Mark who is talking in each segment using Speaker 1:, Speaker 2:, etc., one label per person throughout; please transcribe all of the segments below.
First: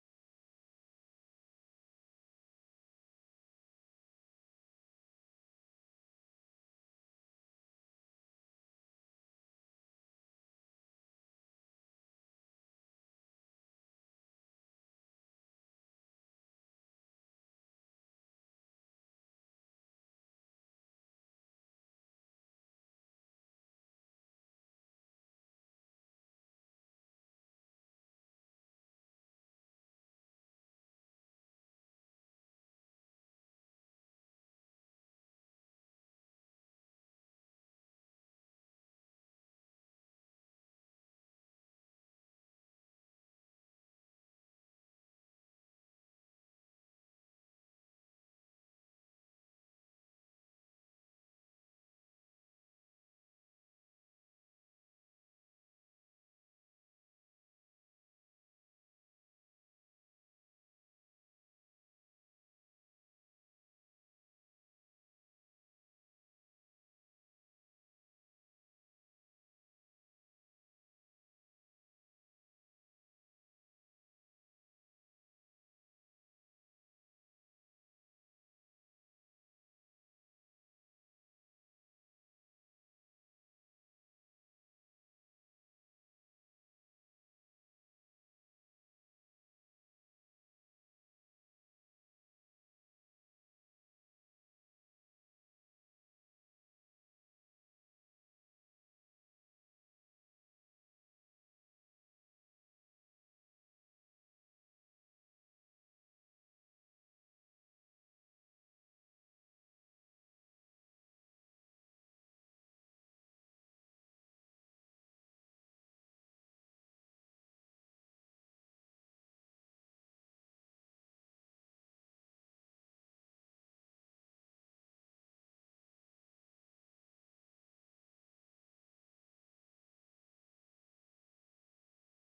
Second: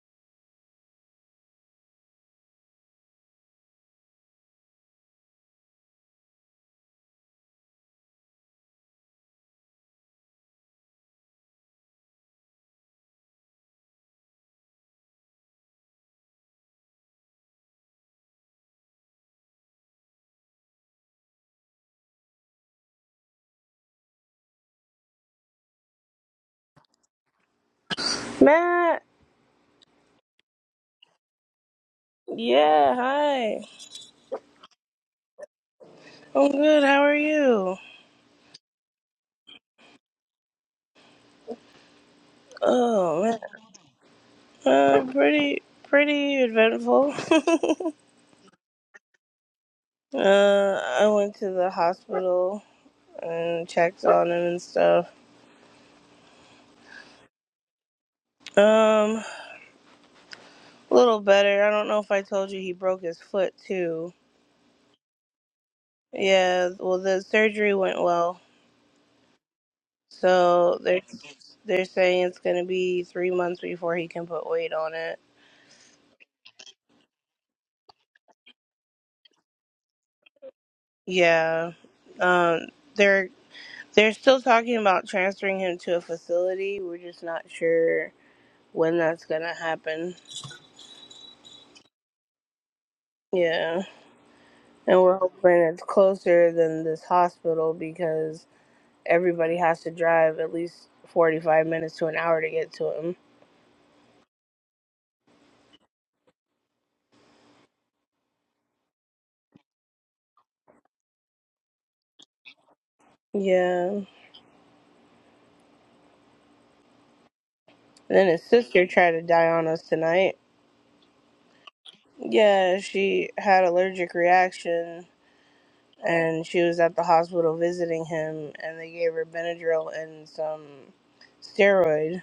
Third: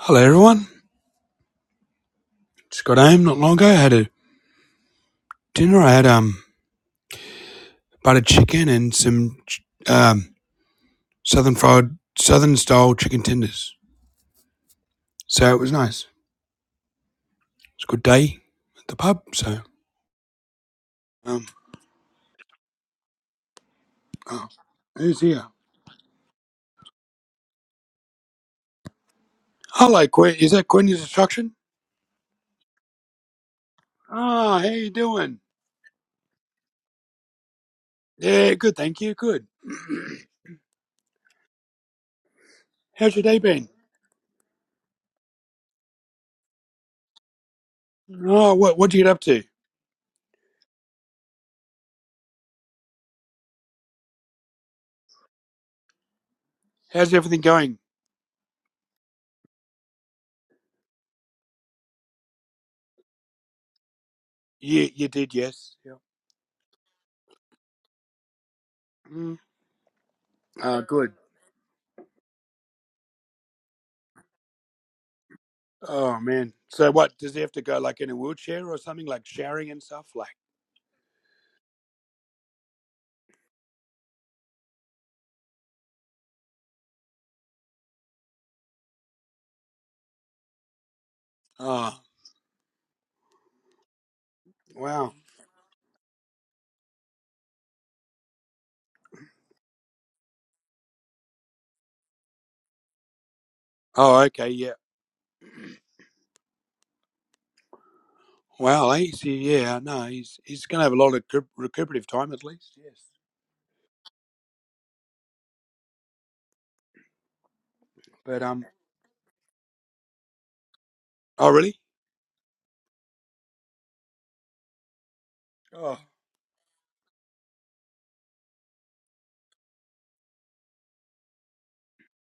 Speaker 1: Hello everyone. Just got home not long ago. I had a dinner. I had um buttered chicken and some um southern fried southern style chicken tenders. So it was nice. It's a good day at the pub. So um oh, who's here?
Speaker 2: Matt,
Speaker 1: Hello, Quinn. Is that Quinny's instruction?
Speaker 2: yeah, hi.
Speaker 1: Ah, how you doing?
Speaker 2: I'm good. How are you?
Speaker 1: Yeah, good. Thank you. Good. How's
Speaker 2: Oh
Speaker 1: your day
Speaker 2: man,
Speaker 1: been?
Speaker 2: uh, pretty, pretty eventful.
Speaker 1: Oh, what what did you get up to?
Speaker 2: uh, I went to the hospital and checked on him and stuff.
Speaker 1: How's everything going?
Speaker 2: Um, a little better. I don't know if I told you he broke his foot too.
Speaker 1: You you did yes. Yeah.
Speaker 2: Yeah, well, the surgery went well,
Speaker 1: Mm.
Speaker 2: so
Speaker 1: Ah,
Speaker 2: they're
Speaker 1: good.
Speaker 2: they're saying it's gonna be three months before he can put weight on it.
Speaker 1: Oh man. So what does he have to go like in a wheelchair or something like showering and stuff? Like
Speaker 2: Yeah, um, they're They're still talking about transferring him to a facility. We're just not sure when that's gonna happen.
Speaker 1: oh
Speaker 2: Yeah. And
Speaker 1: wow.
Speaker 2: we're hoping it's closer than this hospital because everybody has to drive at least 45 minutes to an hour to get to him.
Speaker 1: Oh okay yeah. Wow. He's yeah. No, he's he's gonna have a lot of recu- recuperative time at least. Yes.
Speaker 2: Yeah. And then
Speaker 1: But
Speaker 2: his
Speaker 1: um.
Speaker 2: sister tried to die on us tonight.
Speaker 1: Oh really?
Speaker 2: Yeah, she had allergic reaction
Speaker 1: Oh
Speaker 2: and she was at the hospital visiting him and they gave her Benadryl and some steroids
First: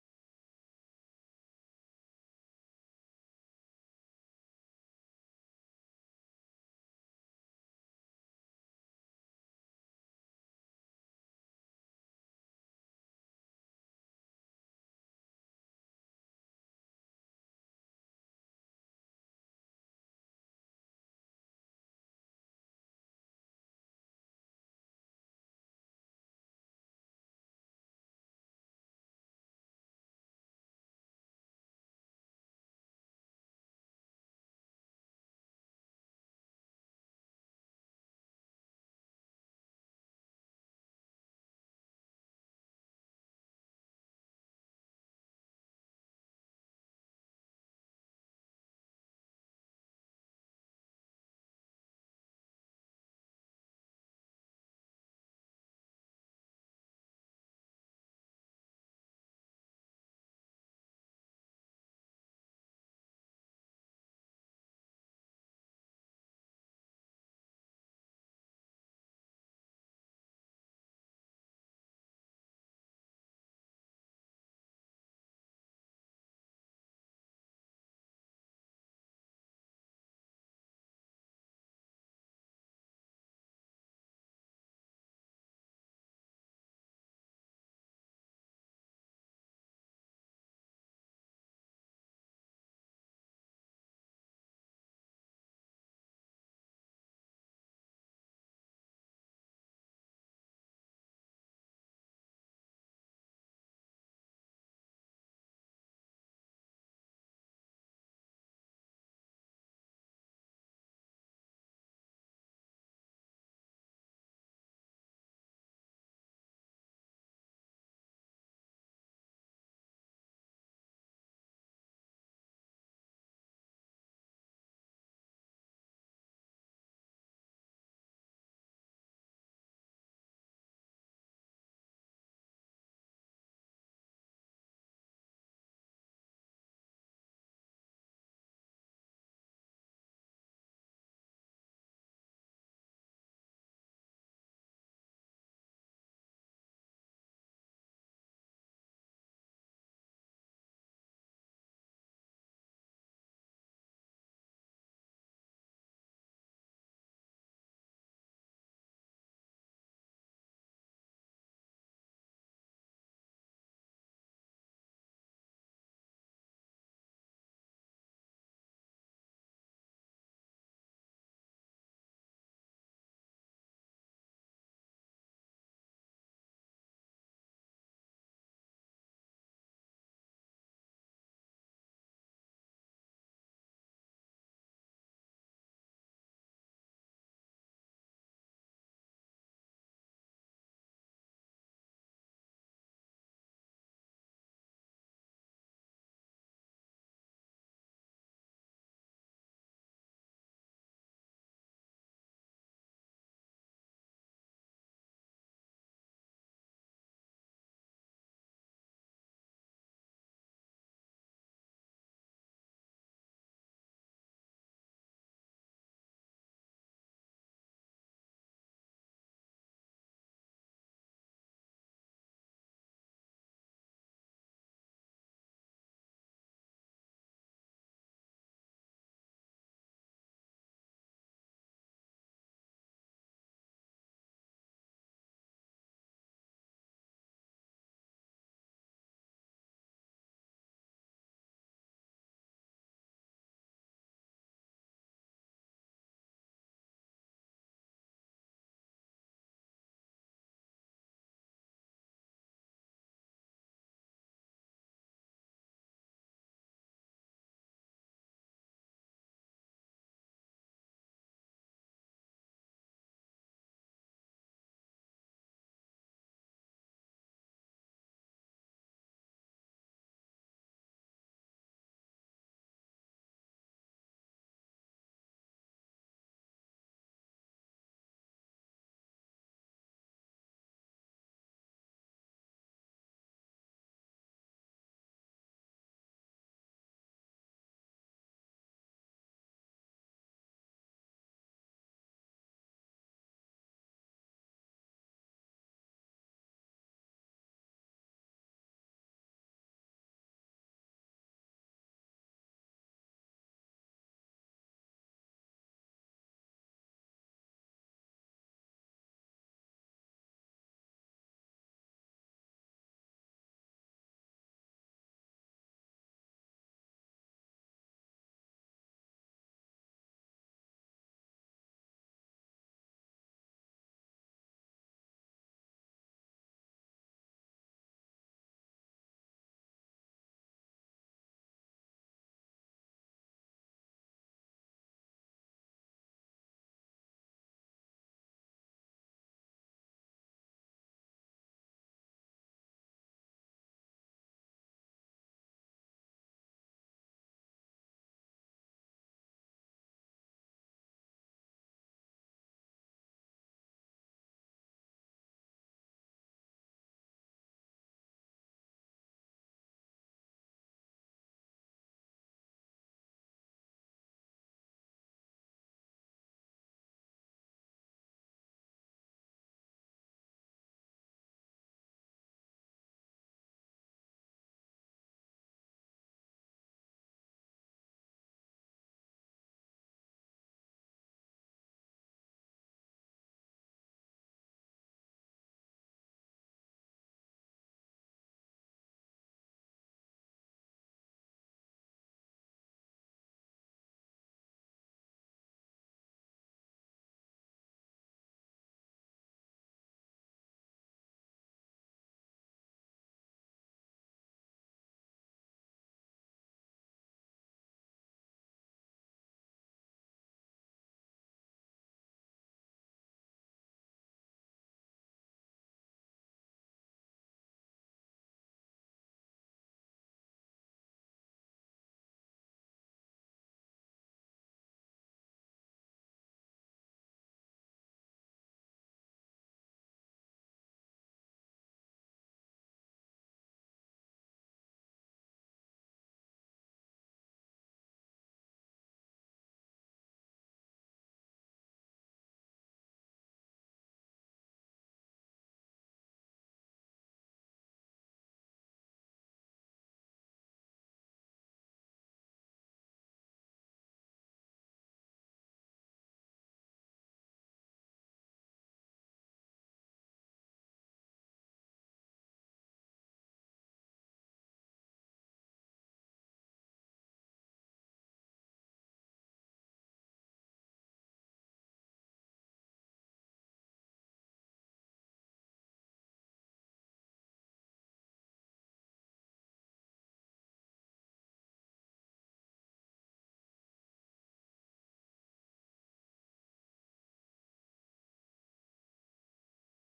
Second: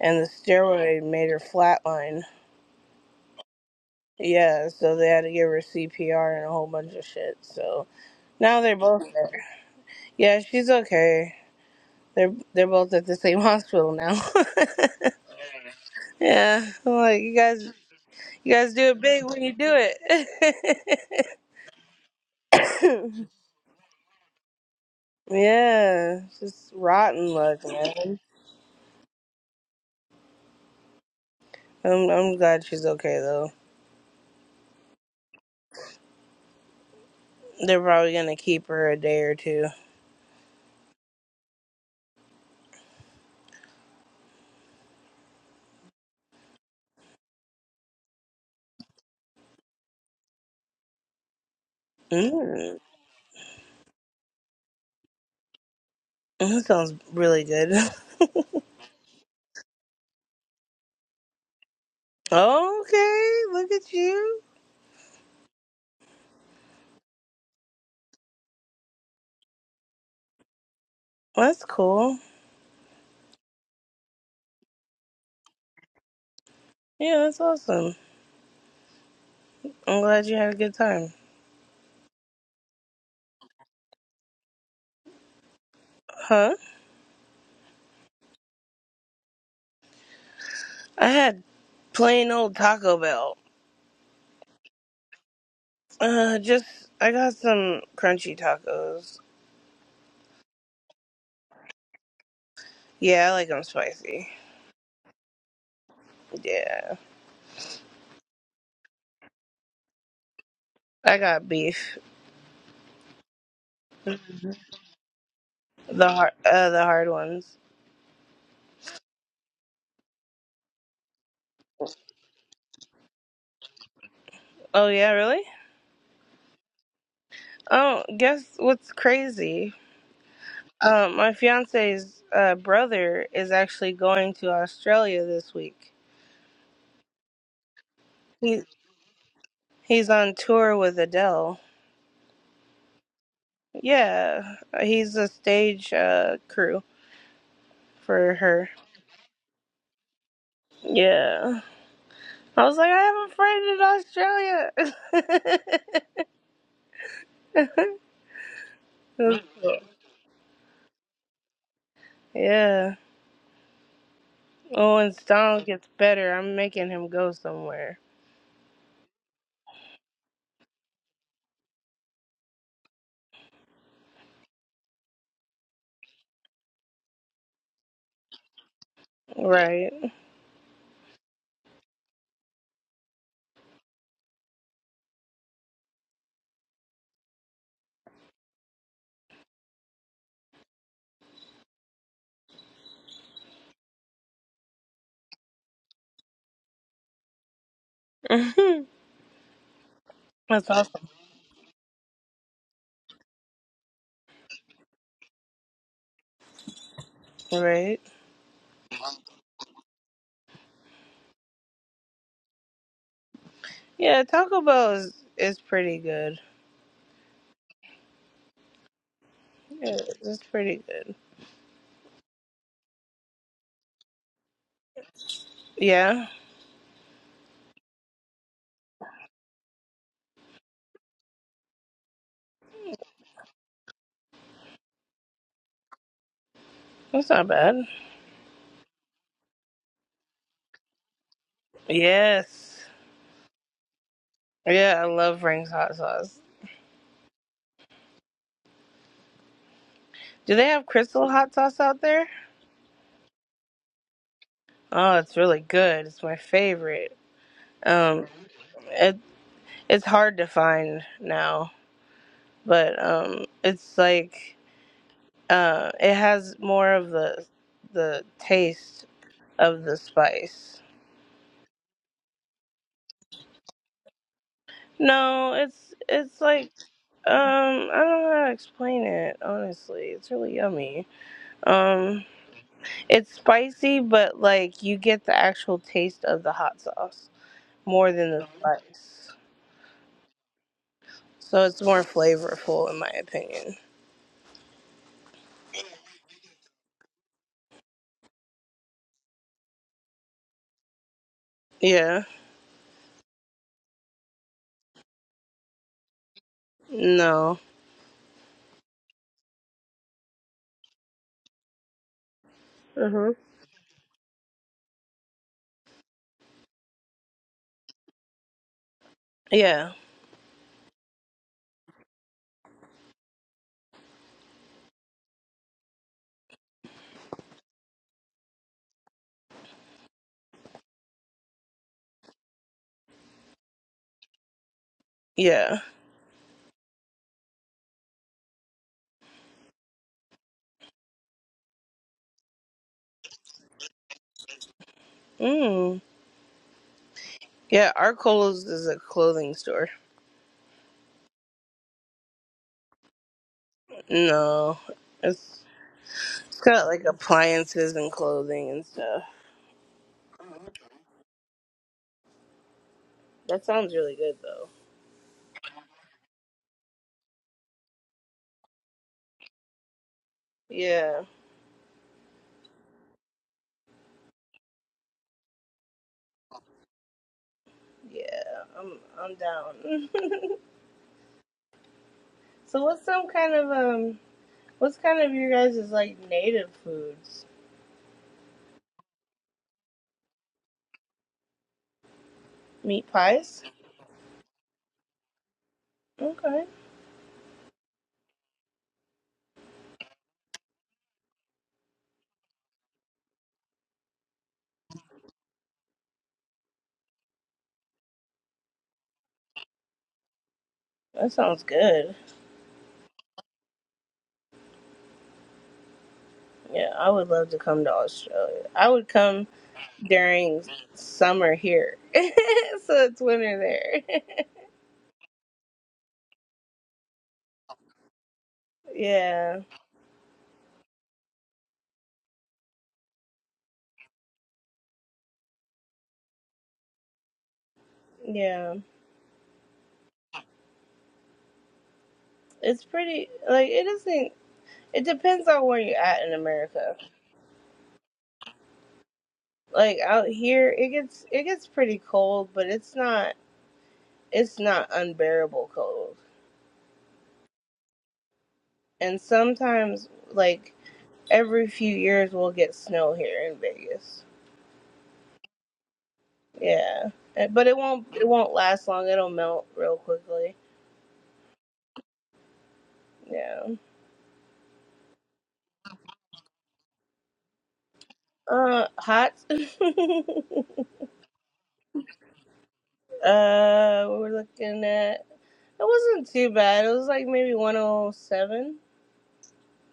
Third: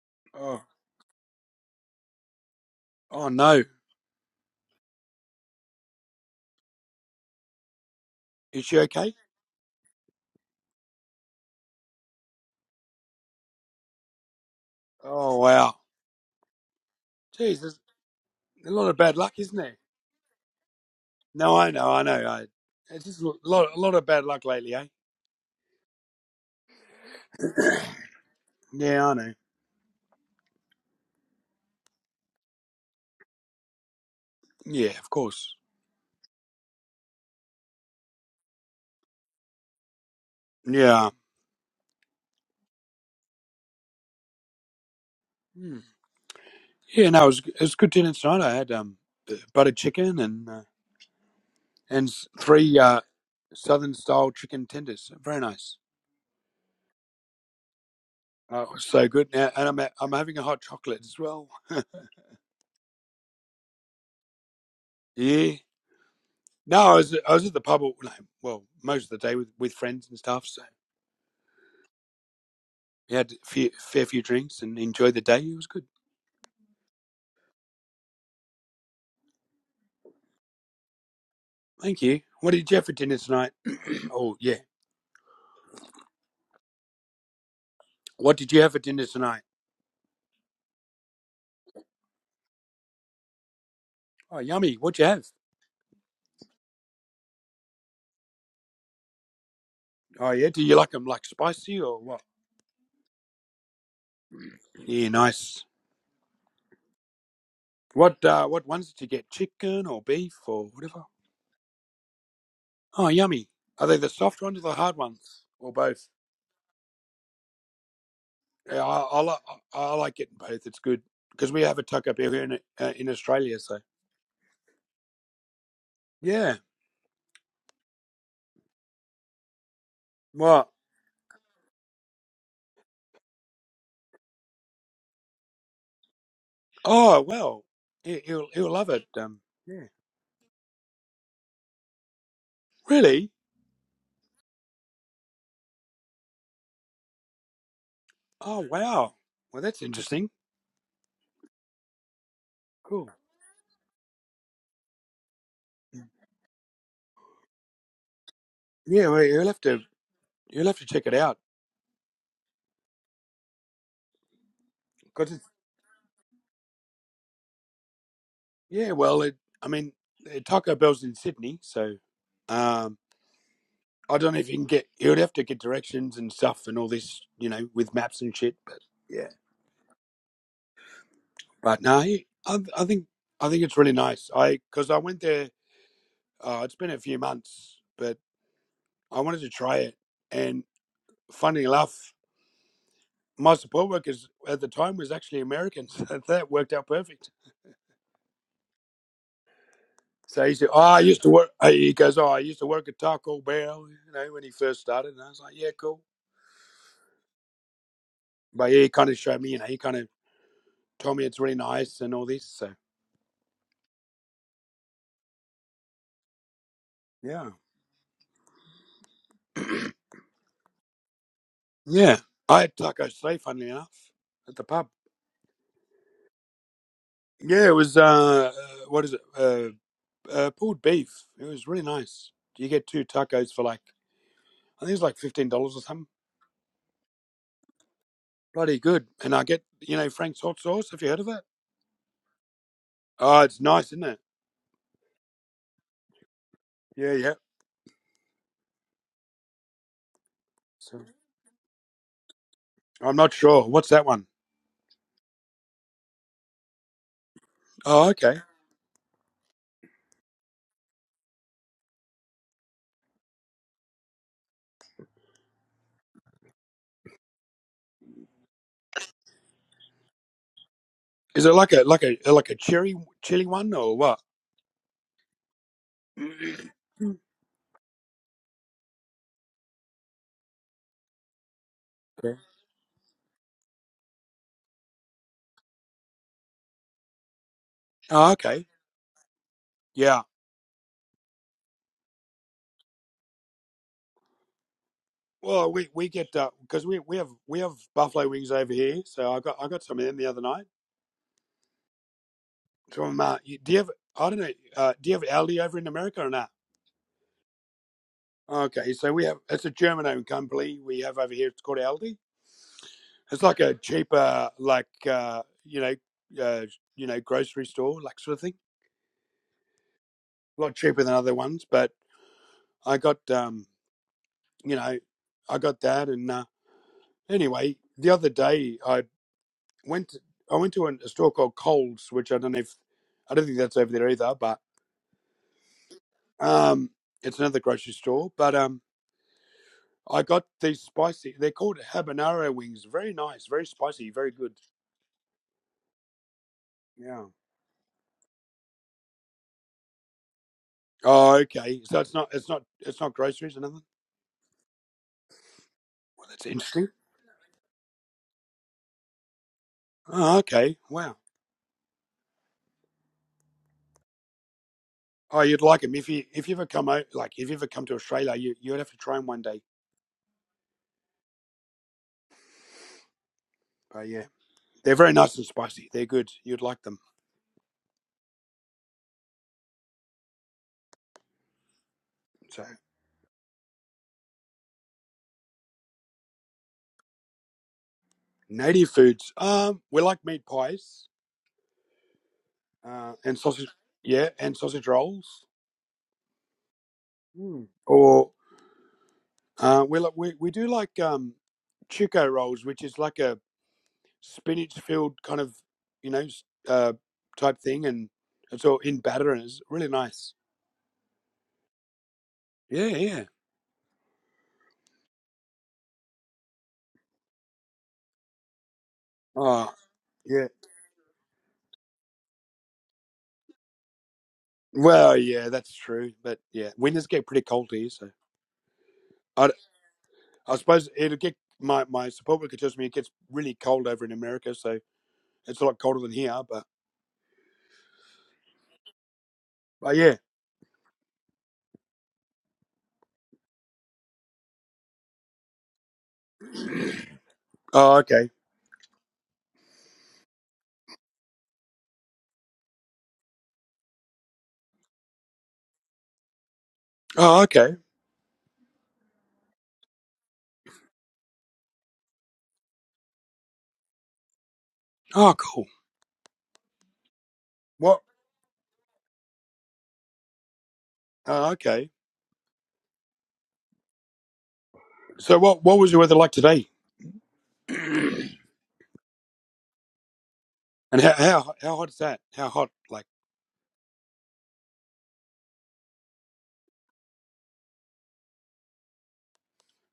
Speaker 2: and the
Speaker 1: oh
Speaker 2: steroid made her flatline.
Speaker 1: oh no.
Speaker 2: Yeah, so they had to give her CPR and a whole bunch of shit. So now
Speaker 1: Is
Speaker 2: they're
Speaker 1: she
Speaker 2: both
Speaker 1: okay?
Speaker 2: there. Yeah, she's okay. They're they're both at the same hospital now.
Speaker 1: Oh wow.
Speaker 2: yeah, I'm like you
Speaker 1: Jeez,
Speaker 2: guys,
Speaker 1: there's
Speaker 2: you
Speaker 1: a
Speaker 2: guys
Speaker 1: lot
Speaker 2: do
Speaker 1: of
Speaker 2: it
Speaker 1: bad
Speaker 2: big
Speaker 1: luck,
Speaker 2: when you
Speaker 1: isn't
Speaker 2: do
Speaker 1: there?
Speaker 2: it.
Speaker 1: No, I know, I know. I, it's just a lot a lot of bad luck lately, eh?
Speaker 2: yeah, just rotten luck, man.
Speaker 1: Yeah, I know.
Speaker 2: I'm I'm glad she's okay though.
Speaker 1: Yeah, of course.
Speaker 2: They're probably gonna keep her a day or two.
Speaker 1: Yeah. Hmm. Yeah, no, it was, it was a good dinner tonight. I had um, buttered chicken and uh, and s-
Speaker 2: Mm,
Speaker 1: three uh, southern style chicken tenders. Very nice.
Speaker 2: that sounds really good.
Speaker 1: Oh, it was so good. Now, and I'm I'm having a hot chocolate as well.
Speaker 2: Okay, look at you.
Speaker 1: Yeah. No, I was I was at the pub. All, no, well, most of the day with, with friends and stuff. So
Speaker 2: Well, that's cool.
Speaker 1: we had a few, fair few drinks and enjoyed the day. It was good.
Speaker 2: Yeah, that's awesome. I'm glad you had a good time.
Speaker 1: Thank you. What did you have for dinner tonight? oh yeah.
Speaker 2: Huh?
Speaker 1: What did you have for dinner tonight?
Speaker 2: I had plain old Taco Bell.
Speaker 1: Oh, yummy. What'd you have?
Speaker 2: Uh, just I got some crunchy tacos.
Speaker 1: Oh yeah. Do you like them like spicy or what?
Speaker 2: Yeah, I like them spicy.
Speaker 1: Yeah, nice.
Speaker 2: Yeah,
Speaker 1: What uh, what ones did you get? Chicken or beef or whatever?
Speaker 2: I got beef.
Speaker 1: Oh, yummy. Are they the soft ones or the hard ones or
Speaker 2: The
Speaker 1: both?
Speaker 2: hard, uh, the hard ones.
Speaker 1: Yeah, I, I, li- I, I like getting both. It's good because we have a tuck up here in uh, in Australia. So
Speaker 2: Oh yeah, really?
Speaker 1: yeah.
Speaker 2: Oh, guess what's crazy?
Speaker 1: What?
Speaker 2: Um, my fiance's uh, brother is actually going to Australia this week.
Speaker 1: Oh well, he, he'll
Speaker 2: He
Speaker 1: he'll love it. Um, yeah.
Speaker 2: he's on tour with Adele.
Speaker 1: Really?
Speaker 2: Yeah, he's a stage uh, crew. for
Speaker 1: Oh
Speaker 2: her.
Speaker 1: wow. Well, that's interesting.
Speaker 2: Yeah. I was like,
Speaker 1: Cool.
Speaker 2: I have a friend in Australia.
Speaker 1: Yeah, well, you'll have to you'll have to check it out
Speaker 2: yeah. Oh, when
Speaker 1: because it's
Speaker 2: Donald gets better, I'm making him go somewhere.
Speaker 1: yeah. Well, it I mean, eh, Taco Bell's in Sydney, so um, I don't know if you can get. You'd have to get directions and stuff and all this, you know, with maps and shit. But yeah,
Speaker 2: Right.
Speaker 1: but no, I, I think I think it's really nice. I because I went there. Uh, it's been a few months, but I wanted to try it. And funny enough, my support workers at the time was actually American, so that worked out perfect.
Speaker 2: That's
Speaker 1: So he said, "Oh,
Speaker 2: awesome,
Speaker 1: I used to work." uh, He goes, "Oh, I used to work at Taco Bell," you know, when he first started. And I was like, "Yeah, cool."
Speaker 2: right?
Speaker 1: But yeah, he kind of showed me, you know, he kind of told me it's really nice and all this. So
Speaker 2: Yeah, Taco Bell is, is pretty good.
Speaker 1: yeah.
Speaker 2: Yeah, it's pretty good.
Speaker 1: Yeah, I had taco today, funnily enough, at the pub.
Speaker 2: Yeah,
Speaker 1: Yeah, it was uh, uh, what is it? Uh, uh, pulled beef. It was really nice. You get two tacos for like I think it's like fifteen dollars or something.
Speaker 2: that's not bad.
Speaker 1: Bloody good. And I get you know Frank's hot sauce. Have you heard of it?
Speaker 2: Yes.
Speaker 1: Oh, it's nice, isn't it?
Speaker 2: Yeah, I love Frank's hot sauce.
Speaker 1: Yeah, yeah.
Speaker 2: Do they have
Speaker 1: So,
Speaker 2: crystal hot sauce out there?
Speaker 1: I'm not sure. What's that one?
Speaker 2: Oh, it's really good. It's my favorite.
Speaker 1: Oh,
Speaker 2: Um,
Speaker 1: okay.
Speaker 2: it, it's hard to find now, but um, it's like uh, it has more of the the taste of the spice.
Speaker 1: Is it like a like a like a cherry chili one or what?
Speaker 2: No, it's it's like um, I don't know how to explain it. Honestly, it's really yummy. Um,
Speaker 1: Okay.
Speaker 2: it's spicy, but like you get the actual taste of the hot sauce more than
Speaker 1: Oh,
Speaker 2: the
Speaker 1: okay.
Speaker 2: spice,
Speaker 1: Yeah,
Speaker 2: so it's more flavorful in my opinion.
Speaker 1: Well, we we get because we we have we have buffalo wings over here, so I got I got some of them the other night.
Speaker 2: Yeah.
Speaker 1: From uh, you- do you have I don't know uh, do you have Aldi over in America or not?
Speaker 2: No.
Speaker 1: Okay, so we have it's a German owned company we have over here. It's called Aldi.
Speaker 2: Mhm.
Speaker 1: It's like a cheaper like uh, you know uh, you know grocery store like sort of thing.
Speaker 2: Yeah.
Speaker 1: A lot cheaper than other ones, but I got um you know I got that and uh, anyway the other day I went to, I went to an, a store called Coles, which I don't know if I don't think that's over there either, but
Speaker 2: Yeah.
Speaker 1: um, it's another grocery store. But um, I got these spicy. They're called habanero wings. Very nice, very spicy, very good.
Speaker 2: Mm.
Speaker 1: Yeah.
Speaker 2: Yeah, Arcolo's is a clothing store.
Speaker 1: Oh, okay. So it's not it's not it's not groceries or nothing.
Speaker 2: No, it's
Speaker 1: Well, that's
Speaker 2: it's
Speaker 1: interesting.
Speaker 2: got like appliances and clothing and stuff.
Speaker 1: Oh, okay. Wow.
Speaker 2: That sounds really good though.
Speaker 1: Oh, you'd like them if you if you ever come out like if you ever come to Australia, you you'd have to try them one day.
Speaker 2: Yeah,
Speaker 1: Oh, yeah. They're very nice and spicy. They're good. You'd like them.
Speaker 2: yeah, I'm I'm down.
Speaker 1: So
Speaker 2: so what's some kind of um what's kind of your guys' like native foods?
Speaker 1: native foods. Um, we like meat pies.
Speaker 2: Meat
Speaker 1: uh, and
Speaker 2: pies?
Speaker 1: sausage. Yeah, and sausage rolls.
Speaker 2: Okay.
Speaker 1: Mm. Or uh, we like we we do like um, chico rolls, which is like a spinach filled kind of you know s- uh, type thing, and it's all in batter, and it's really nice.
Speaker 2: That sounds good.
Speaker 1: Yeah, yeah.
Speaker 2: Yeah, I would love to come to Australia. I would come
Speaker 1: Oh, yeah.
Speaker 2: during summer here. so it's winter there.
Speaker 1: Well, yeah, that's true. But yeah, winters get pretty cold here, so I,
Speaker 2: yeah.
Speaker 1: I suppose it'll get my my support worker tells me it gets really cold over in America, so it's a lot colder than here. But
Speaker 2: Yeah.
Speaker 1: but yeah.
Speaker 2: it's pretty like it isn't it depends on where you're at in america
Speaker 1: Oh, okay.
Speaker 2: like out here it gets it gets pretty cold but it's not it's not unbearable cold
Speaker 1: Oh, okay.
Speaker 2: and sometimes like every few years we'll get snow here in vegas
Speaker 1: Oh, cool.
Speaker 2: yeah Uh, but it
Speaker 1: What?
Speaker 2: won't it won't last long it'll melt real quickly
Speaker 1: Uh, okay.
Speaker 2: yeah
Speaker 1: So what? What was your weather like today? and
Speaker 2: uh hot uh
Speaker 1: how, how how hot is that? How hot? Like
Speaker 2: we we're looking at it wasn't too bad it was like maybe 107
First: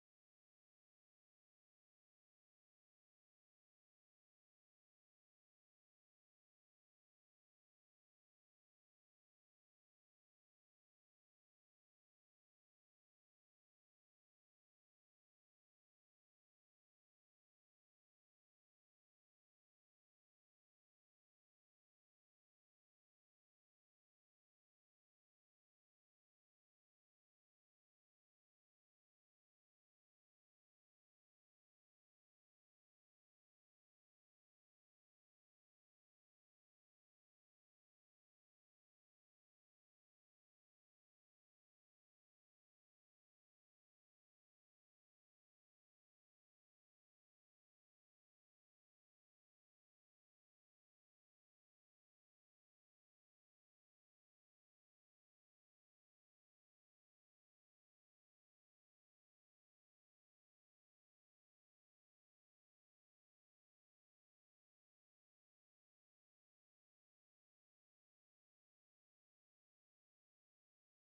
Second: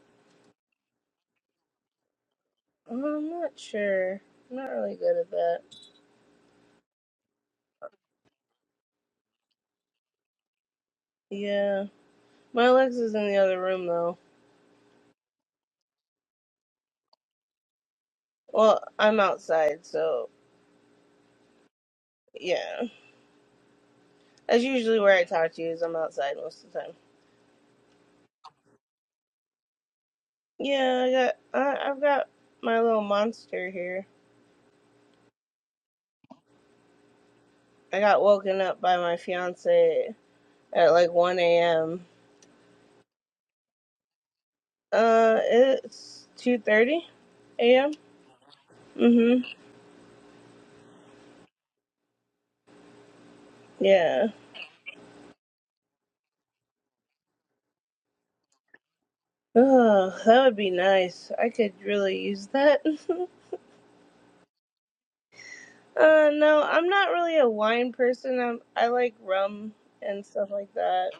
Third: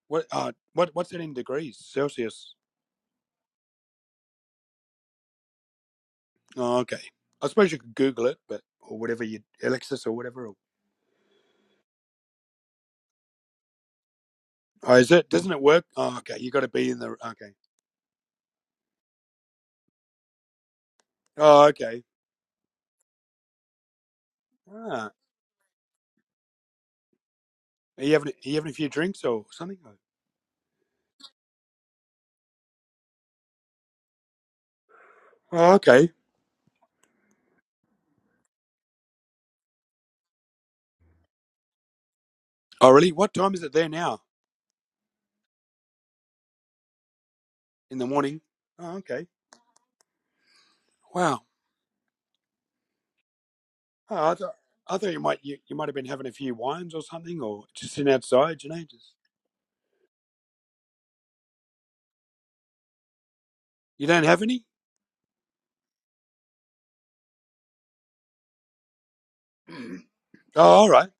Speaker 1: what? Uh, what? What's it in degrees Celsius?
Speaker 2: Oh, I'm not sure. I'm not really good at that.
Speaker 1: Oh, okay. I suppose you could Google it, but or whatever you Alexis or whatever. Or,
Speaker 2: Yeah. My Alexa's in the other room though.
Speaker 1: Oh, is it? Doesn't it work? Oh, okay. You got to be in the. Okay.
Speaker 2: Well, I'm outside, so
Speaker 1: Oh, okay.
Speaker 2: yeah. That's usually
Speaker 1: Ah,
Speaker 2: where I talk to you is I'm outside most of the time.
Speaker 1: are you having are you having a few drinks or something?
Speaker 2: Yeah, I got I, I've got my little monster here.
Speaker 1: Oh, okay.
Speaker 2: I got woken up by my fiance at like 1 a.m.
Speaker 1: Oh, really? What time is it there now?
Speaker 2: Uh, it's 2:30 a.m.
Speaker 1: In the morning. Oh, okay.
Speaker 2: Mhm.
Speaker 1: Wow.
Speaker 2: Yeah.
Speaker 1: Oh, I, th- I thought you might you, you might have been having a few wines or something, or just sitting outside, you know. Just
Speaker 2: Oh, that would be nice. I could really use that.
Speaker 1: you don't have any.
Speaker 2: Uh, no, I'm not really a wine person. I'm, I like rum
Speaker 1: Mm.
Speaker 2: and stuff
Speaker 1: Oh,
Speaker 2: like
Speaker 1: all right.
Speaker 2: that.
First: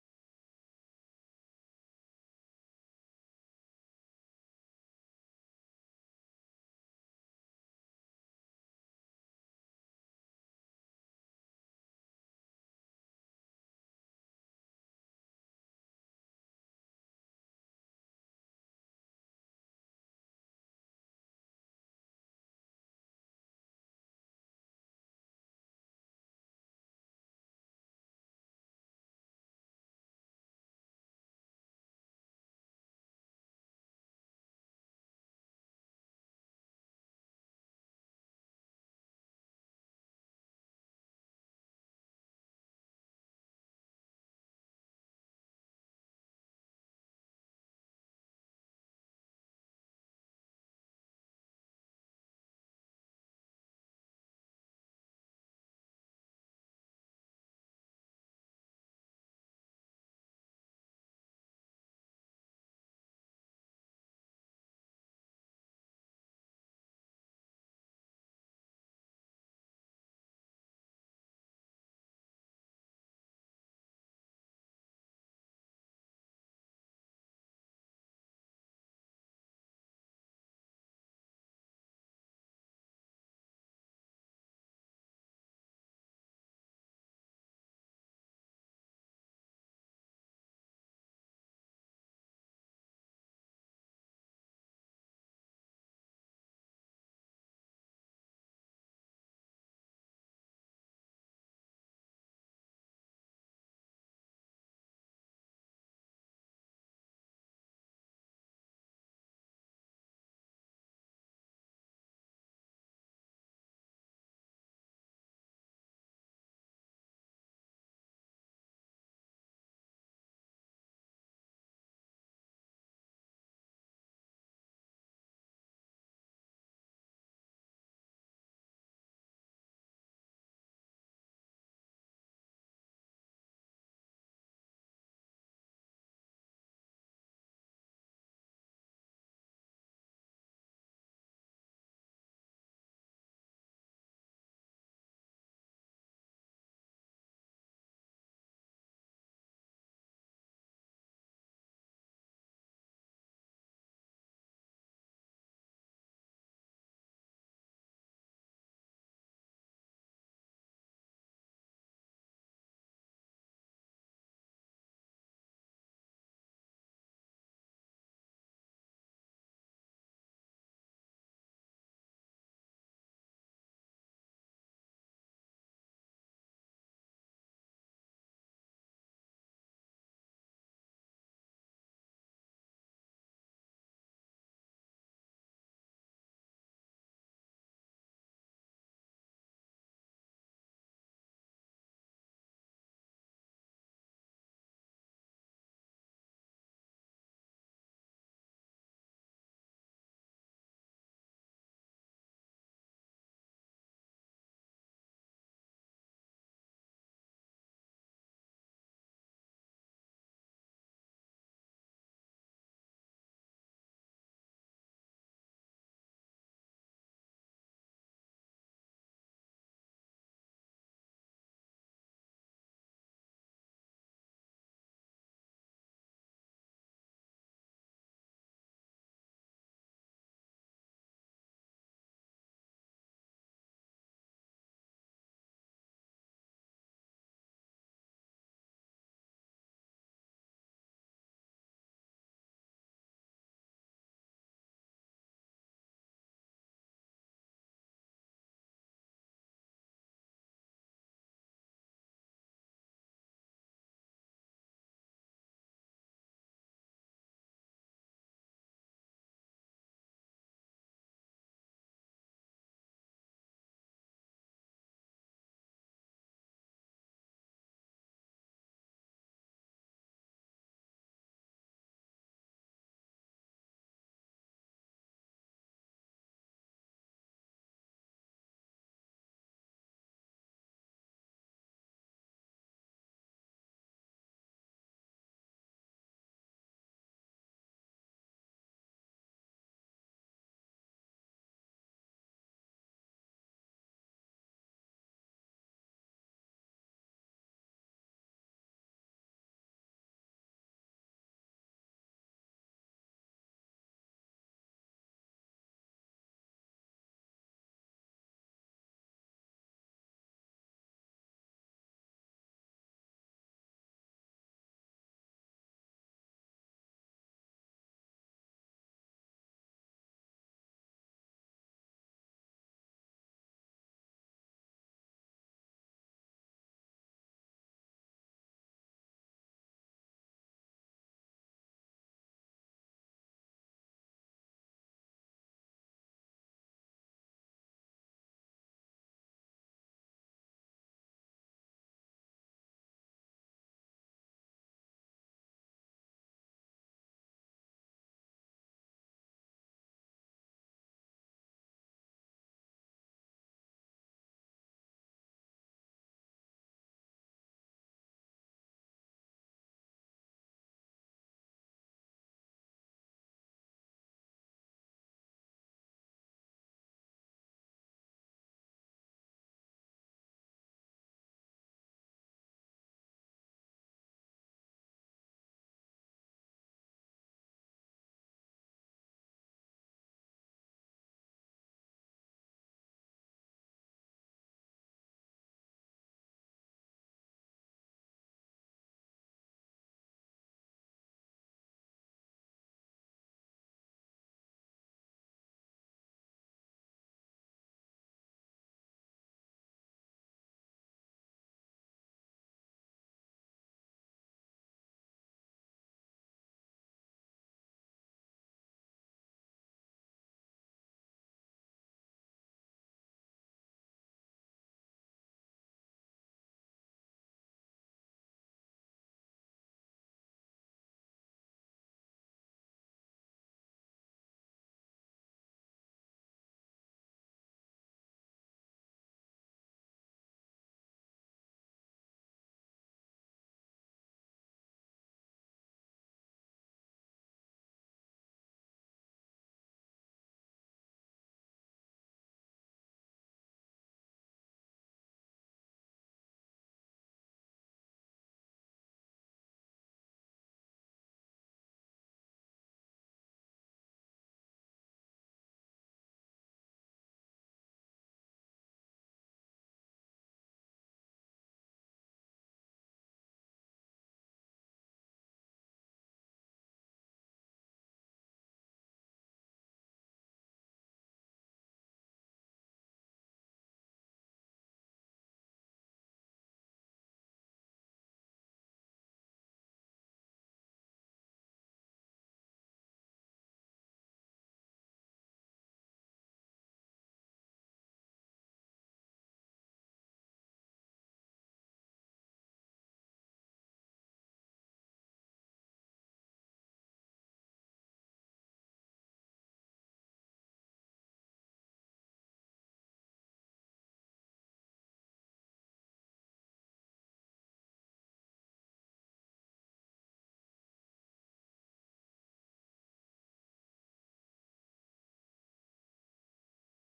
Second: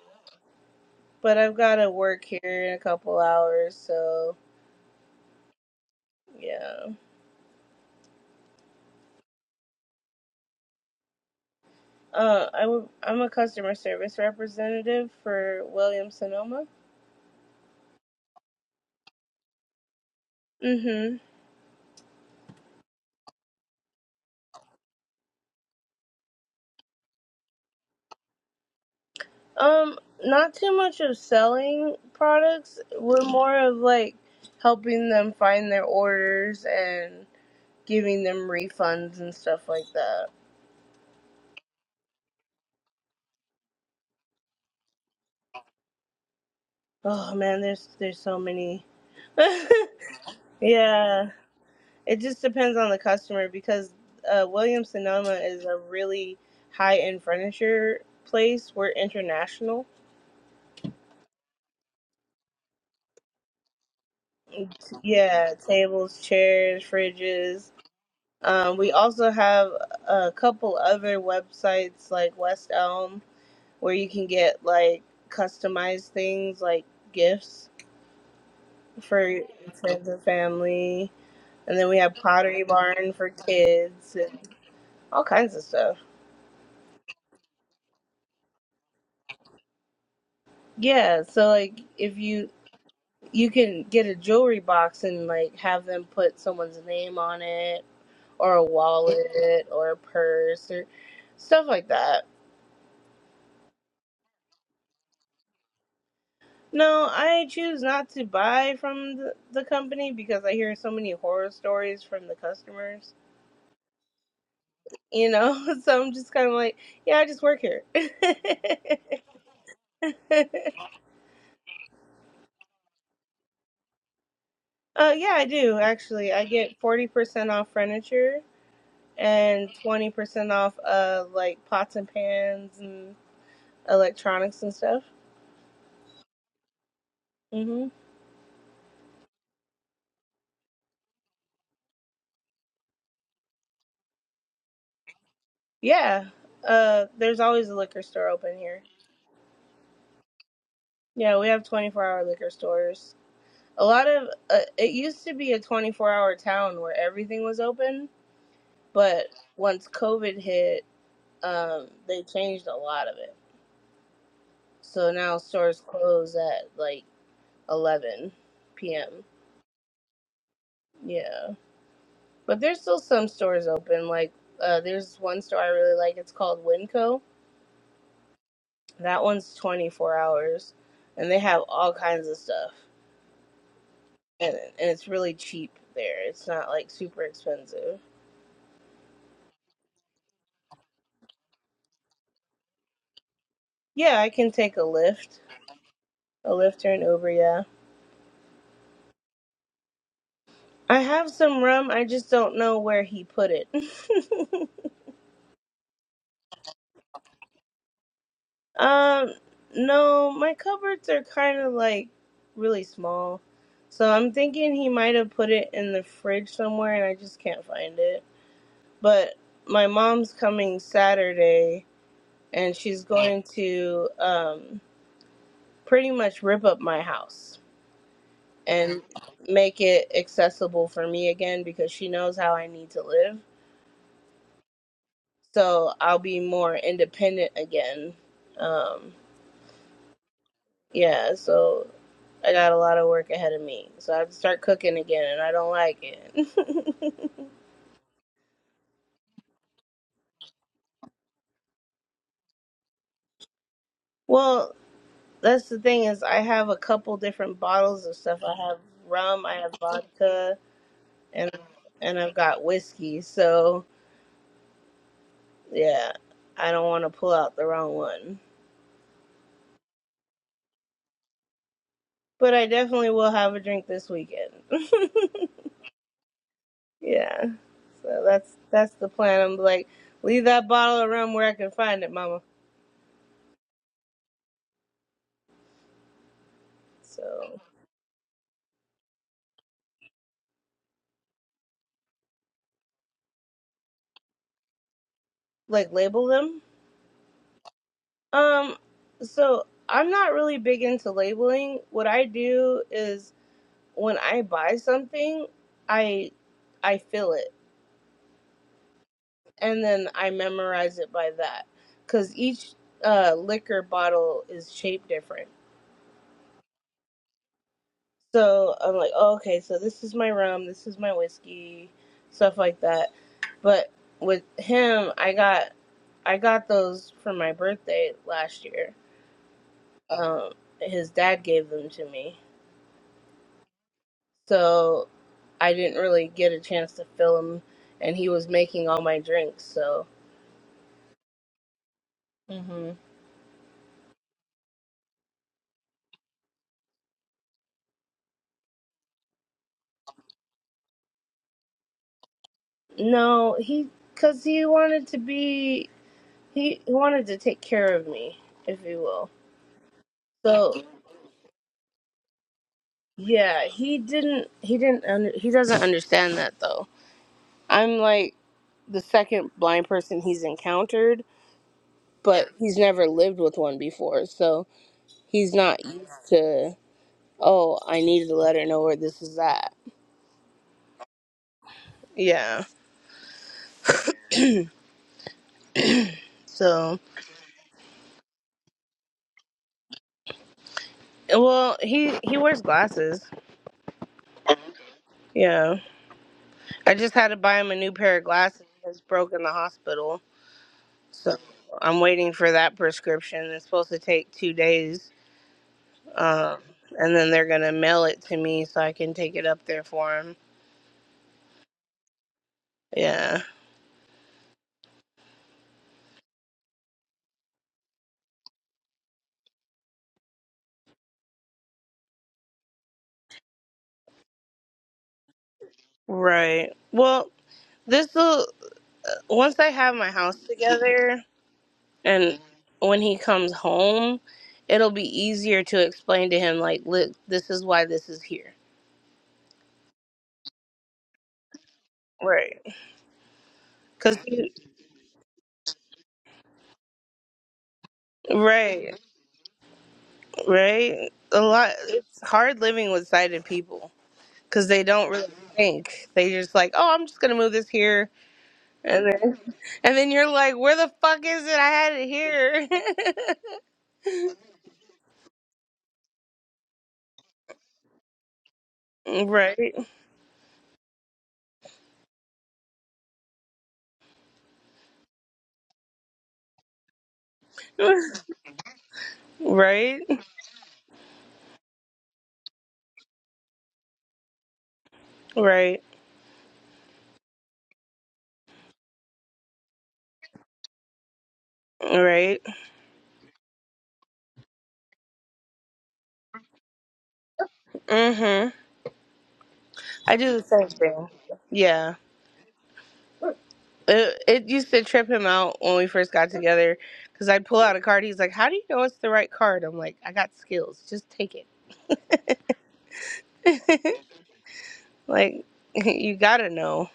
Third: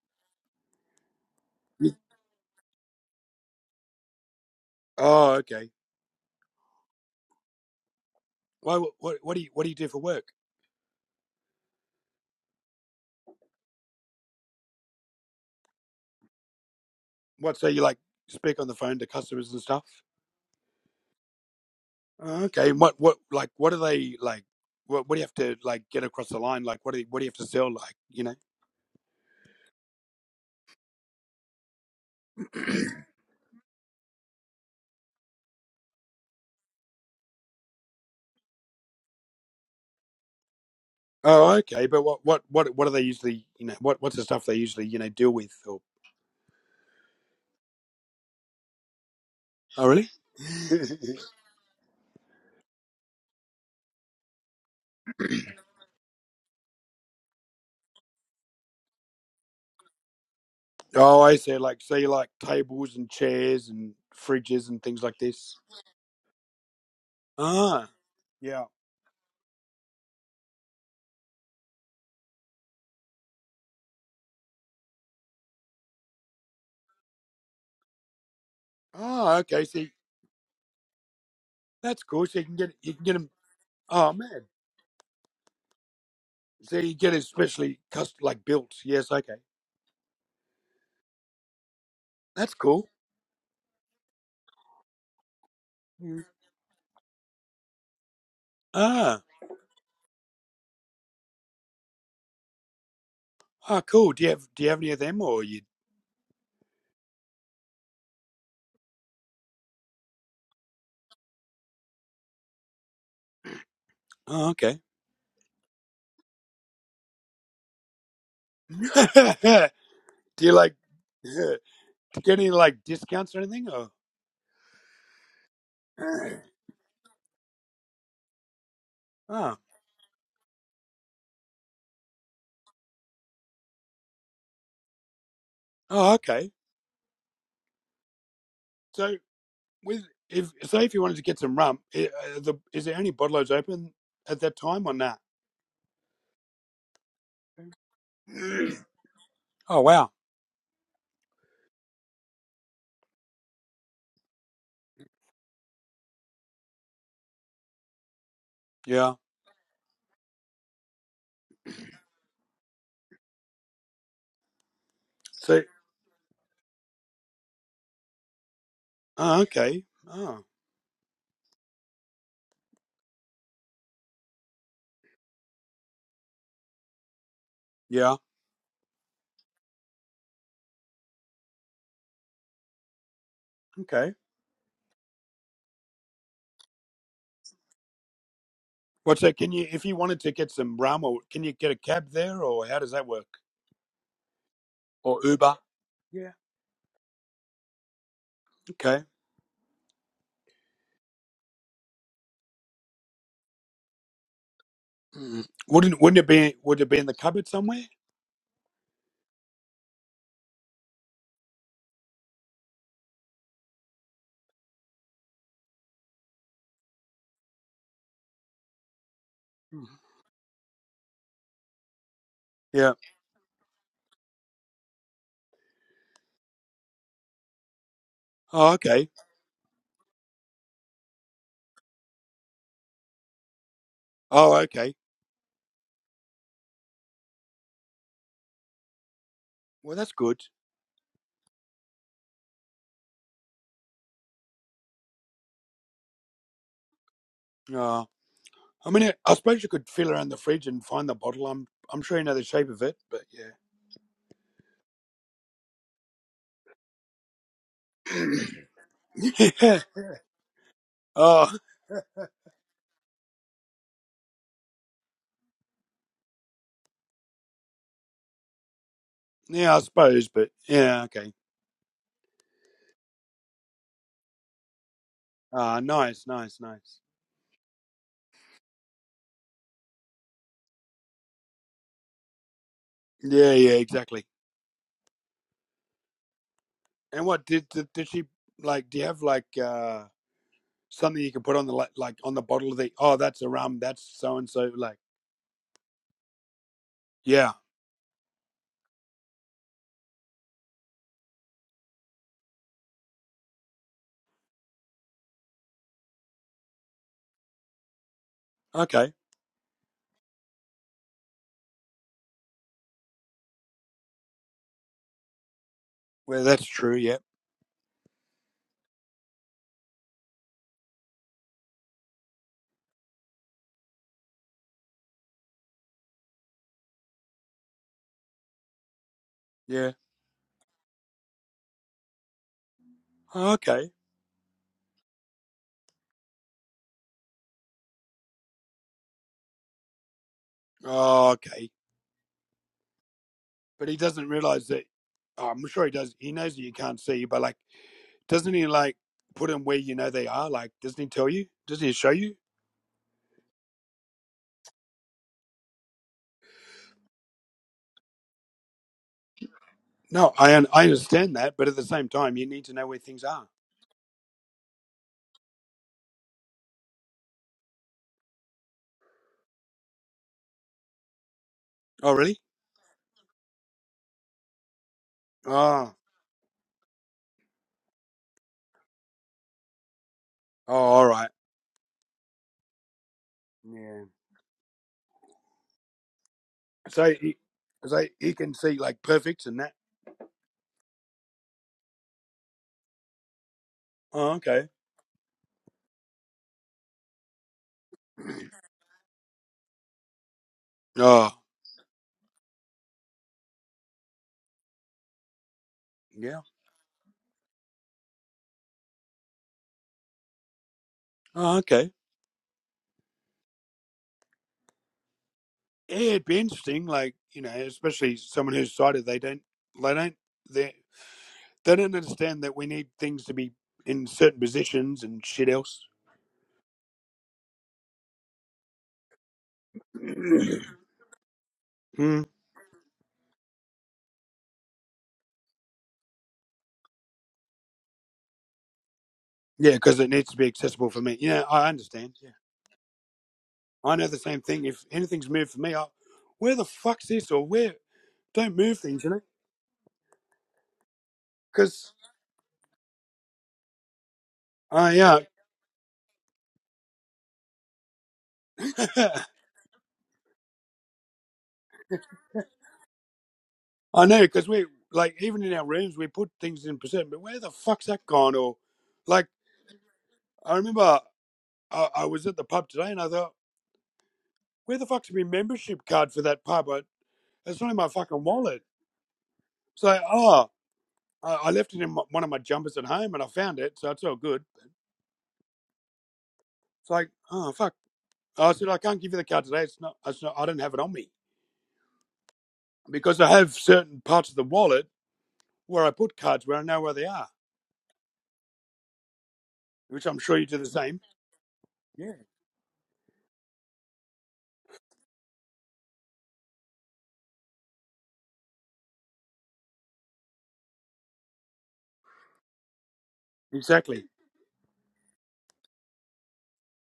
Speaker 2: But I've got to
Speaker 1: You-
Speaker 2: work here in a couple hours, so
Speaker 1: Oh, okay.
Speaker 2: yeah.
Speaker 1: Well, wh- what what do you what do you do for work?
Speaker 2: Uh, I w- I'm a customer service representative for Williams Sonoma.
Speaker 1: What so you like speak on the phone to customers and stuff?
Speaker 2: Mm-hmm.
Speaker 1: Oh, Okay. And What what like what are they like? What what do you have to like get across the line? Like what do you, what do you have to sell? Like you know.
Speaker 2: Um, not too much of selling products. We're more of like helping them find their orders and giving them refunds and stuff like that.
Speaker 1: Oh, okay. But what what what what are they usually? You know what what's the stuff they usually you know deal with? Or
Speaker 2: Oh man, there's there's so many.
Speaker 1: oh, really?
Speaker 2: yeah. It just depends on the customer because uh, Williams Sonoma is a really high end furniture place. We're international.
Speaker 1: Oh, I see. like say like tables and chairs and fridges and things like
Speaker 2: Yeah,
Speaker 1: this.
Speaker 2: tables, chairs, fridges.
Speaker 1: Ah, yeah.
Speaker 2: Um, we also have a couple other websites like West Elm where you can get like customized things like gifts for
Speaker 1: Ah, okay. See,
Speaker 2: friends and family. And then we
Speaker 1: that's
Speaker 2: have
Speaker 1: cool. So you can
Speaker 2: Pottery
Speaker 1: get you can get
Speaker 2: Barn
Speaker 1: them.
Speaker 2: for
Speaker 1: Oh
Speaker 2: kids and
Speaker 1: man.
Speaker 2: all kinds of stuff.
Speaker 1: So you get it specially custom like built. Yes. Okay.
Speaker 2: Yeah, so like if you
Speaker 1: That's cool.
Speaker 2: you can get a jewelry box and like have them
Speaker 1: Mm.
Speaker 2: put someone's name on it or a
Speaker 1: Ah.
Speaker 2: wallet or a purse or stuff like that.
Speaker 1: Ah, cool. Do you have Do you have any of them or you?
Speaker 2: No, I choose not to buy from the, the company because I hear so many horror stories from the customers.
Speaker 1: Oh, okay.
Speaker 2: You know, so I'm just kind of like, yeah, I just work here. uh,
Speaker 1: do
Speaker 2: yeah,
Speaker 1: you like do you get any like discounts or anything or?
Speaker 2: I do actually. I get forty percent off furniture
Speaker 1: Ah.
Speaker 2: and twenty percent off uh like pots and pans and electronics and stuff.
Speaker 1: Oh, okay.
Speaker 2: Mm-hmm.
Speaker 1: So. with if say if you wanted to get some rum, i- uh, the, is there any bottlers open at that time or not?
Speaker 2: Yeah. Uh, there's always a liquor store open
Speaker 1: Nah?
Speaker 2: here.
Speaker 1: Oh wow,
Speaker 2: Yeah, we have 24 hour liquor stores. A lot of uh, it used to be a 24 hour town where everything was open,
Speaker 1: yeah.
Speaker 2: but once COVID hit, um, they changed a lot of it. So now
Speaker 1: So
Speaker 2: stores close at like 11 p.m.
Speaker 1: oh, okay, oh
Speaker 2: Yeah, but there's still some stores open. Like uh, there's one store I really like. It's called Winco.
Speaker 1: yeah,
Speaker 2: That one's 24 hours, and they have all kinds of stuff.
Speaker 1: okay.
Speaker 2: and, and it's really cheap there. It's not like super expensive.
Speaker 1: What's that? Can you if you wanted to get some rum, or can you get a cab there, or how does that work?
Speaker 2: Yeah, I can take a
Speaker 1: Or
Speaker 2: lift,
Speaker 1: Uber? Yeah.
Speaker 2: a lift or an Uber. Yeah,
Speaker 1: Okay.
Speaker 2: I have some rum. I just don't know where he put it.
Speaker 1: Mm. Wouldn't wouldn't it be would it be in the cupboard somewhere?
Speaker 2: um, no, my cupboards are kind of like really small, so I'm thinking he might have put it in the fridge somewhere, and I just can't find it. But
Speaker 1: Mm.
Speaker 2: my mom's coming Saturday, and
Speaker 1: Yeah.
Speaker 2: she's going to um pretty much rip up my house.
Speaker 1: Oh
Speaker 2: and
Speaker 1: okay.
Speaker 2: make it accessible for me again because she knows how I need to live.
Speaker 1: Oh okay.
Speaker 2: So I'll be more independent again. Um,
Speaker 1: Well that's good.
Speaker 2: yeah, so I got a lot of work ahead of me. So I have to start cooking again and I don't like it.
Speaker 1: Uh, I mean, I suppose you could feel around the fridge and find the bottle. I'm I'm sure you know the shape of it, but yeah.
Speaker 2: well, that's the thing is I have a couple different bottles of stuff. I have rum, I have
Speaker 1: yeah.
Speaker 2: vodka,
Speaker 1: Oh,
Speaker 2: and and I've got whiskey. So, yeah, I don't want to pull out the wrong one.
Speaker 1: yeah, I suppose, but yeah, okay.
Speaker 2: but I definitely will have a drink this weekend.
Speaker 1: Ah, nice, nice, nice.
Speaker 2: yeah. So that's that's the plan. I'm like, leave that bottle of rum where I can find it, mama.
Speaker 1: Yeah, yeah, exactly. And what
Speaker 2: So
Speaker 1: did, did did she like? Do you have like uh something you can put on the like, like on the bottle of the? Oh, that's a rum. That's so and so. Like,
Speaker 2: like label them.
Speaker 1: yeah,
Speaker 2: Um so I'm not really big into labeling. What I do is when I buy something, I I fill it
Speaker 1: okay.
Speaker 2: and then I memorize it by that cuz each uh, liquor bottle is shaped different.
Speaker 1: Well, that's true. Yeah,
Speaker 2: So I'm like, oh, okay, so this is my rum, this is my whiskey, stuff like that. But with him, I got I got those for my birthday last year.
Speaker 1: Yeah.
Speaker 2: Um, his dad gave them to me,
Speaker 1: Oh, Okay.
Speaker 2: so I didn't really get a chance to fill him, and he was making all my drinks. So
Speaker 1: Oh, okay.
Speaker 2: hmm
Speaker 1: But he doesn't realize that. oh, I'm sure he does. He knows that you can't see, but like, doesn't he like put them where you know they are? Like, doesn't he tell you? Doesn't he show you?
Speaker 2: no, he because he wanted to be he, he wanted to take care of me, if you will.
Speaker 1: No, I un-
Speaker 2: So
Speaker 1: I understand that, but at the same time, you need to know where things are.
Speaker 2: Yeah, he didn't. He didn't. Under, he doesn't understand that though. I'm like the second blind person he's encountered,
Speaker 1: Oh, really?
Speaker 2: but he's never lived with one before, so he's not
Speaker 1: Oh,
Speaker 2: used to. Oh, I needed to let her know where this is at.
Speaker 1: oh, all right.
Speaker 2: Yeah.
Speaker 1: Yeah.
Speaker 2: So,
Speaker 1: So, you, so you can see like perfects and that.
Speaker 2: well, he he wears glasses.
Speaker 1: Oh, okay.
Speaker 2: Yeah. I just had to buy him a new pair of glasses. It's broke in the hospital,
Speaker 1: Oh,
Speaker 2: so I'm waiting for that prescription. It's supposed to take two days
Speaker 1: yeah.
Speaker 2: Um, and then they're gonna mail it to me so I can take it up there for him.
Speaker 1: Oh, okay.
Speaker 2: Yeah,
Speaker 1: Yeah, it'd be interesting. Like you know, especially someone who's sighted, they don't, they don't, they they don't understand that we need things to be in certain positions and shit else.
Speaker 2: right. Well, this will once I have my house
Speaker 1: mm.
Speaker 2: together and when he comes home, it'll be easier to explain to him like, look, this is why this is here.
Speaker 1: Yeah, because it needs to be accessible for me. Yeah, I understand. Yeah.
Speaker 2: Right.
Speaker 1: I know
Speaker 2: Cause
Speaker 1: the same
Speaker 2: he,
Speaker 1: thing. If anything's moved for me, I, where the fuck's this or where? Don't move
Speaker 2: right,
Speaker 1: things, you know?
Speaker 2: right. A lot.
Speaker 1: Because,
Speaker 2: It's hard living with sighted people because they
Speaker 1: I,
Speaker 2: don't
Speaker 1: uh,
Speaker 2: really think. They just like, oh, I'm just gonna move this here And
Speaker 1: yeah,
Speaker 2: then, and then you're like, where the fuck is it? I had it here.
Speaker 1: I know, because we, like, even in our rooms, we put things in percent, but where the fuck's that gone? Or, like,
Speaker 2: right.
Speaker 1: I remember I, I was at the pub today and I thought, where the fuck's my membership card for that pub? I, it's not in my fucking wallet. So,
Speaker 2: Right.
Speaker 1: oh, I, I left it in my, one of my jumpers at home and I found it, so it's all good.
Speaker 2: Right.
Speaker 1: It's like, oh, fuck. I said, I can't give you the card today. It's not, it's not I don't have it on me.
Speaker 2: Right.
Speaker 1: because I have certain parts of the wallet where I put cards where I know where they are,
Speaker 2: hmm
Speaker 1: which
Speaker 2: I
Speaker 1: I'm
Speaker 2: do
Speaker 1: sure
Speaker 2: the
Speaker 1: you do
Speaker 2: same
Speaker 1: the same.
Speaker 2: thing. Yeah.
Speaker 1: Yeah,
Speaker 2: It, it used to trip him out when we first got together because I'd pull out a card. He's like, how do you know it's the right card? I'm like, I got skills. Just take it.
Speaker 1: exactly.
Speaker 2: Like, you gotta know.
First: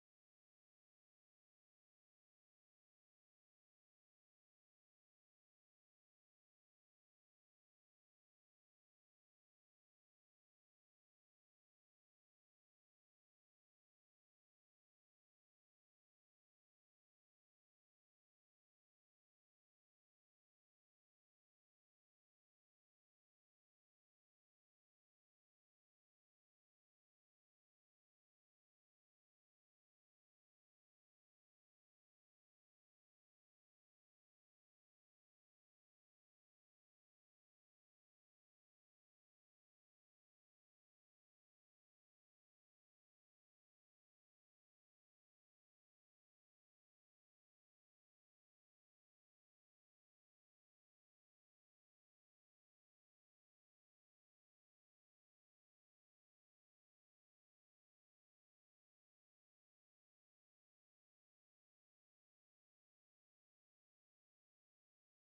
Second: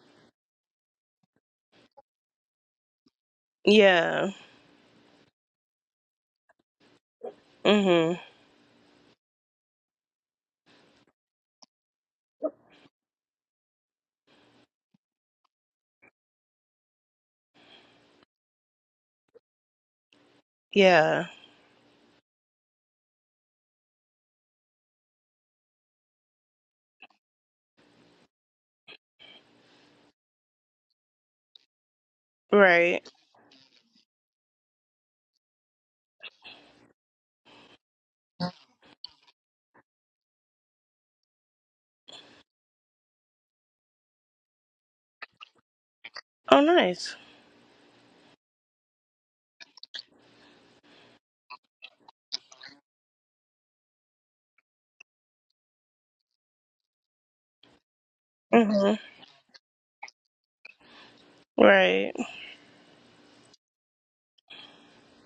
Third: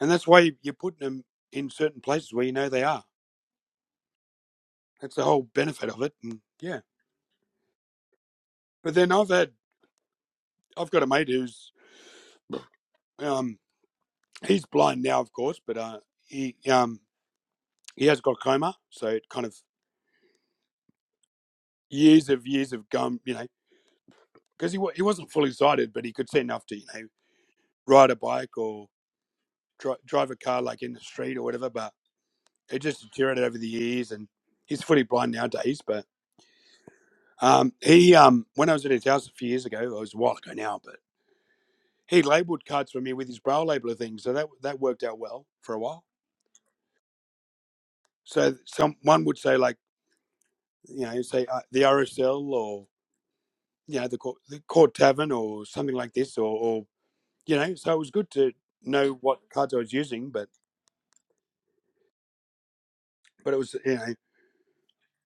Speaker 1: And that's why you- you're putting them in certain places where you know they are.
Speaker 2: Yeah.
Speaker 1: That's the whole benefit of it. And yeah,
Speaker 2: hmm
Speaker 1: but then I've had I've got a mate who's um he's blind now, of course, but uh he um he has got coma, so it kind of
Speaker 2: Yeah.
Speaker 1: years of years of gum, you know, because he he wasn't fully sighted, but he could see enough to you know ride a bike or dri- drive a car like in the street or whatever, but it just
Speaker 2: Right.
Speaker 1: deteriorated over the years, and he's fully blind nowadays. But um, he, um, when I was at his house a few years ago, it was a while ago now, but he labelled cards for me with his braille labeler thing, so that that worked out well for a while.
Speaker 2: Oh, nice.
Speaker 1: So some one would say like you know say uh, the RSL or you know the court, the court tavern or something like this, or, or you know, so it was good to
Speaker 2: hmm
Speaker 1: know what cards I was using, but
Speaker 2: Right.
Speaker 1: but it was you know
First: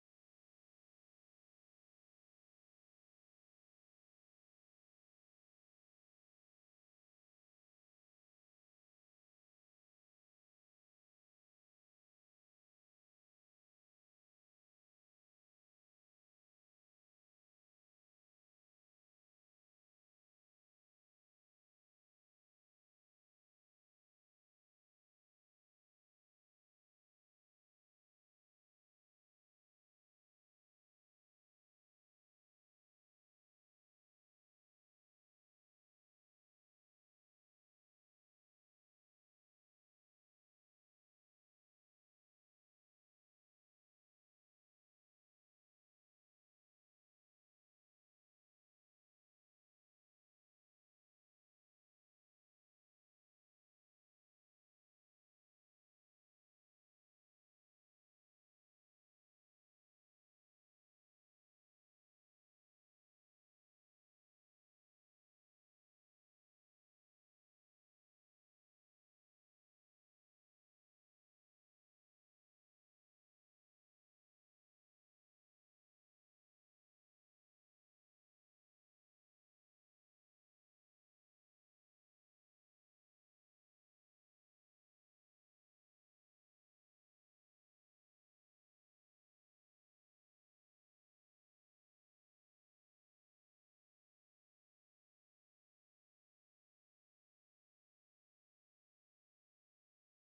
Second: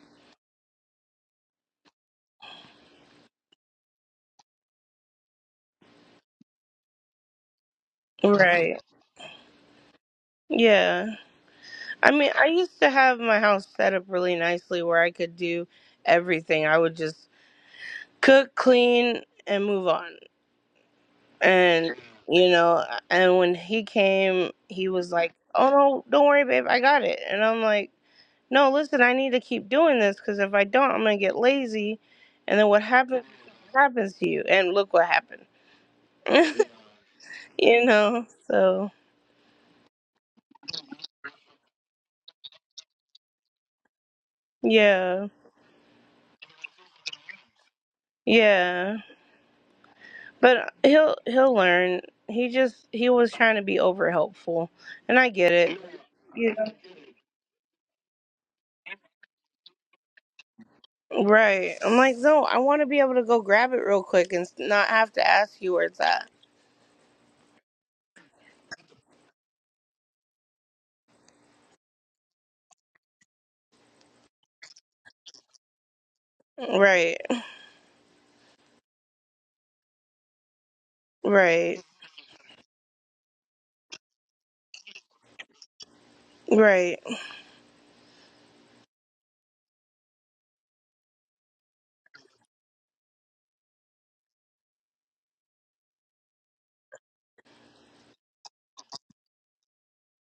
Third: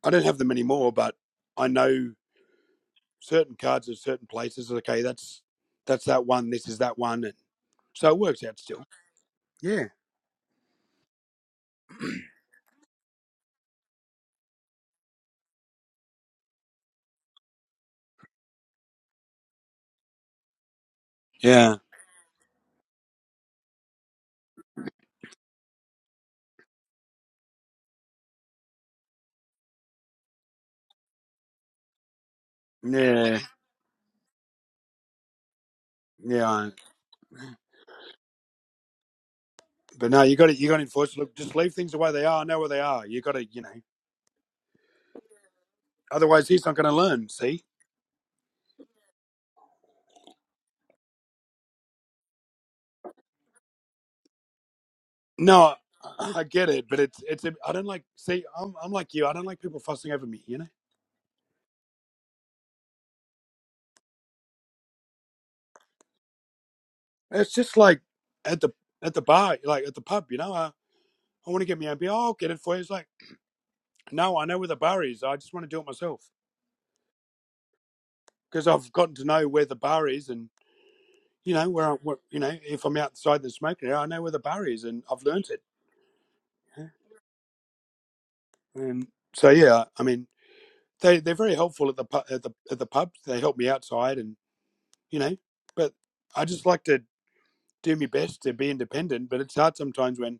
Speaker 1: I don't have them anymore, but I know. certain cards at certain places. Okay, that's that's that one. This is that one, and so it works out
Speaker 2: Right.
Speaker 1: still. Yeah,
Speaker 2: Yeah. I mean, I used to have my house set up really nicely where I could do everything. I would just cook, clean, and move on.
Speaker 1: yeah,
Speaker 2: And, you know, and when he came, he was like, oh, no, don't worry, babe, I got it. And I'm like, no, listen, I need to keep doing this because if I don't, I'm going to get lazy. And then what happens
Speaker 1: yeah,
Speaker 2: happens to you. And look what happened,
Speaker 1: yeah. I-
Speaker 2: you know? So,
Speaker 1: But no, you got to You got to enforce. Look, just leave things the way they are. I know where they are. You got to, you know.
Speaker 2: yeah.
Speaker 1: Otherwise, he's not going to learn. See?
Speaker 2: Yeah. But he'll he'll learn. He just he was trying to be over helpful, and I get
Speaker 1: No,
Speaker 2: it.
Speaker 1: I I
Speaker 2: You
Speaker 1: get it, but it's it's. a- I don't like. See, I'm I'm like you. I don't like people fussing over me. You know,
Speaker 2: know, right? I'm like, no, I want to be able to go grab it real quick and not have to ask you where it's at.
Speaker 1: it's just like at the at the bar, like at the pub. You know, I I want to get me own beer. "Oh, I'll get it for you. It's like, no, I know where the bar is. I just want to do it myself.
Speaker 2: Right?
Speaker 1: because I've gotten to know where the bar is, and you know
Speaker 2: Right?
Speaker 1: where, I, where you know if I'm outside the smoking area, I know where the bar is, and I've learnt it.
Speaker 2: Right?
Speaker 1: And so yeah, I mean they they're very helpful at the at the at the pubs. They help me outside, and you know, but I just like to do my best to be independent. But it's hard sometimes when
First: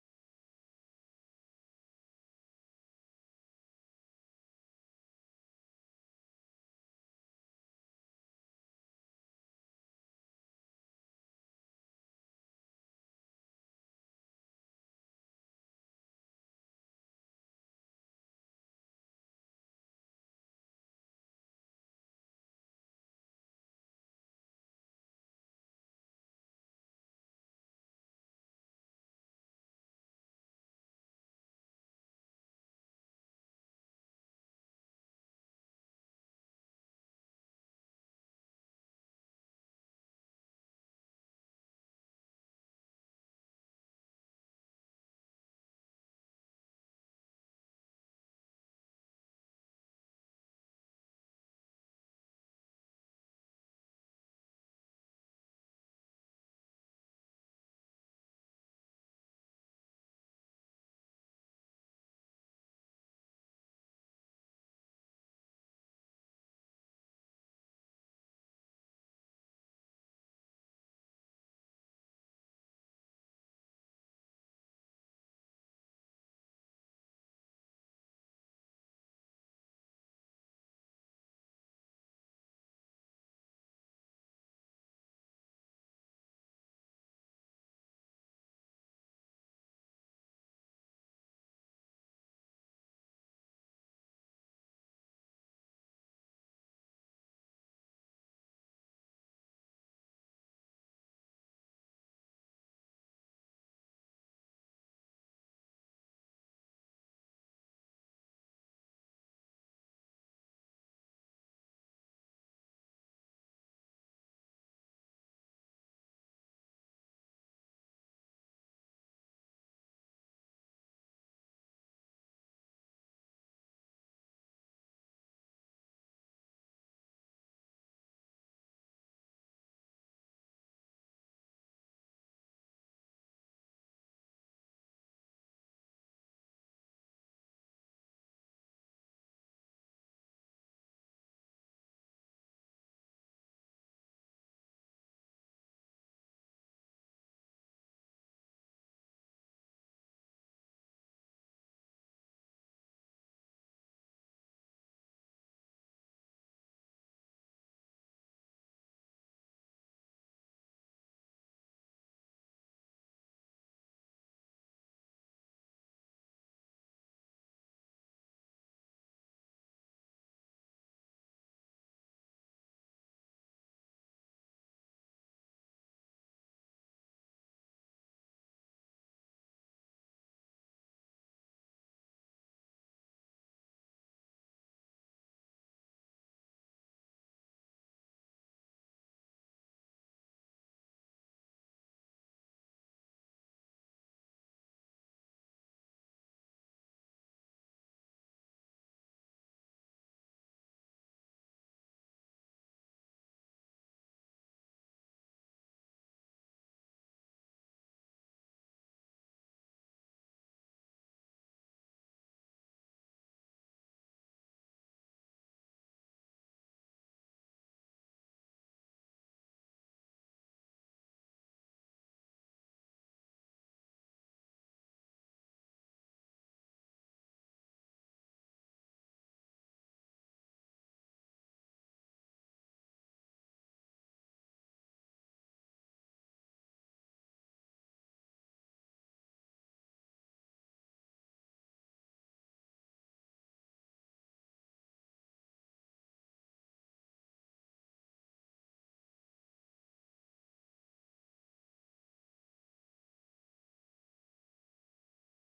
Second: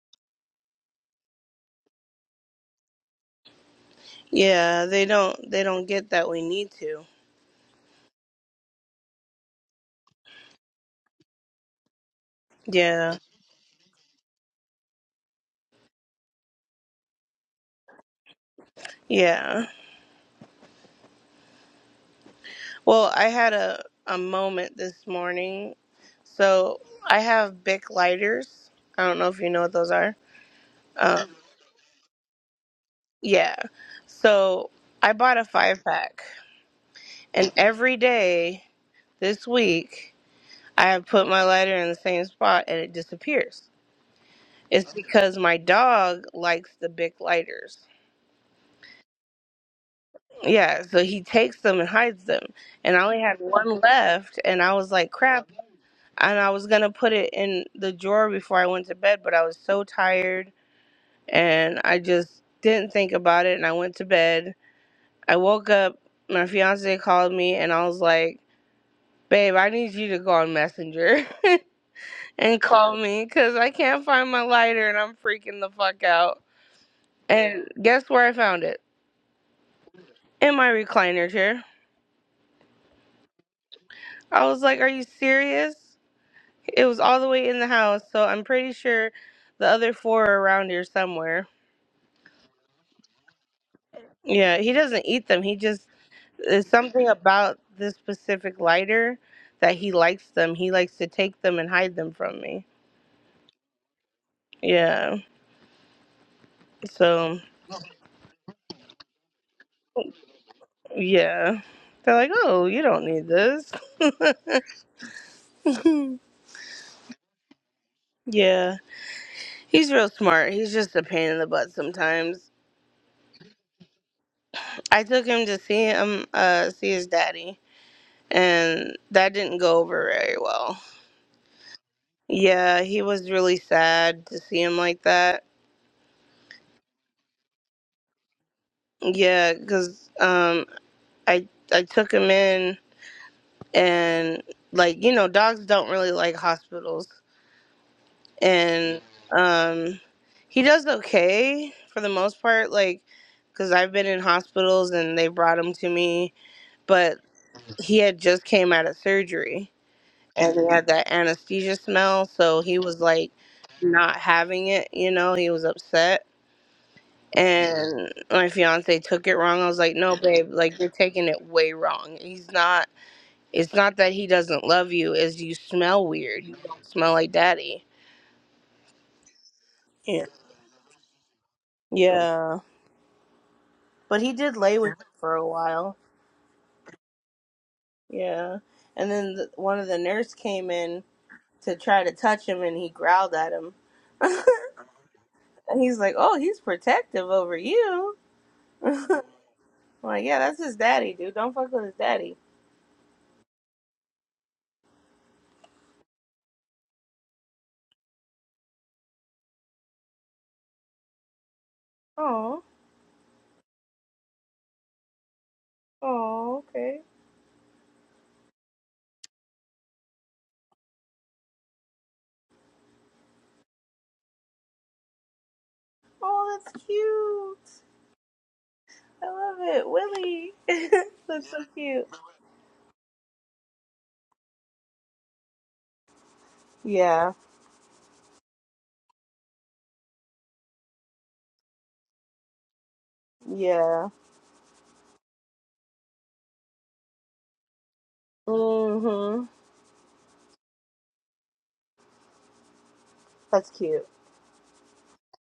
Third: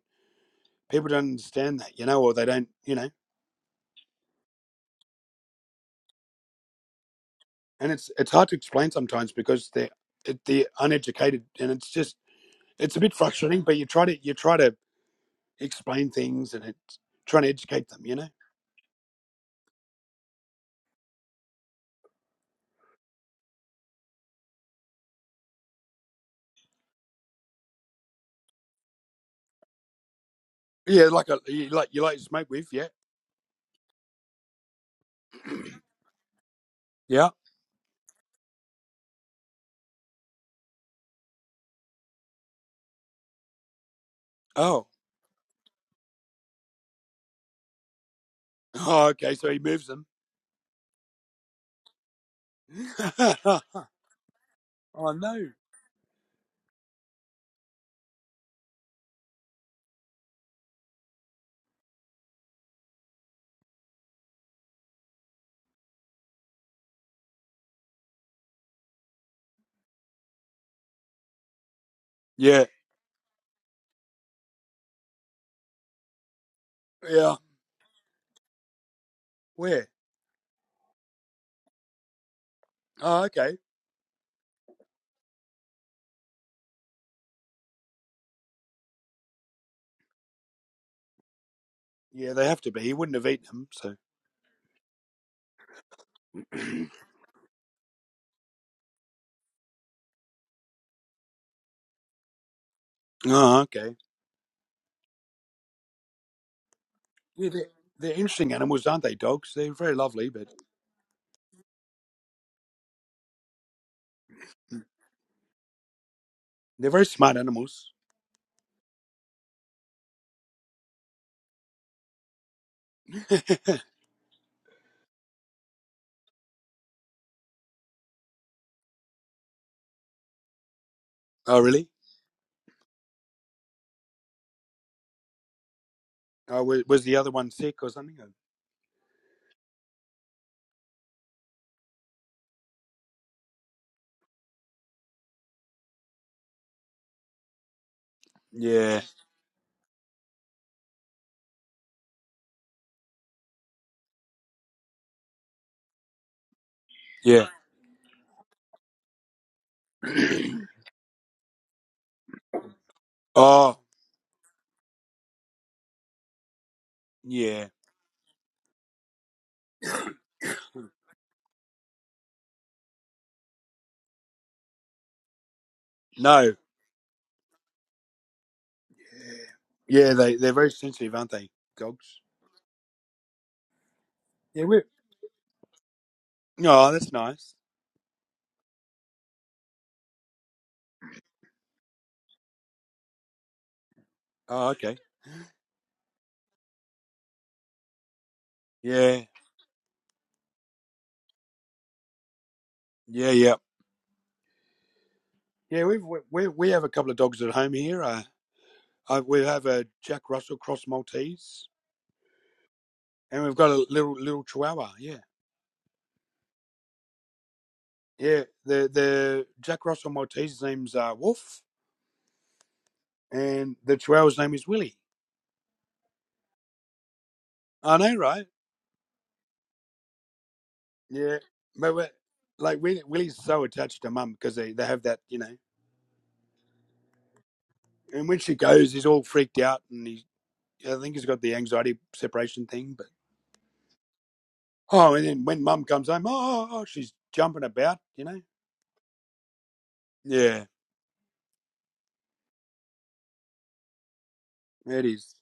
Speaker 1: people don't understand that, you know, or they don't, you know,
Speaker 2: Yeah, they don't they don't get that we need to.
Speaker 1: and it's it's hard to explain sometimes because they're they're uneducated, and it's just it's a bit
Speaker 2: Yeah,
Speaker 1: frustrating. But you try to you try to explain things, and it's trying to educate them, you know.
Speaker 2: yeah. Well, I had a a moment this morning, so I have Bic lighters. I don't know if you know what those are.
Speaker 1: Yeah,
Speaker 2: Um,
Speaker 1: like a you like you like to smoke with, yeah.
Speaker 2: yeah. So I bought a five pack.
Speaker 1: Yeah.
Speaker 2: And every day this week, I have put my lighter in the same spot and it disappears.
Speaker 1: Oh.
Speaker 2: It's because my dog likes the big lighters.
Speaker 1: Oh, okay, so he moves them.
Speaker 2: Yeah, so he takes them and hides them. And I only had
Speaker 1: oh
Speaker 2: one left, and I was like, crap.
Speaker 1: no.
Speaker 2: And I was going to put it in the drawer before I went to bed, but I was so tired and I just didn't think about it. And I went to bed. I woke up, my fiance called me, and I was like, babe, I need you to go on Messenger. and
Speaker 1: Yeah.
Speaker 2: call me because I can't find my lighter and I'm freaking the fuck out.
Speaker 1: Yeah.
Speaker 2: And guess where I found it?
Speaker 1: Where?
Speaker 2: In my recliner chair.
Speaker 1: Oh, okay.
Speaker 2: I was like, Are you serious? It was all the way in the house, so I'm pretty sure the other four are around here somewhere.
Speaker 1: Yeah, they have to be. He wouldn't have eaten them, so
Speaker 2: Yeah, he doesn't eat them. He just, there's something about this specific lighter that he likes them. He likes to take them and hide them from me.
Speaker 1: Oh, okay.
Speaker 2: Yeah, so,
Speaker 1: Yeah, they're, they're interesting animals, aren't they, dogs? They're very lovely, but
Speaker 2: yeah. They're like, Oh, you don't need this.
Speaker 1: mm, they're very smart animals.
Speaker 2: yeah. He's real smart. He's just a pain in the butt sometimes.
Speaker 1: oh
Speaker 2: I took him to see him uh see his daddy and that didn't go over very well.
Speaker 1: really?
Speaker 2: Yeah, he was really sad to see him like that.
Speaker 1: Oh was, was the other one sick or something?
Speaker 2: Yeah, cuz um I I took him in and like you know, dogs don't really like hospitals and
Speaker 1: Yeah.
Speaker 2: um he does okay for the most part like cuz I've been in hospitals and they brought him to me but.
Speaker 1: Yeah.
Speaker 2: he had just came out of surgery and he had that anesthesia smell so he was like
Speaker 1: Oh,
Speaker 2: not having it you know he was upset
Speaker 1: yeah.
Speaker 2: and my fiance took it wrong i was like no babe like you're taking it way wrong he's not it's not that he doesn't love you is you smell weird
Speaker 1: No.
Speaker 2: you don't smell like daddy
Speaker 1: Yeah,
Speaker 2: yeah
Speaker 1: they they're very sensitive, aren't they? Dogs.
Speaker 2: yeah but he did
Speaker 1: Yeah,
Speaker 2: lay
Speaker 1: we,
Speaker 2: with me for a while
Speaker 1: Oh, that's nice.
Speaker 2: yeah and then the, one of the nurse came in to try to touch him and he growled at him
Speaker 1: Oh, okay.
Speaker 2: And he's like, oh, he's protective over you.
Speaker 1: Yeah,
Speaker 2: I'm like, yeah, that's his daddy, dude. Don't fuck with his daddy.
Speaker 1: yeah, yeah, yeah. We've we we we have a couple of dogs at home here. Uh, I, we have a Jack Russell Cross Maltese,
Speaker 2: Oh,
Speaker 1: and we've got a little little Chihuahua. Yeah,
Speaker 2: oh, okay.
Speaker 1: yeah. The the Jack Russell Maltese's name's uh, Wolf, and the Chihuahua's name is Willie.
Speaker 2: Oh, that's cute.
Speaker 1: I know, right?
Speaker 2: I love it, Willie.
Speaker 1: Yeah,
Speaker 2: that's so
Speaker 1: but
Speaker 2: cute.
Speaker 1: we're, like Willie, Willie's so attached to Mum because they they have that, you know.
Speaker 2: Yeah,
Speaker 1: And when she goes, he's all freaked out, and he I think he's got the anxiety separation thing, but.
Speaker 2: yeah.
Speaker 1: Oh, and then when mum comes home, oh, oh, oh, she's jumping about, you know?
Speaker 2: Mhm.
Speaker 1: Yeah,
Speaker 2: That's cute.
Speaker 1: it is.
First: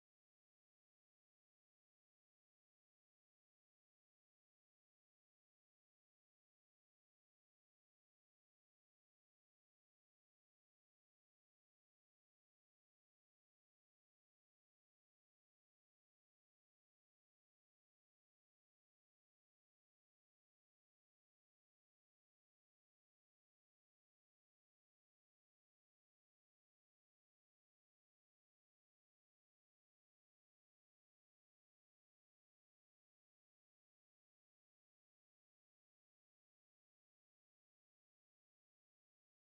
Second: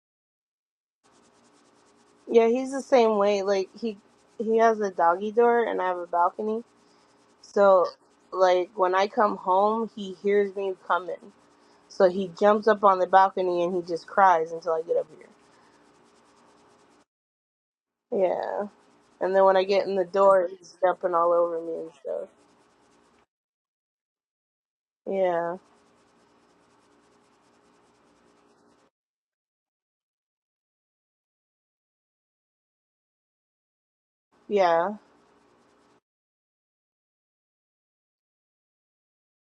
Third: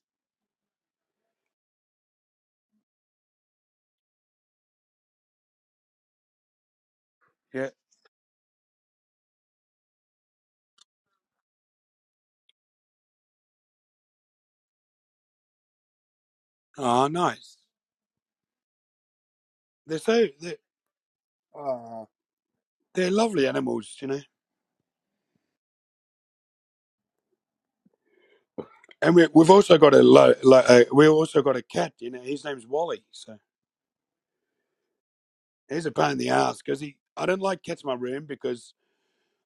Speaker 2: Yeah, he's the same way. Like he he has a doggy door, and I have a balcony.
Speaker 1: Yeah.
Speaker 2: So, like when I come home, he hears me coming. So he jumps up on the balcony and he just cries until I get up
Speaker 1: Oh, nice.
Speaker 2: here. Yeah. And then when I get in
Speaker 1: They're
Speaker 2: the
Speaker 1: so,
Speaker 2: door,
Speaker 1: they're,
Speaker 2: he's jumping all over me and
Speaker 1: oh,
Speaker 2: stuff.
Speaker 1: they're lovely animals, you know?
Speaker 2: Yeah,
Speaker 1: And we, we've also got a lo, lo, uh, we also got a cat, you know, his name's Wally. So
Speaker 2: yeah,
Speaker 1: he's a pain in the ass because he, I don't like cats in my room because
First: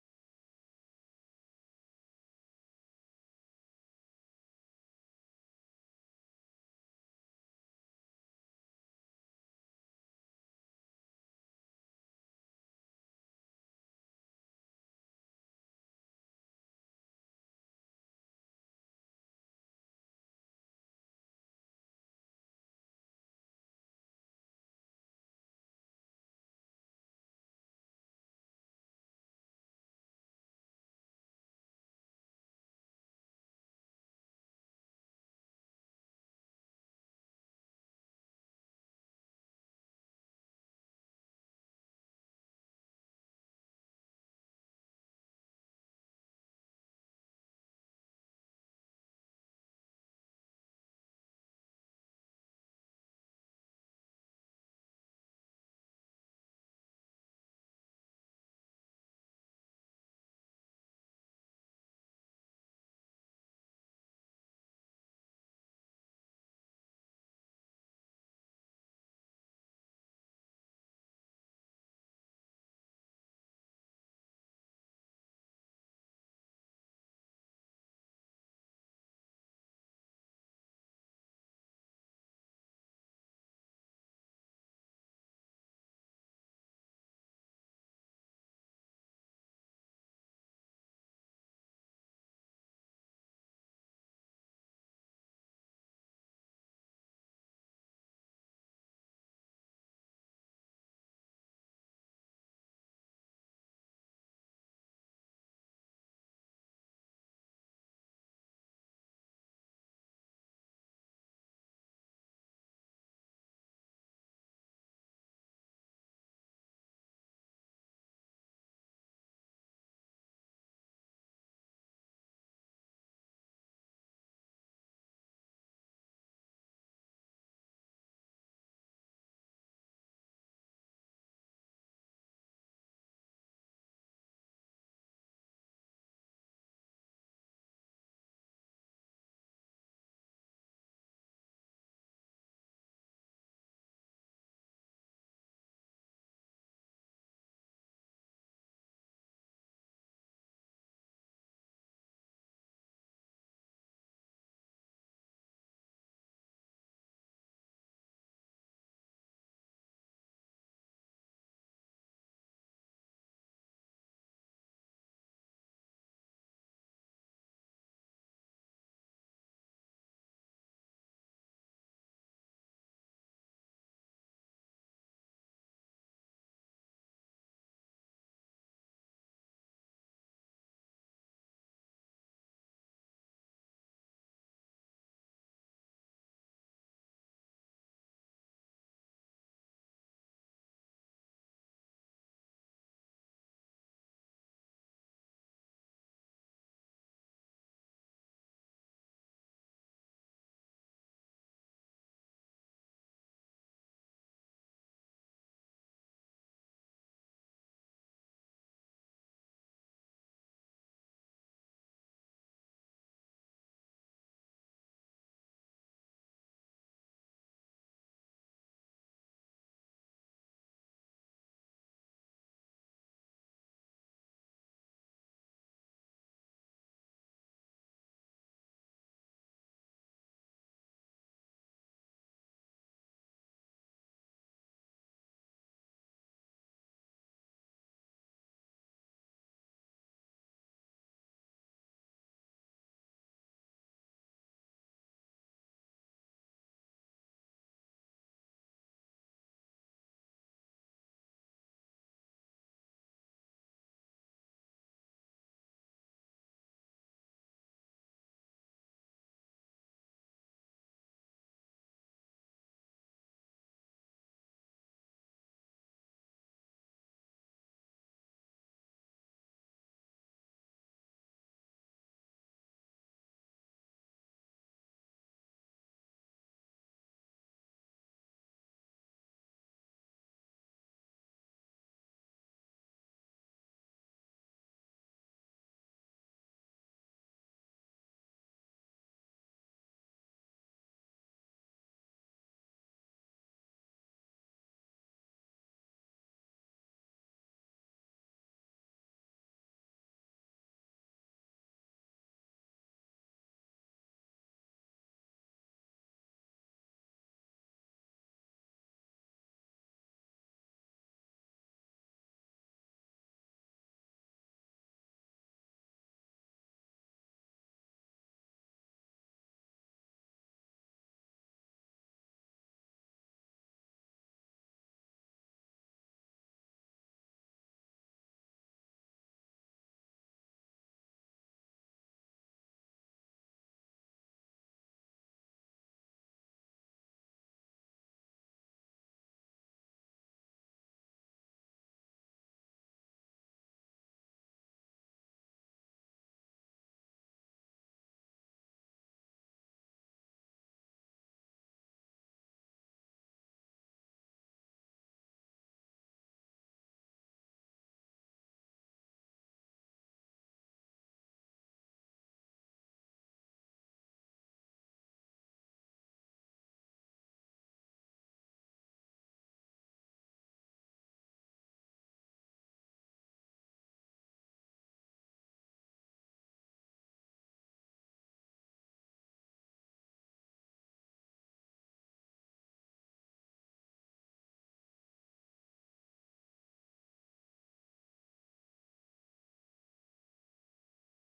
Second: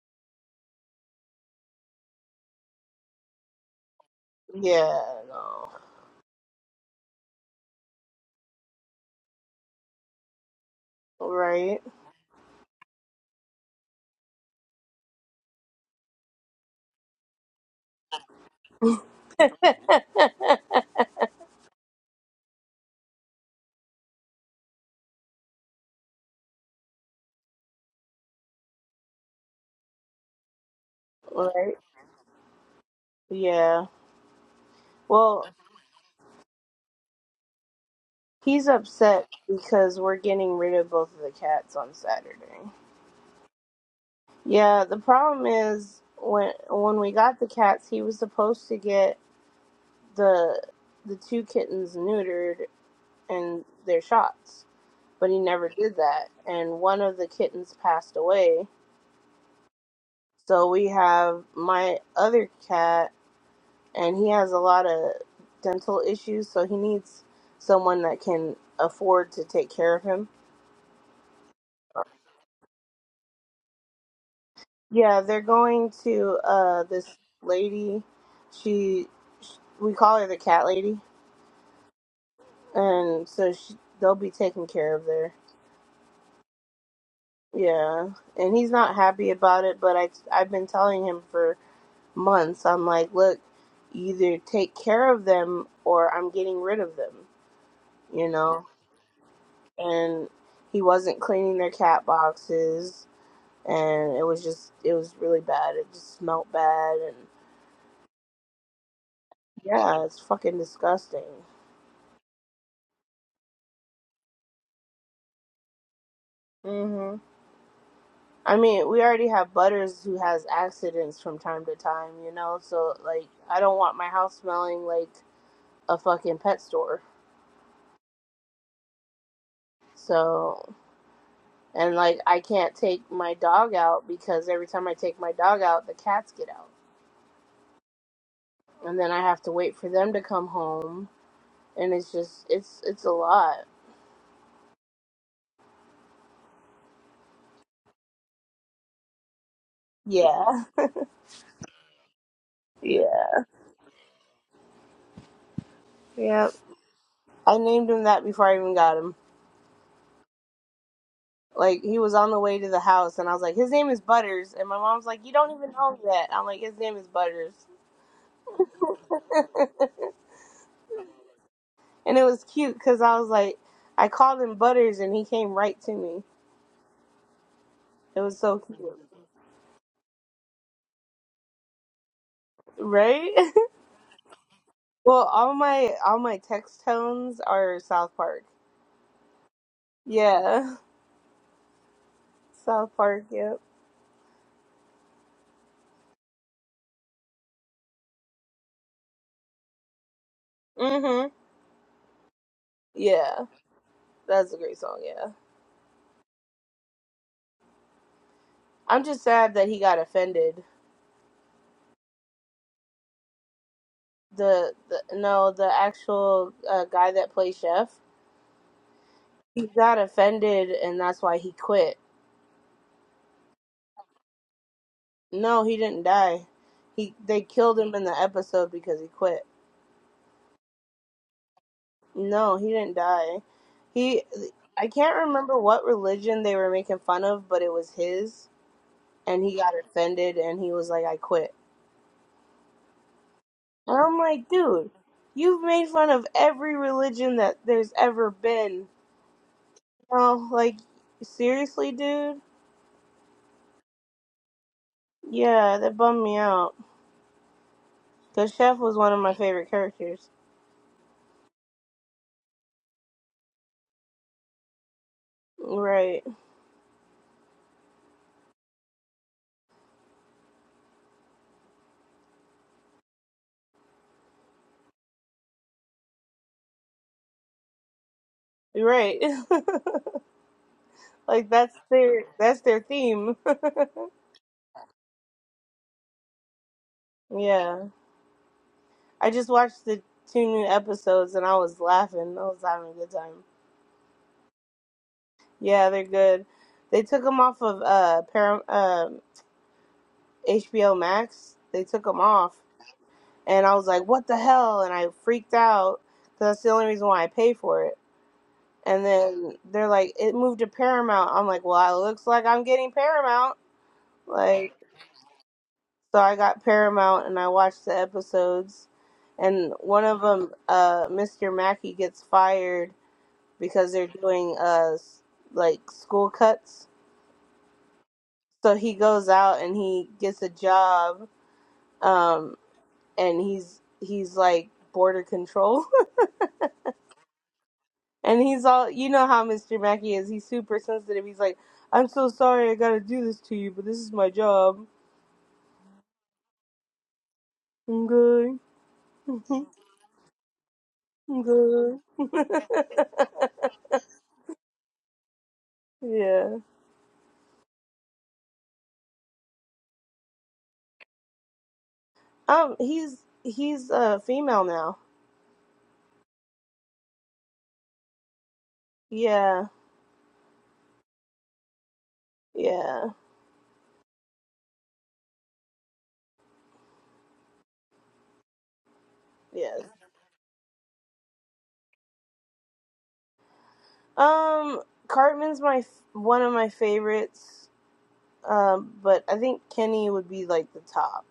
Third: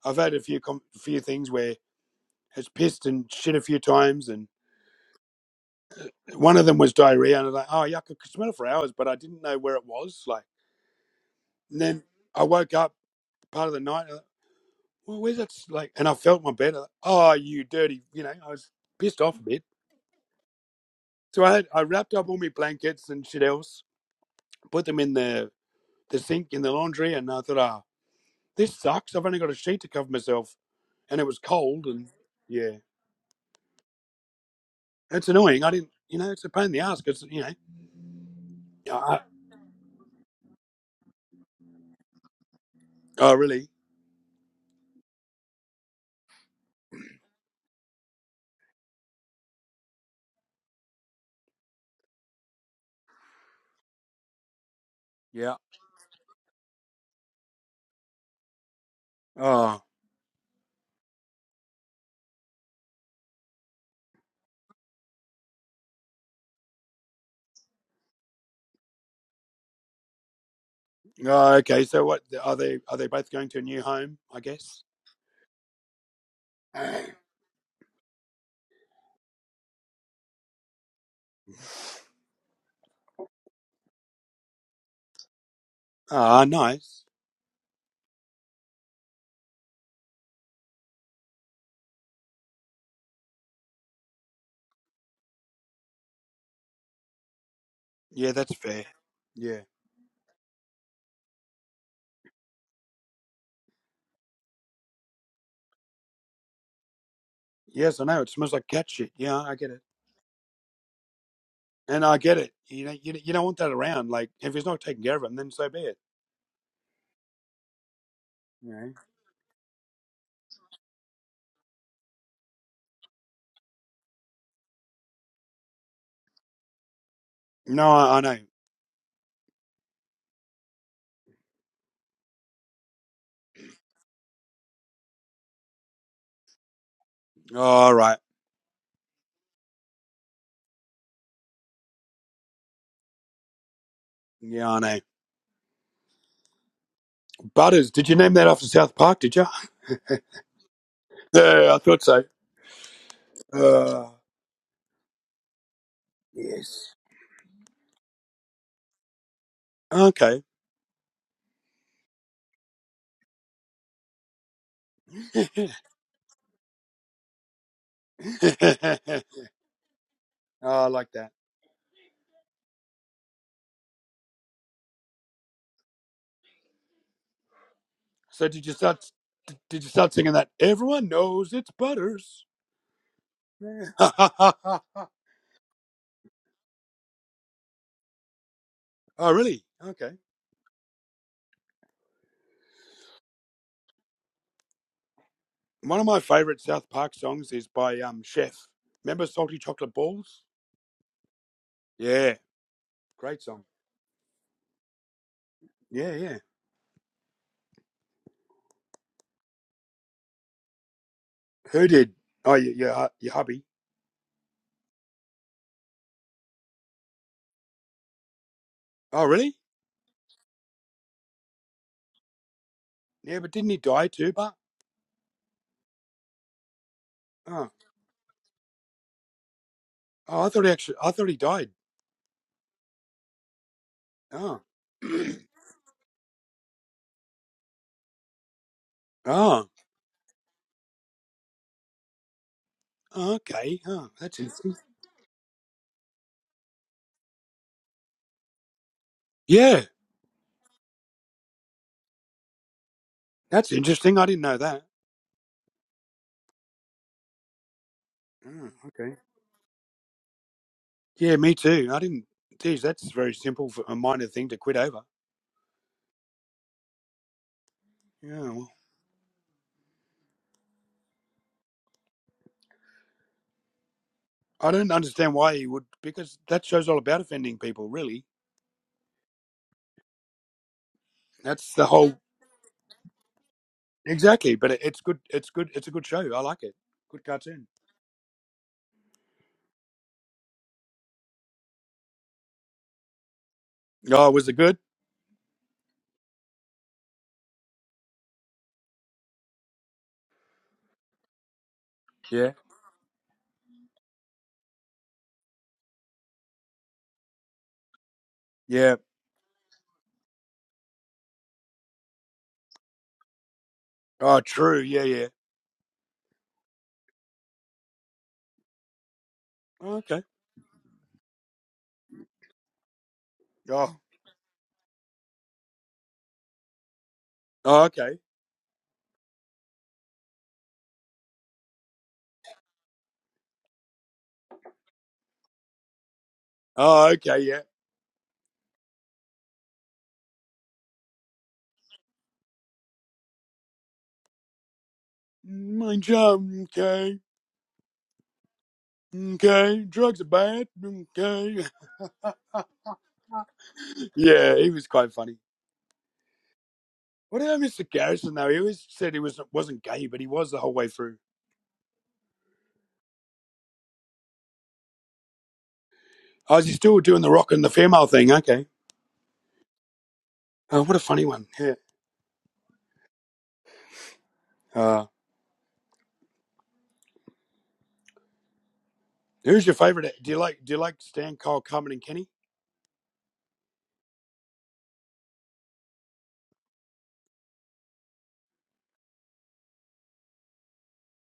Speaker 1: I've had a few, com, few things where it's pissed and shit a few times. And
Speaker 2: yeah, no.
Speaker 1: one of them was diarrhea. And I was like, oh, yuck, I could smell it for hours, but I didn't know where it was. Like,
Speaker 2: Right?
Speaker 1: and then I woke up part of the night. well, where's that? Like, and I felt my bed. uh, Oh, you dirty! You know, I was pissed off a bit. So I had, I wrapped up all my blankets and shit else, put them in the the sink in the laundry, and I thought, ah, oh, this sucks. I've only got a sheet to cover myself, and it was
Speaker 2: right?
Speaker 1: cold, and yeah,
Speaker 2: Yeah.
Speaker 1: it's
Speaker 2: Well,
Speaker 1: annoying. I didn't, you know, it's a pain in the ass because you know,
Speaker 2: he's
Speaker 1: I,
Speaker 2: upset because we're getting rid of both of the cats on Saturday.
Speaker 1: oh really?
Speaker 2: Yeah, the problem is when when we got the cats, he was supposed to get the the two kittens neutered and their shots, but he
Speaker 1: Yeah.
Speaker 2: never did that. And one of the kittens passed away,
Speaker 1: Oh,
Speaker 2: So we have my other cat, and he has a lot of dental issues, so he needs someone that can afford to take care of him.
Speaker 1: oh, okay. So what are they? Are they both going to a new home? I guess.
Speaker 2: Yeah, they're going to uh this lady. She, sh we call her the cat lady, and so she, they'll be taken care of there.
Speaker 1: Ah, nice.
Speaker 2: Yeah, and he's not happy about it, but I I've been telling him for months. I'm like, look, either take care of them or I'm getting rid of them, you
Speaker 1: Yeah,
Speaker 2: know.
Speaker 1: that's fair. Yeah.
Speaker 2: and he wasn't cleaning their cat boxes and it was just it was really bad it just smelled bad and
Speaker 1: Yes, I know. It smells like cat shit. Yeah, I get it.
Speaker 2: yeah it's fucking disgusting
Speaker 1: And I get it. You know, you, you don't want that around. Like, if it's not taken care of him, then so be it.
Speaker 2: mhm i
Speaker 1: You
Speaker 2: mean
Speaker 1: know?
Speaker 2: we already have butters who has accidents from time to time you know so like i don't want my house smelling like a fucking pet store
Speaker 1: No, I, I know.
Speaker 2: so and like i can't take my dog out because every time i take my dog out the cats get out
Speaker 1: All right.
Speaker 2: and then i have to wait for them to come home and it's just it's it's a lot
Speaker 1: Yeah, I know. Butters. Did you name that after South Park? Did you?
Speaker 2: Yeah.
Speaker 1: Yeah, I thought so.
Speaker 2: Yeah.
Speaker 1: Uh,
Speaker 2: Yep.
Speaker 1: yes.
Speaker 2: I named him that before I even got him.
Speaker 1: Okay.
Speaker 2: Like he was on the way to the house and I was like, His name is Butters and my mom's like, You
Speaker 1: oh,
Speaker 2: don't even know that. I'm like, His name is Butters.
Speaker 1: I like that.
Speaker 2: And it was cute because I was like, I called him Butters and he came right to me. It was
Speaker 1: So,
Speaker 2: so
Speaker 1: did you
Speaker 2: cute.
Speaker 1: start? Did did you start singing that? Everyone knows it's Butters.
Speaker 2: Right?
Speaker 1: Yeah. oh,
Speaker 2: well, all my all my text tones are South Park.
Speaker 1: really? Okay.
Speaker 2: Yeah. South Park, yep.
Speaker 1: One of my favourite South Park songs is by um Chef. Remember Salty Chocolate Balls?
Speaker 2: hmm
Speaker 1: Yeah, great
Speaker 2: Yeah.
Speaker 1: song.
Speaker 2: That's a great song, yeah.
Speaker 1: Yeah, yeah.
Speaker 2: I'm just sad that he got offended
Speaker 1: Who did? Oh, your your, uh, your hubby.
Speaker 2: the, the no the actual uh, guy that plays chef
Speaker 1: Oh, really?
Speaker 2: he got offended and that's why he quit
Speaker 1: Yeah, but didn't he die too? But
Speaker 2: no he didn't die he they
Speaker 1: oh,
Speaker 2: killed him in the episode because he quit
Speaker 1: oh I thought he actually, I thought he died.
Speaker 2: no he didn't die he
Speaker 1: Oh,
Speaker 2: i can't
Speaker 1: oh,
Speaker 2: remember what religion they were making fun of but it was his and he
Speaker 1: oh,
Speaker 2: got offended and he was like i quit
Speaker 1: okay.
Speaker 2: and
Speaker 1: Oh,
Speaker 2: i'm
Speaker 1: that's
Speaker 2: like
Speaker 1: interesting.
Speaker 2: dude you've made fun of every religion that there's ever been
Speaker 1: Yeah,
Speaker 2: no like seriously dude
Speaker 1: that's interesting. I didn't know that.
Speaker 2: yeah that bummed me out The
Speaker 1: Oh,
Speaker 2: chef was one
Speaker 1: okay.
Speaker 2: of my favorite characters.
Speaker 1: Yeah, me too. I didn't. Geez, that's very simple for a minor thing to quit over.
Speaker 2: Right.
Speaker 1: Yeah. Well, I don't understand why he would, because that show's all about offending people, really
Speaker 2: Right. like
Speaker 1: That's
Speaker 2: that's
Speaker 1: the whole
Speaker 2: their that's their theme.
Speaker 1: exactly. But it, it's good. It's good. It's a good show. I like it. Good cartoon.
Speaker 2: yeah. I just watched the two new episodes and I was laughing. I was having a good time.
Speaker 1: Oh, was it good?
Speaker 2: Yeah, they're good. They took them off of uh Param- um HBO Max. They took them
Speaker 1: Yeah.
Speaker 2: off and I was like, "What the hell?" and I freaked out cuz that's the only reason why I pay for it.
Speaker 1: Yeah.
Speaker 2: And then they're like, "It moved to Paramount." I'm like, "Well, it looks like I'm getting Paramount."
Speaker 1: Oh,
Speaker 2: Like
Speaker 1: true. Yeah. Yeah.
Speaker 2: So I got Paramount and I watched the episodes. And
Speaker 1: Oh,
Speaker 2: one of
Speaker 1: okay.
Speaker 2: them, uh, Mr. Mackey gets fired because
Speaker 1: Oh.
Speaker 2: they're doing uh s- like school cuts.
Speaker 1: oh. Okay.
Speaker 2: So he goes out and he gets a job. Um, and he's he's like border control.
Speaker 1: Oh, okay. Yeah.
Speaker 2: and he's all you know how Mr. Mackey is. He's super sensitive. He's like, I'm so sorry I gotta do this to you, but this is my job.
Speaker 1: My job. Okay.
Speaker 2: I'm good.
Speaker 1: Okay. Drugs are bad.
Speaker 2: I'm
Speaker 1: Okay.
Speaker 2: good.
Speaker 1: yeah, he was quite funny.
Speaker 2: yeah.
Speaker 1: What about Mr. Garrison though? He always said he was wasn't gay, but he was the whole way through.
Speaker 2: Um, he's he's uh female now.
Speaker 1: Oh, is he still doing the rock and the female thing? Okay.
Speaker 2: Yeah,
Speaker 1: Oh, what a funny one. Yeah.
Speaker 2: yeah,
Speaker 1: Oh. Who's your
Speaker 2: yes.
Speaker 1: favorite? Do you like Do you like Stan Kyle, Carmen, and Kenny?
Speaker 2: Um, Cartman's my f- one of my favorites. Um, but I think Kenny would be like the top.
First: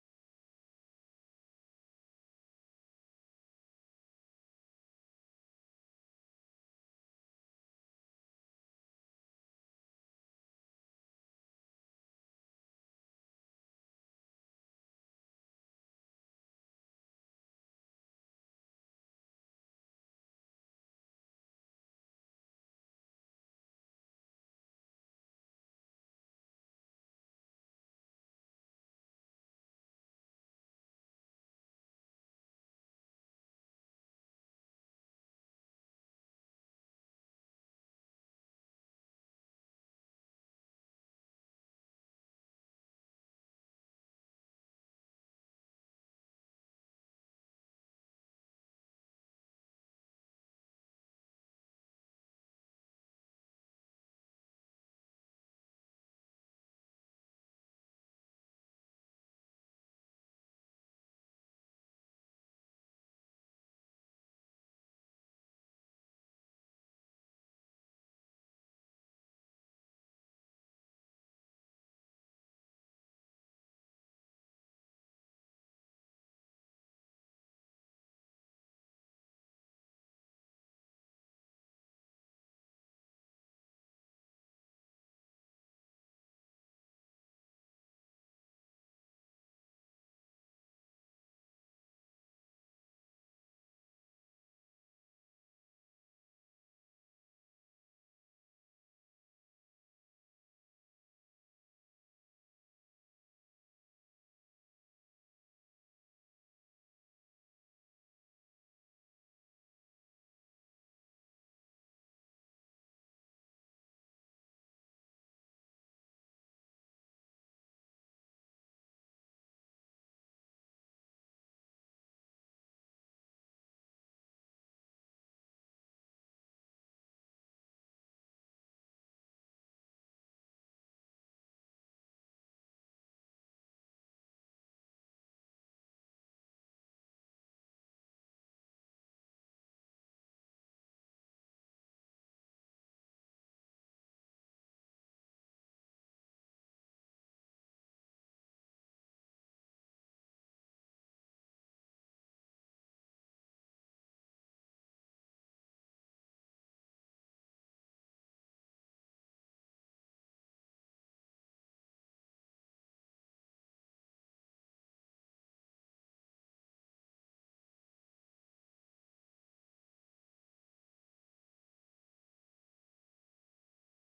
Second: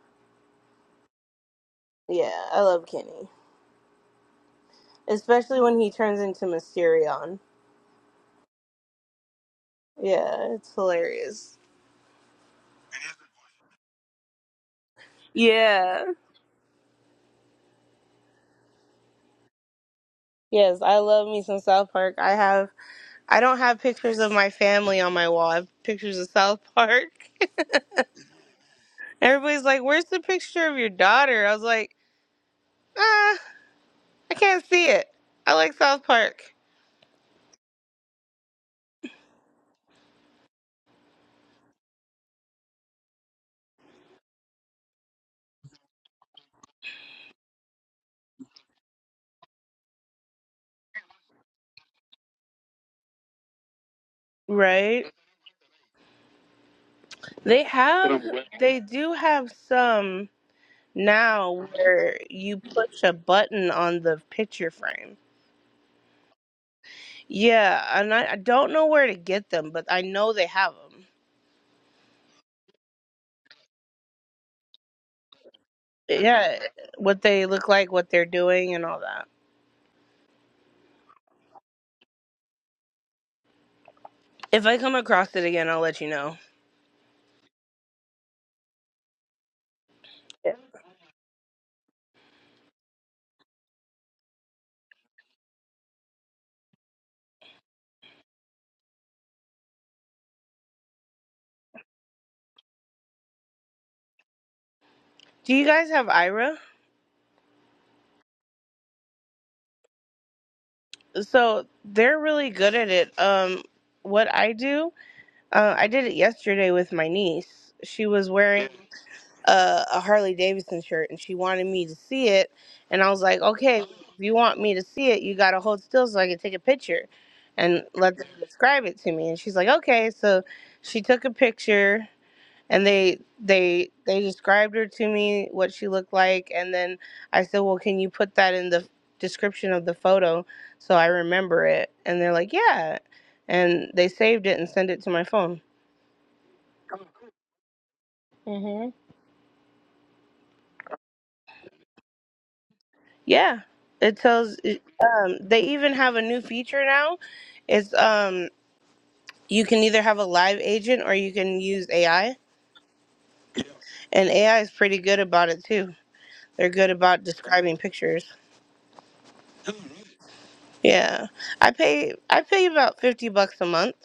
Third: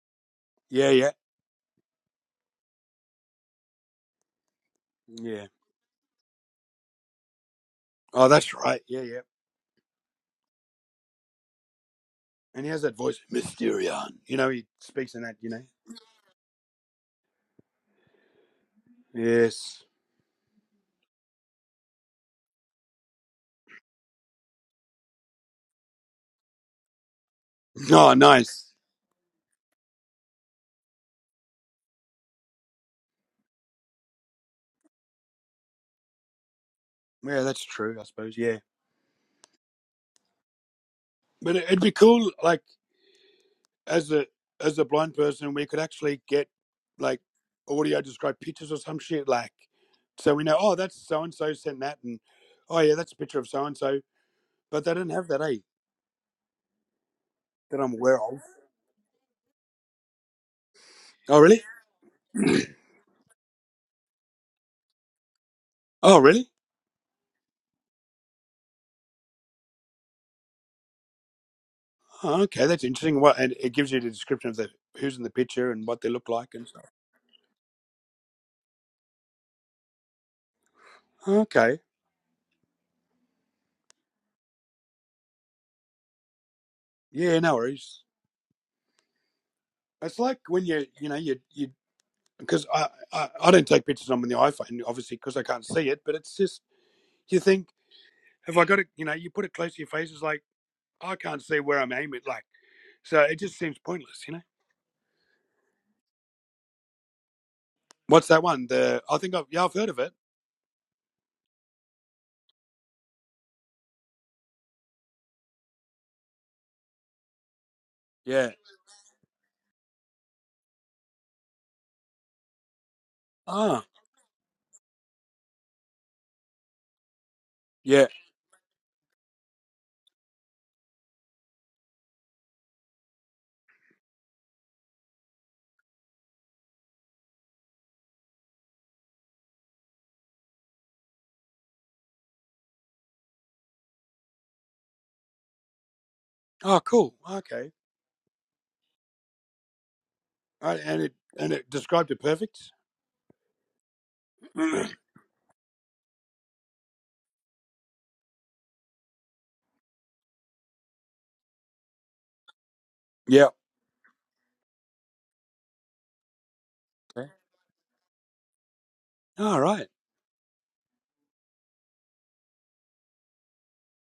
Speaker 1: Yeah, yeah,
Speaker 2: Yeah, I love Kenny,
Speaker 1: yeah.
Speaker 2: especially when he turns into Mysterion.
Speaker 1: Oh, that's right. Yeah, yeah.
Speaker 2: Yeah, it's hilarious.
Speaker 1: And he has that voice, Mysterion. You know, he speaks in that. You know.
Speaker 2: Yeah.
Speaker 1: Yes.
Speaker 2: Yes, I love me some South Park. I have I don't have pictures of my family on my wall. I have pictures of South Park.
Speaker 1: Oh, nice.
Speaker 2: Everybody's like, "Where's the picture of your daughter?" I was like. "Ah, I can't see it. I like South Park.
Speaker 1: Yeah, that's true. I suppose. Yeah. But it- it'd be cool, like as a as a blind person, we could actually get like audio described pictures or some shit, like so we know. Oh, that's so and so sent that, and oh yeah, that's a picture of so and so. But they
Speaker 2: Right?
Speaker 1: don't have that, eh?
Speaker 2: They
Speaker 1: That I'm
Speaker 2: have,
Speaker 1: aware of.
Speaker 2: they do have some
Speaker 1: Oh, really?
Speaker 2: now where you push a button on the picture frame.
Speaker 1: Oh, really?
Speaker 2: Yeah, and I, I don't know where to get them, but I know they have them.
Speaker 1: Okay, that's interesting. What and it gives you the description of the who's in the picture and what they look like
Speaker 2: Yeah,
Speaker 1: and stuff.
Speaker 2: what they look like, what they're doing, and all that.
Speaker 1: Okay,
Speaker 2: If I come across it again, I'll let you know.
Speaker 1: yeah, no worries. It's like
Speaker 2: Yeah.
Speaker 1: when you you know you you because I, I I don't take pictures on the iPhone obviously because I can't see it, but it's just you think have I got it? You know, you put it close to your face. It's like I can't see where I'm aiming. Like so, it just seems pointless. You know,
Speaker 2: Do you guys have Ira?
Speaker 1: what's that one? The I think I've yeah I've heard of it.
Speaker 2: So they're really good at it. Um, what I do, uh, I did it yesterday with my niece. She was
Speaker 1: Yeah.
Speaker 2: wearing a, a Harley Davidson shirt and she wanted me to see it. And I was like, okay,
Speaker 1: Ah.
Speaker 2: if you want me to see it, you got to hold still so I can take a picture and
Speaker 1: Yeah.
Speaker 2: let them describe it to me. And she's like, okay. So she took a picture and they they they described her to me what she looked like and then I said, "Well, can you put that in the description of the photo so I remember it?" And they're like, "Yeah." And they saved it and sent it to my phone.
Speaker 1: Oh, cool. Okay. All right, and it and it described it perfect.
Speaker 2: Yeah, it tells. it-
Speaker 1: yeah.
Speaker 2: Um, they even have a new feature now. It's um, you can either have a live agent or you can use AI, and AI is pretty good about it too. They're good about
Speaker 1: Okay.
Speaker 2: describing pictures.
Speaker 1: All right.
Speaker 2: Yeah, I pay I pay about fifty bucks a month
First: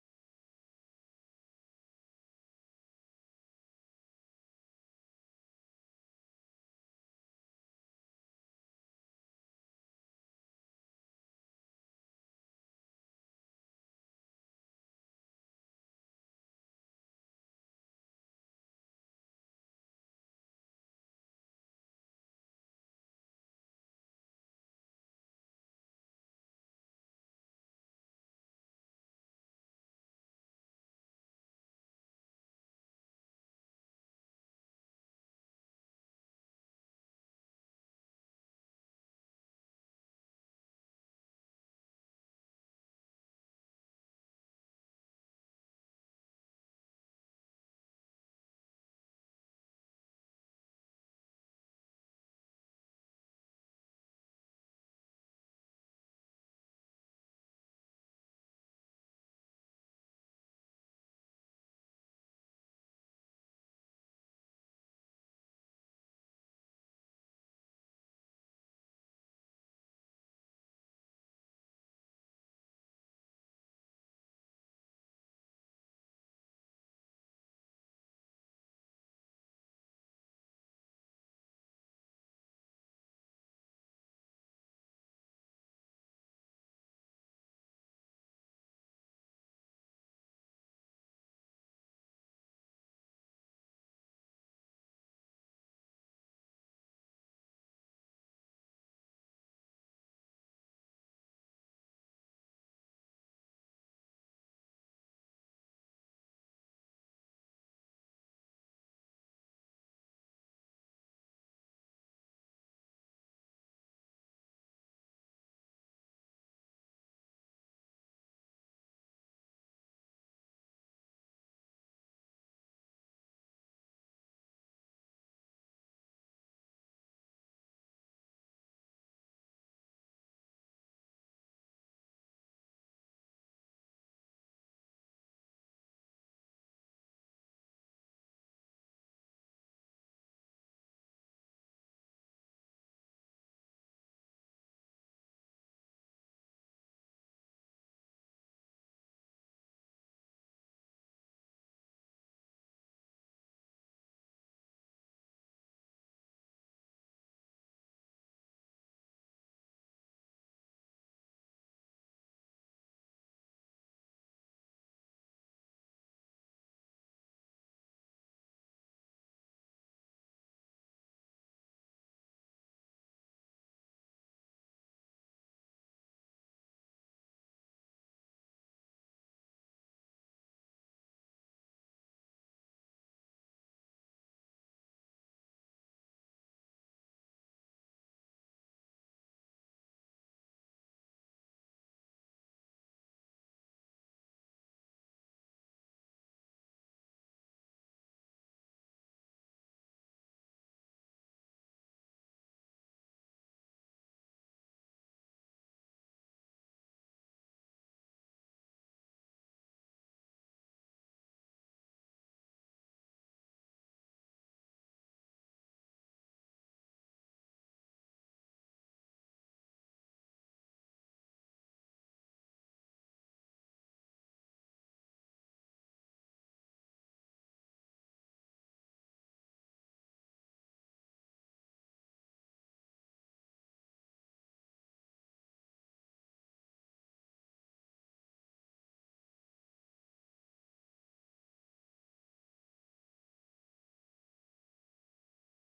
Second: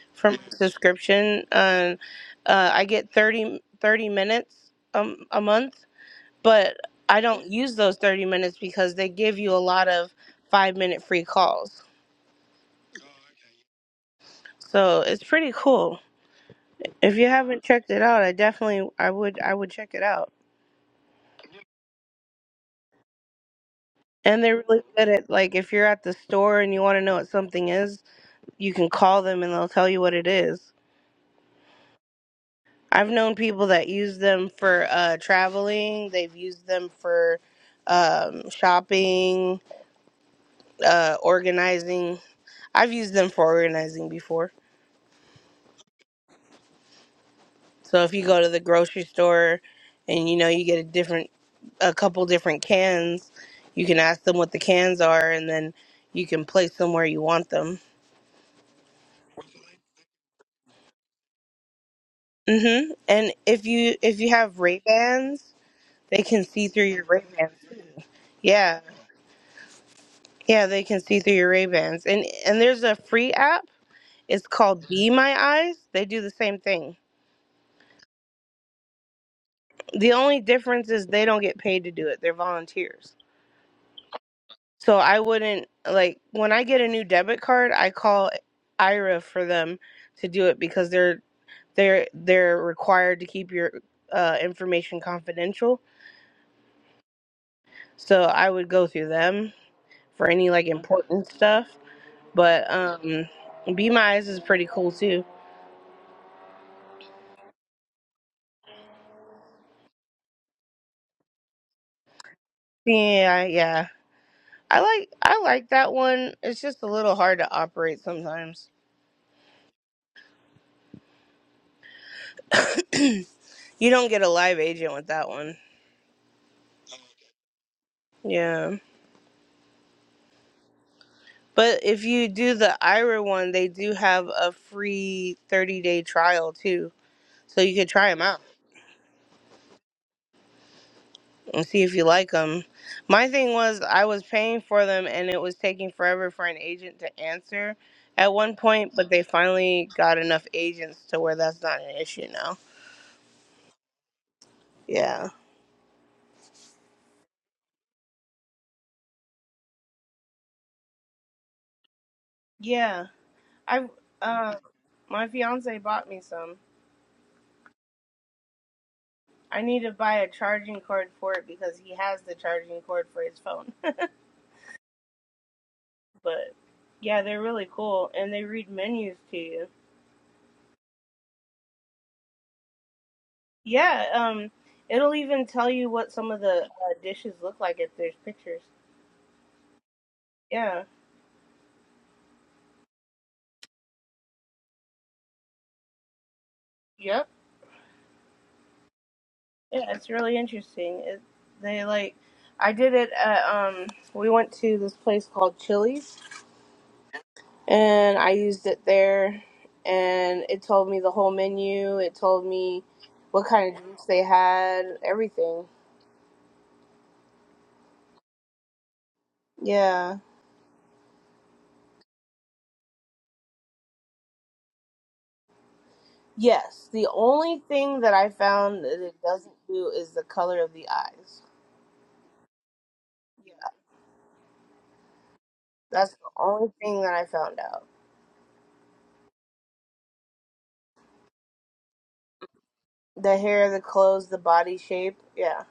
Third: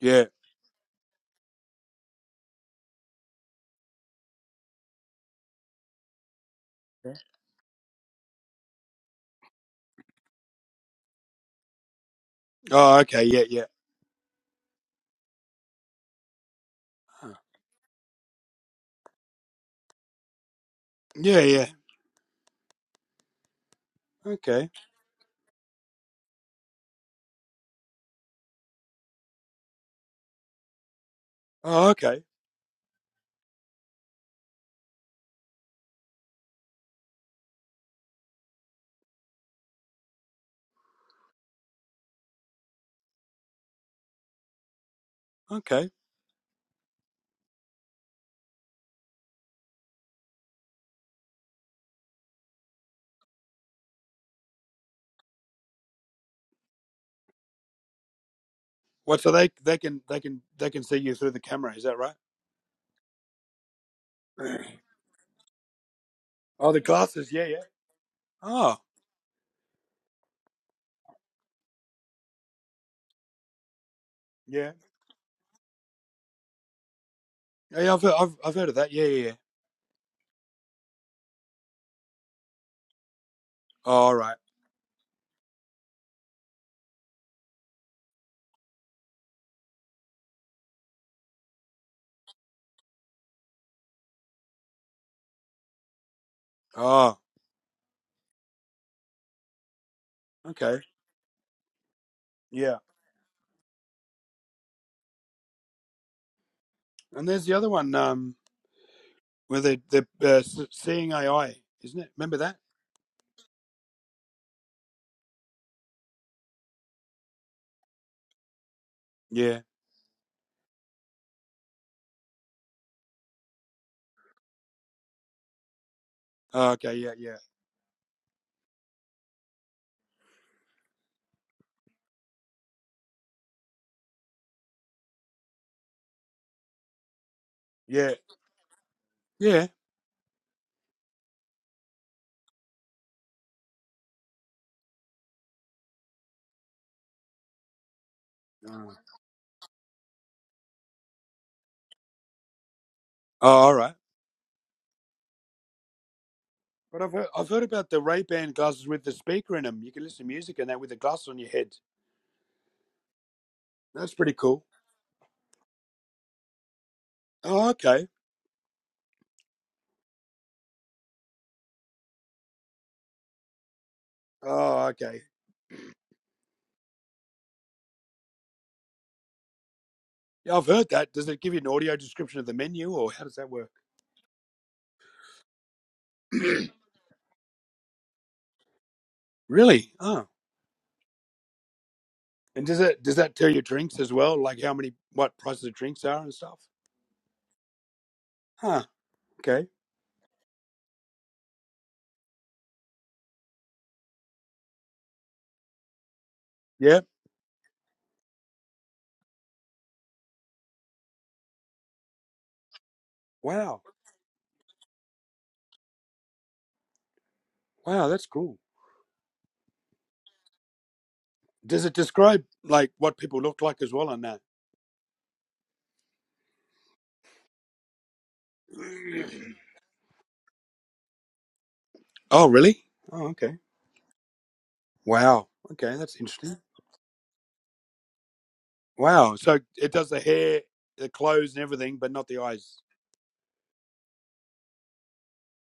Speaker 1: Yeah.
Speaker 2: for my subscription, and uh, I get 30 30 minutes um, a month. But I don't use those thirty minutes because they give you a lot of five minute free calls.
Speaker 1: Oh, okay. Yeah, yeah.
Speaker 2: So it's pretty cool. If you haven't checked it out, I definitely I would I would check it out.
Speaker 1: Yeah, yeah.
Speaker 2: And they're
Speaker 1: Okay.
Speaker 2: really good at like if you're at the store and you want to know what something is, you can call them and they'll tell you what it is.
Speaker 1: Oh, okay.
Speaker 2: I've known people that use them for uh, traveling. They've used them for um, shopping, uh, organizing. I've used them for organizing before.
Speaker 1: Okay.
Speaker 2: So if you go to the grocery store and you know you get a different a couple different cans, you can ask them what the cans are and then you can place them where you want them.
Speaker 1: What? So they they can they can they can see you through the camera. Is that right?
Speaker 2: Mhm. And if you if you have Ray-Bans, they can see
Speaker 1: oh, the
Speaker 2: through your
Speaker 1: glasses. Yeah,
Speaker 2: Ray-Bans.
Speaker 1: yeah. Oh,
Speaker 2: Yeah. Yeah, they can see through your Ray-Bans. And and there's a free app. It's
Speaker 1: yeah.
Speaker 2: called Be My Eyes. They do the same thing.
Speaker 1: Yeah, I've heard, I've I've heard of that. Yeah, yeah. yeah.
Speaker 2: The only difference is they don't get paid to do it. They're volunteers.
Speaker 1: Oh, all right.
Speaker 2: So I wouldn't like when I get a new debit card, I call IRA for them to do it because they're they're they're required to keep your uh, information confidential.
Speaker 1: Oh,
Speaker 2: So I would go through them for any like
Speaker 1: okay.
Speaker 2: important stuff. But
Speaker 1: Yeah.
Speaker 2: um, Be My Eyes is pretty cool too.
Speaker 1: And there's the other one. Um, where they they uh, s- seeing AI, isn't it? Remember that?
Speaker 2: Yeah, yeah. I like I like that one. It's just a little hard to operate sometimes.
Speaker 1: Yeah.
Speaker 2: you don't get a live agent with that one.
Speaker 1: Oh, okay. Yeah, yeah,
Speaker 2: Yeah. But if you do the Ira one, they do have a free 30 day trial too. So you could try
Speaker 1: yeah,
Speaker 2: them out
Speaker 1: yeah.
Speaker 2: and see if you like them. My thing was, I was paying for them and it was taking forever for an agent to answer at one point,
Speaker 1: Oh,
Speaker 2: but they finally got enough agents to where that's not an issue now.
Speaker 1: all right.
Speaker 2: Yeah.
Speaker 1: But I've heard, I've heard about the Ray Ban glasses with the speaker in them. You can listen to music and that with the glasses on your head.
Speaker 2: Yeah. I,
Speaker 1: That's pretty
Speaker 2: uh,
Speaker 1: cool.
Speaker 2: my fiance bought me some.
Speaker 1: Oh, okay.
Speaker 2: I need to buy a charging cord for it because he has the charging cord for his phone.
Speaker 1: Oh, okay.
Speaker 2: But yeah, they're really cool and they read menus to you.
Speaker 1: Yeah, I've heard that. Does it give you an audio description of the menu, or how does that work?
Speaker 2: Yeah, um, it'll even tell you what some of the uh, dishes look like if there's pictures.
Speaker 1: really? Oh,
Speaker 2: Yeah.
Speaker 1: and does it does that tell you drinks as well, like how many what prices of drinks are and stuff?
Speaker 2: Yep.
Speaker 1: Huh. Okay.
Speaker 2: Yeah, it's really interesting. It, they like, I did it at, um, we went to this place called Chili's
Speaker 1: Yeah.
Speaker 2: and I used it there and it told me the whole menu. It told me what kind
Speaker 1: Wow.
Speaker 2: of drinks they had, everything.
Speaker 1: Wow, that's cool.
Speaker 2: Yeah.
Speaker 1: Does it describe like what people look like as well on that?
Speaker 2: Yes, the only thing that I found that it doesn't do is the color of the eyes.
Speaker 1: oh, really? Oh, okay.
Speaker 2: Yeah,
Speaker 1: Wow. Okay,
Speaker 2: that's
Speaker 1: that's
Speaker 2: the
Speaker 1: interesting.
Speaker 2: only thing that I found out.
Speaker 1: Wow. So it does the hair, the clothes, and everything, but not the eyes.
Speaker 2: The hair, the clothes, the body shape. Yeah,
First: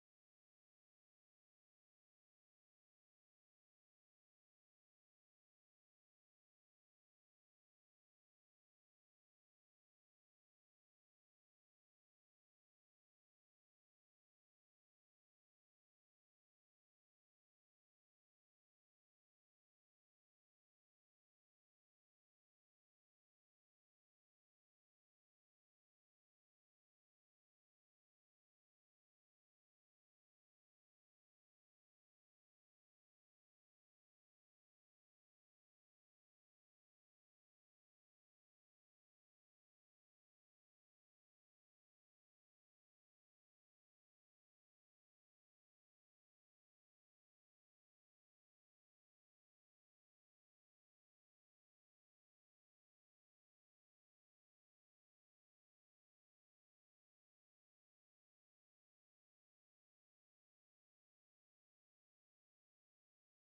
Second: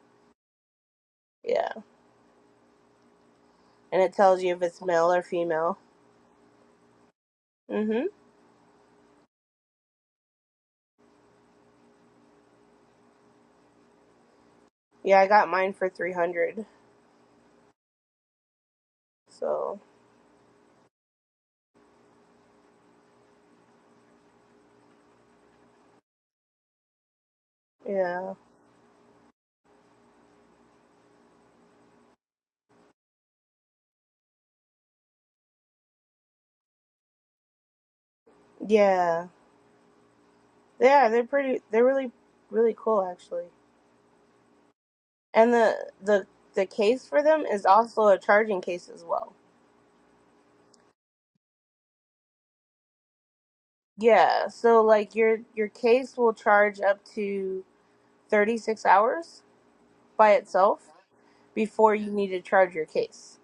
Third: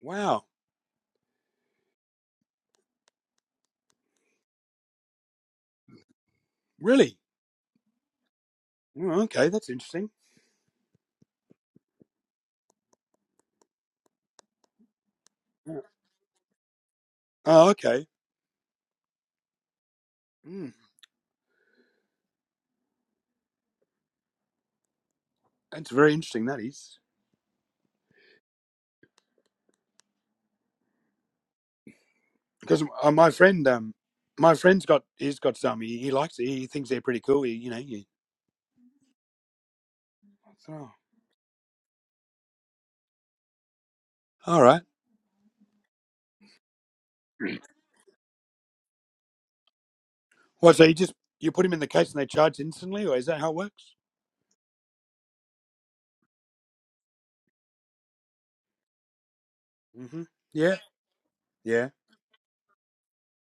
Speaker 1: Wow.
Speaker 2: yeah, and it tells you if it's male or female.
Speaker 1: Really?
Speaker 2: Mhm.
Speaker 1: Oh, okay, that's interesting.
Speaker 2: Yeah, I got mine
Speaker 1: Yeah.
Speaker 2: for three hundred.
Speaker 1: Oh, okay.
Speaker 2: So
Speaker 1: Mm, that's very interesting. That is
Speaker 2: yeah,
Speaker 1: because uh, my friend, um, my friend's got he's got some. He, he likes it. He thinks they're pretty cool. He, you know. You,
Speaker 2: yeah,
Speaker 1: oh,
Speaker 2: yeah. They're pretty. They're really, really cool actually.
Speaker 1: all right.
Speaker 2: And the the the case for them is also a charging case as well.
Speaker 1: Well, so you just you put him in the case and they charge instantly, or is that how it works?
Speaker 2: Yeah. So like your your case will charge up to 36 hours
Speaker 1: hmm
Speaker 2: by
Speaker 1: Yeah.
Speaker 2: itself
Speaker 1: Yeah.
Speaker 2: before you need to charge your case.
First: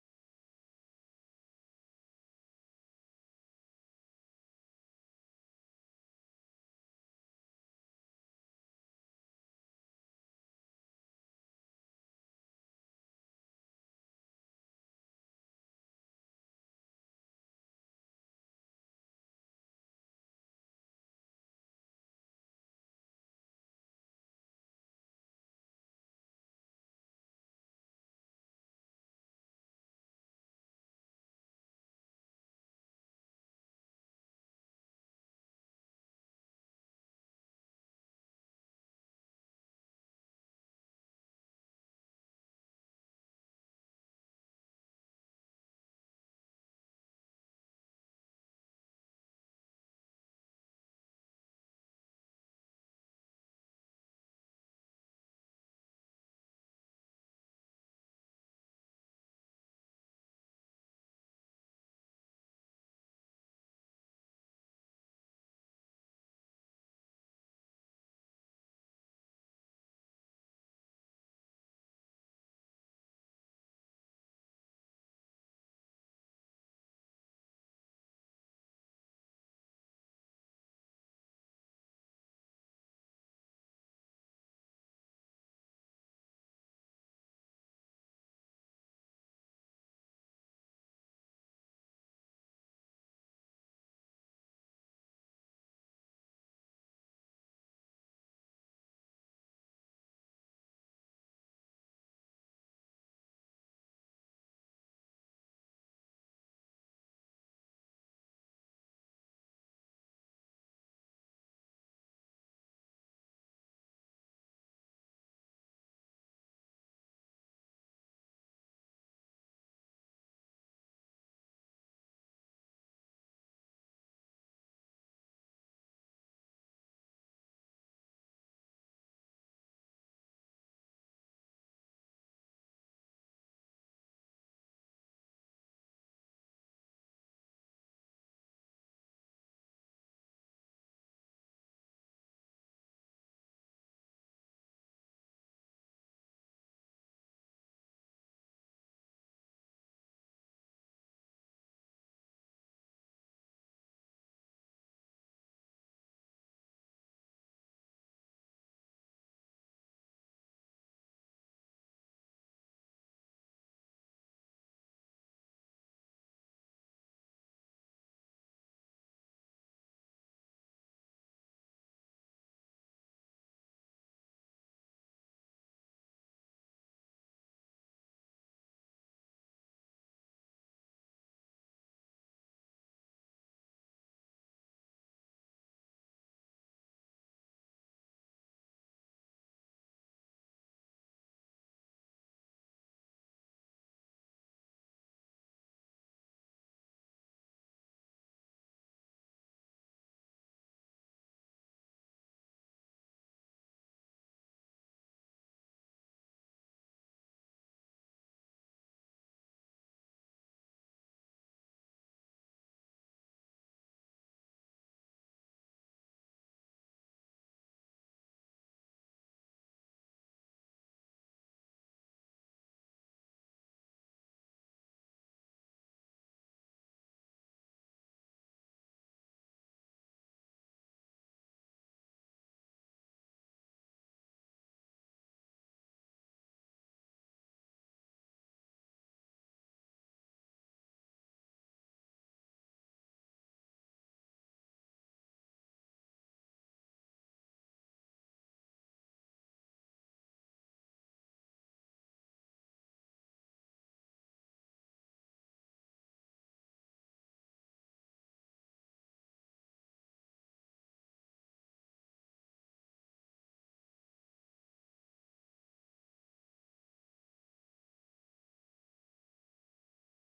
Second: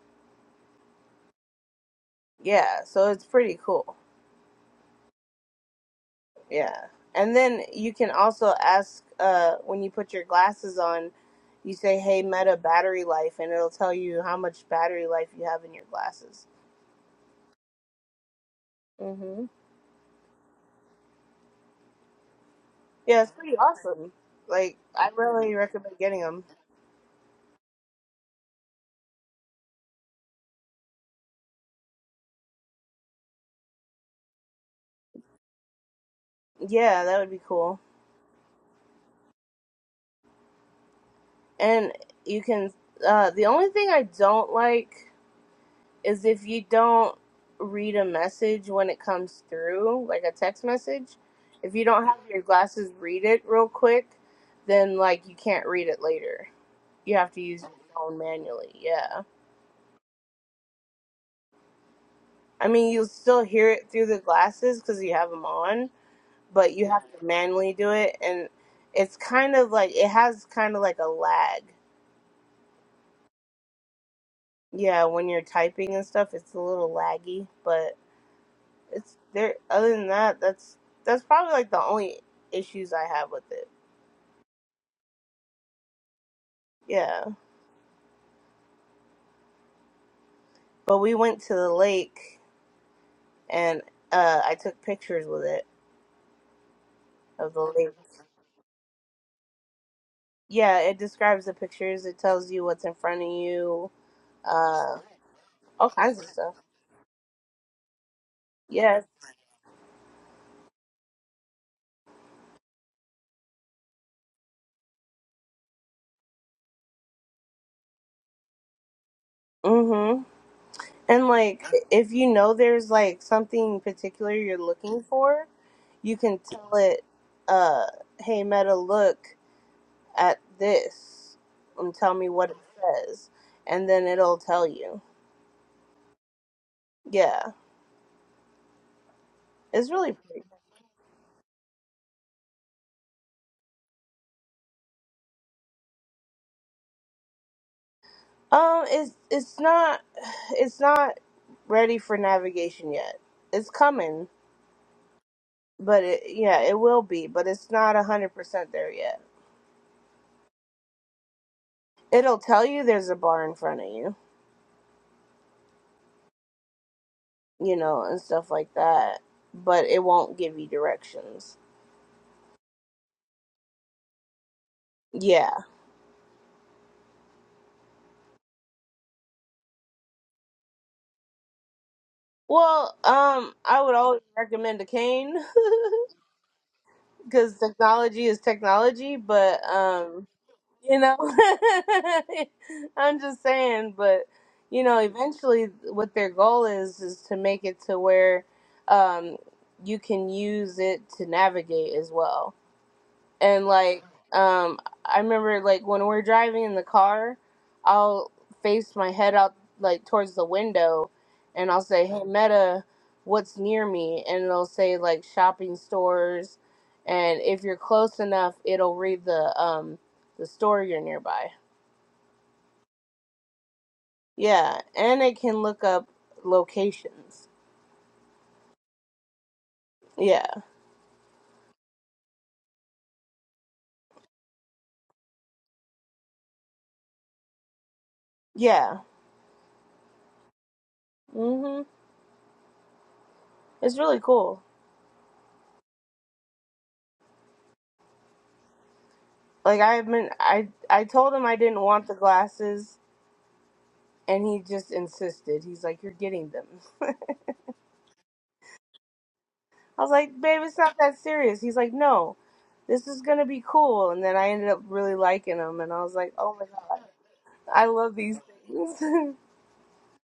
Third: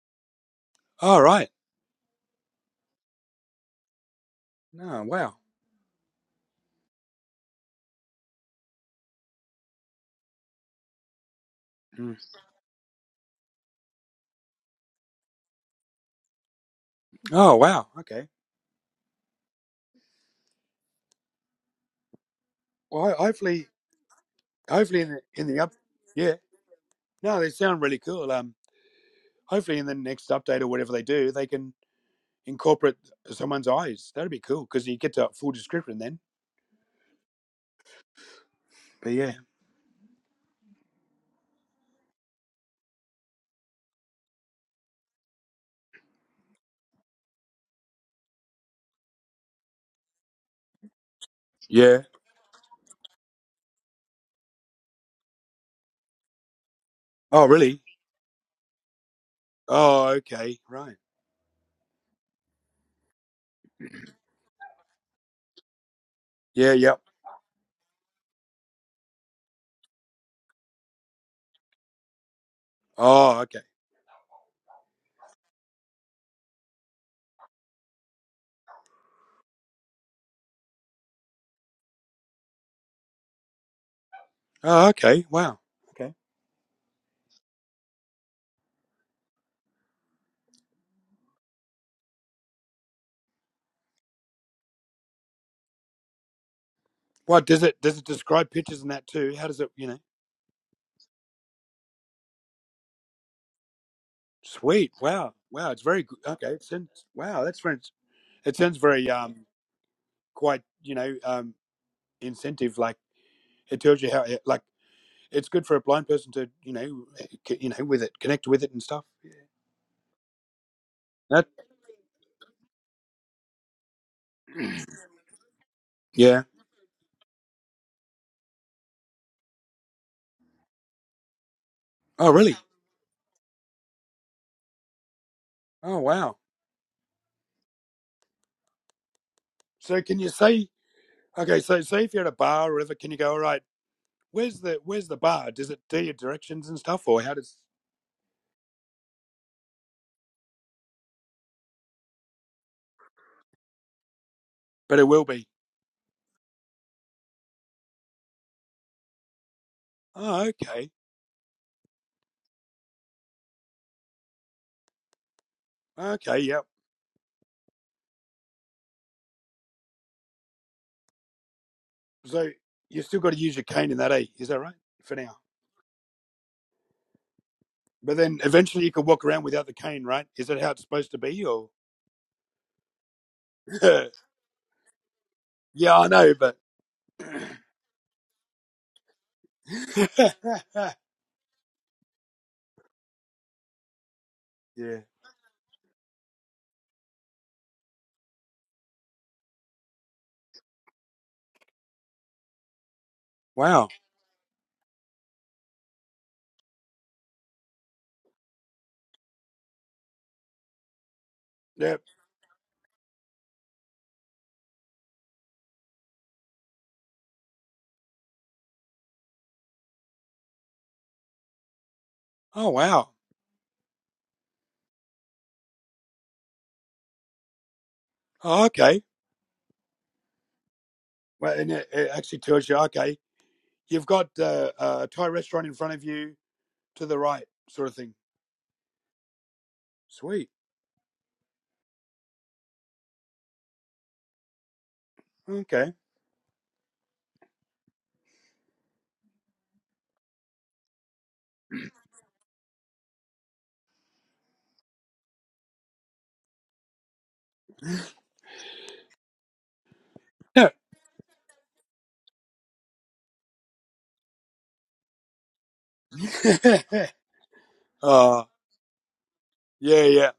Speaker 1: All right.
Speaker 2: Yeah, so it's pretty cool.
Speaker 1: No. Wow.
Speaker 2: Yeah. And then you can also ask uh, when you put your glasses on, you say,
Speaker 1: Mm.
Speaker 2: hey, Meta battery life, and it'll tell you how much battery life you have in your glasses.
Speaker 1: Oh, wow. Okay.
Speaker 2: hmm
Speaker 1: Well,
Speaker 2: Yeah,
Speaker 1: ho-
Speaker 2: it's pretty
Speaker 1: hopefully,
Speaker 2: awesome. Like,
Speaker 1: hopefully
Speaker 2: I
Speaker 1: in the in
Speaker 2: really
Speaker 1: the up.
Speaker 2: recommend getting
Speaker 1: Yeah.
Speaker 2: them.
Speaker 1: No, they sound really cool. Um, hopefully in the next update or whatever they do, they can incorporate someone's eyes. That'd be cool because you get to full description then.
Speaker 2: Yeah, that would be cool.
Speaker 1: But yeah,
Speaker 2: And you can, uh, the only thing I don't like is if you don't read a message when it comes through, like a text message, if you
Speaker 1: yeah.
Speaker 2: don't have your glasses read it real quick, then like you can't read it later. You have to
Speaker 1: Oh,
Speaker 2: use your
Speaker 1: really?
Speaker 2: phone manually. Yeah.
Speaker 1: Oh, okay, right.
Speaker 2: I mean, you'll still hear it through the glasses because you have them on,
Speaker 1: Yeah,
Speaker 2: but you have
Speaker 1: yep.
Speaker 2: to manually do it. And it's kind of like, it has kind of like a lag.
Speaker 1: Oh, okay.
Speaker 2: Yeah, when you're typing and stuff, it's a little laggy, but. It's there. Other than that, that's that's probably like the only issues I have with it.
Speaker 1: Oh, okay. Wow. Okay.
Speaker 2: Yeah, but we went to the lake and uh, I took pictures with it
Speaker 1: What
Speaker 2: of
Speaker 1: does
Speaker 2: the
Speaker 1: it
Speaker 2: lake.
Speaker 1: does it describe pictures and that too? How does it? You know,
Speaker 2: Yeah, it describes the pictures. It tells you what's in front of you.
Speaker 1: sweet.
Speaker 2: Uh,
Speaker 1: Wow. Wow. It's
Speaker 2: all
Speaker 1: very good.
Speaker 2: kinds of
Speaker 1: Okay.
Speaker 2: stuff.
Speaker 1: It sounds, wow. That's very. It sounds
Speaker 2: Yes.
Speaker 1: very um quite you know um incentive like it tells you how like it's good for a blind person to you know you know with it connect with it and stuff
Speaker 2: Mhm. And
Speaker 1: that
Speaker 2: like, if you know there's like something particular you're looking for, you can
Speaker 1: yeah
Speaker 2: tell it, uh, "Hey Meta, look." at this and tell me
Speaker 1: oh
Speaker 2: what
Speaker 1: really
Speaker 2: it says and then it'll tell you
Speaker 1: oh wow
Speaker 2: yeah it's
Speaker 1: so
Speaker 2: really
Speaker 1: can you
Speaker 2: pretty
Speaker 1: say okay so say if you're at a bar or whatever can you go all right where's the where's the bar does it do your directions and stuff or how does
Speaker 2: um it's it's not it's not ready for navigation yet it's coming
Speaker 1: but it will be
Speaker 2: but it yeah it will be but it's not a hundred percent there yet
Speaker 1: oh okay
Speaker 2: it'll tell you there's a bar in front of you
Speaker 1: okay yeah
Speaker 2: you know and stuff like that but it won't give you directions
Speaker 1: so you still got to use your cane in that eh is that right for now
Speaker 2: yeah
Speaker 1: but then eventually you can walk around without the cane right is that how it's supposed to be or
Speaker 2: well um i would always recommend a cane
Speaker 1: yeah i know but
Speaker 2: because technology is technology, but um, you know, I'm just saying, but you
Speaker 1: yeah
Speaker 2: know, eventually, what their goal is is to make it to where um, you can use it to navigate as well and
Speaker 1: wow
Speaker 2: like um i remember like when we're driving in the car i'll face my head out like towards the window and i'll
Speaker 1: yeah
Speaker 2: say hey meta what's near me and it'll say like shopping stores and if you're close enough it'll read the um the store you're nearby
Speaker 1: Oh wow.
Speaker 2: yeah and it can look up locations
Speaker 1: Oh, okay.
Speaker 2: yeah
Speaker 1: Well, and it, it actually tells you, okay, you've got uh, a Thai restaurant in front of you to the right, sort of thing.
Speaker 2: yeah
Speaker 1: Sweet.
Speaker 2: mhm it's really cool
Speaker 1: Okay.
Speaker 2: like i've been i i told him i didn't want the glasses And he just insisted. He's like, You're getting them. I was like, Babe,
Speaker 1: Yeah.
Speaker 2: it's not that serious. He's like, No, this is going to be cool. And then I ended up really liking them. And I was like, Oh my God, I love these
Speaker 1: uh,
Speaker 2: things.
Speaker 1: yeah, yeah.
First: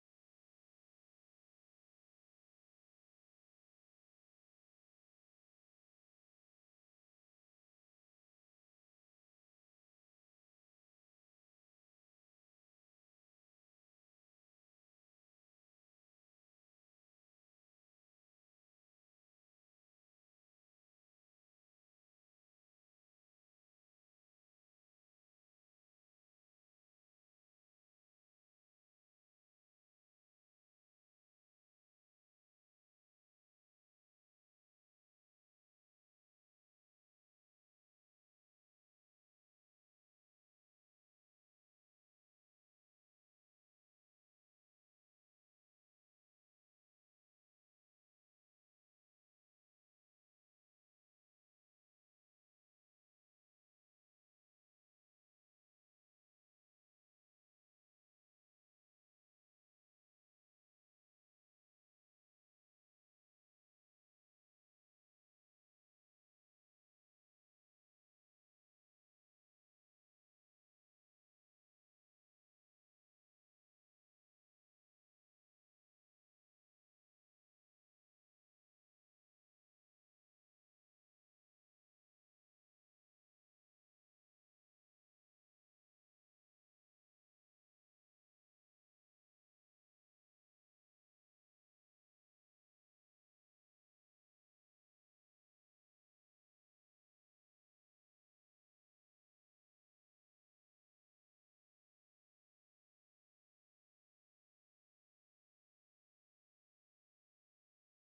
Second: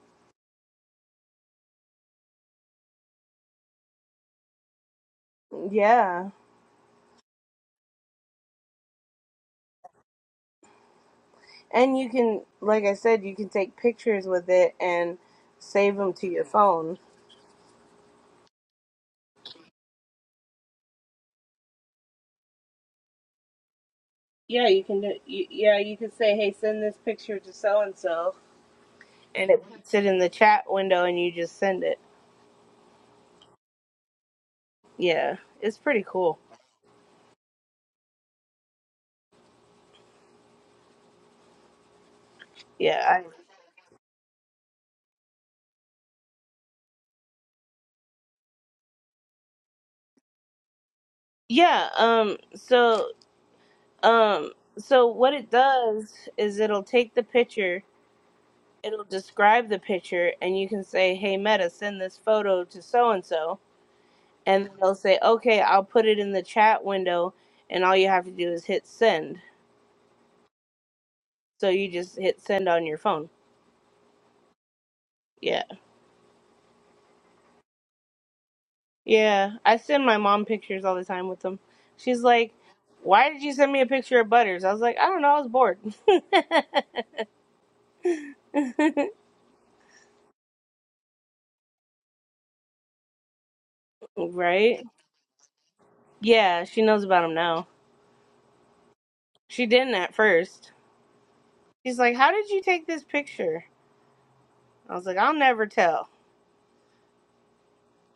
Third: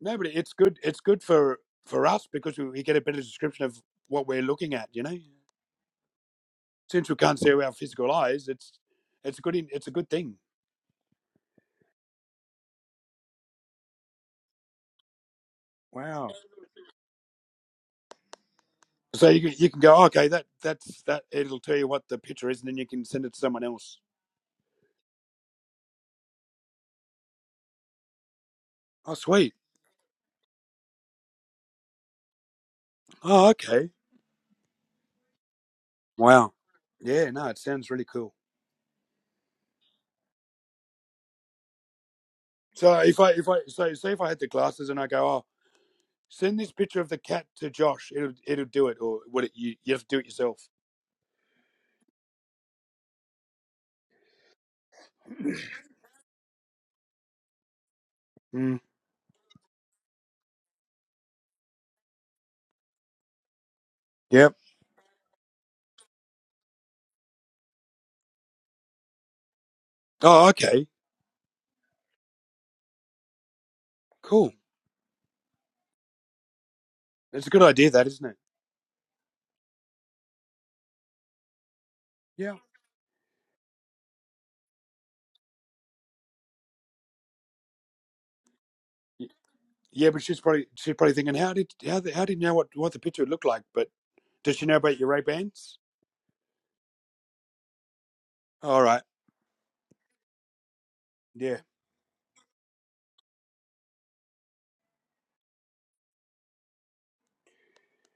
Speaker 1: No, but it's good. It's good for for us because we, we get a better description of what we're looking at. You know,
Speaker 2: yeah.
Speaker 1: since we can't see with our physical eyes, it's it's a good in, it's a good thing.
Speaker 2: And you can, like I said, you can take pictures with it and save them to
Speaker 1: Wow.
Speaker 2: your phone.
Speaker 1: So you can, you can go okay that that's that it'll tell you what the picture is and then you can send it to someone else.
Speaker 2: Yeah, you can. Do, y- yeah, you can say, "Hey, send this picture to so and so,"
Speaker 1: Oh
Speaker 2: and
Speaker 1: sweet.
Speaker 2: it puts it in the chat window, and you just send it.
Speaker 1: Oh okay.
Speaker 2: Yeah, it's pretty cool.
Speaker 1: Wow. Yeah, no, it sounds really cool. So
Speaker 2: Yeah,
Speaker 1: if
Speaker 2: I,
Speaker 1: I if I so say if I had the glasses and I go, oh, send this picture of the cat to Josh, it'll it'll do it, or would it? You you have to do it yourself.
Speaker 2: yeah. Um, so Um, so what it does is it'll take the picture,
Speaker 1: Mm,
Speaker 2: it'll describe the picture, and you can say, "Hey Meta, send this photo to so and so,"
Speaker 1: yep.
Speaker 2: and they'll say, "Okay, I'll put it in the chat window," and all you have to do is hit send.
Speaker 1: Oh, okay,
Speaker 2: So you just hit send on your phone.
Speaker 1: cool.
Speaker 2: Yeah,
Speaker 1: It's a good idea, that isn't it?
Speaker 2: yeah. I send my mom pictures all the time with them. She's like,
Speaker 1: Yeah,
Speaker 2: "Why did you send me a picture of Butters?" I was like, "I don't know. I was bored."
Speaker 1: yeah. But she's probably she's probably thinking, how did how the, how did you know what what the picture would look like? But does she know
Speaker 2: right?
Speaker 1: about your Ray Bans?
Speaker 2: Yeah, she knows about him now.
Speaker 1: All right,
Speaker 2: She didn't at first.
Speaker 1: yeah,
Speaker 2: She's like, "How did you take this picture?" I was like, I'll never tell.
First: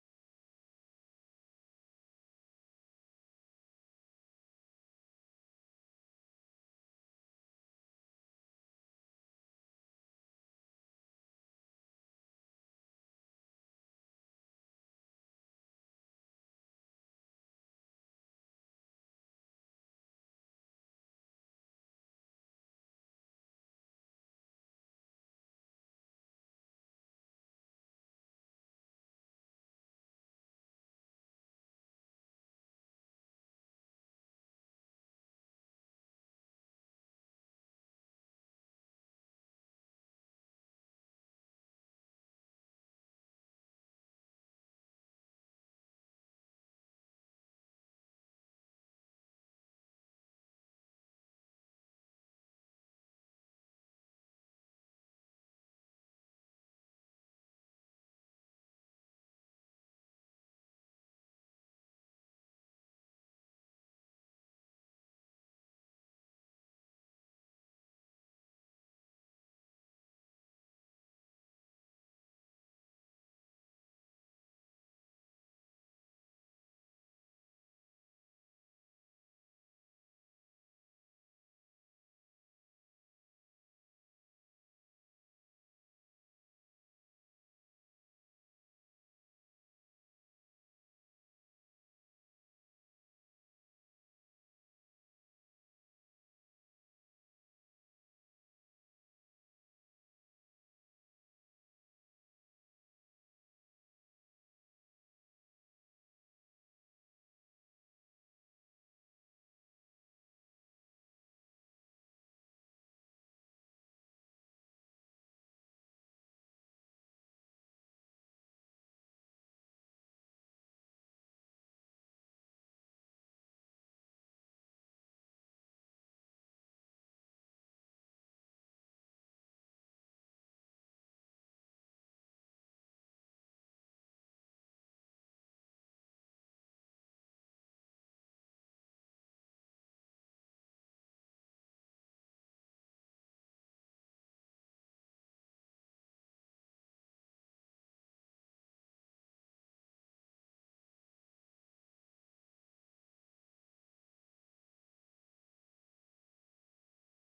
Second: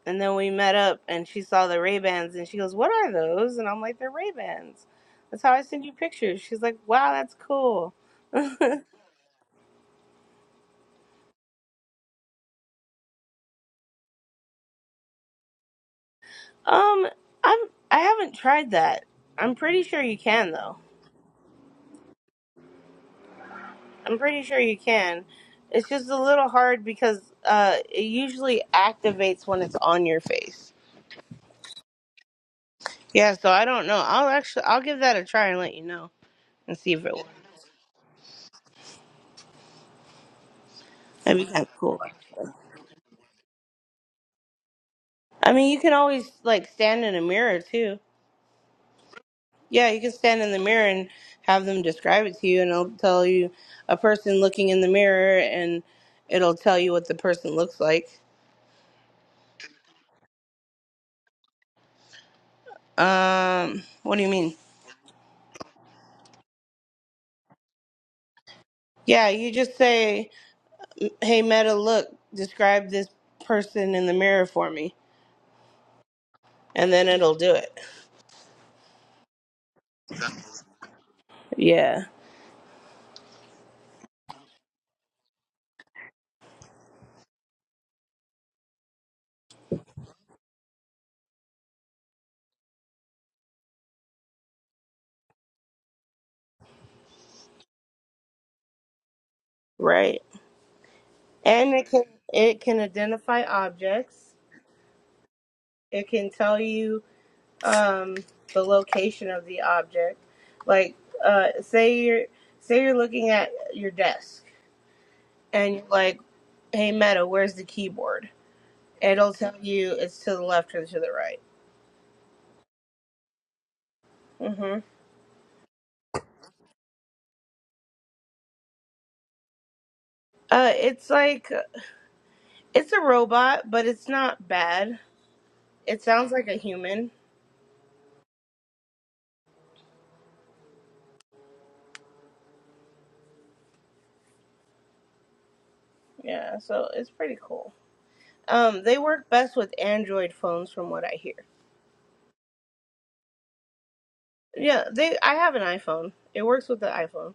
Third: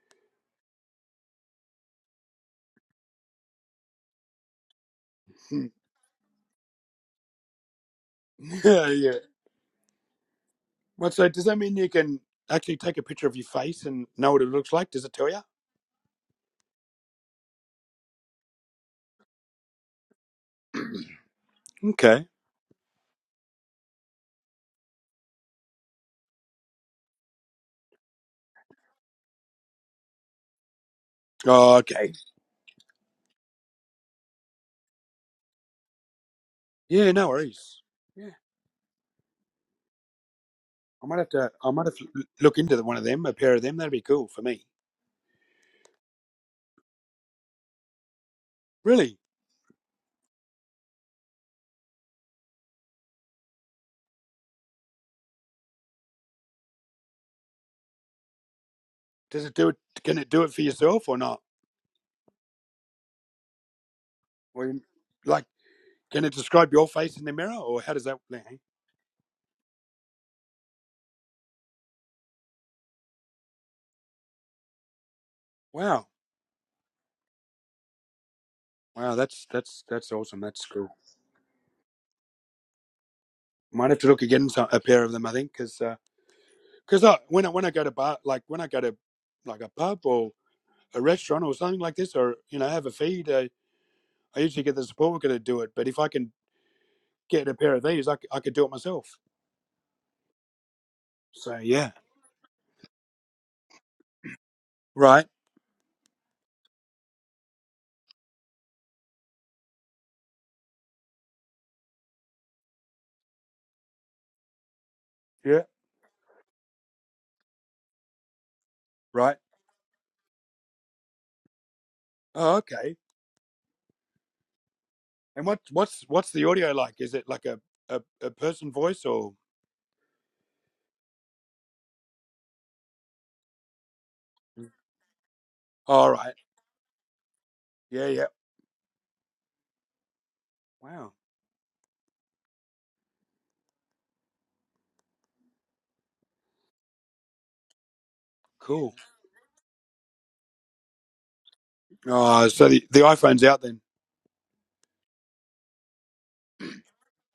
Speaker 2: And then we met up and she saw the Ray Bans and she goes, What are those? And I'm like, They're Ray Bans. That's how I send you pictures. She's like, Wow, that's cool.
Speaker 1: yeah, yeah. Well, so does that mean you can actually take a picture of your face and know what it looks like? Does it tell you?
Speaker 2: Um, I'm I haven't tried that. I'm pretty sure you can though.
Speaker 1: Okay.
Speaker 2: I'm pretty sure you can. It's just a little hard because uh it usually activates when it's on your face.
Speaker 1: Oh, okay.
Speaker 2: Yeah, so I don't know. I'll actually I'll give that a try and let you know and see if
Speaker 1: Yeah,
Speaker 2: it works.
Speaker 1: no worries. Yeah, I might have
Speaker 2: That'd be
Speaker 1: to.
Speaker 2: kind
Speaker 1: I
Speaker 2: of
Speaker 1: might have
Speaker 2: cool.
Speaker 1: to look into the, one of them, a pair of them. That'd be cool for me.
Speaker 2: I mean, you can always like stand in a mirror too.
Speaker 1: Really?
Speaker 2: Yeah, you can stand in the mirror and have them describe it to you, and it'll tell you a person looking in the mirror, and it'll tell you what the person looks like.
Speaker 1: Does it do it? Can it do it for yourself or not?
Speaker 2: Um, what do you mean?
Speaker 1: Or you- like, can it describe your face in the mirror, or how does that?
Speaker 2: Yeah, you just say, "Hey Meta, look, describe this person in the mirror for me,"
Speaker 1: Wow,
Speaker 2: and then it'll do it.
Speaker 1: wow, that's that's that's awesome. That's cool.
Speaker 2: Yeah,
Speaker 1: Might have to look again so- a pair of them. I think because because I when I when I go to bar like when I go to like a pub or a restaurant or something like this, or you know have a feed, I, I usually get the support worker to do it. But if I can get a pair of these, I, c- I could do it myself.
Speaker 2: right.
Speaker 1: So
Speaker 2: And
Speaker 1: yeah.
Speaker 2: it can it can identify objects.
Speaker 1: Right.
Speaker 2: It can tell you um the location of the object like uh say you're say you're looking at your desk
Speaker 1: Yeah.
Speaker 2: and you're like hey meta where's the keyboard it'll
Speaker 1: Right.
Speaker 2: tell you it's to the left or to the right
Speaker 1: Oh, okay.
Speaker 2: hmm
Speaker 1: And what what's what's the audio like? Is it like a a, a person voice or?
Speaker 2: uh it's like it's a robot but it's not bad it
Speaker 1: All
Speaker 2: sounds
Speaker 1: right.
Speaker 2: like a human
Speaker 1: Yeah. Yeah. Wow.
Speaker 2: yeah so it's pretty cool um
Speaker 1: Cool.
Speaker 2: they work best with android phones from what i hear
Speaker 1: Oh, so the, the iPhone's out then.
Speaker 2: yeah they i have an iphone it works with the iphone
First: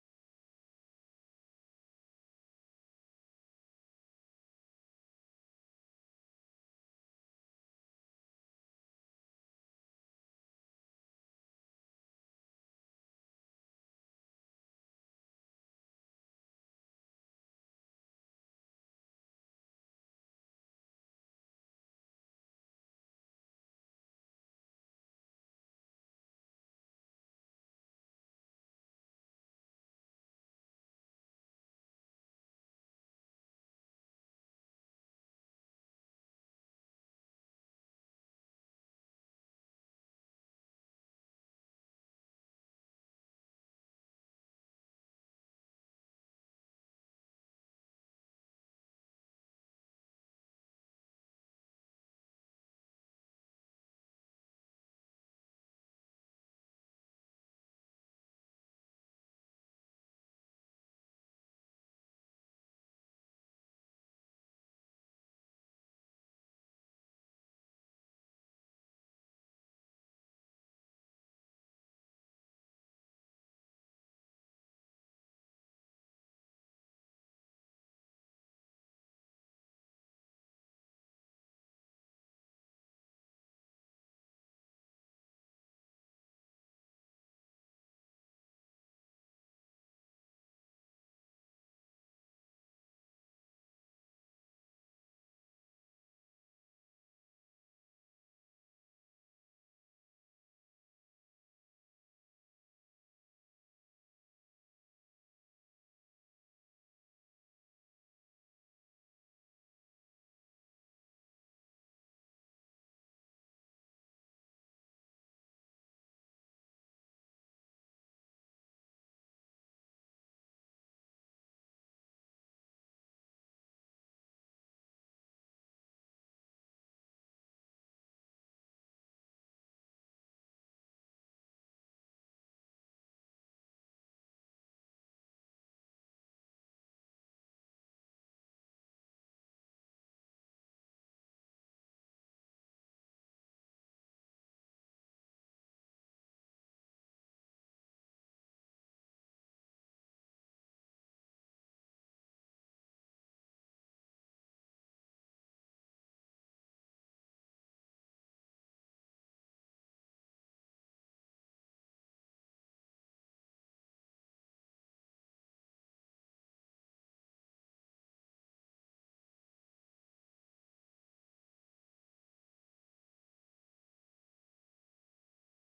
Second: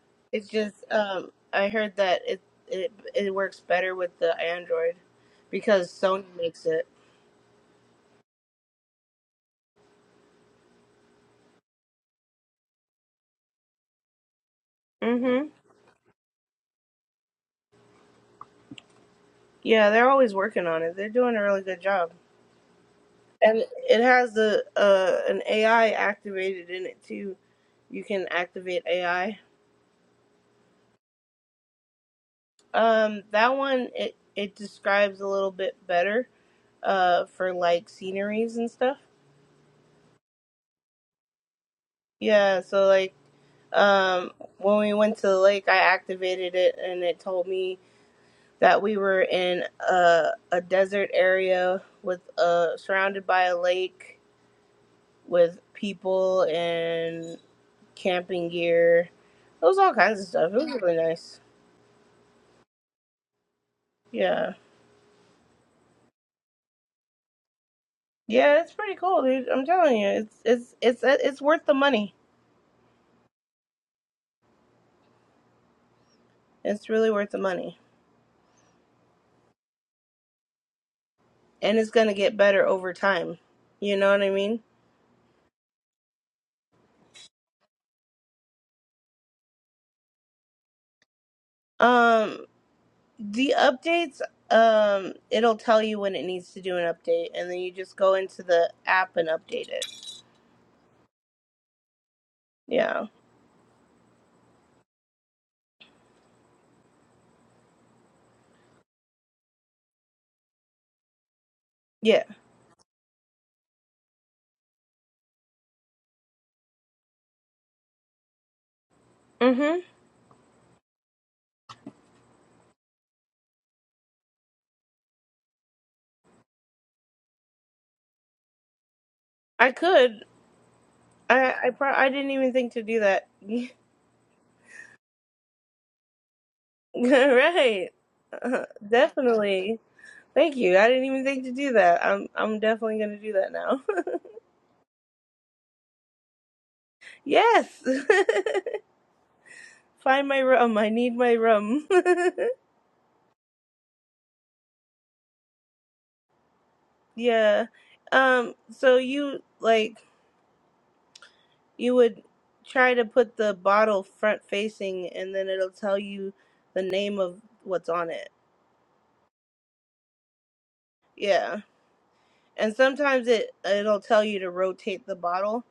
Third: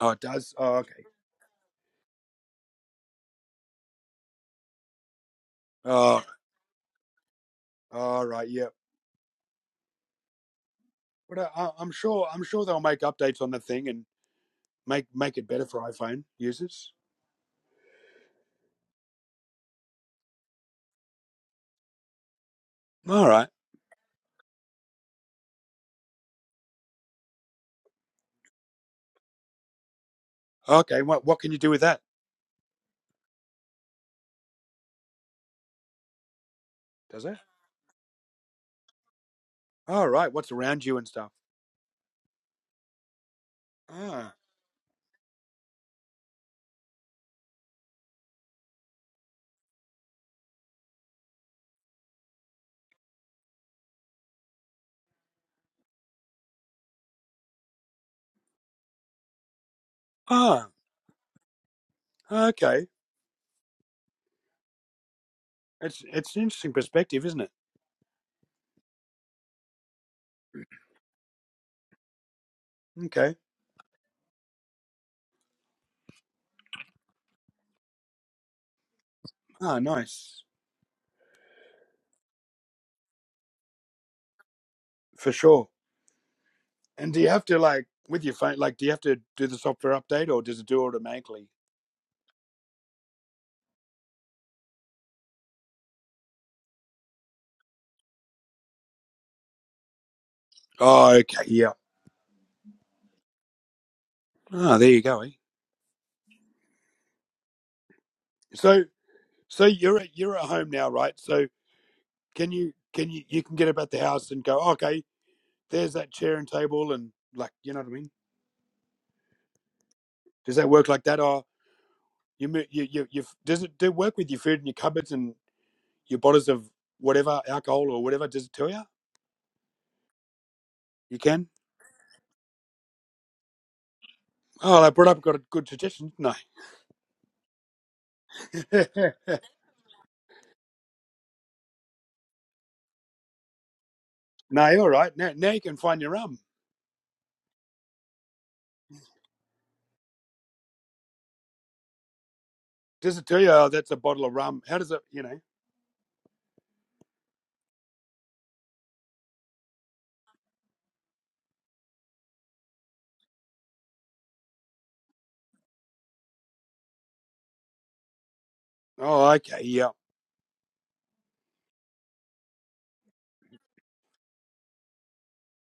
Speaker 1: Oh, it
Speaker 2: It's
Speaker 1: does. Oh,
Speaker 2: just
Speaker 1: okay.
Speaker 2: um, I heard that it it it works better with the Android because Sony
Speaker 1: Oh,
Speaker 2: makes it.
Speaker 1: all right. Yeah. But I, I- I'm sure I'm sure they'll make updates on the thing and make make it
Speaker 2: Mhm.
Speaker 1: better for iPhone users.
Speaker 2: Yeah, they're always working on it. They're doing a really good job,
Speaker 1: All right.
Speaker 2: and it has a uh, an AI activated in it too. You can activate AI.
Speaker 1: Okay. What what can you do with that?
Speaker 2: Um, that one it it describes a little bit better.
Speaker 1: Does
Speaker 2: Uh,
Speaker 1: it?
Speaker 2: for like sceneries and stuff.
Speaker 1: All right. What's around you and stuff?
Speaker 2: Yeah. So like um,
Speaker 1: Ah.
Speaker 2: when we went to the lake, I activated it, and it told me that we were in a, a desert area with uh surrounded by a lake with people and camping gear. It was all kinds of stuff. It
Speaker 1: Ah.
Speaker 2: was really nice.
Speaker 1: Okay.
Speaker 2: Yeah,
Speaker 1: It's it's an interesting perspective, isn't it?
Speaker 2: yeah, it's pretty cool, dude. I'm telling you, it's it's it's it's worth the money.
Speaker 1: Okay.
Speaker 2: It's really worth the money,
Speaker 1: Ah, nice.
Speaker 2: and it's gonna get better over time. You know what I mean?
Speaker 1: For sure. And do you have to like with your phone like do you have to do the software update or does it do automatically?
Speaker 2: Um, the updates. Um, it'll tell you when it needs to do an update, and then you just go into the app and update it.
Speaker 1: Oh, okay. Yeah.
Speaker 2: Yeah.
Speaker 1: Oh, there you go. Eh? So so you're at, you're at home now, right? So
Speaker 2: Yeah.
Speaker 1: can you can you you can get about the house and go, "Oh, "Okay, there's that chair and table and like, you know what I mean?
Speaker 2: Mhm.
Speaker 1: Does that work like that or you mo- you you you does it do it work with your food and your cupboards and your bottles of whatever alcohol or whatever does it tell you?
Speaker 2: I could.
Speaker 1: You can?
Speaker 2: I I pro- I didn't even think to do that.
Speaker 1: Oh, I brought up got a good suggestion, didn't
Speaker 2: right. Uh,
Speaker 1: I?
Speaker 2: definitely. Thank you. I didn't even think to do that. I'm I'm definitely gonna do that now.
Speaker 1: No, you're all right. Now, now you can find your rum.
Speaker 2: yes. Find my rum. I need my rum.
Speaker 1: Does it tell you, oh, that's a bottle of rum? How does it, you know?
Speaker 2: yeah. Um. So you like you would try to put the bottle front facing, and then it'll tell you the name of what's on it.
Speaker 1: Oh, okay. Yeah.
Speaker 2: Yeah. And sometimes it it'll tell you to rotate the bottle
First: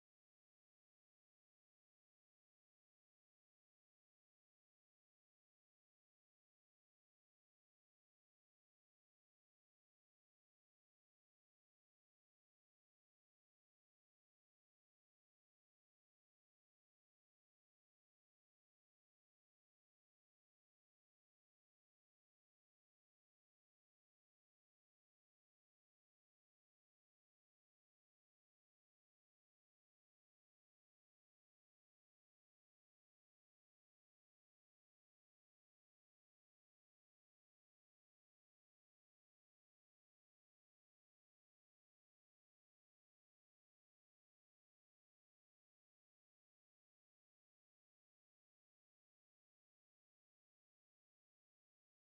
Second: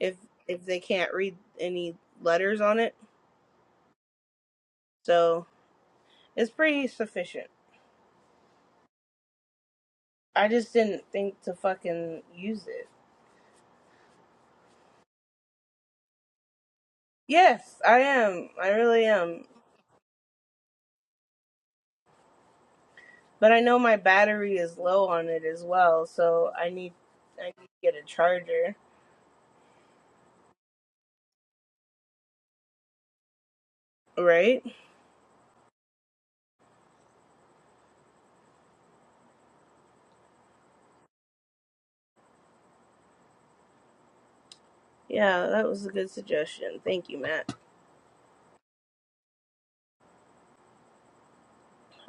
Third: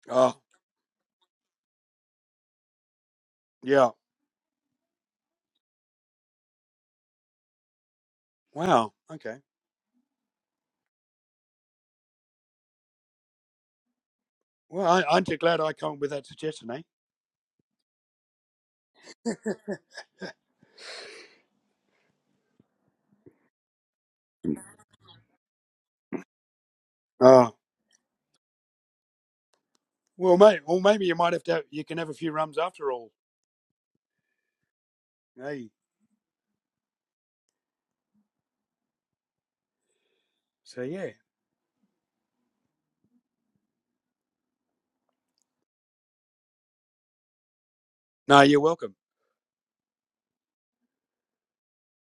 Speaker 2: if
Speaker 1: Oh,
Speaker 2: if they can't read any letters on it.
Speaker 1: yeah.
Speaker 2: So it's pretty sufficient.
Speaker 1: Wow. Okay.
Speaker 2: I just didn't think to fucking use it.
Speaker 1: Well, I- aren't you glad I come up with that suggestion, eh?
Speaker 2: Yes, I am. I really am. But I know my battery is low on it as well, so I need I need
Speaker 1: Oh,
Speaker 2: to get a charger.
Speaker 1: well, mate. Well, maybe you might have to. You can have a few rums after all.
Speaker 2: Right?
Speaker 1: Hey. So yeah.
Speaker 2: Yeah, that was a good suggestion. Thank you, Matt.
Speaker 1: No, you're welcome.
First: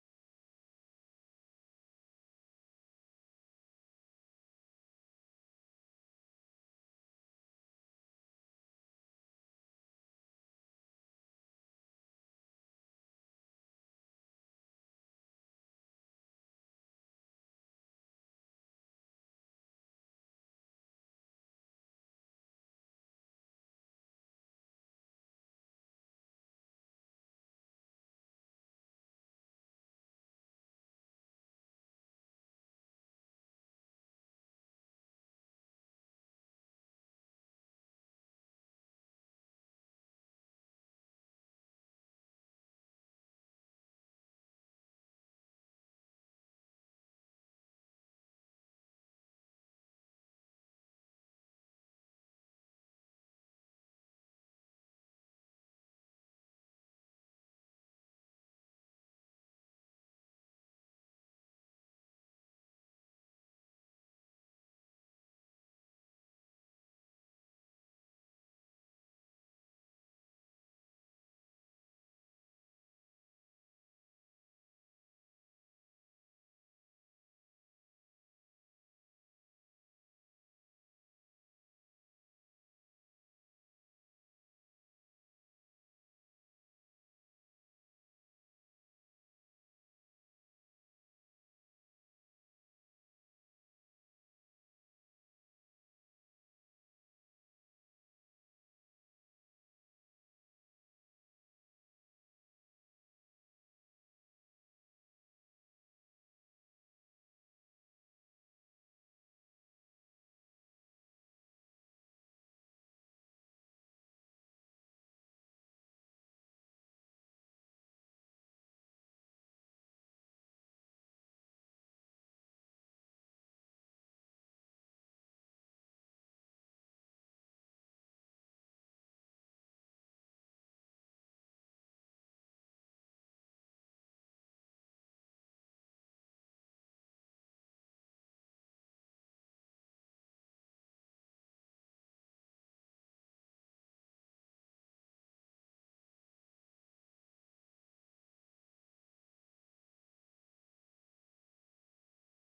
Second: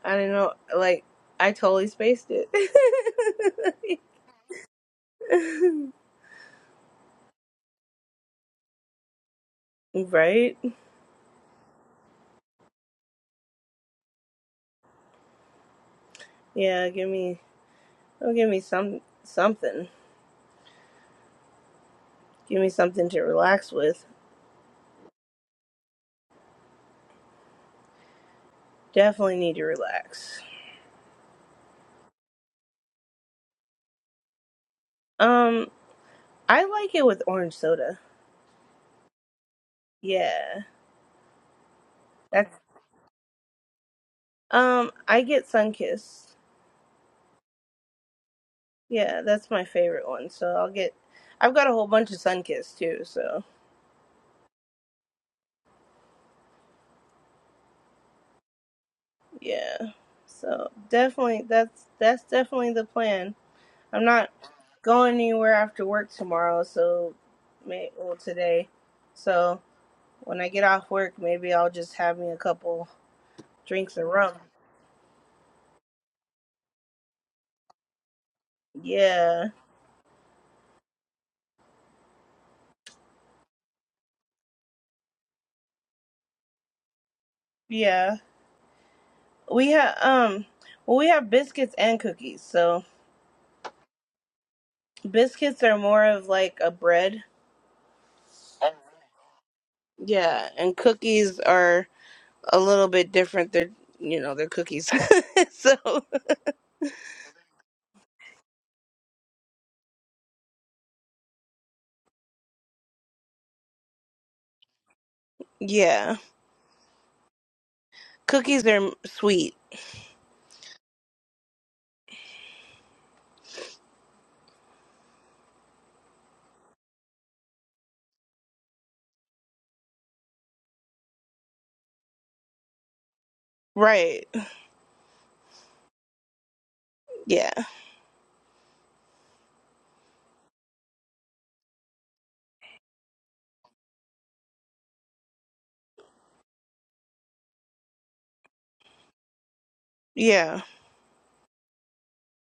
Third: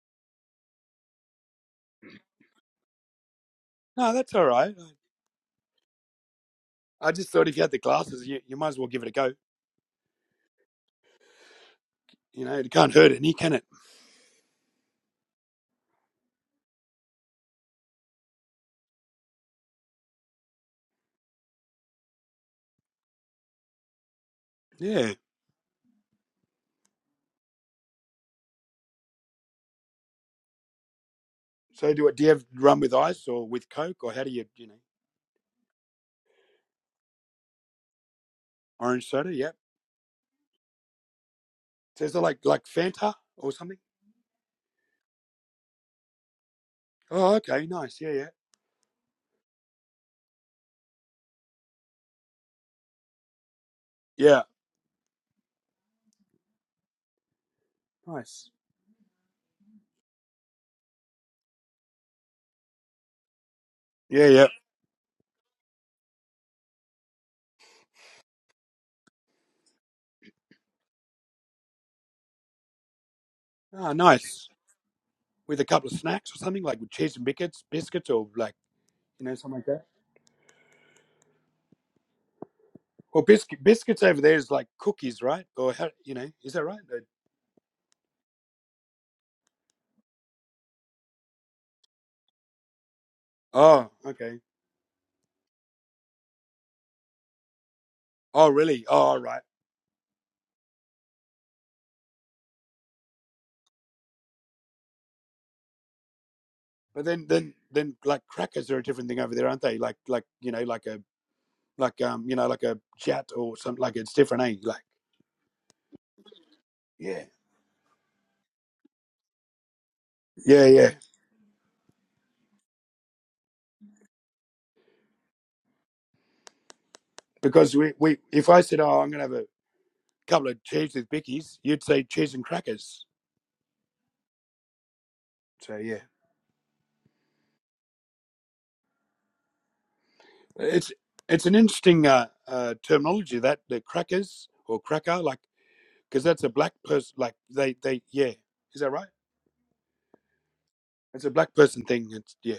Speaker 2: I don't know like I totally spaced it.
Speaker 1: No, that's all right. I I just thought if you had the glasses, you, you might as well give it a go.
Speaker 2: right?
Speaker 1: You know, it can't hurt any, can it?
Speaker 2: Yeah, give me oh give me some something. give me something to relax with.
Speaker 1: Yeah.
Speaker 2: Definitely need to relax.
Speaker 1: So do it. Do you have rum with ice or with Coke or how do you, you know,
Speaker 2: Um, I like it with orange soda.
Speaker 1: orange soda? Yeah.
Speaker 2: Yeah,
Speaker 1: So is it like
Speaker 2: that's
Speaker 1: like Fanta or something?
Speaker 2: um, I get Sunkist.
Speaker 1: Oh, okay, nice. Yeah, yeah,
Speaker 2: Yeah, that's my favorite one. So I'll get. I've got a whole bunch of Sunkist too. So
Speaker 1: yeah. Nice.
Speaker 2: yeah, so definitely that's that's definitely the plan. I'm
Speaker 1: Yeah,
Speaker 2: not
Speaker 1: yeah.
Speaker 2: going anywhere after work tomorrow. So, may well today. So when I get off work, maybe I'll just have me a couple
Speaker 1: Ah,
Speaker 2: drinks of rum.
Speaker 1: nice. With a couple of snacks or something like with cheese and biscuits, biscuits or like you know
Speaker 2: Yeah.
Speaker 1: something like that. Well, biscuit biscuits over there is like cookies, right? Or how, you know, is that right? They-
Speaker 2: Yeah. We have um well we have biscuits and cookies. So
Speaker 1: Oh, okay.
Speaker 2: biscuits are more of like a bread.
Speaker 1: Oh, really? Oh, right.
Speaker 2: Yeah, and cookies are a little bit different. They're you know, they're cookies. so
Speaker 1: But then then then like crackers are a different thing over there, aren't they? Like like you know like a like um you know like a chat or something like it's different, eh? Like
Speaker 2: yeah.
Speaker 1: yeah
Speaker 2: Cookies are sweet.
Speaker 1: yeah yeah. Because we we if I said oh I'm gonna have a couple of cheese with bickies, you'd say cheese and crackers.
Speaker 2: Right.
Speaker 1: So yeah,
Speaker 2: Yeah.
Speaker 1: it's it's an interesting uh, uh, terminology that the crackers or cracker, like because that's a black person. Like they they yeah, is that right?
Speaker 2: Yeah.
Speaker 1: It's a black person thing. It's yeah.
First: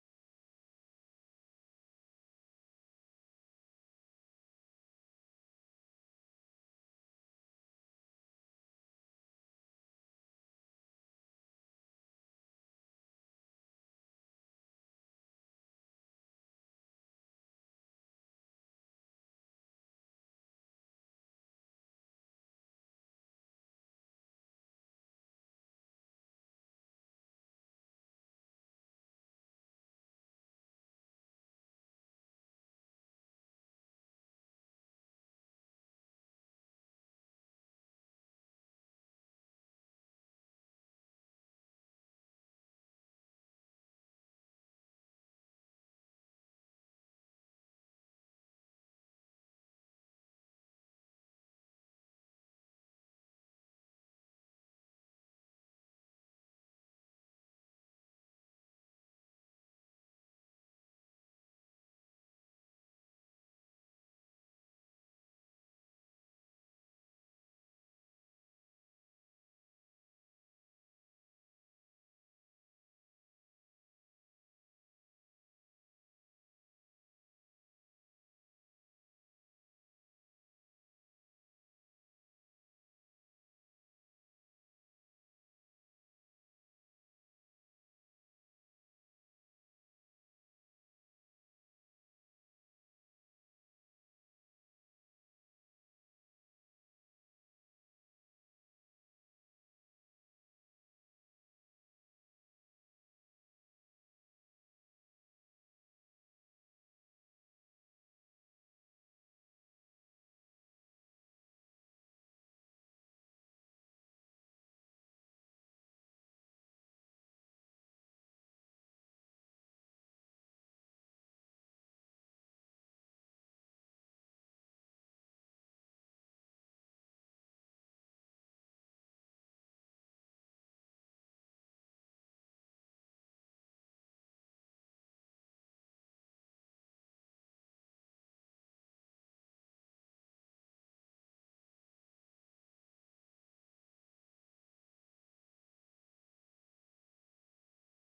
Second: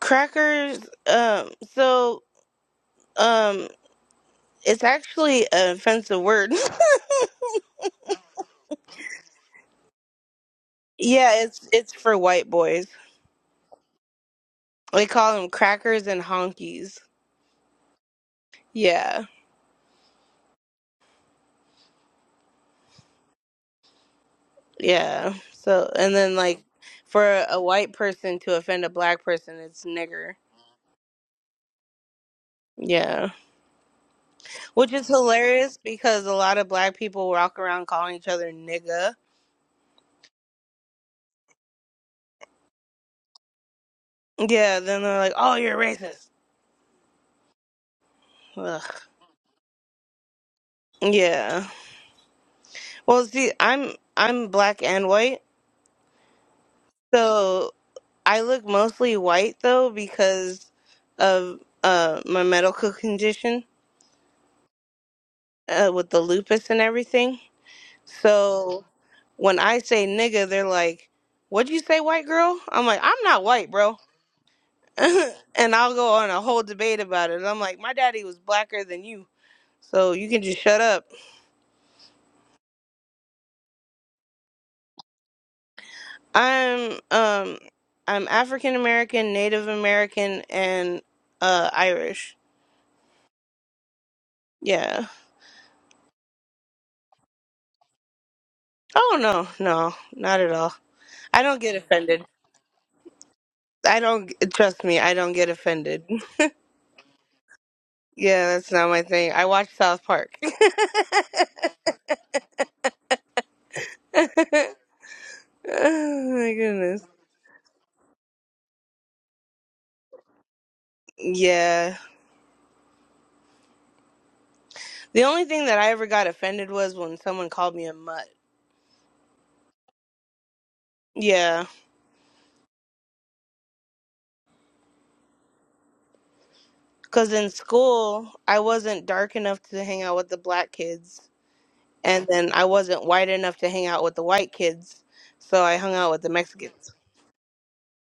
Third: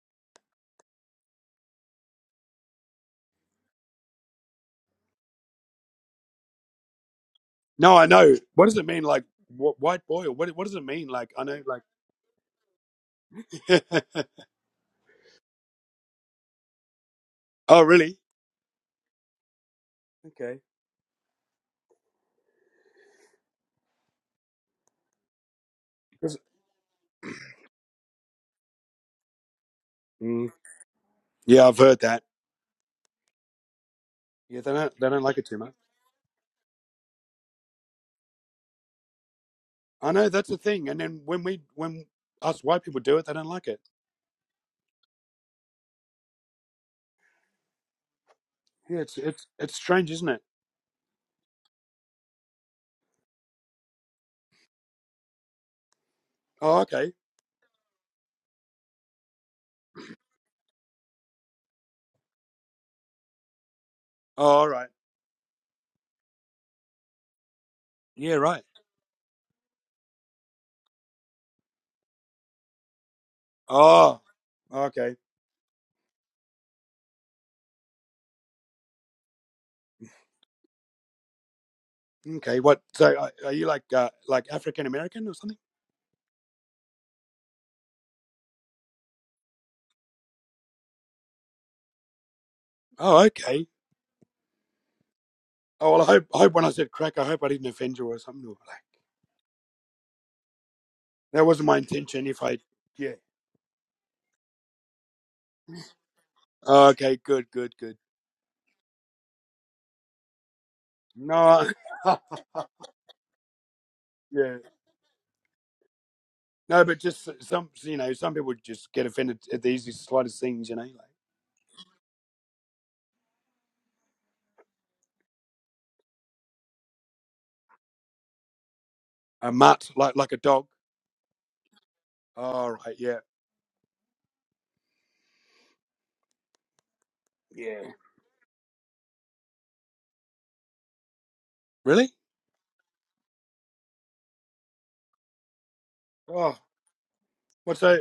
Speaker 2: Crackers um so um it's actually an offensive word.
Speaker 1: No, I know. What does it mean? Like wh- white boy, or what? What does it mean? Like
Speaker 2: yeah,
Speaker 1: I know.
Speaker 2: it's it's for white boys.
Speaker 1: Like
Speaker 2: They call them crackers and honkies.
Speaker 1: oh really?
Speaker 2: Yeah.
Speaker 1: Okay.
Speaker 2: Yeah. So, and then
Speaker 1: 'Cause-
Speaker 2: like for a white person to offend a black person, it's nigger.
Speaker 1: Mm. Yeah, I've heard that.
Speaker 2: Yeah.
Speaker 1: Yeah, they
Speaker 2: Which
Speaker 1: don't
Speaker 2: is
Speaker 1: they don't like it too much.
Speaker 2: hilarious because a lot of black people walk around calling each other nigga.
Speaker 1: I know that's a thing. And then when we when us white people do it, they don't like it.
Speaker 2: Yeah, then they're like, "Oh, you're racist." Ugh.
Speaker 1: Yeah, it's it's it's strange, isn't it?
Speaker 2: Yeah. Well, see, I'm I'm black and white.
Speaker 1: Oh okay.
Speaker 2: So, I look mostly white though because of uh my medical condition
Speaker 1: Oh all right.
Speaker 2: uh with the lupus and everything.
Speaker 1: Yeah right.
Speaker 2: So when I say nigga, they're like, "What'd you say, white girl?" I'm like, "I'm not white, bro."
Speaker 1: Oh, okay,
Speaker 2: and I'll go on a whole debate about it. I'm like, "My daddy was blacker than you, so you can just shut up."
Speaker 1: okay. What? So, are are you like uh, like African American or something?
Speaker 2: I'm um I'm African American, Native American, and uh Irish.
Speaker 1: Oh, okay.
Speaker 2: Yeah.
Speaker 1: Oh, well, I hope I hope when I said crack, I hope I didn't offend you or something. Or like
Speaker 2: Oh no, no, not at all. I
Speaker 1: that
Speaker 2: don't
Speaker 1: wasn't
Speaker 2: get
Speaker 1: my
Speaker 2: offended.
Speaker 1: intention. If I, yeah.
Speaker 2: I don't trust me. I don't get offended.
Speaker 1: Oh, okay, good, good, good.
Speaker 2: Yeah, that's not my thing. I watch South Park.
Speaker 1: No, yeah,
Speaker 2: Oh my
Speaker 1: no, but
Speaker 2: goodness.
Speaker 1: just some, you know, some people just get offended at the easiest, slightest things, you know, like
Speaker 2: Yeah. The only thing that I ever got offended was when someone called me a mutt.
Speaker 1: a mutt, like like a dog.
Speaker 2: Yeah.
Speaker 1: Oh, right, yeah,
Speaker 2: Because in
Speaker 1: yeah.
Speaker 2: school, I wasn't dark enough to hang out with the black kids.
Speaker 1: Really?
Speaker 2: And then I wasn't white enough to hang out with the white kids. So I hung out with the
Speaker 1: Oh,
Speaker 2: Mexicans.
Speaker 1: what's so?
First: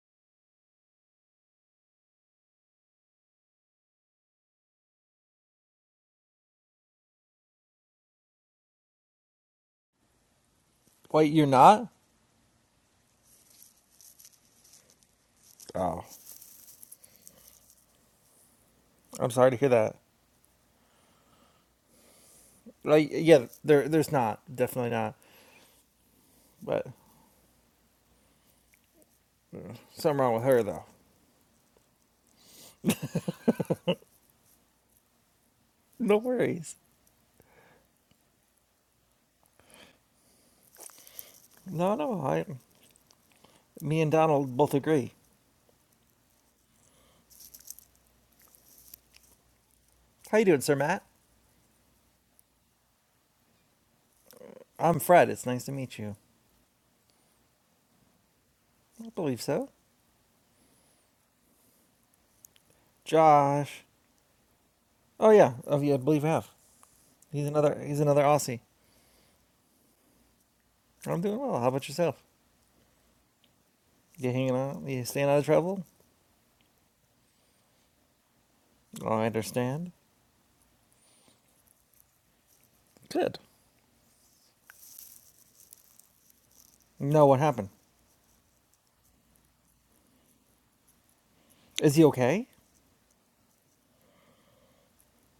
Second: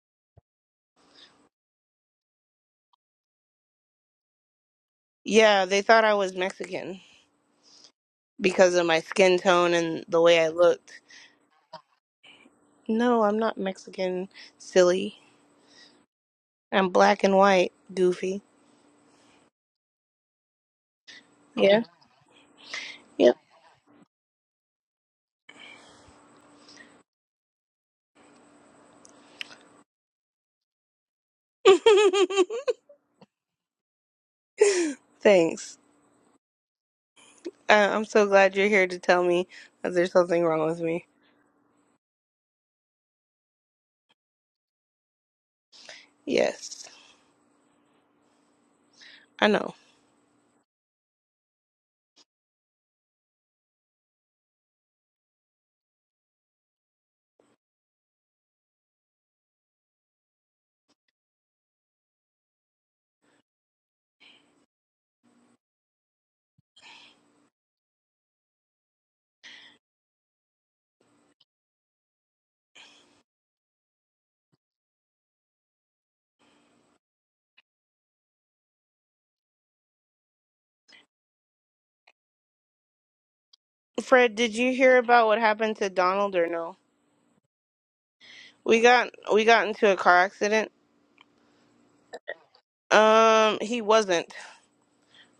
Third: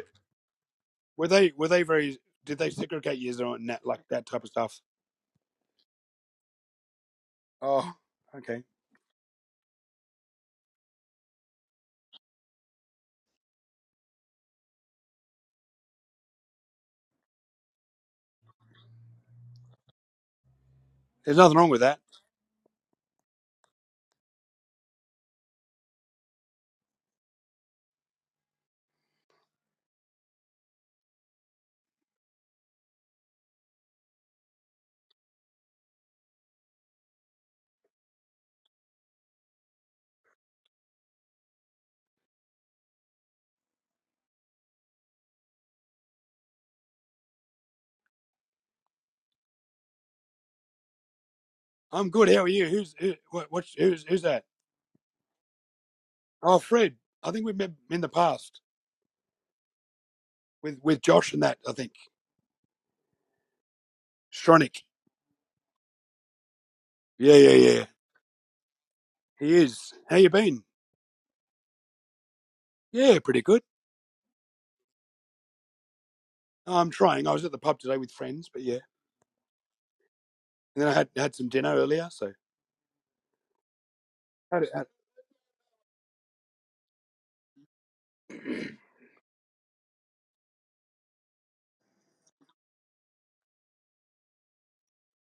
Speaker 1: Were they were they very? Did they segregate you on that like that type of stuff?
Speaker 2: Yeah, they thought I was Mexican
Speaker 1: Oh, okay.
Speaker 2: because of my skin tone and the way I looked.
Speaker 3: Wait, you're not?
Speaker 2: No, I'm not Mexican, silly.
Speaker 3: Oh,
Speaker 2: I'm black and white, goofy.
Speaker 3: I'm sorry to hear that.
Speaker 1: There's nothing wrong with
Speaker 2: Yeah.
Speaker 1: that.
Speaker 3: Like,
Speaker 2: Yep.
Speaker 3: yeah, there, there's not, definitely not. But something wrong with her though.
Speaker 2: Thanks.
Speaker 3: No worries.
Speaker 2: I- I'm so glad you're here to tell me that there's something wrong with me.
Speaker 3: No, no. I, me and Donald both agree.
Speaker 2: Yes, I know.
Speaker 3: How you doing, Sir Matt?
Speaker 1: I'm good. How are you? Who's who, what? What's who's who's that?
Speaker 3: I'm Fred. It's nice to meet you.
Speaker 1: Oh, Fred. I think we've met in the past
Speaker 3: I believe so.
Speaker 1: with with Josh and that. I think
Speaker 3: Josh.
Speaker 1: Stronach.
Speaker 3: Oh yeah. Oh yeah. I believe I have.
Speaker 1: Yeah,
Speaker 3: He's
Speaker 1: yeah,
Speaker 3: another.
Speaker 1: yeah.
Speaker 3: He's another Aussie.
Speaker 1: He is. How you been?
Speaker 3: I'm doing well. How about yourself?
Speaker 1: Yeah, pretty good.
Speaker 3: You hanging out? You staying out of trouble?
Speaker 1: I'm trying. I was at the pub today with friends, but yeah.
Speaker 3: Oh, I understand.
Speaker 1: And then I had had some dinner earlier, so
Speaker 3: Good.
Speaker 2: Fred, did
Speaker 1: had it.
Speaker 2: you
Speaker 1: Had,
Speaker 2: hear about what happened to Donald or no?
Speaker 3: No, what happened?
Speaker 2: We got we got into a car accident.
Speaker 3: Is he okay?
Speaker 2: Um, he wasn't,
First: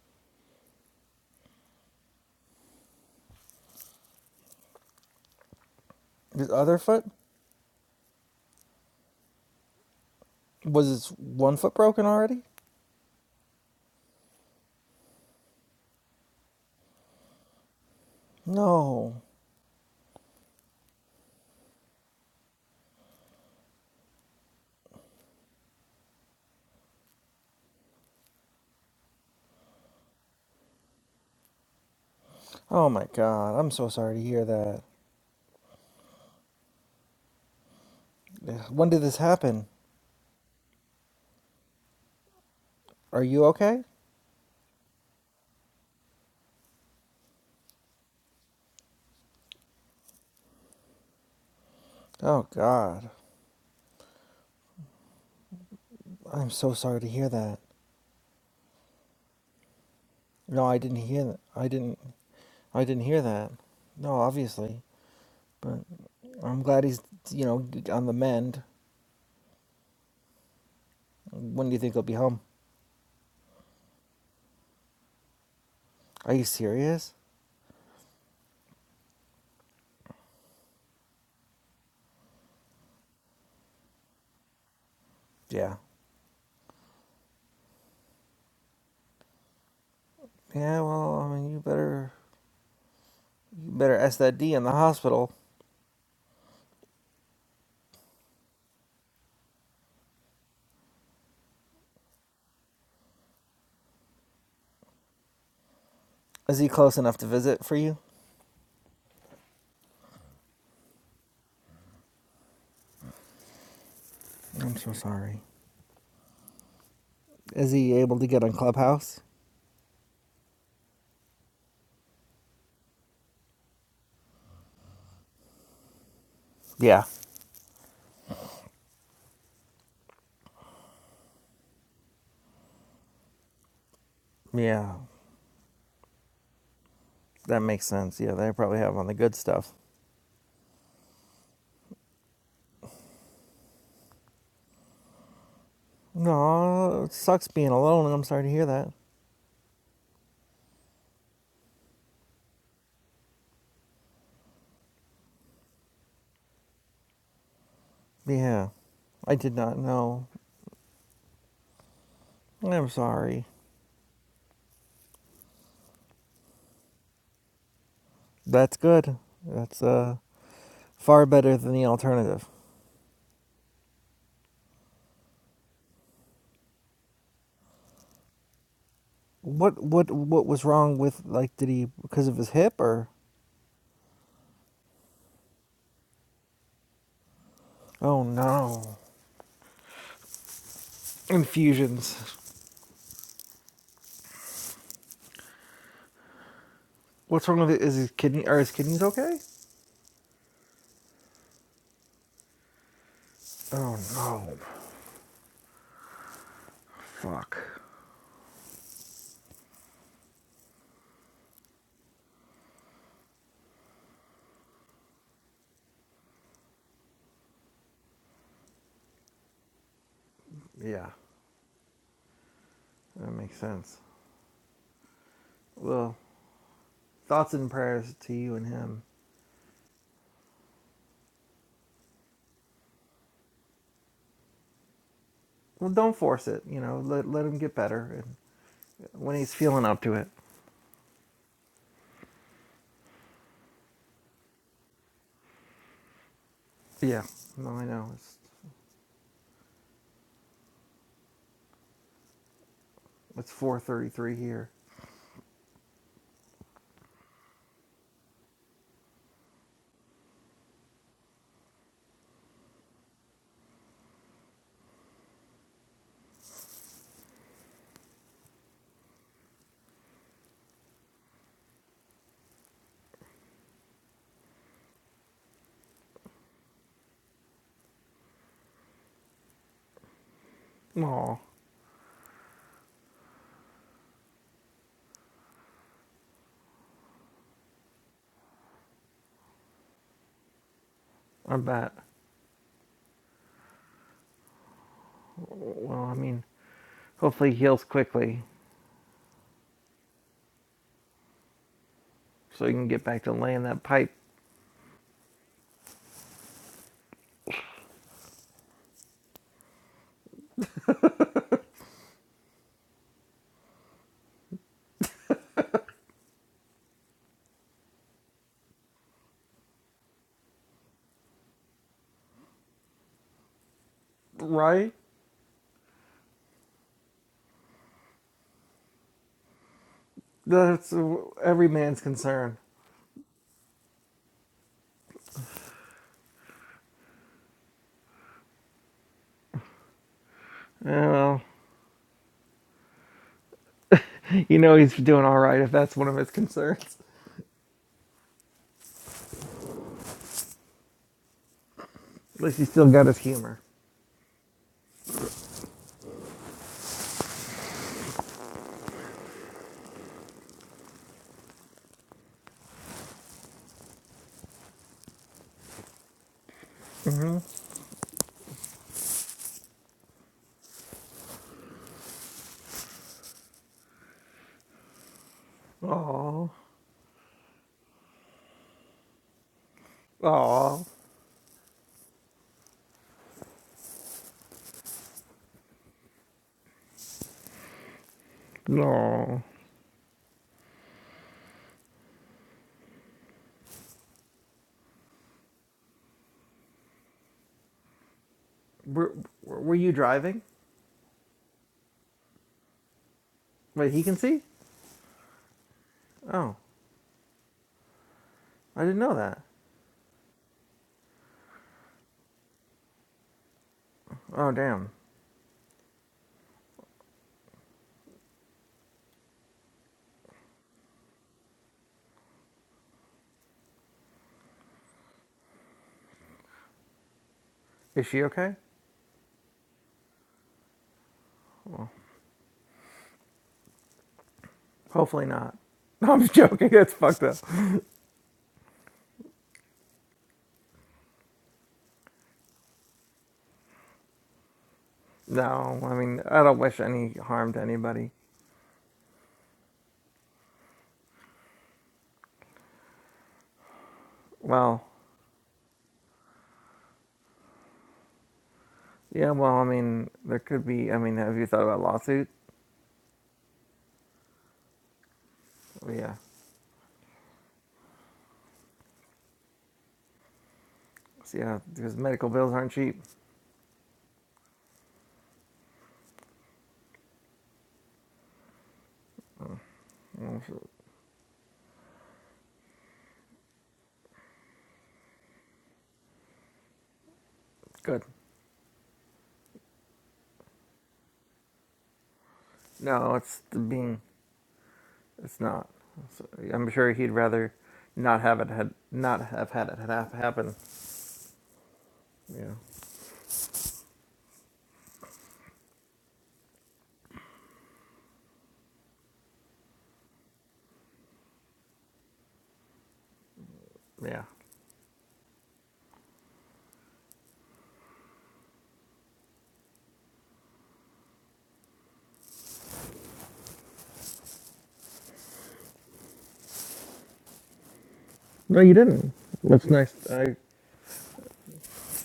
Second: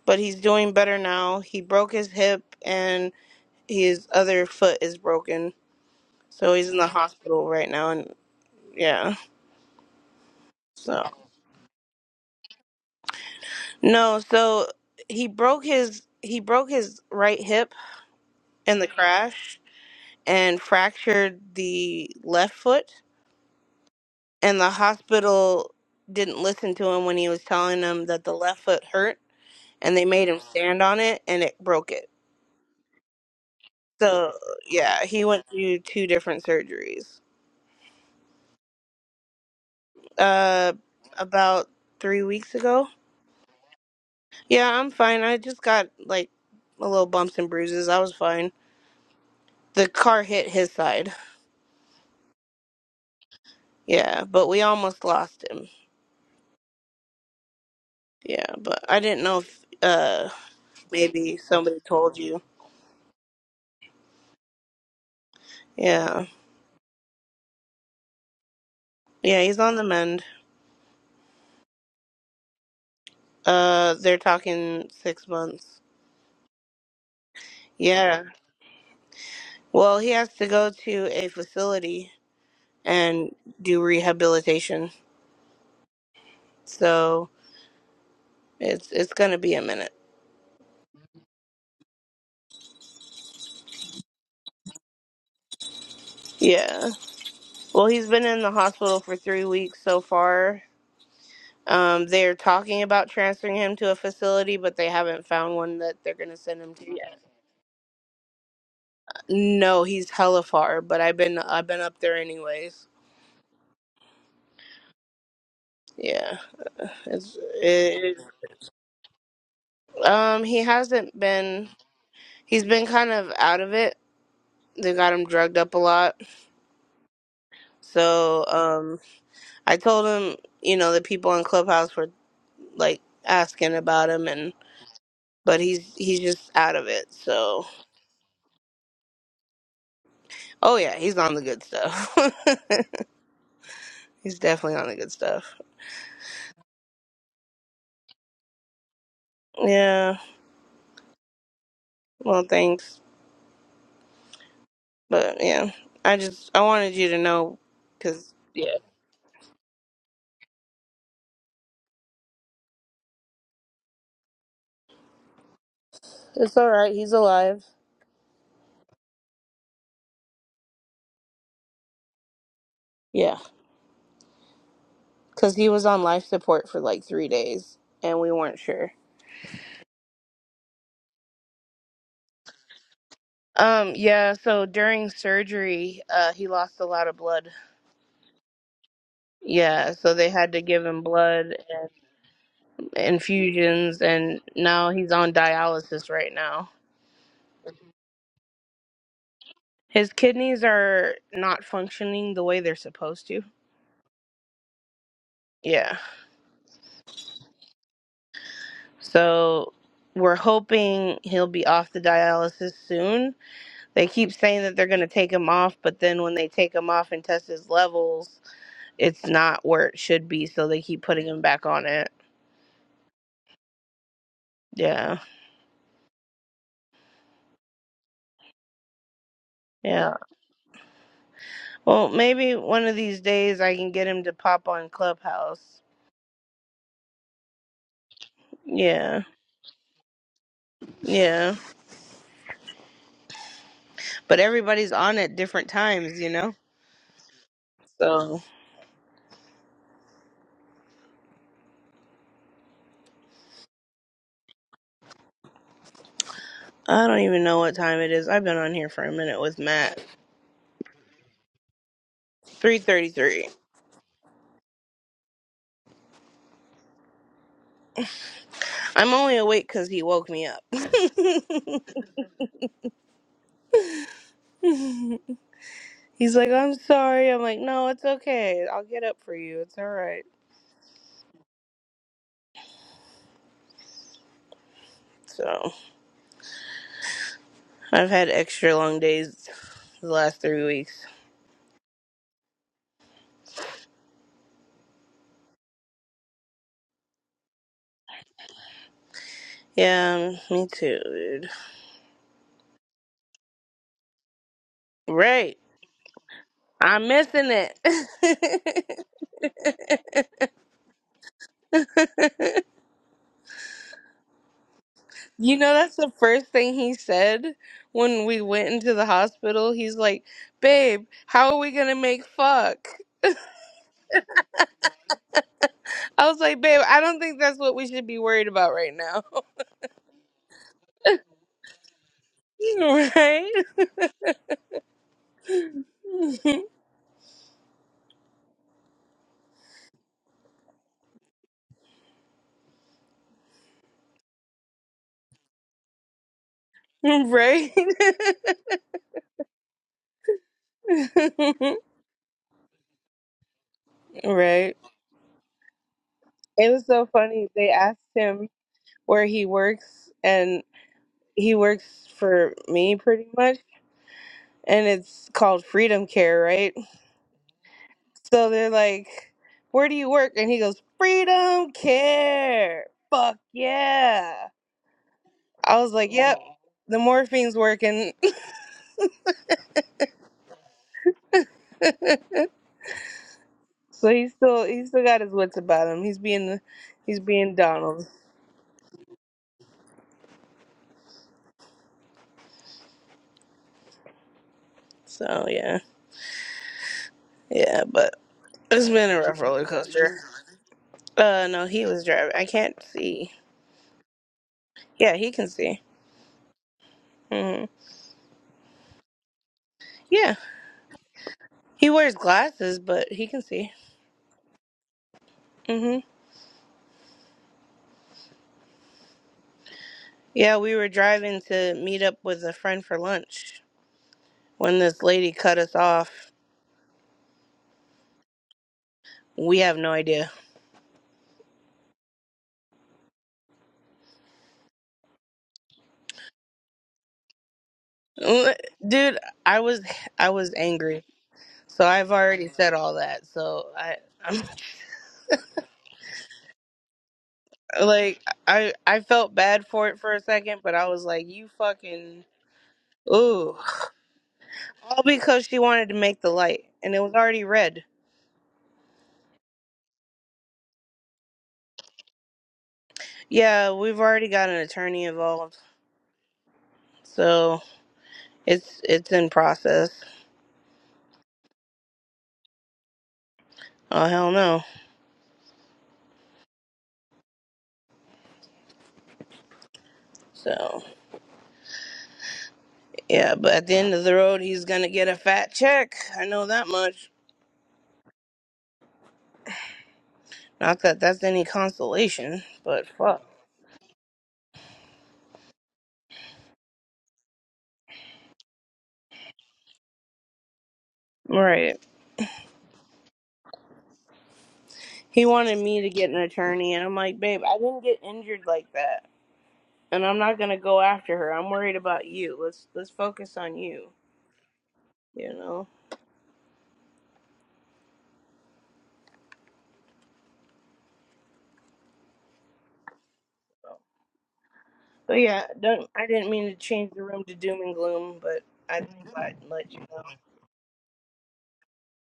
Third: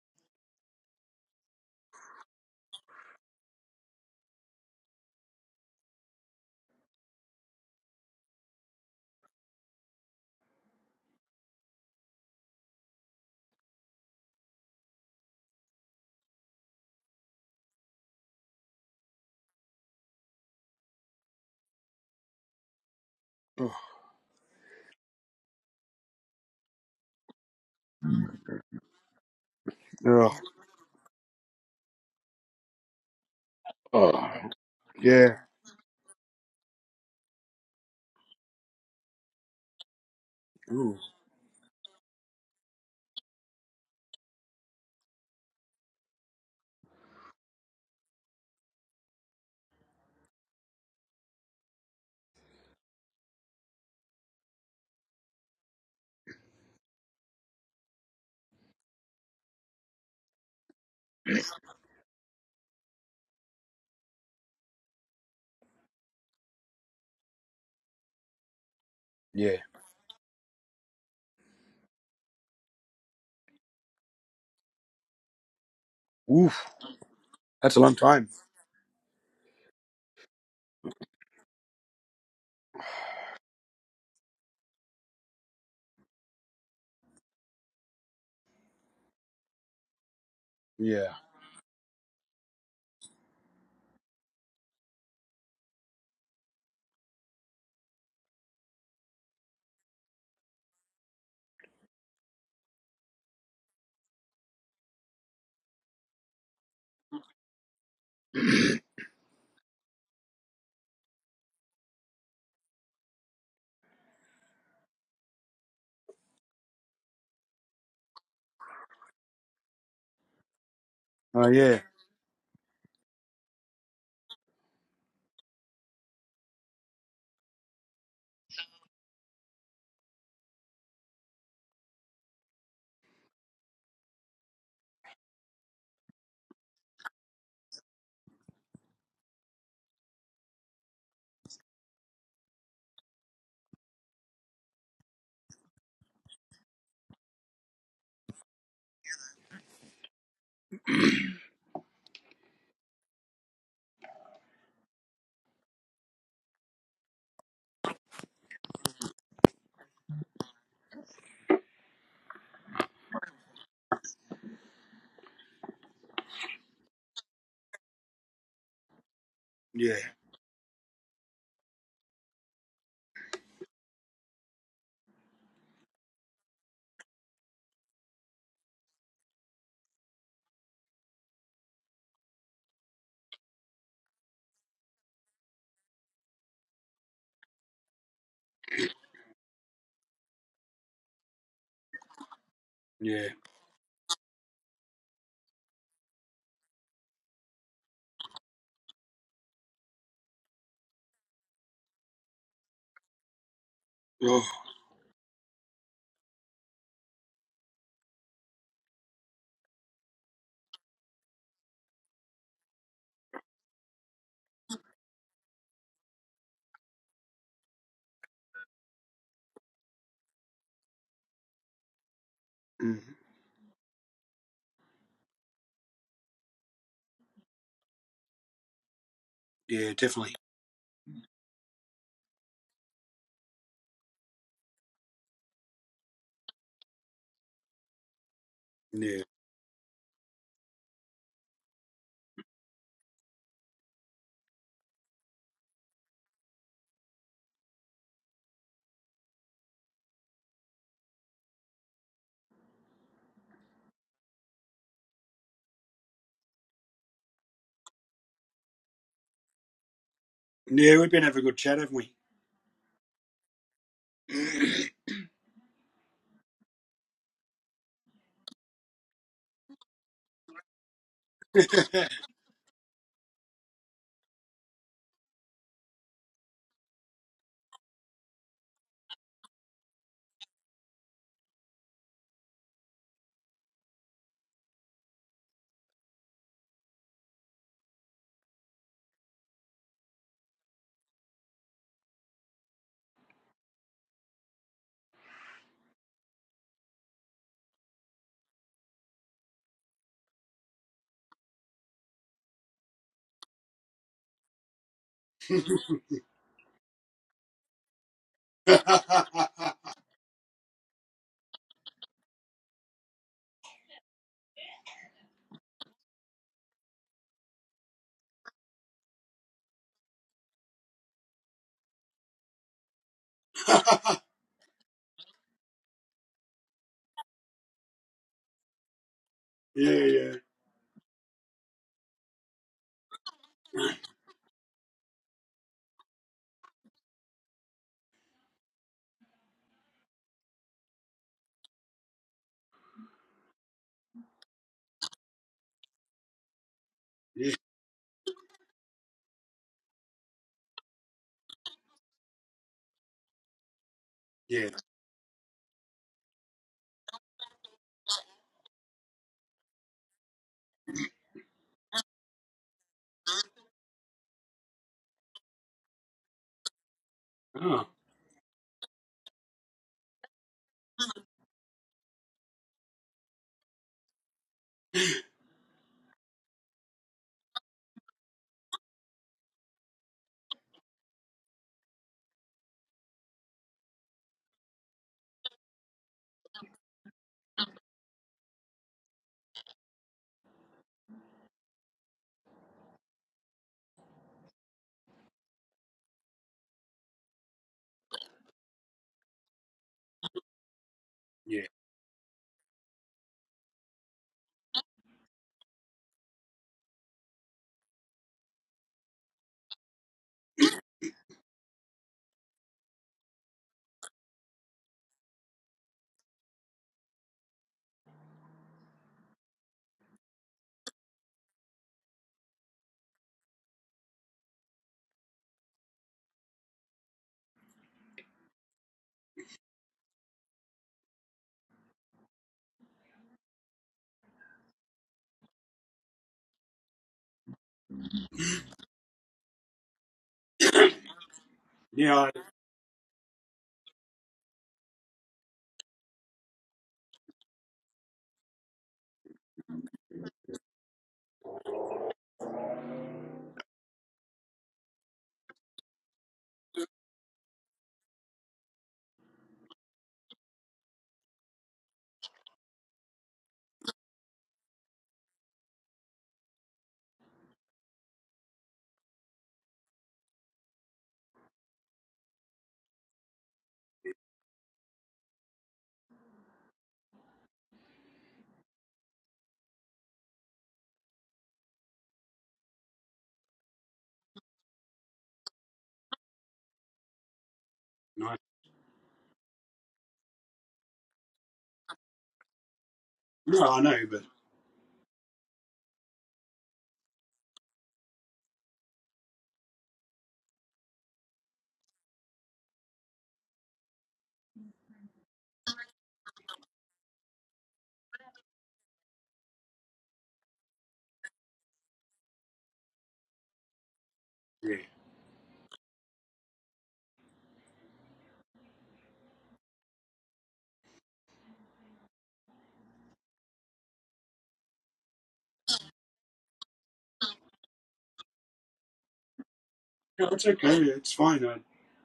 Speaker 2: but he's doing better now. He broke his hip and his other foot is broken,
Speaker 3: His
Speaker 2: so he's
Speaker 3: other
Speaker 2: in the
Speaker 3: foot
Speaker 2: hospital right now. And yeah,
Speaker 3: was his
Speaker 2: so
Speaker 3: one foot broken already?
Speaker 2: no, so he broke his he broke his right hip in the
Speaker 3: No.
Speaker 2: crash and fractured the left foot
Speaker 1: oh,
Speaker 2: and the hospital didn't listen to him when he was telling them that the left foot hurt and they made
Speaker 1: oh,
Speaker 2: him stand on it and it broke it
Speaker 3: Oh my God. I'm so sorry to
Speaker 1: oh,
Speaker 2: so
Speaker 3: hear that.
Speaker 2: yeah he
Speaker 1: yeah.
Speaker 2: went through two different surgeries
Speaker 3: Ugh, When did this happen?
Speaker 2: uh
Speaker 1: Ooh,
Speaker 2: about three weeks ago
Speaker 3: Are you okay?
Speaker 2: yeah i'm fine i just got like a little bumps and bruises i was fine the car hit his side
Speaker 3: Oh God.
Speaker 2: yeah but we almost lost him
Speaker 3: I'm so sorry to hear that.
Speaker 2: yeah but i didn't know if uh
Speaker 3: No, I didn't hear
Speaker 2: maybe
Speaker 3: that. I
Speaker 2: somebody
Speaker 3: didn't.
Speaker 2: told you
Speaker 3: I didn't hear that. No, obviously. But
Speaker 2: yeah
Speaker 3: I'm glad he's, you know, on the mend.
Speaker 2: yeah
Speaker 1: yeah.
Speaker 2: he's on the mend
Speaker 3: When do you think he'll be home?
Speaker 2: Uh, they're talking six months.
Speaker 3: Are you
Speaker 1: Oof.
Speaker 3: serious?
Speaker 1: That's a long
Speaker 2: Yeah.
Speaker 1: time.
Speaker 2: Well, he has to go to a facility and do rehabilitation,
Speaker 3: Yeah.
Speaker 2: so it's it's gonna be a minute.
Speaker 3: Yeah.
Speaker 1: Yeah.
Speaker 3: Well, I mean, you better, you better ask that D in the hospital.
Speaker 2: Yeah. Well, he's been in the hospital for three weeks so far. Um, they're talking about transferring him to a facility, but they haven't found one that they're gonna
Speaker 3: Is
Speaker 2: send
Speaker 3: he
Speaker 2: him to
Speaker 3: close enough
Speaker 2: yet.
Speaker 3: to visit for you?
Speaker 2: No, he's hella far, but I've been I've been up there anyways.
Speaker 3: I'm so sorry.
Speaker 2: Yeah. It's
Speaker 3: Is he
Speaker 2: it,
Speaker 3: able to get on Clubhouse?
Speaker 2: um he hasn't
Speaker 1: Oh
Speaker 2: been.
Speaker 1: yeah.
Speaker 2: He's been kind of out of it. They got him drugged up a lot.
Speaker 3: Yeah.
Speaker 2: So um, I told him, you know, the people in Clubhouse were like asking about him, and
Speaker 3: Yeah.
Speaker 2: but he's he's just out of it.
Speaker 3: That
Speaker 2: So
Speaker 3: makes sense. Yeah, they probably have on the good stuff.
Speaker 2: oh yeah, he's on the good stuff. he's definitely on the good stuff.
Speaker 3: No, it sucks being alone. and I'm sorry to hear that.
Speaker 2: Yeah. Well, thanks, but yeah, I just I wanted you to know because
Speaker 3: Yeah,
Speaker 2: yeah,
Speaker 3: I did not know. I'm sorry.
Speaker 2: it's all right. He's alive.
Speaker 3: That's good. That's
Speaker 1: Yeah.
Speaker 3: uh far better than the alternative.
Speaker 2: Yeah, because he was on life support for like three days, and we weren't sure.
Speaker 3: What what what was wrong with like did he because of his hip or?
Speaker 2: Um, yeah, so during surgery, uh, he lost a lot of blood.
Speaker 3: Oh no,
Speaker 2: Yeah, so they had to give him blood and
Speaker 3: infusions.
Speaker 1: Yeah.
Speaker 2: infusions, and now he's on dialysis right now.
Speaker 3: What's wrong with it? Is his kidney are his kidneys okay?
Speaker 2: His kidneys are not functioning the way they're supposed to.
Speaker 3: Oh
Speaker 1: Oh,
Speaker 3: no,
Speaker 2: Yeah,
Speaker 3: fuck.
Speaker 2: so we're hoping he'll be off the dialysis soon. They keep saying that they're going to take him off, but then when they take him off and test his levels, it's not where it should be, so they keep
Speaker 3: Yeah,
Speaker 2: putting him back on it.
Speaker 1: mm,
Speaker 3: that makes sense.
Speaker 2: Yeah.
Speaker 3: Well, thoughts and prayers to you and him.
Speaker 1: yeah.
Speaker 2: Yeah.
Speaker 1: Definitely.
Speaker 2: Well, maybe one of these days I can get him to pop on Clubhouse.
Speaker 3: Well, don't force it. You know, let let him get better and
Speaker 1: Yeah.
Speaker 2: Yeah,
Speaker 3: when he's feeling up to it.
Speaker 2: yeah. But everybody's on at different times, you know.
Speaker 3: Yeah. No, I know. It's
Speaker 2: So
Speaker 3: it's 4:33 here.
Speaker 2: I don't even know what time it is. I've been on here for a minute with Matt.
Speaker 1: Yeah, we've been having a good chat, haven't we?
Speaker 2: Three thirty-three. I'm only awake because he woke me up. He's like, "I'm sorry." I'm like, "No, it's okay. I'll get up for you. It's all right."
Speaker 3: Oh,
Speaker 2: So I've had extra long days the last three weeks.
Speaker 3: I bet. Well, I mean, hopefully he heals quickly
Speaker 2: Yeah, me too, dude.
Speaker 3: so he can get back to laying that pipe.
Speaker 2: Right. I'm missing it. you know, that's the first thing he said when we went into the hospital. He's like, Babe, how are we going to make fuck?
Speaker 3: Right.
Speaker 2: I was like, Babe, I don't think that's what we should be worried about right now.
Speaker 1: yeah, yeah,
Speaker 3: That's uh, every man's concern.
Speaker 2: right?
Speaker 3: Yeah, well, you know he's doing all right if that's one of his concerns.
Speaker 1: yeah,
Speaker 2: right?
Speaker 3: At least he's still got his humor.
Speaker 1: yeah.
Speaker 2: right. It was so funny. They asked him where he works, and he works for me pretty much. And it's called Freedom Care, right?
Speaker 1: Oh,
Speaker 2: So they're like, Where do you work? And he goes, Freedom Care. Fuck yeah. I was like, Yep,
Speaker 3: Oh.
Speaker 2: Wow. the morphine's working.
Speaker 3: Oh.
Speaker 2: so he's still he's still got his wits about him. He's being he's being Donald.
Speaker 3: No.
Speaker 2: So yeah. Yeah, but it's been
Speaker 3: Were,
Speaker 2: a rough roller
Speaker 3: were you
Speaker 2: coaster.
Speaker 3: driving?
Speaker 2: Uh
Speaker 1: yeah,
Speaker 2: no, he was driving. I can't see.
Speaker 3: Wait, he can see?
Speaker 2: Yeah, he can see.
Speaker 3: Oh.
Speaker 2: hmm
Speaker 3: I didn't know that.
Speaker 2: Yeah. He wears glasses, but he can see.
Speaker 3: Oh damn.
Speaker 2: hmm Yeah, we were driving to meet up with a friend for lunch when this lady cut us off
Speaker 3: Is she okay?
Speaker 2: we have no idea
Speaker 3: Hopefully not. No, I'm joking. It's fucked up.
Speaker 2: dude i was i was angry so i've
Speaker 1: yeah. I,
Speaker 2: already said all that so i i'm
Speaker 3: No, I mean I don't wish any harm to anybody.
Speaker 2: like i i felt bad for it for a second but i was like you fucking ooh
Speaker 3: Well,
Speaker 2: all because she wanted to make the light and it was already red
Speaker 3: yeah. Well, I mean there could be. I mean, have you thought about a lawsuit?
Speaker 2: yeah we've already got an attorney involved
Speaker 3: Oh, yeah.
Speaker 2: so it's it's in process
Speaker 3: So, yeah, because medical bills aren't cheap.
Speaker 2: oh hell no
Speaker 3: Mm,
Speaker 2: so yeah but at the end of the road he's gonna get a fat check i know that much
Speaker 3: Good.
Speaker 1: no,
Speaker 2: Not that that's any consolation, but
Speaker 3: No,
Speaker 2: fuck.
Speaker 3: it's
Speaker 1: no, I know,
Speaker 3: being.
Speaker 1: but
Speaker 3: It's not. So, I'm sure he'd rather not have it had not have had it ha- happen.
Speaker 2: Right.
Speaker 3: Yeah.
Speaker 2: He wanted me to get an attorney, and I'm like, babe, I didn't get injured like that, and I'm not gonna go after her. I'm worried about you. Let's let's focus on you.
Speaker 3: Yeah.
Speaker 1: yeah,
Speaker 2: You know. So yeah, don't. I didn't mean to change the room to doom and gloom, but
Speaker 3: No, you
Speaker 2: I
Speaker 3: didn't.
Speaker 2: think I'd
Speaker 3: That's
Speaker 2: let you
Speaker 3: nice.
Speaker 2: know.
Speaker 1: no,
Speaker 3: I
Speaker 1: it's okay. It's fine. I,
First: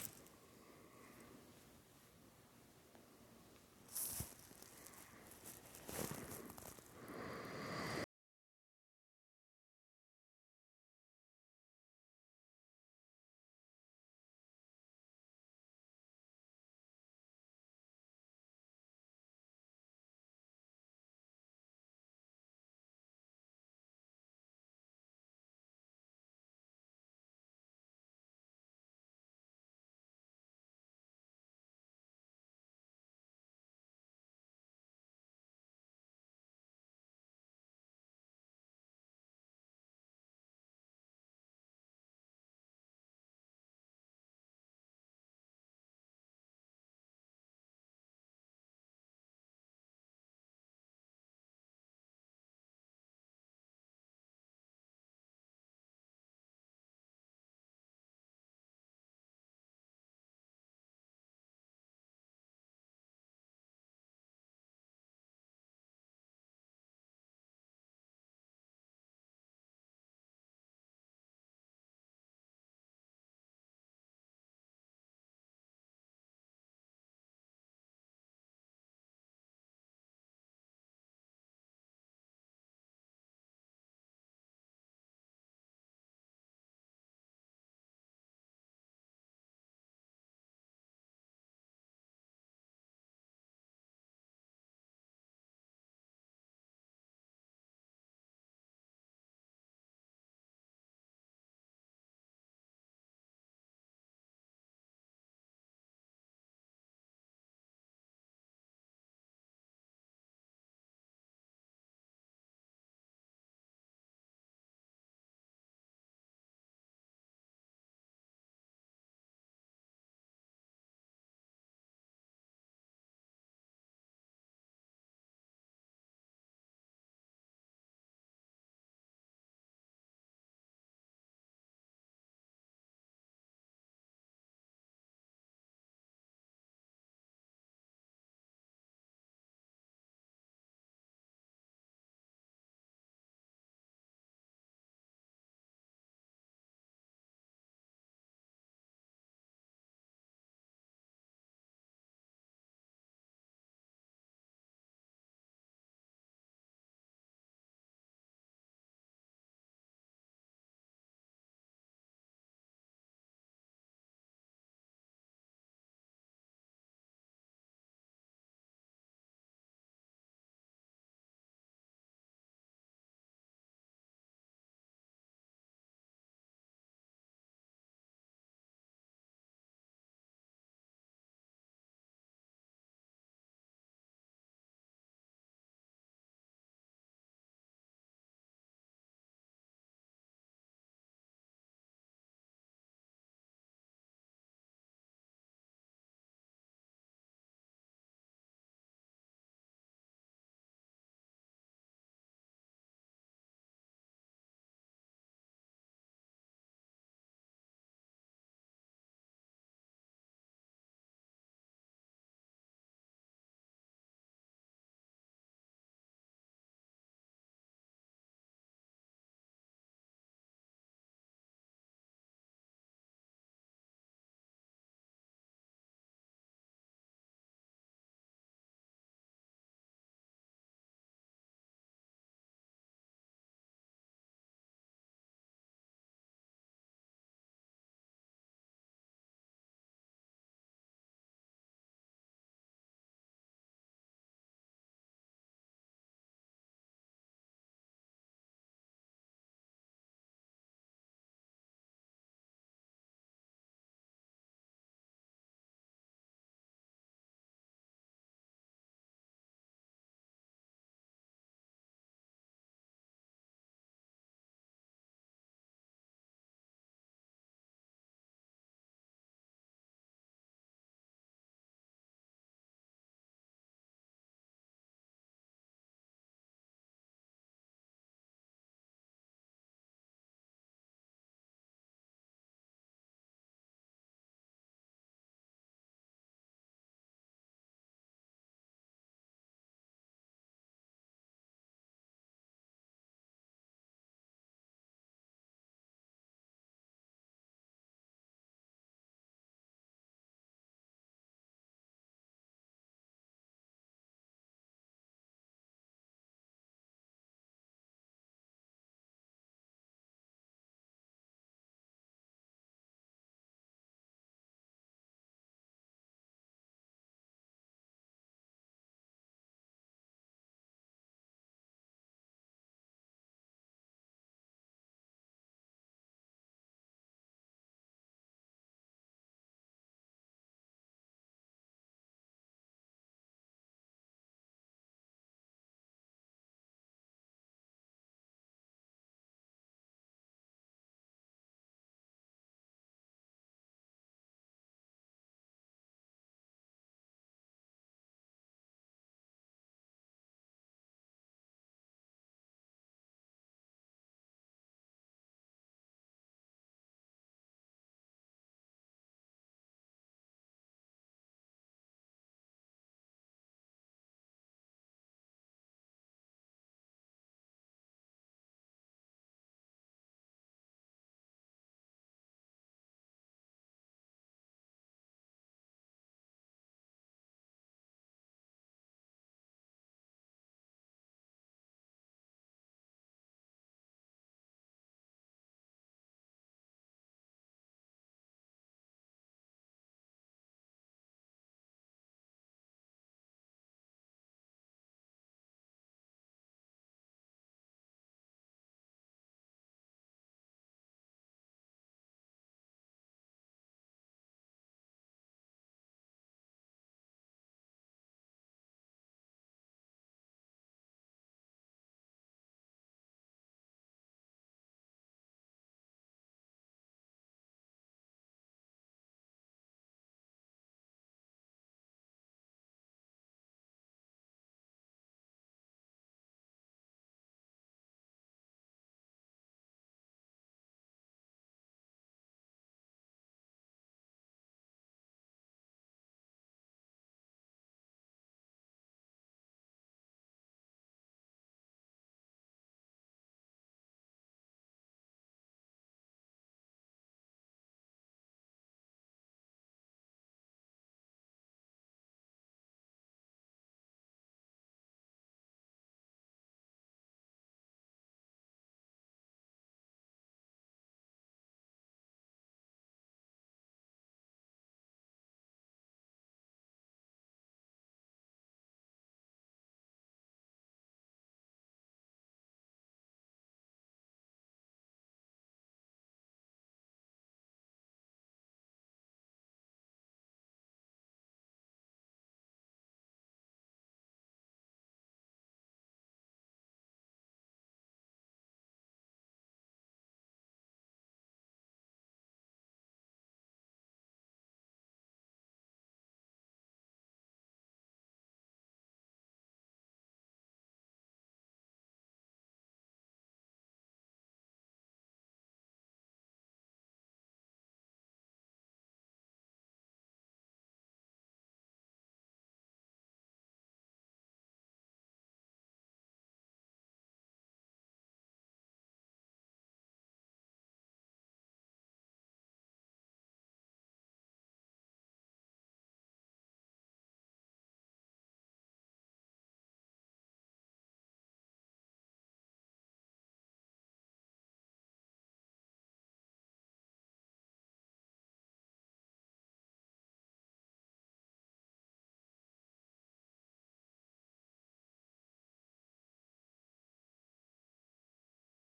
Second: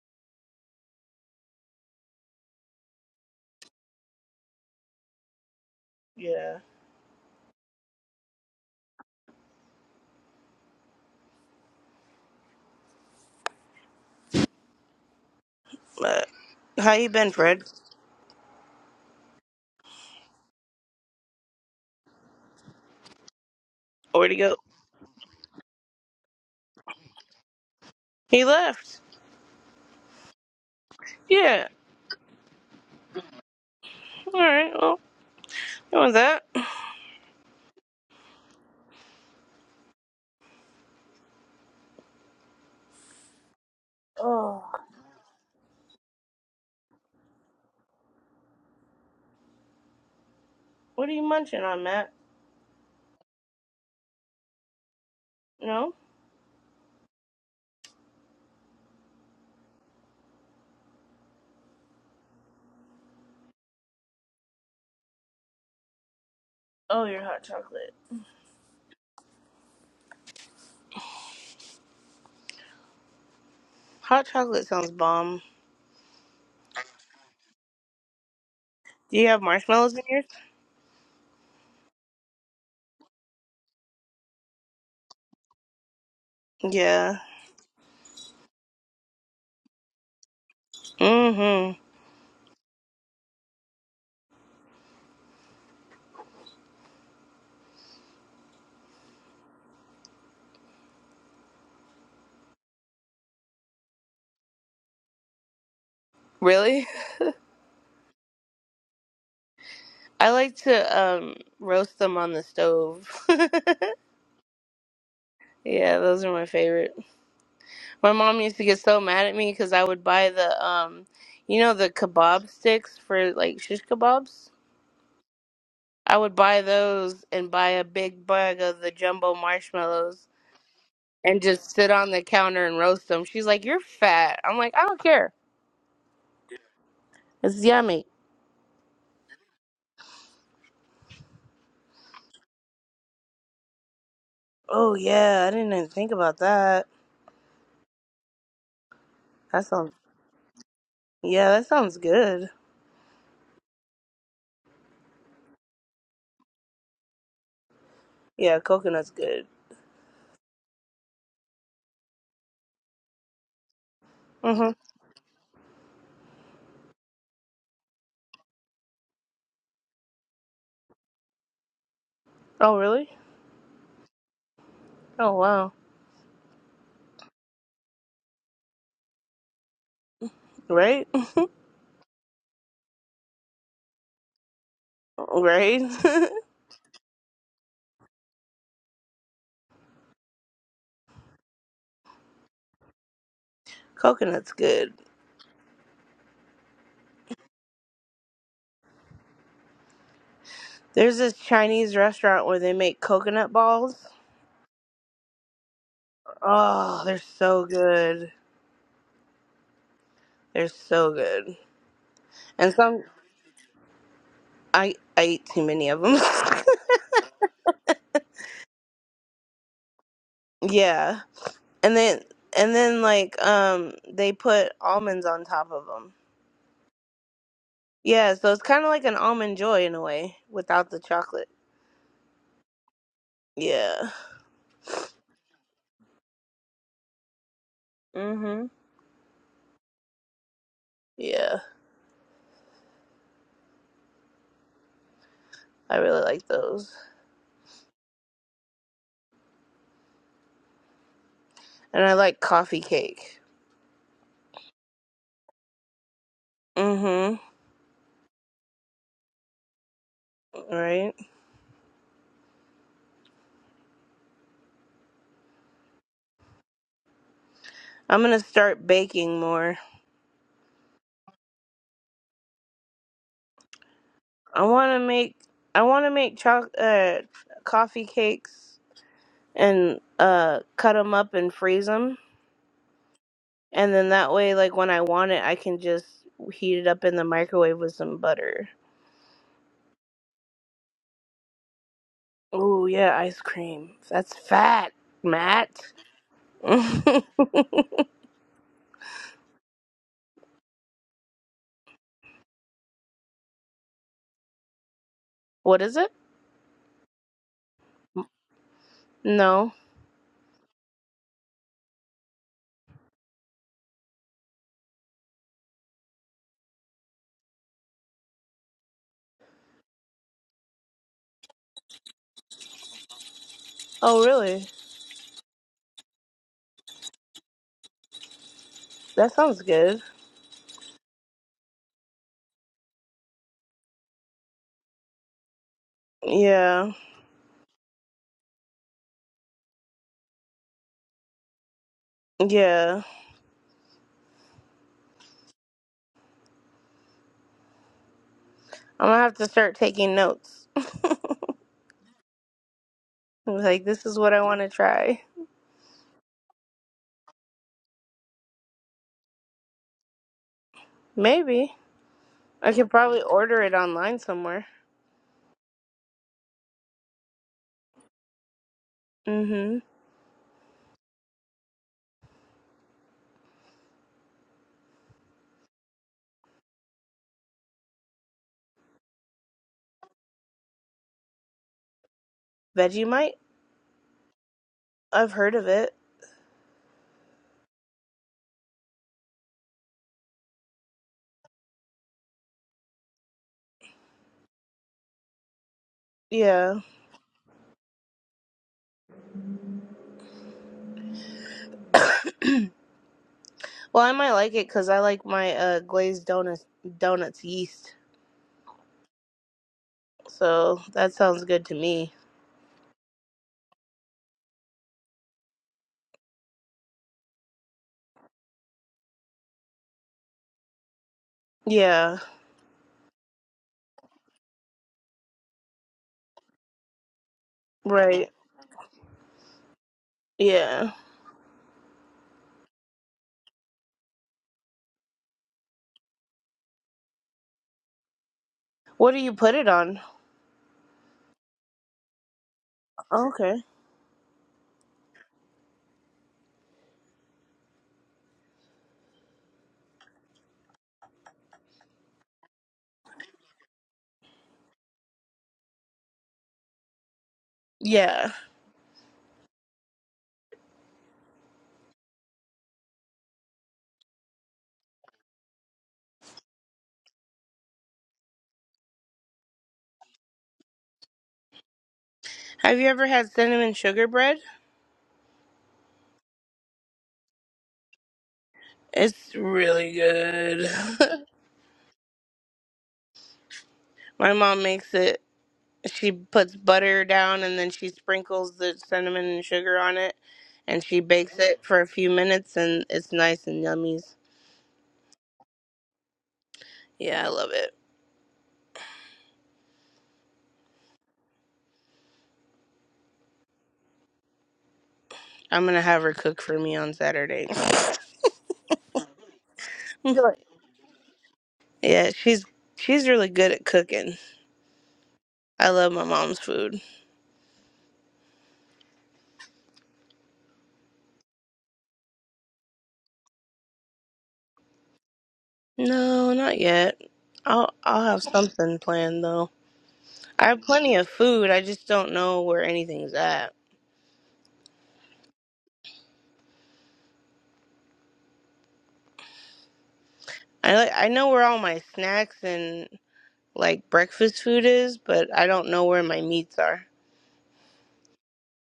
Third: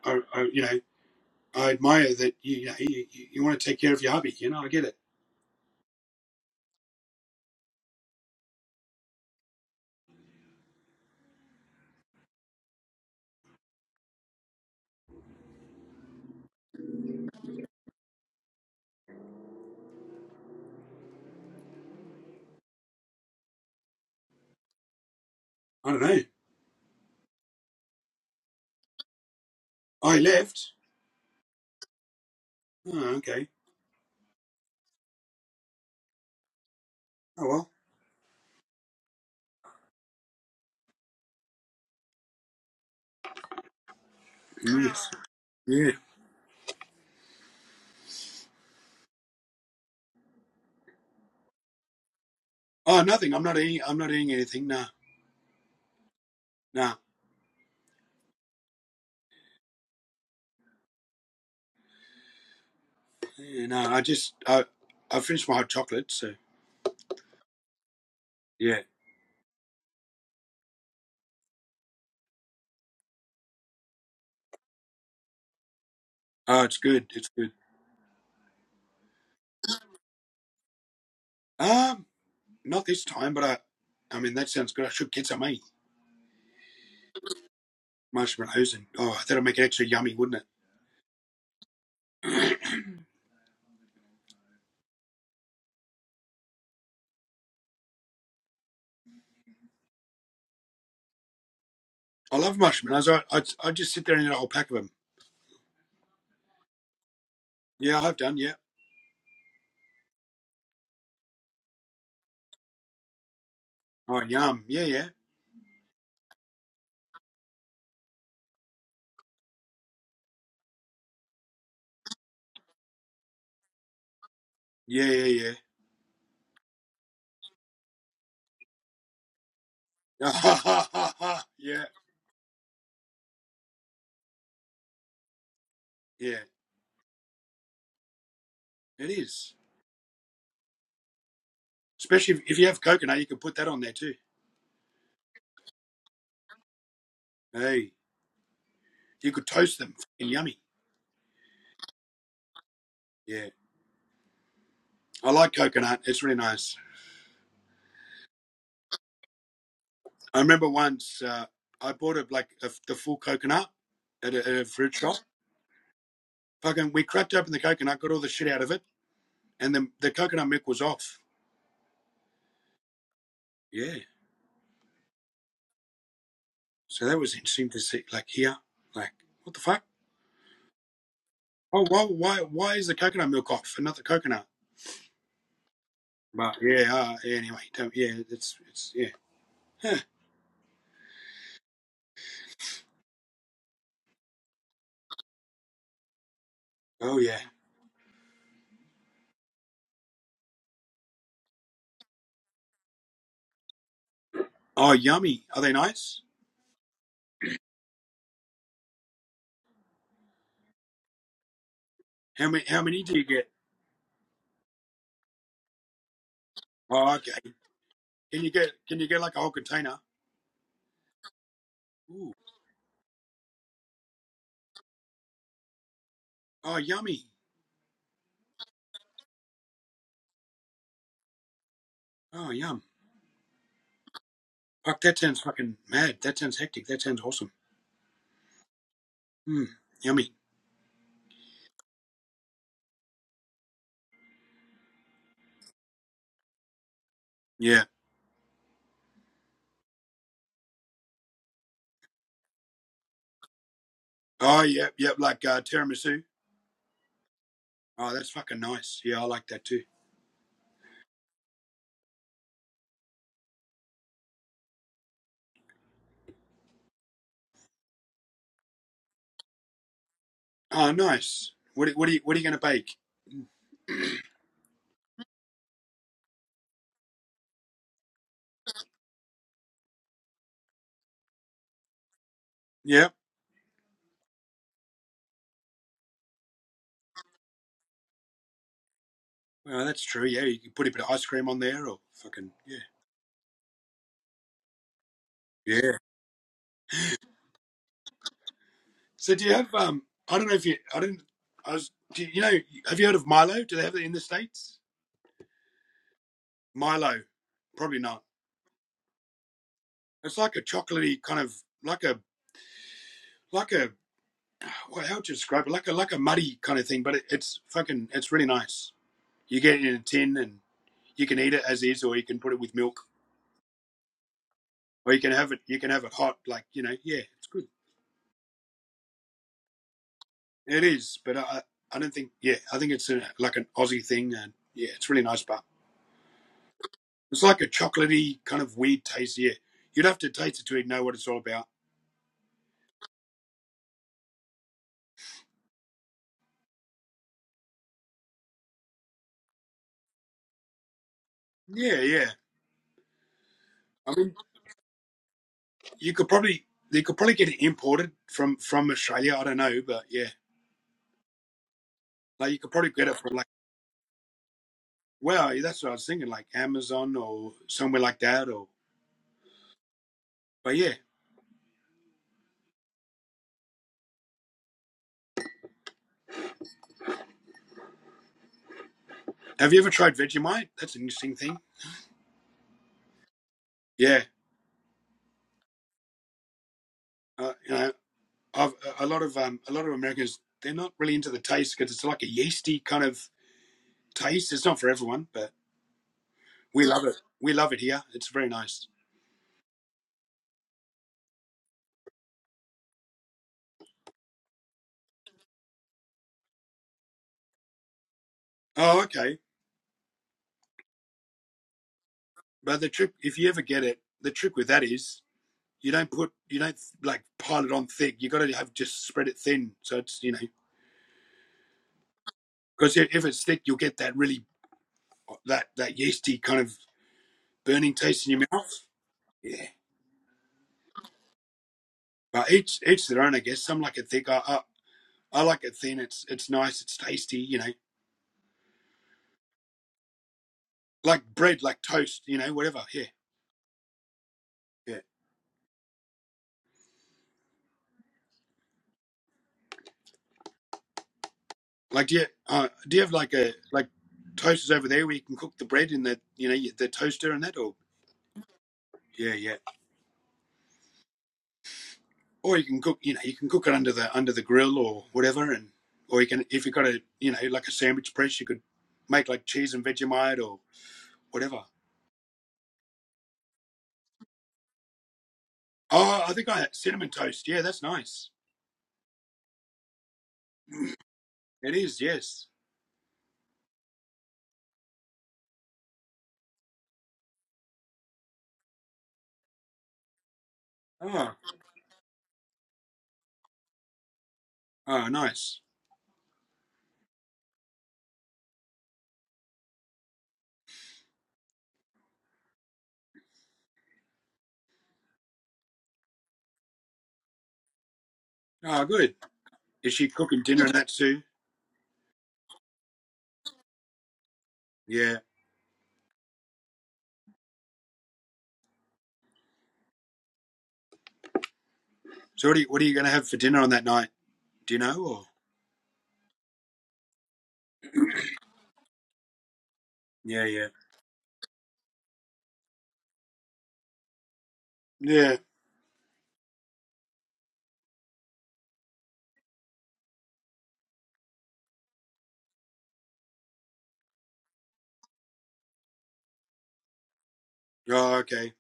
Speaker 1: I, I you know, I admire that you, you, know, you, you want to take care of your hubby. You know, I get it.
Speaker 2: Yeah. But how you been, Fred? Where'd he go?
Speaker 1: I don't know.
Speaker 2: He left.
Speaker 1: I left.
Speaker 2: Yeah.
Speaker 1: Oh, okay.
Speaker 2: All right. Well, you want that?
Speaker 1: Oh well.
Speaker 2: Oh,
Speaker 1: Mm, Yeah.
Speaker 2: what are you munching on, Matt?
Speaker 1: Oh, nothing. I'm not eating. I'm not eating anything. No,
Speaker 2: No.
Speaker 1: no, Yeah, no. I just I, I finished my hot chocolate. So
Speaker 2: Oh, your hot chocolate.
Speaker 1: yeah.
Speaker 2: Hot chocolate sounds bomb.
Speaker 1: Oh, it's good. It's good.
Speaker 2: Do you have marshmallows in yours?
Speaker 1: Um, not this time, but I, I mean, that sounds good. I should get some, eh?
Speaker 2: Yeah.
Speaker 1: Marshmallows and, oh, that'll make it extra yummy, wouldn't it?
Speaker 2: Mm-hmm.
Speaker 1: I love marshmallows. I, I, I just sit there and eat a whole pack of them.
Speaker 2: Really?
Speaker 1: Yeah, I've done, yeah.
Speaker 2: I like to um roast them on the stove.
Speaker 1: Oh, yum. Yeah, yeah.
Speaker 2: yeah, those are my favorite. My mom used to get so mad at me because I would buy the um, you know, the kebab sticks for like shish kebabs.
Speaker 1: Yeah, yeah,
Speaker 2: I would buy those and buy a big bag of the jumbo
Speaker 1: yeah.
Speaker 2: marshmallows and just
Speaker 1: yeah,
Speaker 2: sit on the counter and roast them. She's like, "You're fat." I'm like, "I don't care.
Speaker 1: yeah.
Speaker 2: It's yummy."
Speaker 1: It is. Especially if, if you have coconut, you can put that on there too.
Speaker 2: Oh yeah, I didn't even think about that.
Speaker 1: Hey, you could
Speaker 2: That
Speaker 1: toast
Speaker 2: sounds
Speaker 1: them. Fucking yummy.
Speaker 2: yeah, that sounds good.
Speaker 1: Yeah. I like coconut. It's really nice.
Speaker 2: Yeah, coconut's good.
Speaker 1: I remember once uh, I bought a, like a, the full coconut at a, at a
Speaker 2: Mhm.
Speaker 1: fruit shop. Fucking, we cracked open the coconut, got all the shit out of it, and then the coconut milk was off.
Speaker 2: Oh really?
Speaker 1: Yeah.
Speaker 2: Oh wow.
Speaker 1: So that was interesting to see. Like here, like what the fuck?
Speaker 2: Right?
Speaker 1: Oh, why, why, why is the coconut milk off and not the coconut?
Speaker 2: Right?
Speaker 1: But yeah, uh, yeah, anyway, don't, yeah, it's it's yeah. Huh.
Speaker 2: coconut's good.
Speaker 1: Oh yeah.
Speaker 2: There's this Chinese restaurant where they make coconut balls.
Speaker 1: Oh yummy. Are they nice?
Speaker 2: Oh, they're so good. They're so good.
Speaker 1: How many
Speaker 2: And
Speaker 1: how
Speaker 2: some
Speaker 1: many do you get?
Speaker 2: I I eat too many of them.
Speaker 1: Oh okay. Can you get can you get like a whole container?
Speaker 2: yeah. And then
Speaker 1: Ooh.
Speaker 2: and then like um they put almonds on top of them.
Speaker 1: Oh yummy.
Speaker 2: Yeah, so it's kind of like an almond joy in a way without the chocolate.
Speaker 1: Oh yum.
Speaker 2: Yeah.
Speaker 1: Fuck, that sounds fucking mad. That sounds hectic. That sounds awesome. Hmm. Yummy.
Speaker 2: Yeah, I really like those.
Speaker 1: Yeah.
Speaker 2: And I like coffee cake.
Speaker 1: Oh, yep, yep, like uh, tiramisu.
Speaker 2: Mm-hmm.
Speaker 1: Oh, that's fucking nice. Yeah, I like that too.
Speaker 2: Right. I'm gonna start baking more.
Speaker 1: Oh, nice. What are- what are you what are you gonna bake?
Speaker 2: I wanna make I wanna make choc uh coffee cakes and uh cut them up and freeze them.
Speaker 1: Yep.
Speaker 2: And then that way, like when I want it, I can just heat it up in the microwave with some butter.
Speaker 1: Well, that's true. Yeah, you can put a bit of ice cream on there, or fucking yeah,
Speaker 2: Oh yeah, ice cream. That's fat, Matt.
Speaker 1: yeah. So do you have um? I don't know if you. I didn't. I was. Do you, you know? Have you heard of Milo? Do they have it in the states?
Speaker 2: what is it?
Speaker 1: Milo, probably not.
Speaker 2: No.
Speaker 1: It's like a chocolatey kind of like a like a well, how would you describe it? Like a like a muddy kind of thing, but it, it's fucking it's really nice. You get it in a tin and you can eat it as is, or you can put it with milk.
Speaker 2: Oh really?
Speaker 1: or you can have it you can have it hot like you know yeah it's good
Speaker 2: That sounds good.
Speaker 1: it is but i i don't think yeah i think it's a, like an aussie thing and yeah it's really nice but
Speaker 2: Yeah.
Speaker 1: it's like a chocolatey kind of weird taste yeah you'd have to taste it to know what it's all about
Speaker 2: Yeah. I'm gonna have to start taking notes.
Speaker 1: yeah yeah
Speaker 2: I was like, this
Speaker 1: i
Speaker 2: is what
Speaker 1: mean
Speaker 2: I want to try.
Speaker 1: you could probably you could probably get it imported from from australia i don't know but yeah
Speaker 2: Maybe
Speaker 1: like you could
Speaker 2: I could
Speaker 1: probably get it
Speaker 2: probably
Speaker 1: from like
Speaker 2: order it online somewhere.
Speaker 1: well that's what i was thinking like amazon or somewhere like that or
Speaker 2: Mm-hmm.
Speaker 1: but yeah have you ever tried vegemite that's an interesting thing
Speaker 2: Vegemite.
Speaker 1: yeah
Speaker 2: I've heard of it.
Speaker 1: uh, you know I've, a lot of um, a lot of Americans they're not really into the taste because it's like a yeasty kind of taste. It's not for everyone, but
Speaker 2: Yeah.
Speaker 1: we love it. We love it here. It's very nice.
Speaker 2: well, I might like it because I like my uh, glazed donuts donuts yeast.
Speaker 1: Oh, okay.
Speaker 2: So that sounds good to me.
Speaker 1: But the trick, if you ever get it, the trick with that is you don't put you don't like pile it on thick. You got to have just spread it thin. So it's you know
Speaker 2: Yeah.
Speaker 1: because if it's thick, you'll get that really that that yeasty kind of burning taste
Speaker 2: Right.
Speaker 1: in your mouth. Yeah.
Speaker 2: Yeah.
Speaker 1: But each each their own, I guess. Some like it thick. I I, I like it thin. It's it's nice. It's tasty. You know
Speaker 2: What do you put it on?
Speaker 1: like bread, like toast, you know, whatever. Yeah,
Speaker 2: Okay.
Speaker 1: yeah. Like, do you, uh, do you have like a like toasters over there where you can cook the bread in the you know the toaster and that, or
Speaker 2: Yeah.
Speaker 1: yeah, yeah. Or you can cook, you know, you can cook it under the under the grill or whatever, and or you can if you got a you know like a sandwich press, you could make like cheese and Vegemite or whatever.
Speaker 2: Have you ever had cinnamon sugar bread?
Speaker 1: Oh, I think I had cinnamon toast. Yeah, that's nice.
Speaker 2: It's really good.
Speaker 1: It is, yes.
Speaker 2: my mom makes it she puts butter down and then she sprinkles the cinnamon and sugar on it and she
Speaker 1: Oh,
Speaker 2: bakes it for a few minutes and it's nice and yummies.
Speaker 1: oh, nice.
Speaker 2: Yeah, I love it. I'm gonna have her cook for me on Saturday.
Speaker 1: Oh, good. Is she
Speaker 2: Really?
Speaker 1: cooking dinner and that too?
Speaker 2: yeah, she's she's really good at cooking.
Speaker 1: Yeah.
Speaker 2: I love my mom's food.
Speaker 1: So what are you, what are you going to have for dinner on that night? Do you know? Or
Speaker 2: No, not yet. I'll I'll have something planned though.
Speaker 1: yeah,
Speaker 2: I have
Speaker 1: yeah,
Speaker 2: plenty of food. I just don't know where anything's at.
Speaker 1: yeah.
Speaker 2: I like I know where all my snacks and like breakfast food is, but I don't know where my meats are.
Speaker 1: Oh, okay.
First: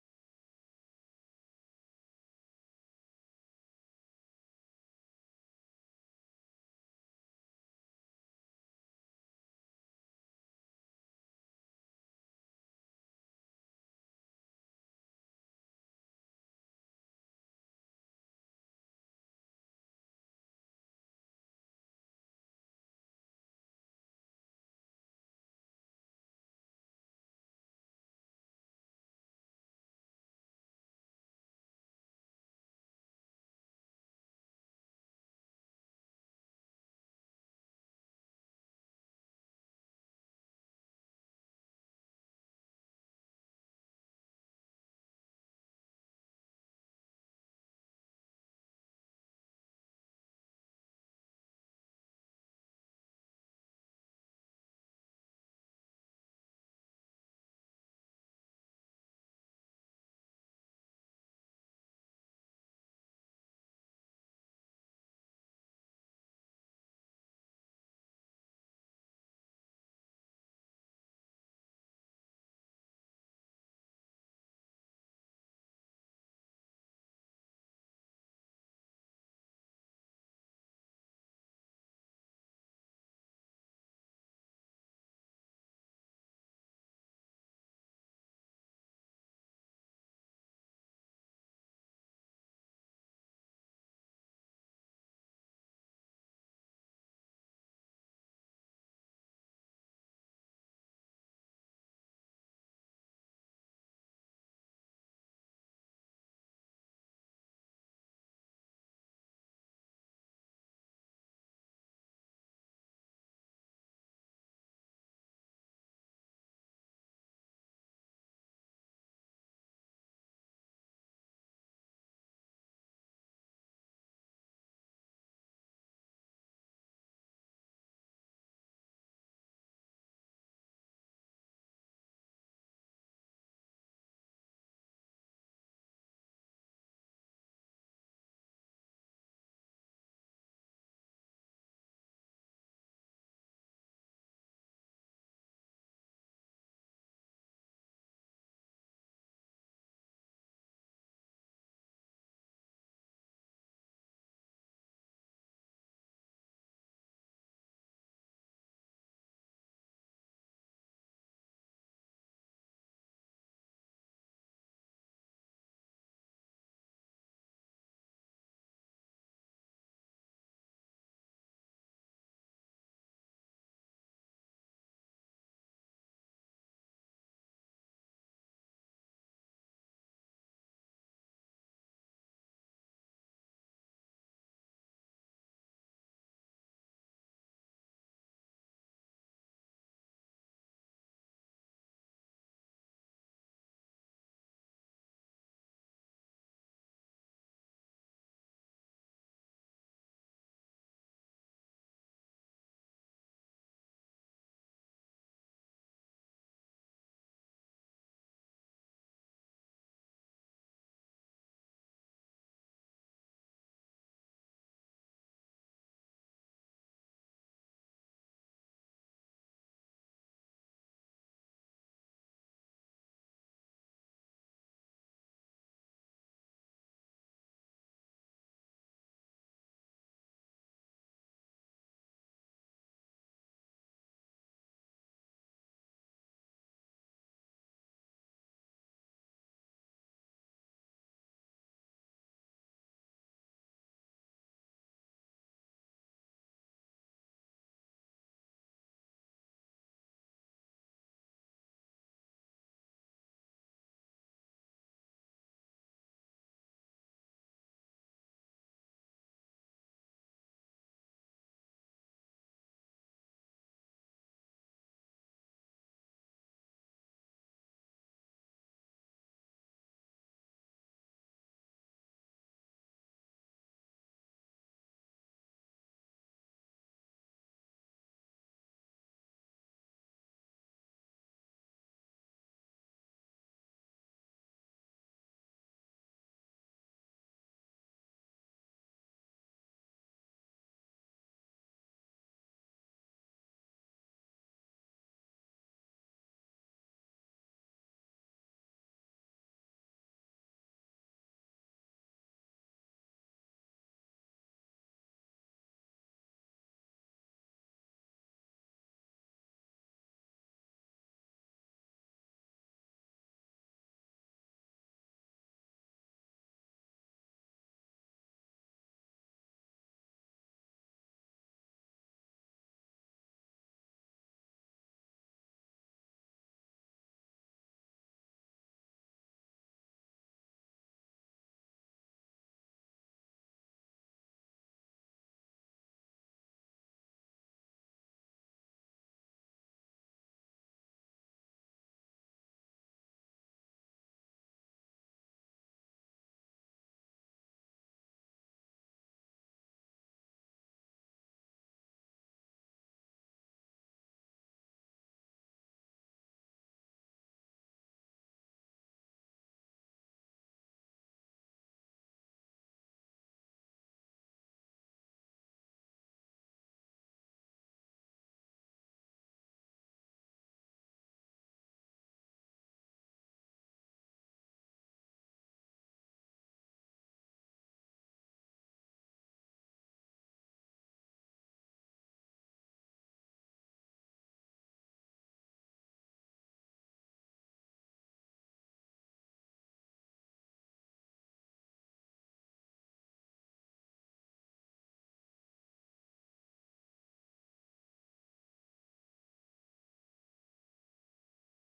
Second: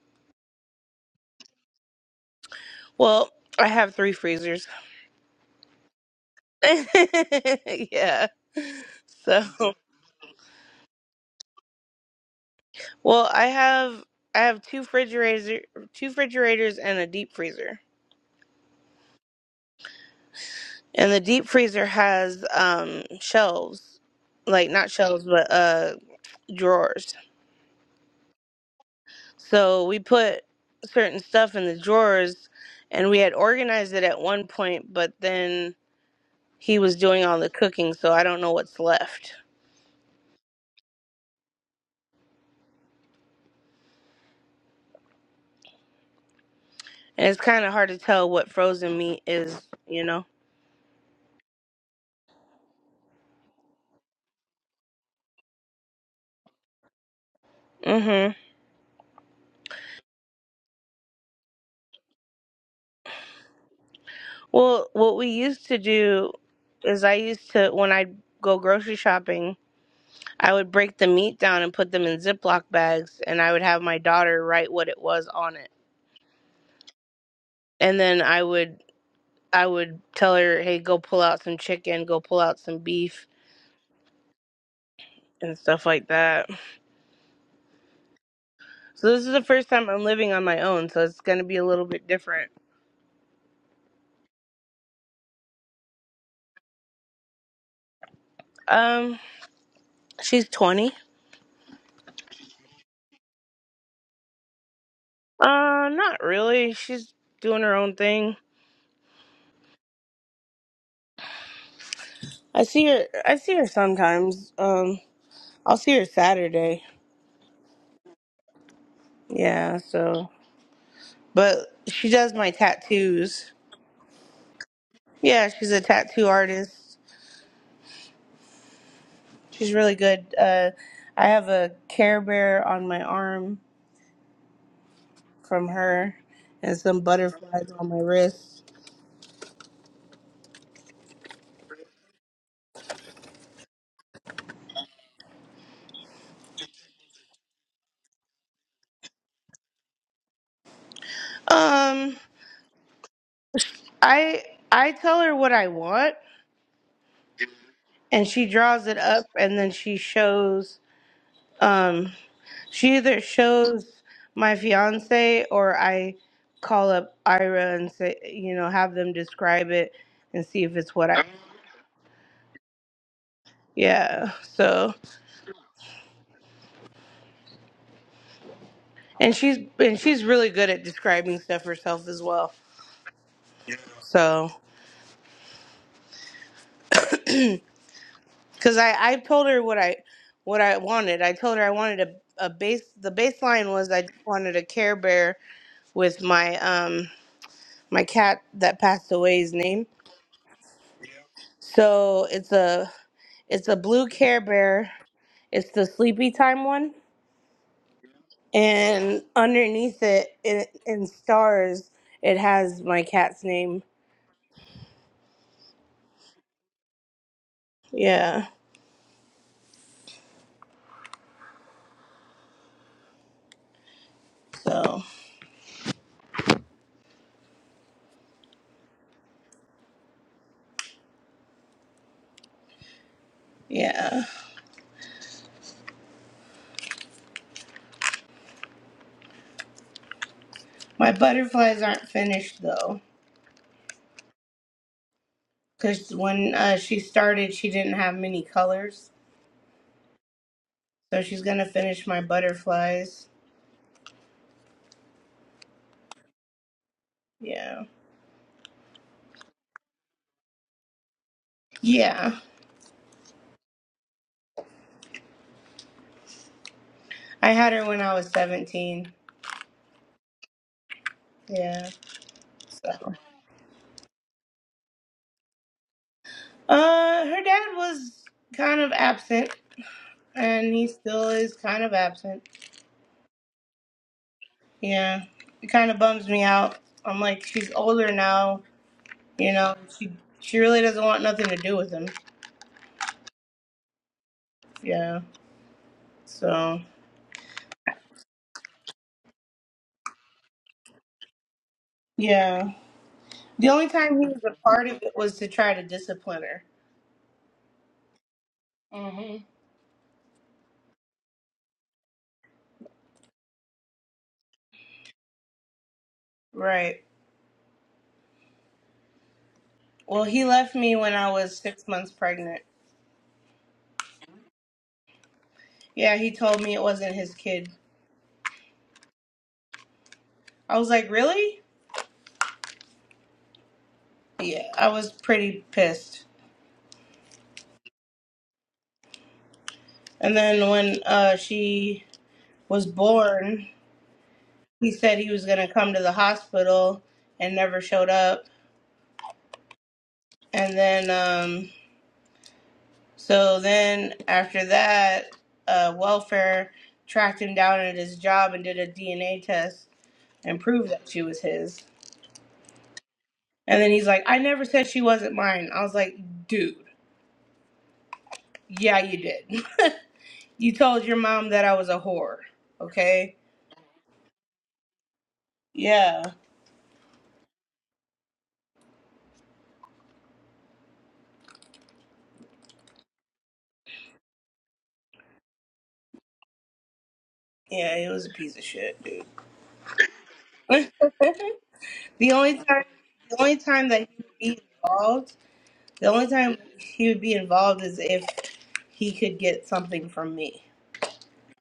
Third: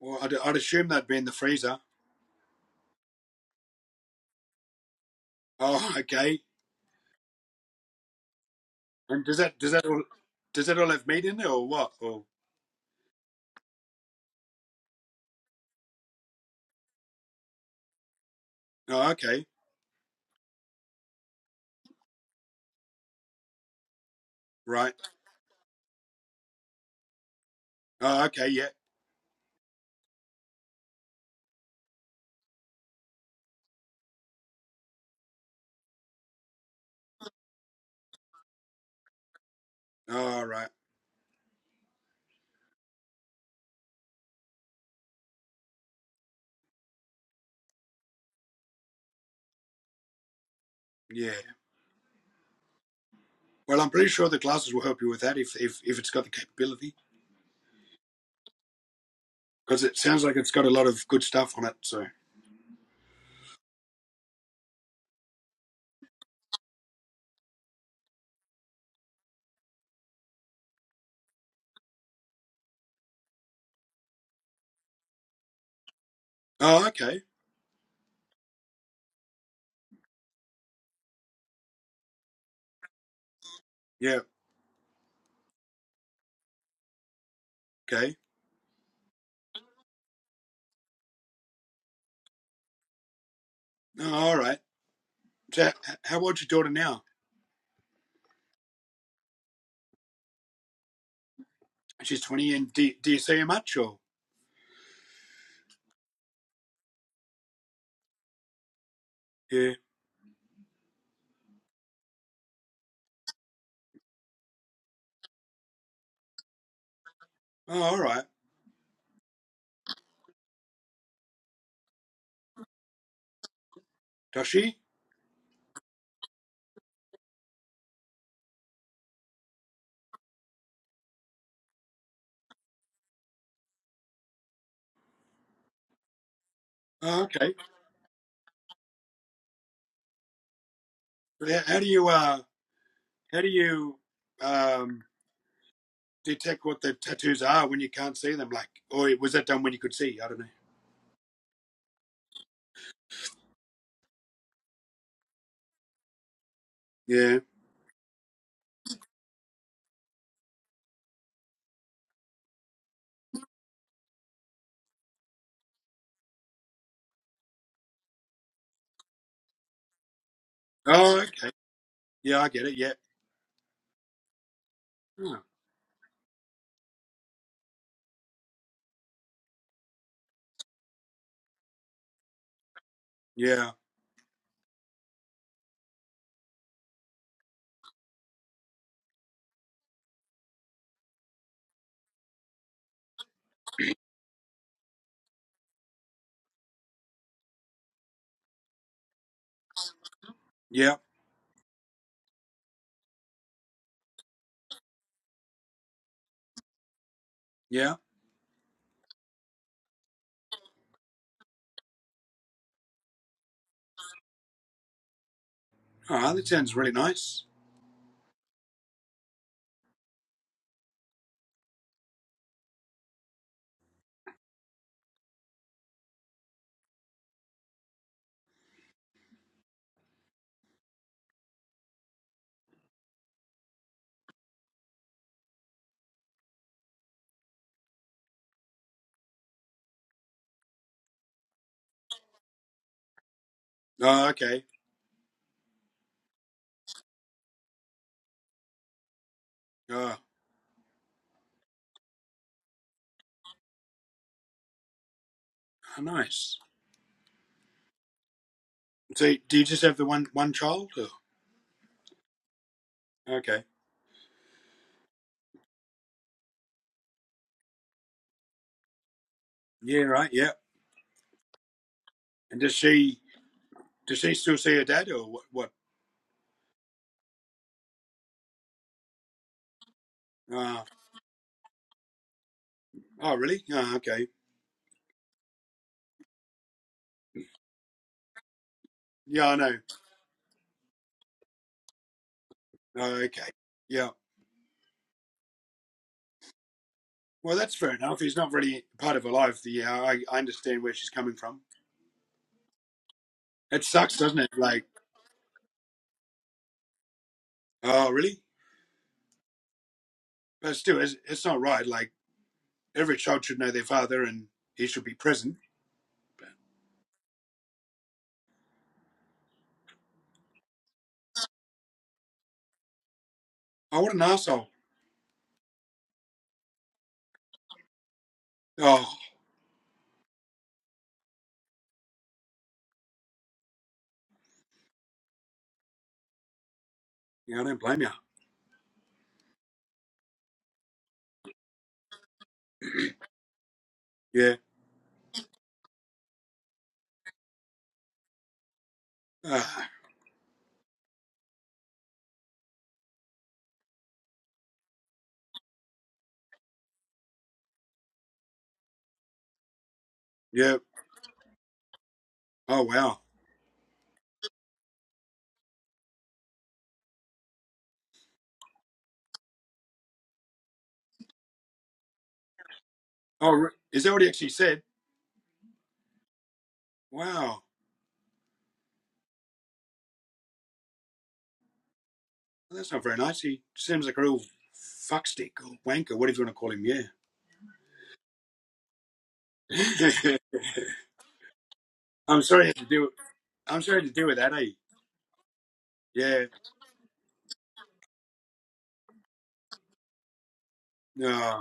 Speaker 1: Well, I'd, I'd assume that'd be in the freezer.
Speaker 2: Well, I have three freezers.
Speaker 1: Oh, okay.
Speaker 2: yeah.
Speaker 1: And does
Speaker 2: So,
Speaker 1: that does that all does that all have meat in there or what? Or
Speaker 2: well, I have I have two refrigerators, two refrigerators and a deep freezer.
Speaker 1: oh, okay,
Speaker 2: And the deep freezer has um shelves, like not
Speaker 1: right.
Speaker 2: shelves, but uh drawers.
Speaker 1: Oh, okay, yeah.
Speaker 2: So, we put certain stuff in the drawers and we had organized it at one point, but then he was doing all the cooking, so I don't know what's left.
Speaker 1: All right,
Speaker 2: And It's kind of hard to tell what frozen meat is, you know.
Speaker 1: yeah. Well, I'm pretty sure the glasses will help you with that if if if it's got the capability
Speaker 2: Mhm.
Speaker 1: because it sounds like it's got a lot of good stuff on it. So
Speaker 2: Well, what we used to do is I used to when I'd go grocery shopping, I would break the meat down and put them in Ziploc bags and I would have my daughter write what it was on it.
Speaker 1: oh, okay,
Speaker 2: And then I would I would tell her, "Hey, go pull out some chicken, go pull out some beef."
Speaker 1: yeah,
Speaker 2: And stuff like that.
Speaker 1: okay.
Speaker 2: So this is the first time I'm living on my own, so it's gonna be a little bit different.
Speaker 1: Oh, all right. So, h- how old's your daughter now?
Speaker 2: Um, she's 20.
Speaker 1: She's twenty, and do, do you see her much or?
Speaker 2: Uh, not really. She's doing her own thing.
Speaker 1: Yeah.
Speaker 2: I see her. I see her sometimes. Um, I'll see her Saturday.
Speaker 1: Oh, all right.
Speaker 2: Yeah. So, but she does my tattoos.
Speaker 1: Does she?
Speaker 2: Yeah, she's a tattoo artist. She's really good. Uh, I have a Care Bear on my arm from her, and some
Speaker 1: Oh, okay.
Speaker 2: butterflies on my wrist.
Speaker 1: How how do you uh how do you um detect what the tattoos are when you can't see them? Like, or was that done when you could see? I don't know.
Speaker 2: Um, I I tell her what I want,
Speaker 1: Yeah.
Speaker 2: and she draws it up, and then she shows. Um, She either shows my fiance or I call up Ira and say, you know, have them describe it and see if it's what
Speaker 1: Oh,
Speaker 2: I.
Speaker 1: okay. Yeah, I get it. Yeah.
Speaker 2: Yeah. So,
Speaker 1: Oh,
Speaker 2: and she's and she's really good at describing stuff herself as well.
Speaker 1: yeah.
Speaker 2: So, because I I told her what I what I wanted. I told her I wanted a a base. The baseline was I just wanted a Care Bear with my um my cat that passed away's name.
Speaker 1: Yeah.
Speaker 2: So it's a it's a blue Care Bear It's the sleepy time one,
Speaker 1: Yeah.
Speaker 2: and underneath it, in, in stars, it has my cat's name.
Speaker 1: Oh, that sounds really nice.
Speaker 2: Yeah. So yeah, my butterflies aren't finished though,
Speaker 1: Oh, okay.
Speaker 2: because when uh, she started, she didn't have many colors.
Speaker 1: Oh,
Speaker 2: So she's gonna finish my butterflies.
Speaker 1: oh, nice.
Speaker 2: Yeah.
Speaker 1: So, do you just have the one one child? Or?
Speaker 2: Yeah.
Speaker 1: Okay.
Speaker 2: I had her when I was seventeen.
Speaker 1: Yeah. Right. Yeah.
Speaker 2: Yeah.
Speaker 1: And does
Speaker 2: So.
Speaker 1: she does she still see her dad or what? What?
Speaker 2: Uh, her dad was kind of absent, and
Speaker 1: Uh,
Speaker 2: he still is kind of absent.
Speaker 1: oh, really? Oh, okay.
Speaker 2: Yeah, it kind of bums me out. I'm like, she's older now,
Speaker 1: Yeah,
Speaker 2: you
Speaker 1: I know.
Speaker 2: know. She she really doesn't want nothing to do with him.
Speaker 1: Oh, okay. Yeah.
Speaker 2: Yeah. So
Speaker 1: Well, that's fair enough. He's not really part of her life. Yeah, I, I understand where she's coming from.
Speaker 2: yeah, the
Speaker 1: It
Speaker 2: only
Speaker 1: sucks,
Speaker 2: time he
Speaker 1: doesn't
Speaker 2: was
Speaker 1: it?
Speaker 2: a
Speaker 1: Like,
Speaker 2: part of it was to try to discipline her.
Speaker 1: oh, really?
Speaker 2: hmm
Speaker 1: But still, it's, it's not right. Like, every child should know their father and he should be present.
Speaker 2: Right. Well, he left me when I was six months pregnant.
Speaker 1: Oh, what an asshole.
Speaker 2: Yeah, he told me it wasn't his kid.
Speaker 1: Oh,
Speaker 2: I was like, really? Yeah, I was pretty pissed.
Speaker 1: yeah, I don't blame you.
Speaker 2: And then when uh, she was born,
Speaker 1: Yeah.
Speaker 2: he said he was gonna come to the hospital and never showed up.
Speaker 1: Uh,
Speaker 2: And then, um, so then after that, uh, welfare tracked him down at his job and did a DNA test and
Speaker 1: yeah.
Speaker 2: proved that she was his.
Speaker 1: Oh, wow.
Speaker 2: And then he's like, I never said she wasn't mine. I was like, dude, yeah, you did. you told your mom that I was a whore, okay?
Speaker 1: Oh, re- is that what he actually said?
Speaker 2: Yeah.
Speaker 1: Wow. Well, that's not very nice. He seems like a real fuckstick or wanker, whatever you want to call him. Yeah.
Speaker 2: Yeah, it was a piece of shit, dude. the
Speaker 1: I'm
Speaker 2: only
Speaker 1: sorry you had
Speaker 2: time,
Speaker 1: to do.
Speaker 2: the only
Speaker 1: I'm
Speaker 2: time
Speaker 1: sorry you
Speaker 2: that
Speaker 1: had to
Speaker 2: he
Speaker 1: deal with
Speaker 2: would
Speaker 1: that,
Speaker 2: be
Speaker 1: eh?
Speaker 2: involved, the only
Speaker 1: Yeah.
Speaker 2: time he would be involved is if he could get something from me.
Speaker 1: No.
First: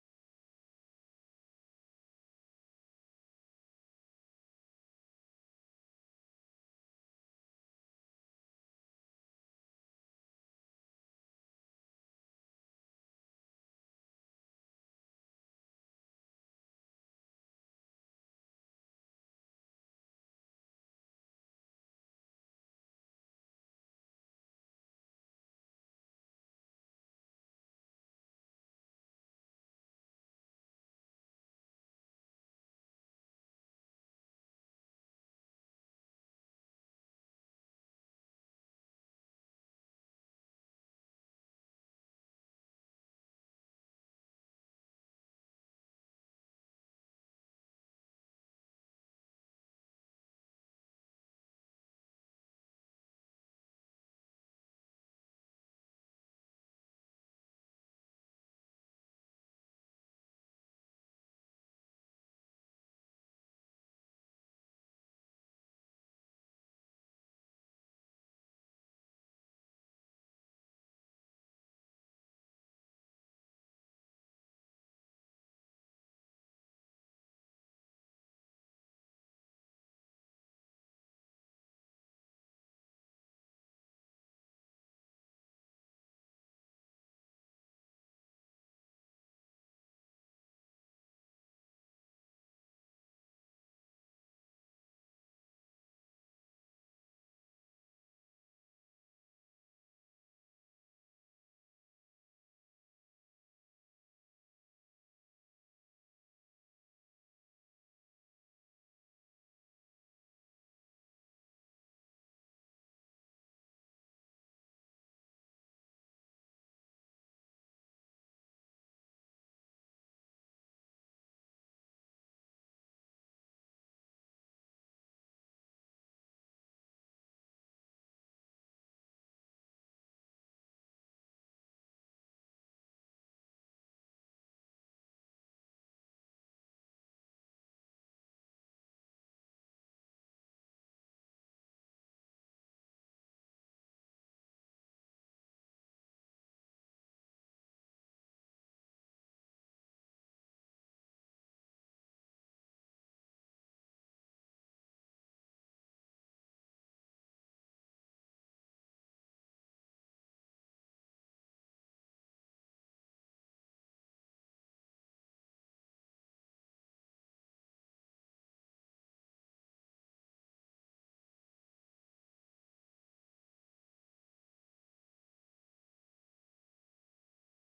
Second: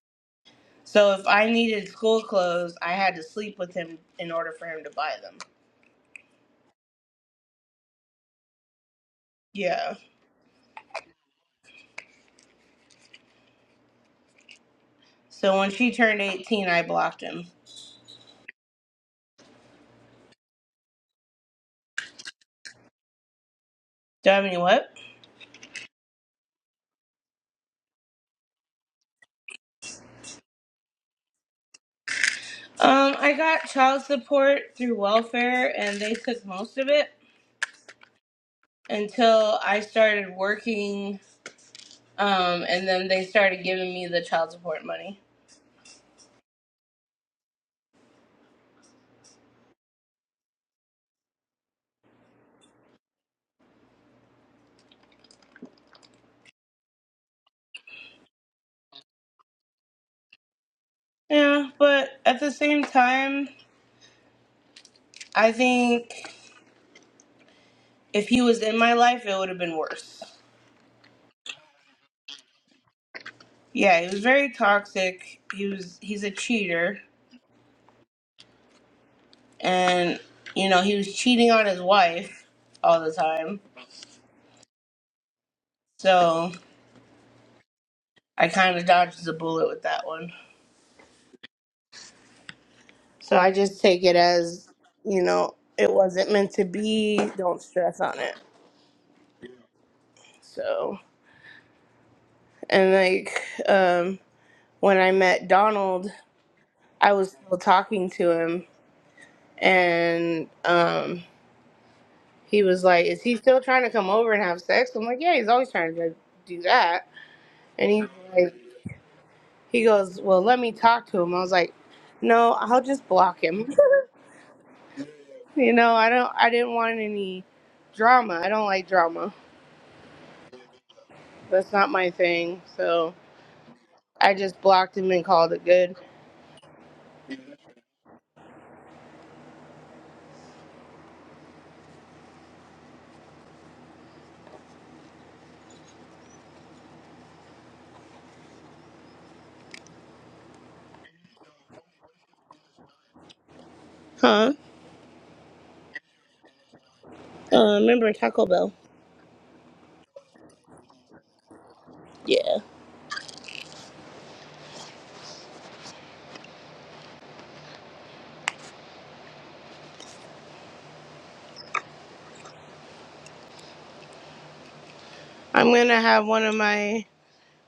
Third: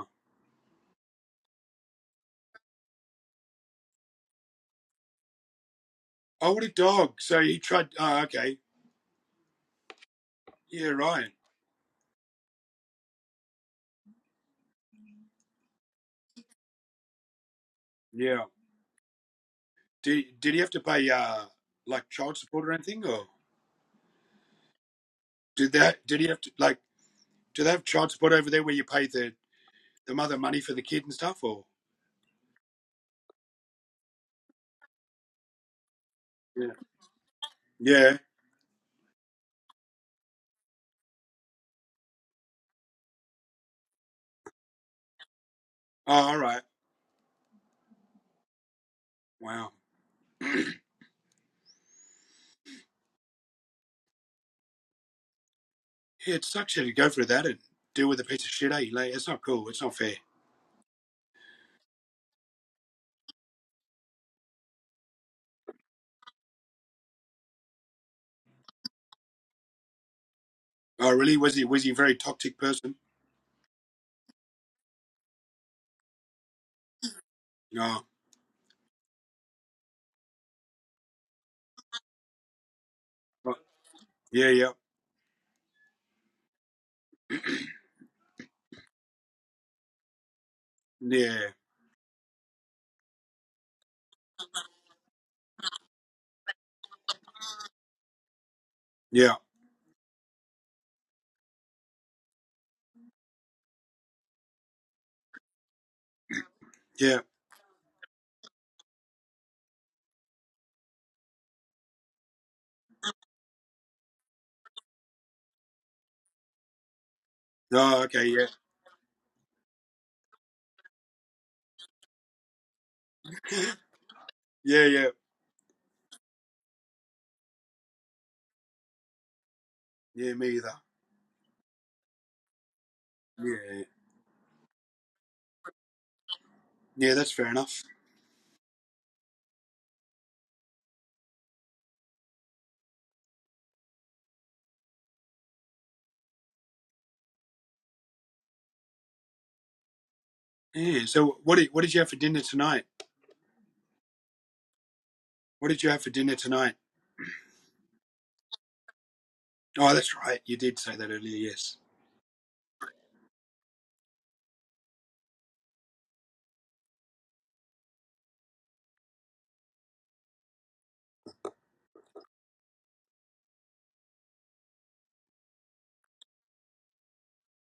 Speaker 2: So if I needed school clothes, I had to sleep with him in order for him to buy them.
Speaker 1: Oh, what a dog! So he tried. Oh, okay.
Speaker 2: Yeah.
Speaker 1: Yeah, Ryan.
Speaker 2: So when she turned 18, I blocked him.
Speaker 1: Yeah. Did did he have to pay uh like child support or anything, or
Speaker 2: Do I have any what?
Speaker 1: did that? Did he have to like? Do they have child support over there where you pay the the mother money for the kid and stuff, or?
Speaker 2: Um, I got child support through welfare, and they took
Speaker 1: Yeah.
Speaker 2: most of it
Speaker 1: Yeah.
Speaker 2: until I started working, um, and then they started giving me the child support money.
Speaker 1: Oh, all right. Wow. Yeah, it sucks you to go through that and deal with a piece of shit, eh? Like, it's not cool. It's not fair.
Speaker 2: Yeah, but at the same time, I think if he was in my life, it would have been worse.
Speaker 1: Oh, really? Was he was he a very toxic person?
Speaker 2: Yeah, he was very toxic. He was he's a cheater
Speaker 1: No. Oh,
Speaker 2: and you know he was cheating on his wife all the
Speaker 1: right.
Speaker 2: time
Speaker 1: yeah. Yeah.
Speaker 2: so i kind of dodged the bullet with that one
Speaker 1: Yeah.
Speaker 2: so i just take it as you know it wasn't meant to be don't stress on it
Speaker 1: Yeah.
Speaker 2: so and like um when i met donald i
Speaker 1: Yeah.
Speaker 2: was still talking to him and um he was like is he still trying to come over and have sex i'm like yeah he's always trying to do that and
Speaker 1: Oh,
Speaker 2: he's
Speaker 1: okay. Yeah.
Speaker 2: like He goes, "Well, let me talk to him." I was like, "No, I'll just block him."
Speaker 1: yeah. Yeah.
Speaker 2: you know, I don't I didn't want any drama. I don't like drama.
Speaker 1: Yeah. Me either.
Speaker 2: That's not my thing. So,
Speaker 1: Yeah.
Speaker 2: I just blocked him and called it good.
Speaker 1: Yeah, that's fair enough. Yeah. So what did what did you have for dinner tonight?
Speaker 2: Huh?
Speaker 1: What did you have for dinner tonight?
Speaker 2: Uh, remember Taco Bell?
Speaker 1: Oh, that's right. You did say that earlier. Yes.
Speaker 2: Yeah. I'm going to have one of my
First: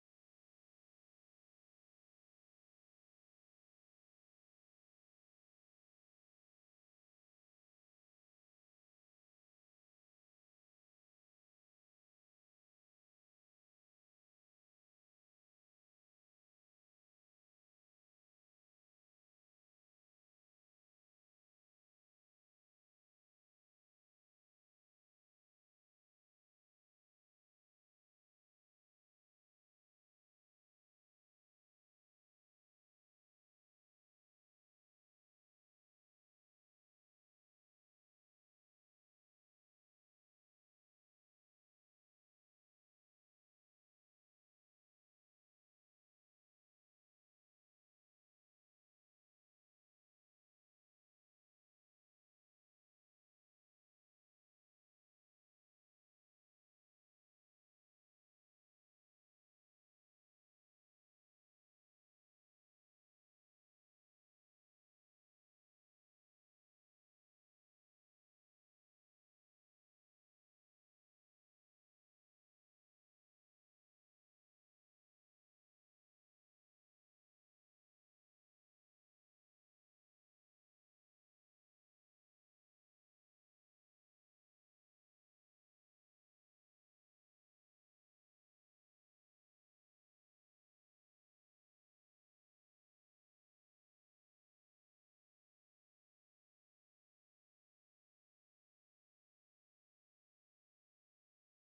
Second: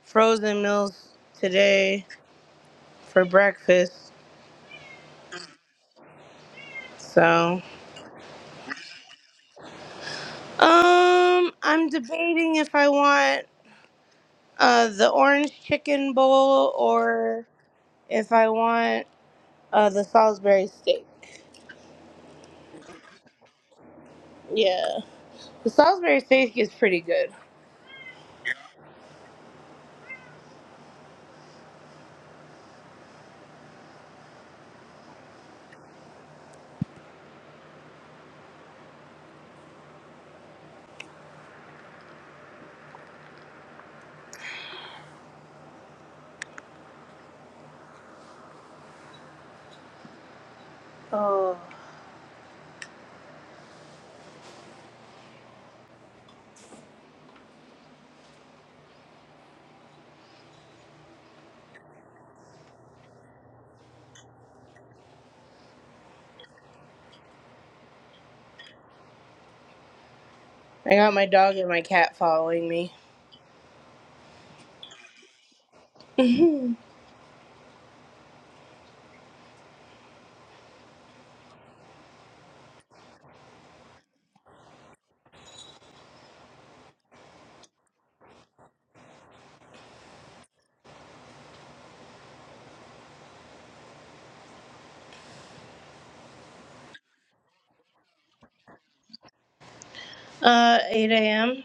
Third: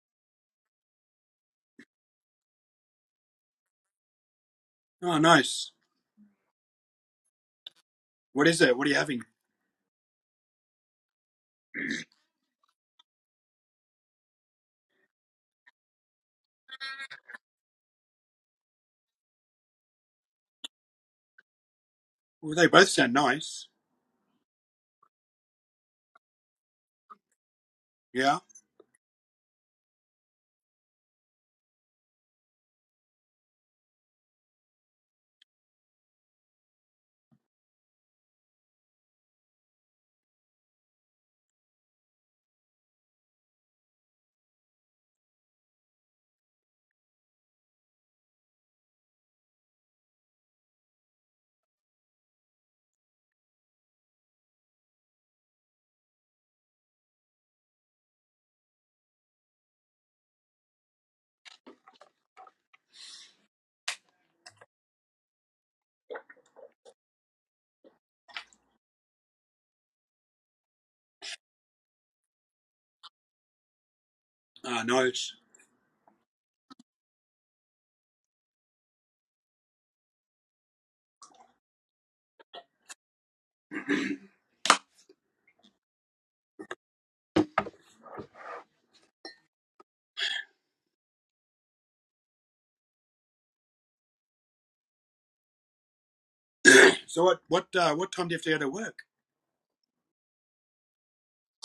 Speaker 2: frozen meals today for breakfast.
Speaker 1: Oh, nice.
Speaker 2: So,
Speaker 1: What is it? What are you having?
Speaker 2: um, I'm debating if I want uh, the orange chicken bowl or if I want Uh, the Salisbury steak.
Speaker 1: Well, they both sound nice.
Speaker 2: Yeah, the Salisbury steak is pretty good.
Speaker 1: Yeah.
Speaker 2: Oh, I got my dog and my cat following me.
Speaker 1: Ah, nice. So what what uh, what time do you have to go to work?
Speaker 2: uh, eight a.m.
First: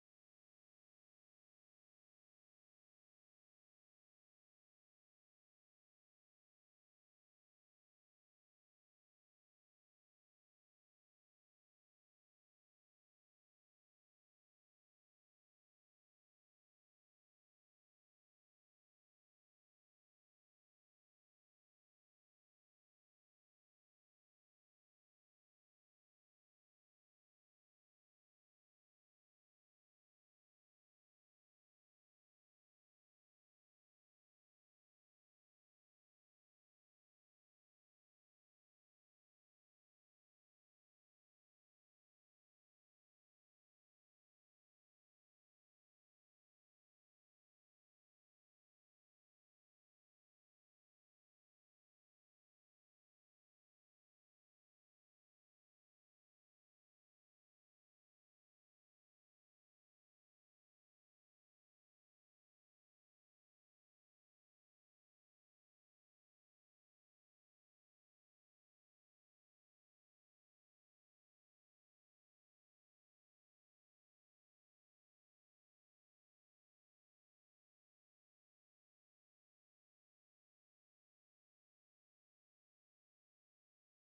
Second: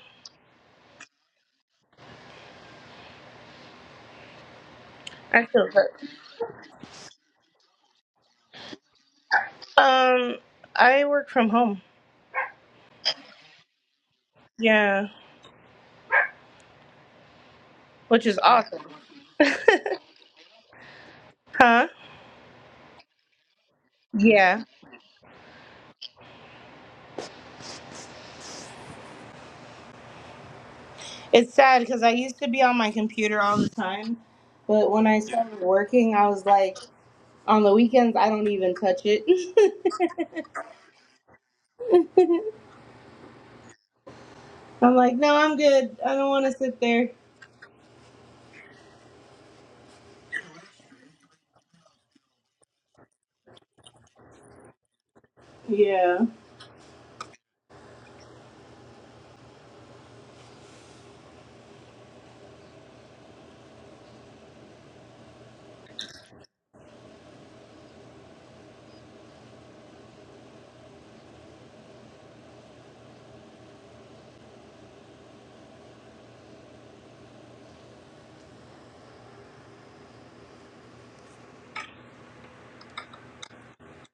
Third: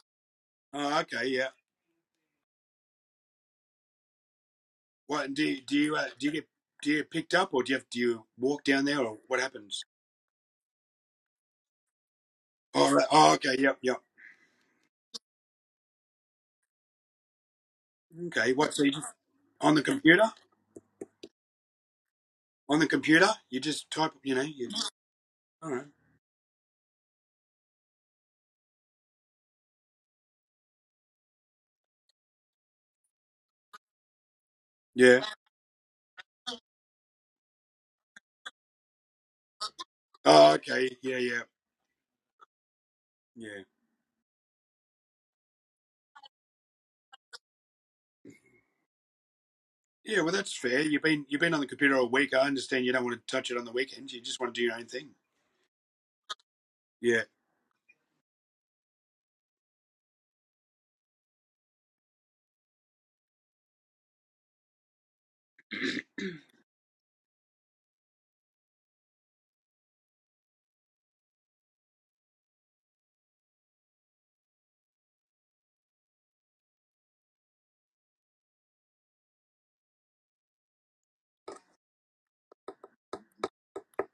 Speaker 1: Oh, okay. Yeah. What and do
Speaker 2: I
Speaker 1: you,
Speaker 2: feel
Speaker 1: do
Speaker 2: good.
Speaker 1: you uh, do you get do you get picked up or do you have, do you walk down there or what happens?
Speaker 2: Um, I work from home.
Speaker 1: Oh, right. oh okay. Yep. Yep.
Speaker 2: Yeah, which is
Speaker 1: Okay. What?
Speaker 2: awesome.
Speaker 1: So you just on the computer?
Speaker 2: Huh?
Speaker 1: On the computer? You just type. You know.
Speaker 2: Yeah.
Speaker 1: You. All right.
Speaker 2: It's sad because I used to be on my computer all the time, but when I
Speaker 1: Yeah.
Speaker 2: started working, I was like, on the weekends, I don't even touch it.
Speaker 1: Oh, okay. Yeah. Yeah. Yeah.
Speaker 2: I'm like, no, I'm good. I don't want to sit there.
Speaker 1: Yeah, well, that's fair. You've been you've been on the computer all week. I understand you don't want to touch it on the weekends. You just want to do your own thing.
Speaker 2: Yeah.
Speaker 1: Yeah.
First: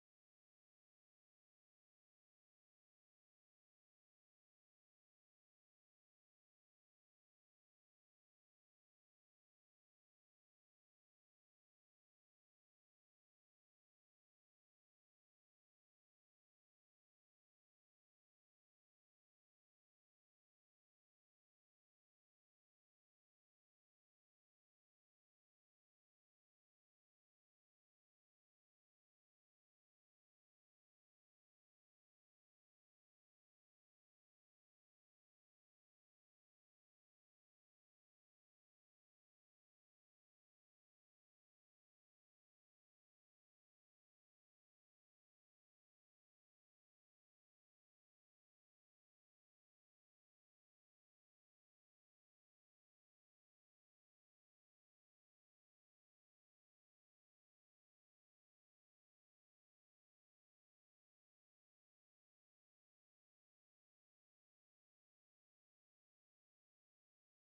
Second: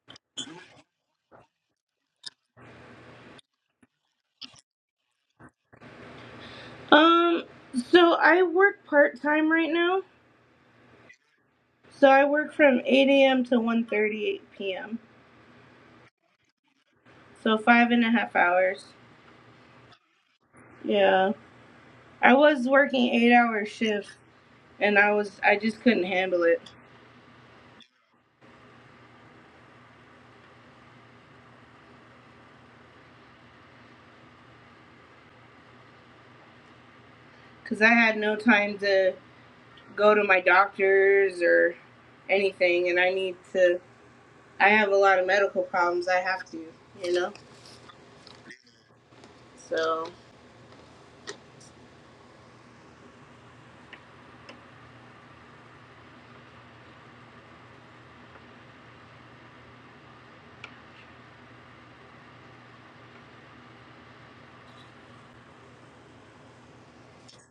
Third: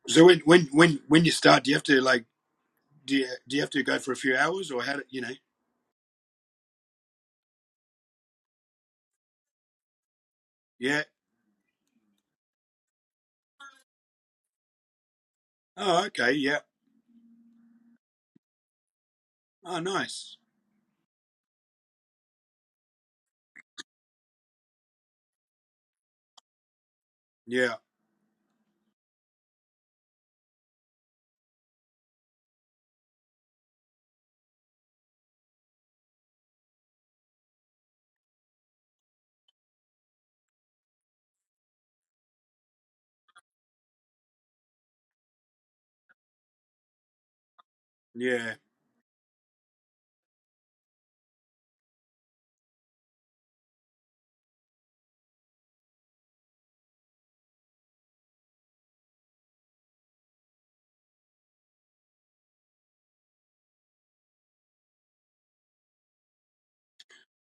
Speaker 1: So when when when when you start, do you have to like do you, do you have to go for a few hours or how do you know?
Speaker 2: Um, so I work part time right now.
Speaker 1: Yeah.
Speaker 2: So I work from 8 a.m. to 1:38 p.m.
Speaker 1: Oh, okay. Yeah.
Speaker 2: So five and a half hours.
Speaker 1: Oh, nice.
Speaker 2: Yeah, I was working eight hour shifts, and I was I just couldn't handle it
Speaker 1: Yeah.
Speaker 2: because I had no time to go to my doctors or anything, and I need to. I have a lot of medical problems. I have to, you know.
Speaker 1: Yeah.
Speaker 2: So,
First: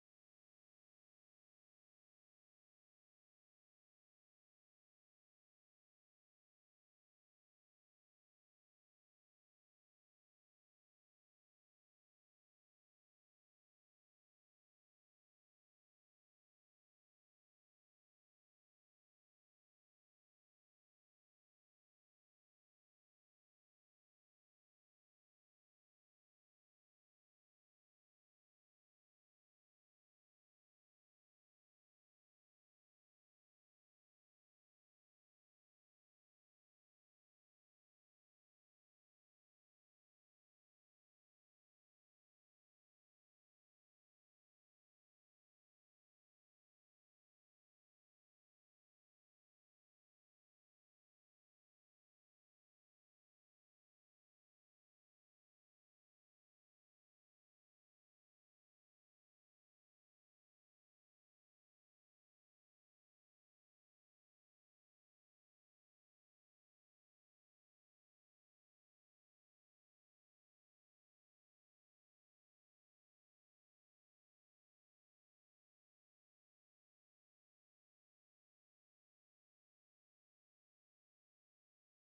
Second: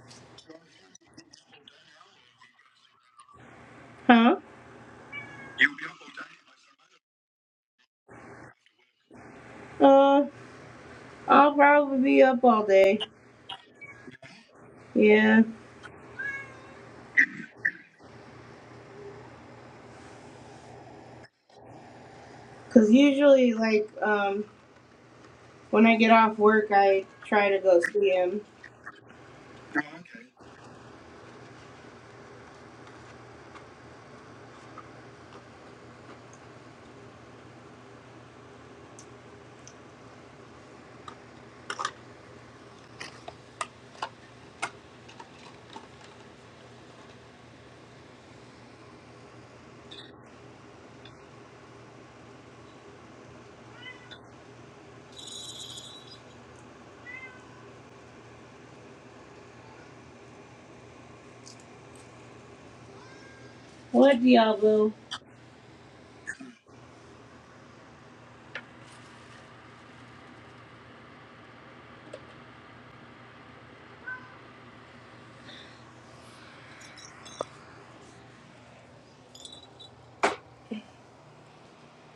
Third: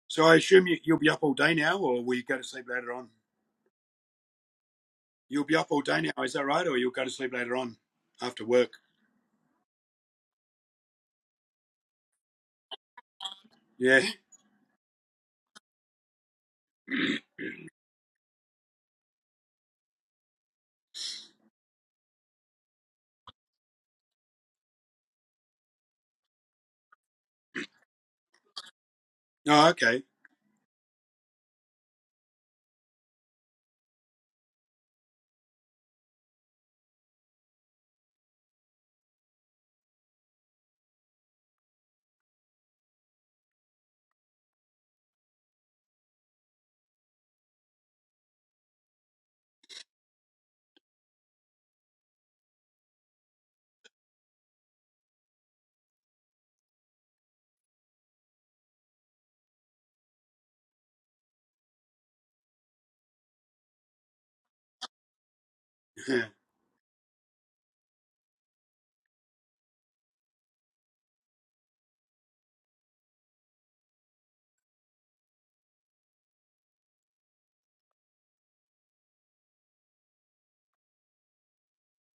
Speaker 1: So I assume you, you'll be up all day now, or will you go to sleep later on?
Speaker 2: huh?
Speaker 1: You'll be up all day now, is that right? Or you'll go to sleep later on after work?
Speaker 2: Uh, I'll probably be up all day.
Speaker 1: Yeah.
Speaker 2: Yeah. Cause usually, like, um. When I get off work, I try to go see him.
Speaker 1: Oh, okay.
Speaker 2: What Diablo?
Speaker 1: yeah.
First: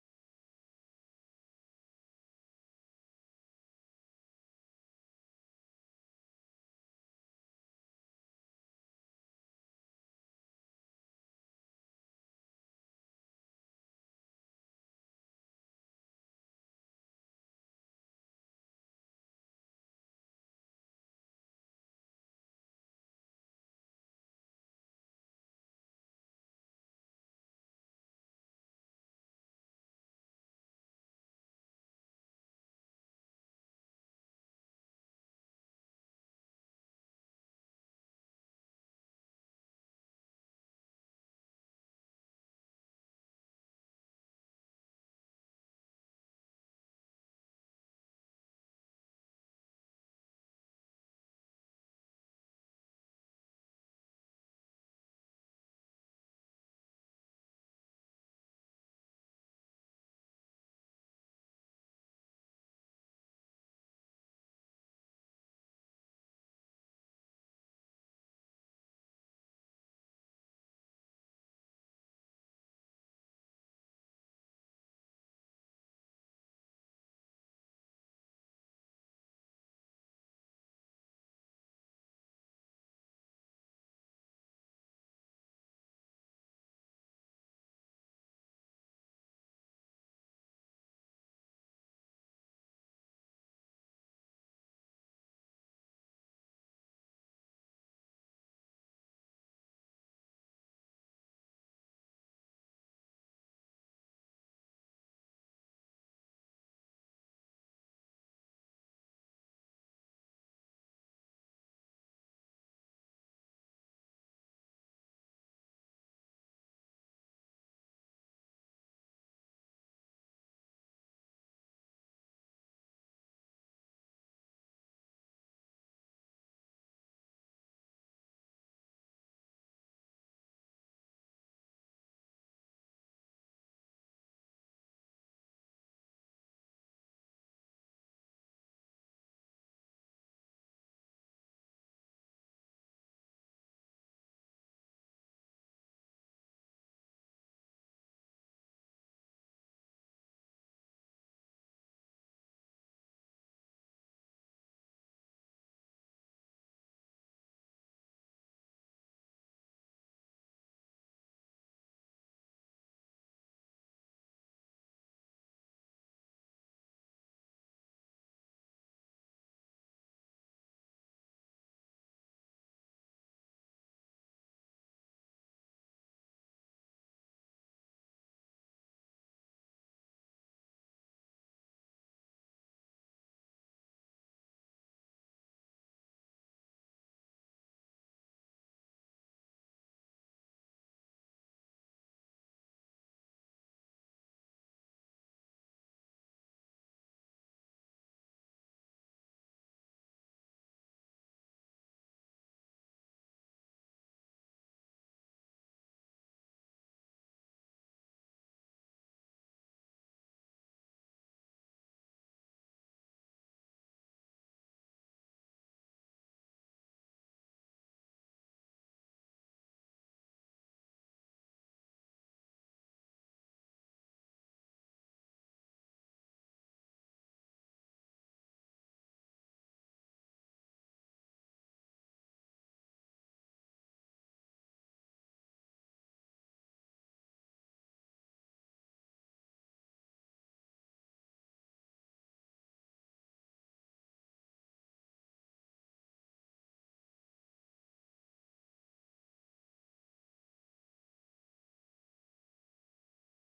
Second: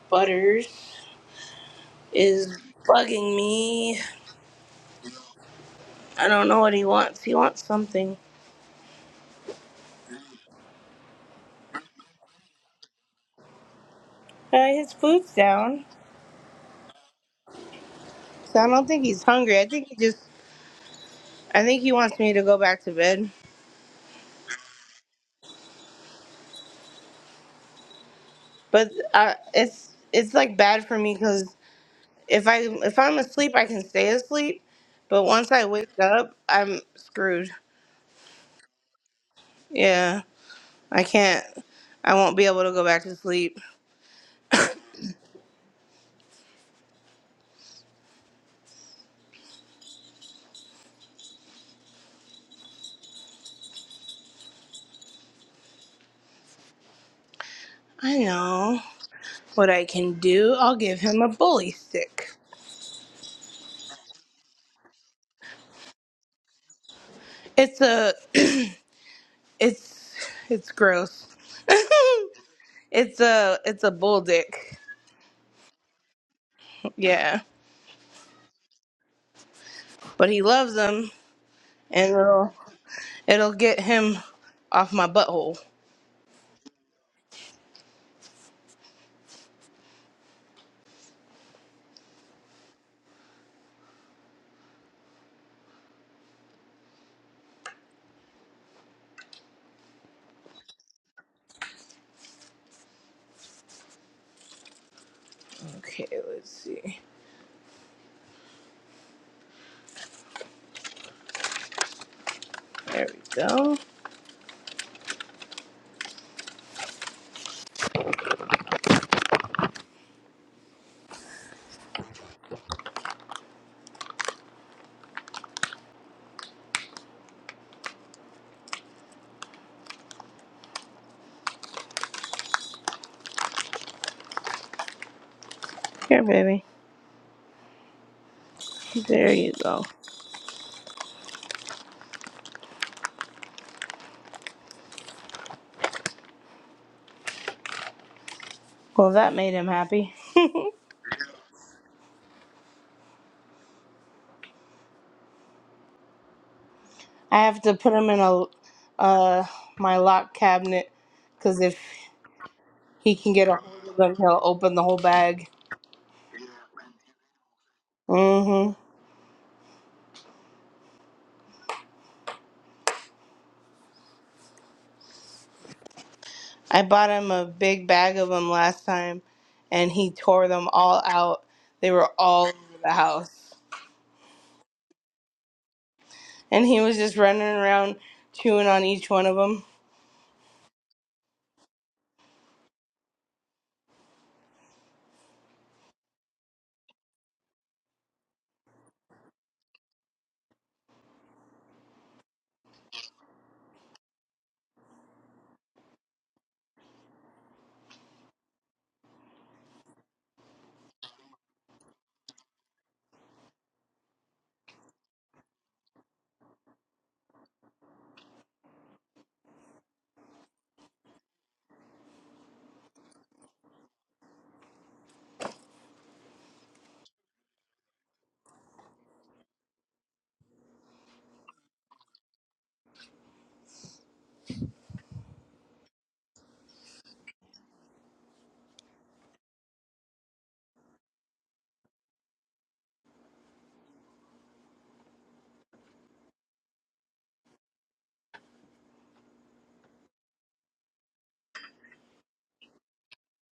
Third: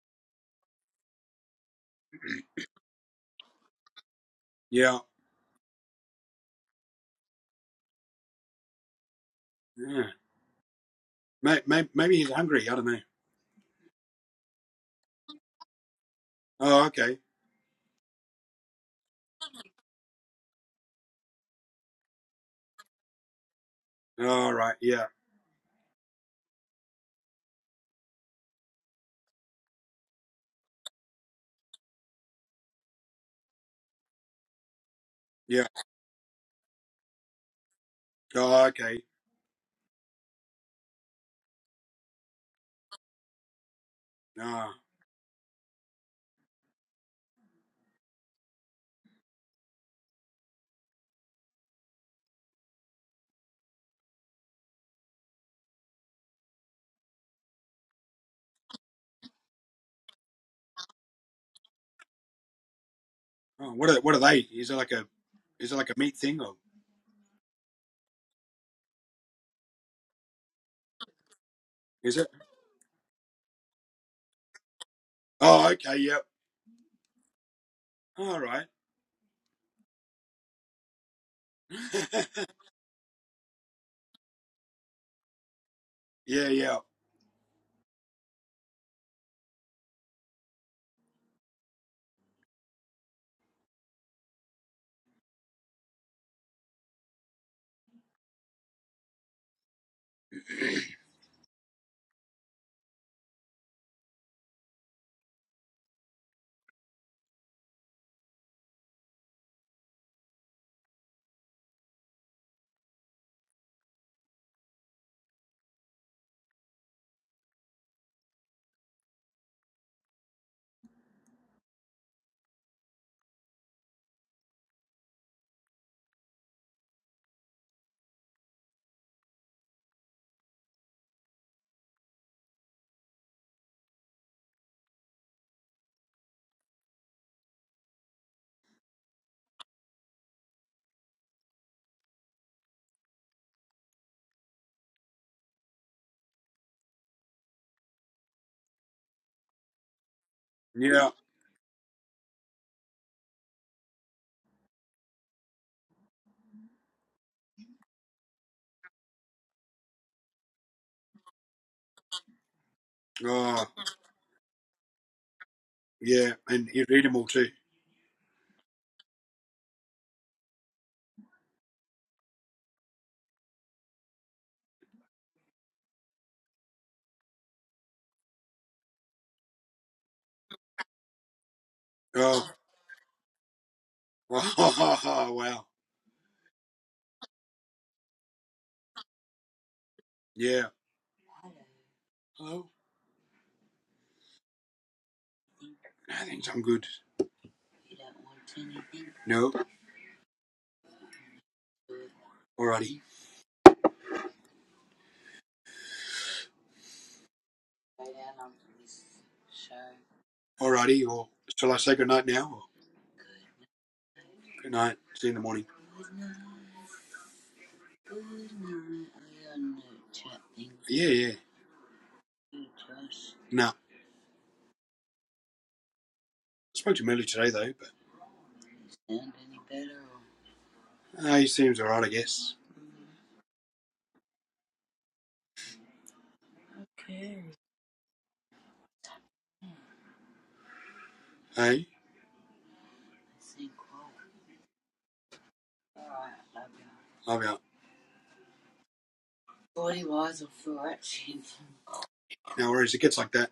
Speaker 2: Butters is bugging me.
Speaker 1: yeah.
Speaker 2: I don't know what he wants. He wants something.
Speaker 1: Yeah. May- may- Maybe he's hungry. I don't know.
Speaker 2: Uh, his food's down,
Speaker 1: Oh, okay.
Speaker 2: so I don't think he's hungry. I think he just. I think he wants me to go back to bed.
Speaker 1: All right. Yeah.
Speaker 2: But uh, it's it's like bad for me because if I if I'm asleep, I can stay asleep. But once
Speaker 1: Yeah.
Speaker 2: I wake up, I'm screwed.
Speaker 1: Oh, okay.
Speaker 2: Yeah, I can't. I won't be able to go back to sleep.
Speaker 1: Ah,
Speaker 2: I know. what I can do, I'll give him a bully stick.
Speaker 1: oh, what are what are they? Is it like a is it like a meat thing or
Speaker 2: It's a it's it's gross.
Speaker 1: is it?
Speaker 2: it's a it's a bull dick.
Speaker 1: Oh, okay. Yep.
Speaker 2: Yeah.
Speaker 1: All right.
Speaker 2: But he loves them and it'll it'll get him off my butthole.
Speaker 1: yeah, yeah,
Speaker 2: Okay, let's see. There we go. Here baby. There you go. Well that made him happy. I
Speaker 1: yeah.
Speaker 2: have to put him in a uh my lock cabinet because if he can get a
Speaker 1: Oh,
Speaker 2: hold of them, he'll open the whole bag.
Speaker 1: yeah. And he eat them all too.
Speaker 2: hmm I bought him a big bag of them last time, and he tore them all out. They were all
Speaker 1: Oh,
Speaker 2: over the house,
Speaker 1: Oh, wow.
Speaker 2: and he was just running around chewing on each one of them.
Speaker 1: Yeah. Hello. I think I'm good. No. Alrighty. Alrighty. Or shall I say good night now? Or good night. See you in the morning. Yeah, yeah. No. I spoke to him earlier today though, but uh, he seems alright, I guess. Hey. Love out. No worries. It gets like that.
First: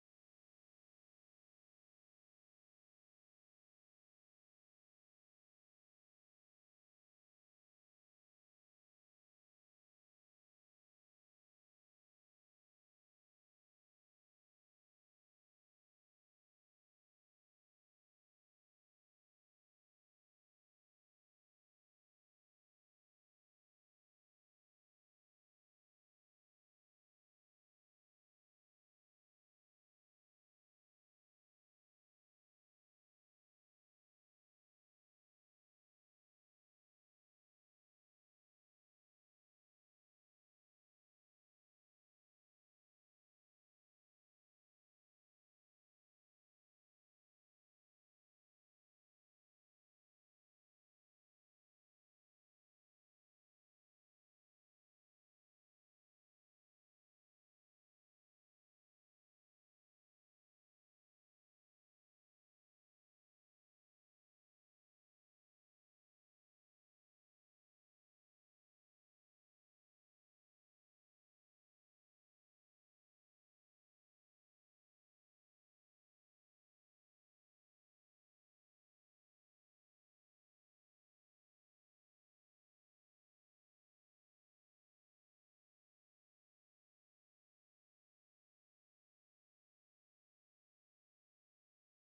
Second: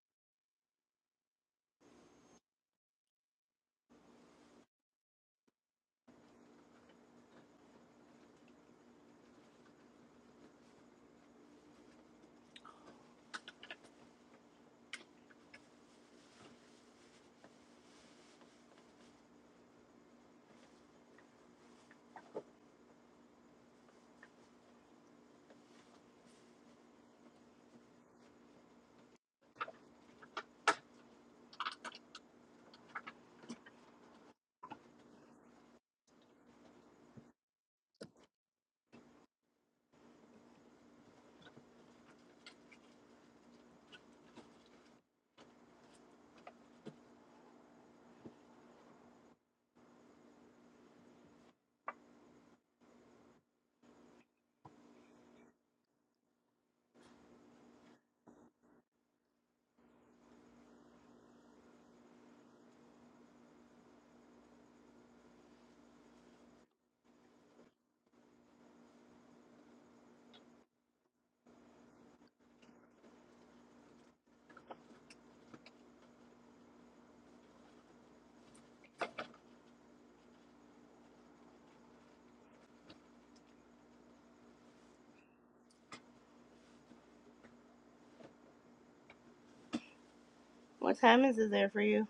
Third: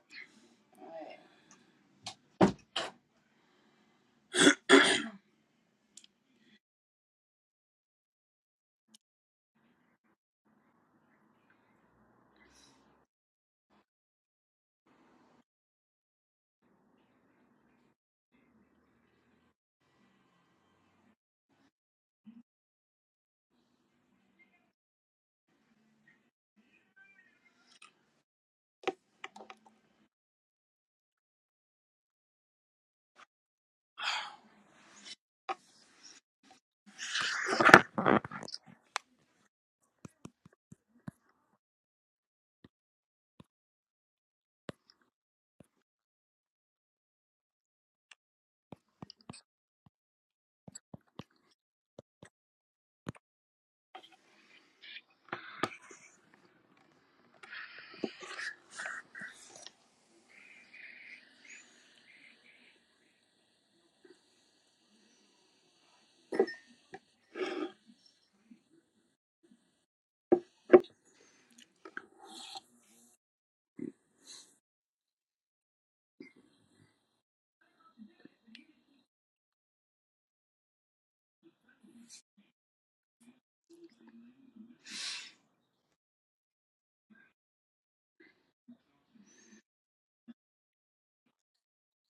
Speaker 2: What time is it there for you?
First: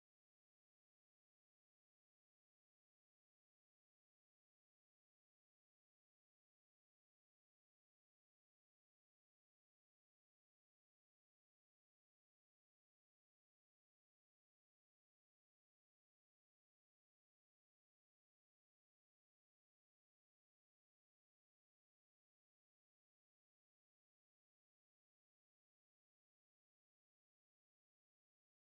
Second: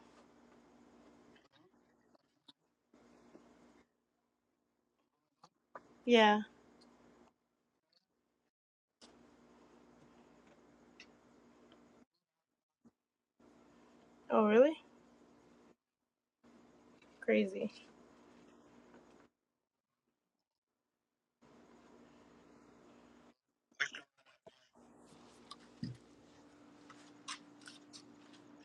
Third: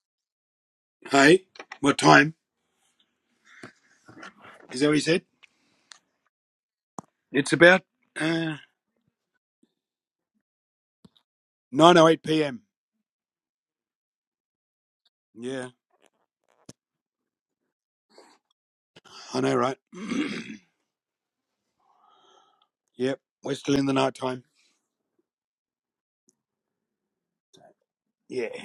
Speaker 1: Hey. What time? Is that what he said?
Speaker 2: Yeah.
Speaker 1: It's about Uh, 9.08 p.m.
Speaker 2: Oh, really?
Speaker 1: Yeah,
Speaker 2: Crazy.
Speaker 1: I know, right? yep, we're still in the night time. Yeah.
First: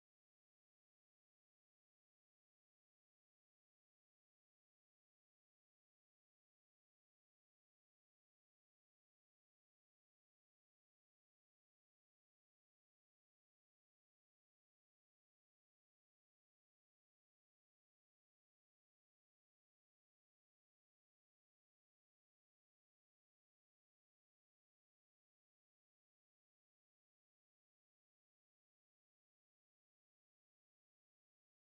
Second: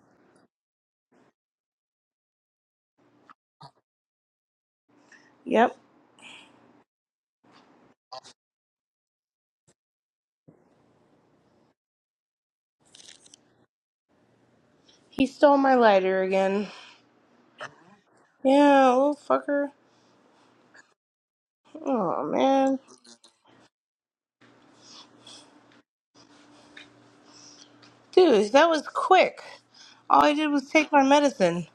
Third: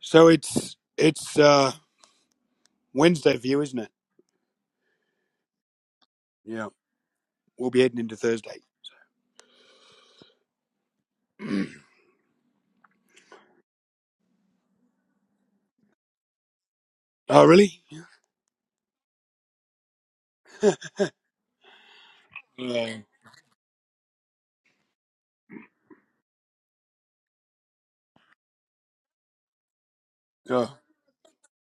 Speaker 1: So it's it's uh, Wednesday view, isn't it?
Speaker 2: Yep.
Speaker 1: Yeah, we'll be heading into Thursday.
Speaker 2: He stole my lighter again.
Speaker 1: Oh, really?
Speaker 2: Yeah, little fucker. Oh man,
Speaker 1: Yeah.
Speaker 2: dude, that was quick. All I did was
Speaker 1: Oh.
Speaker 2: take my medicine.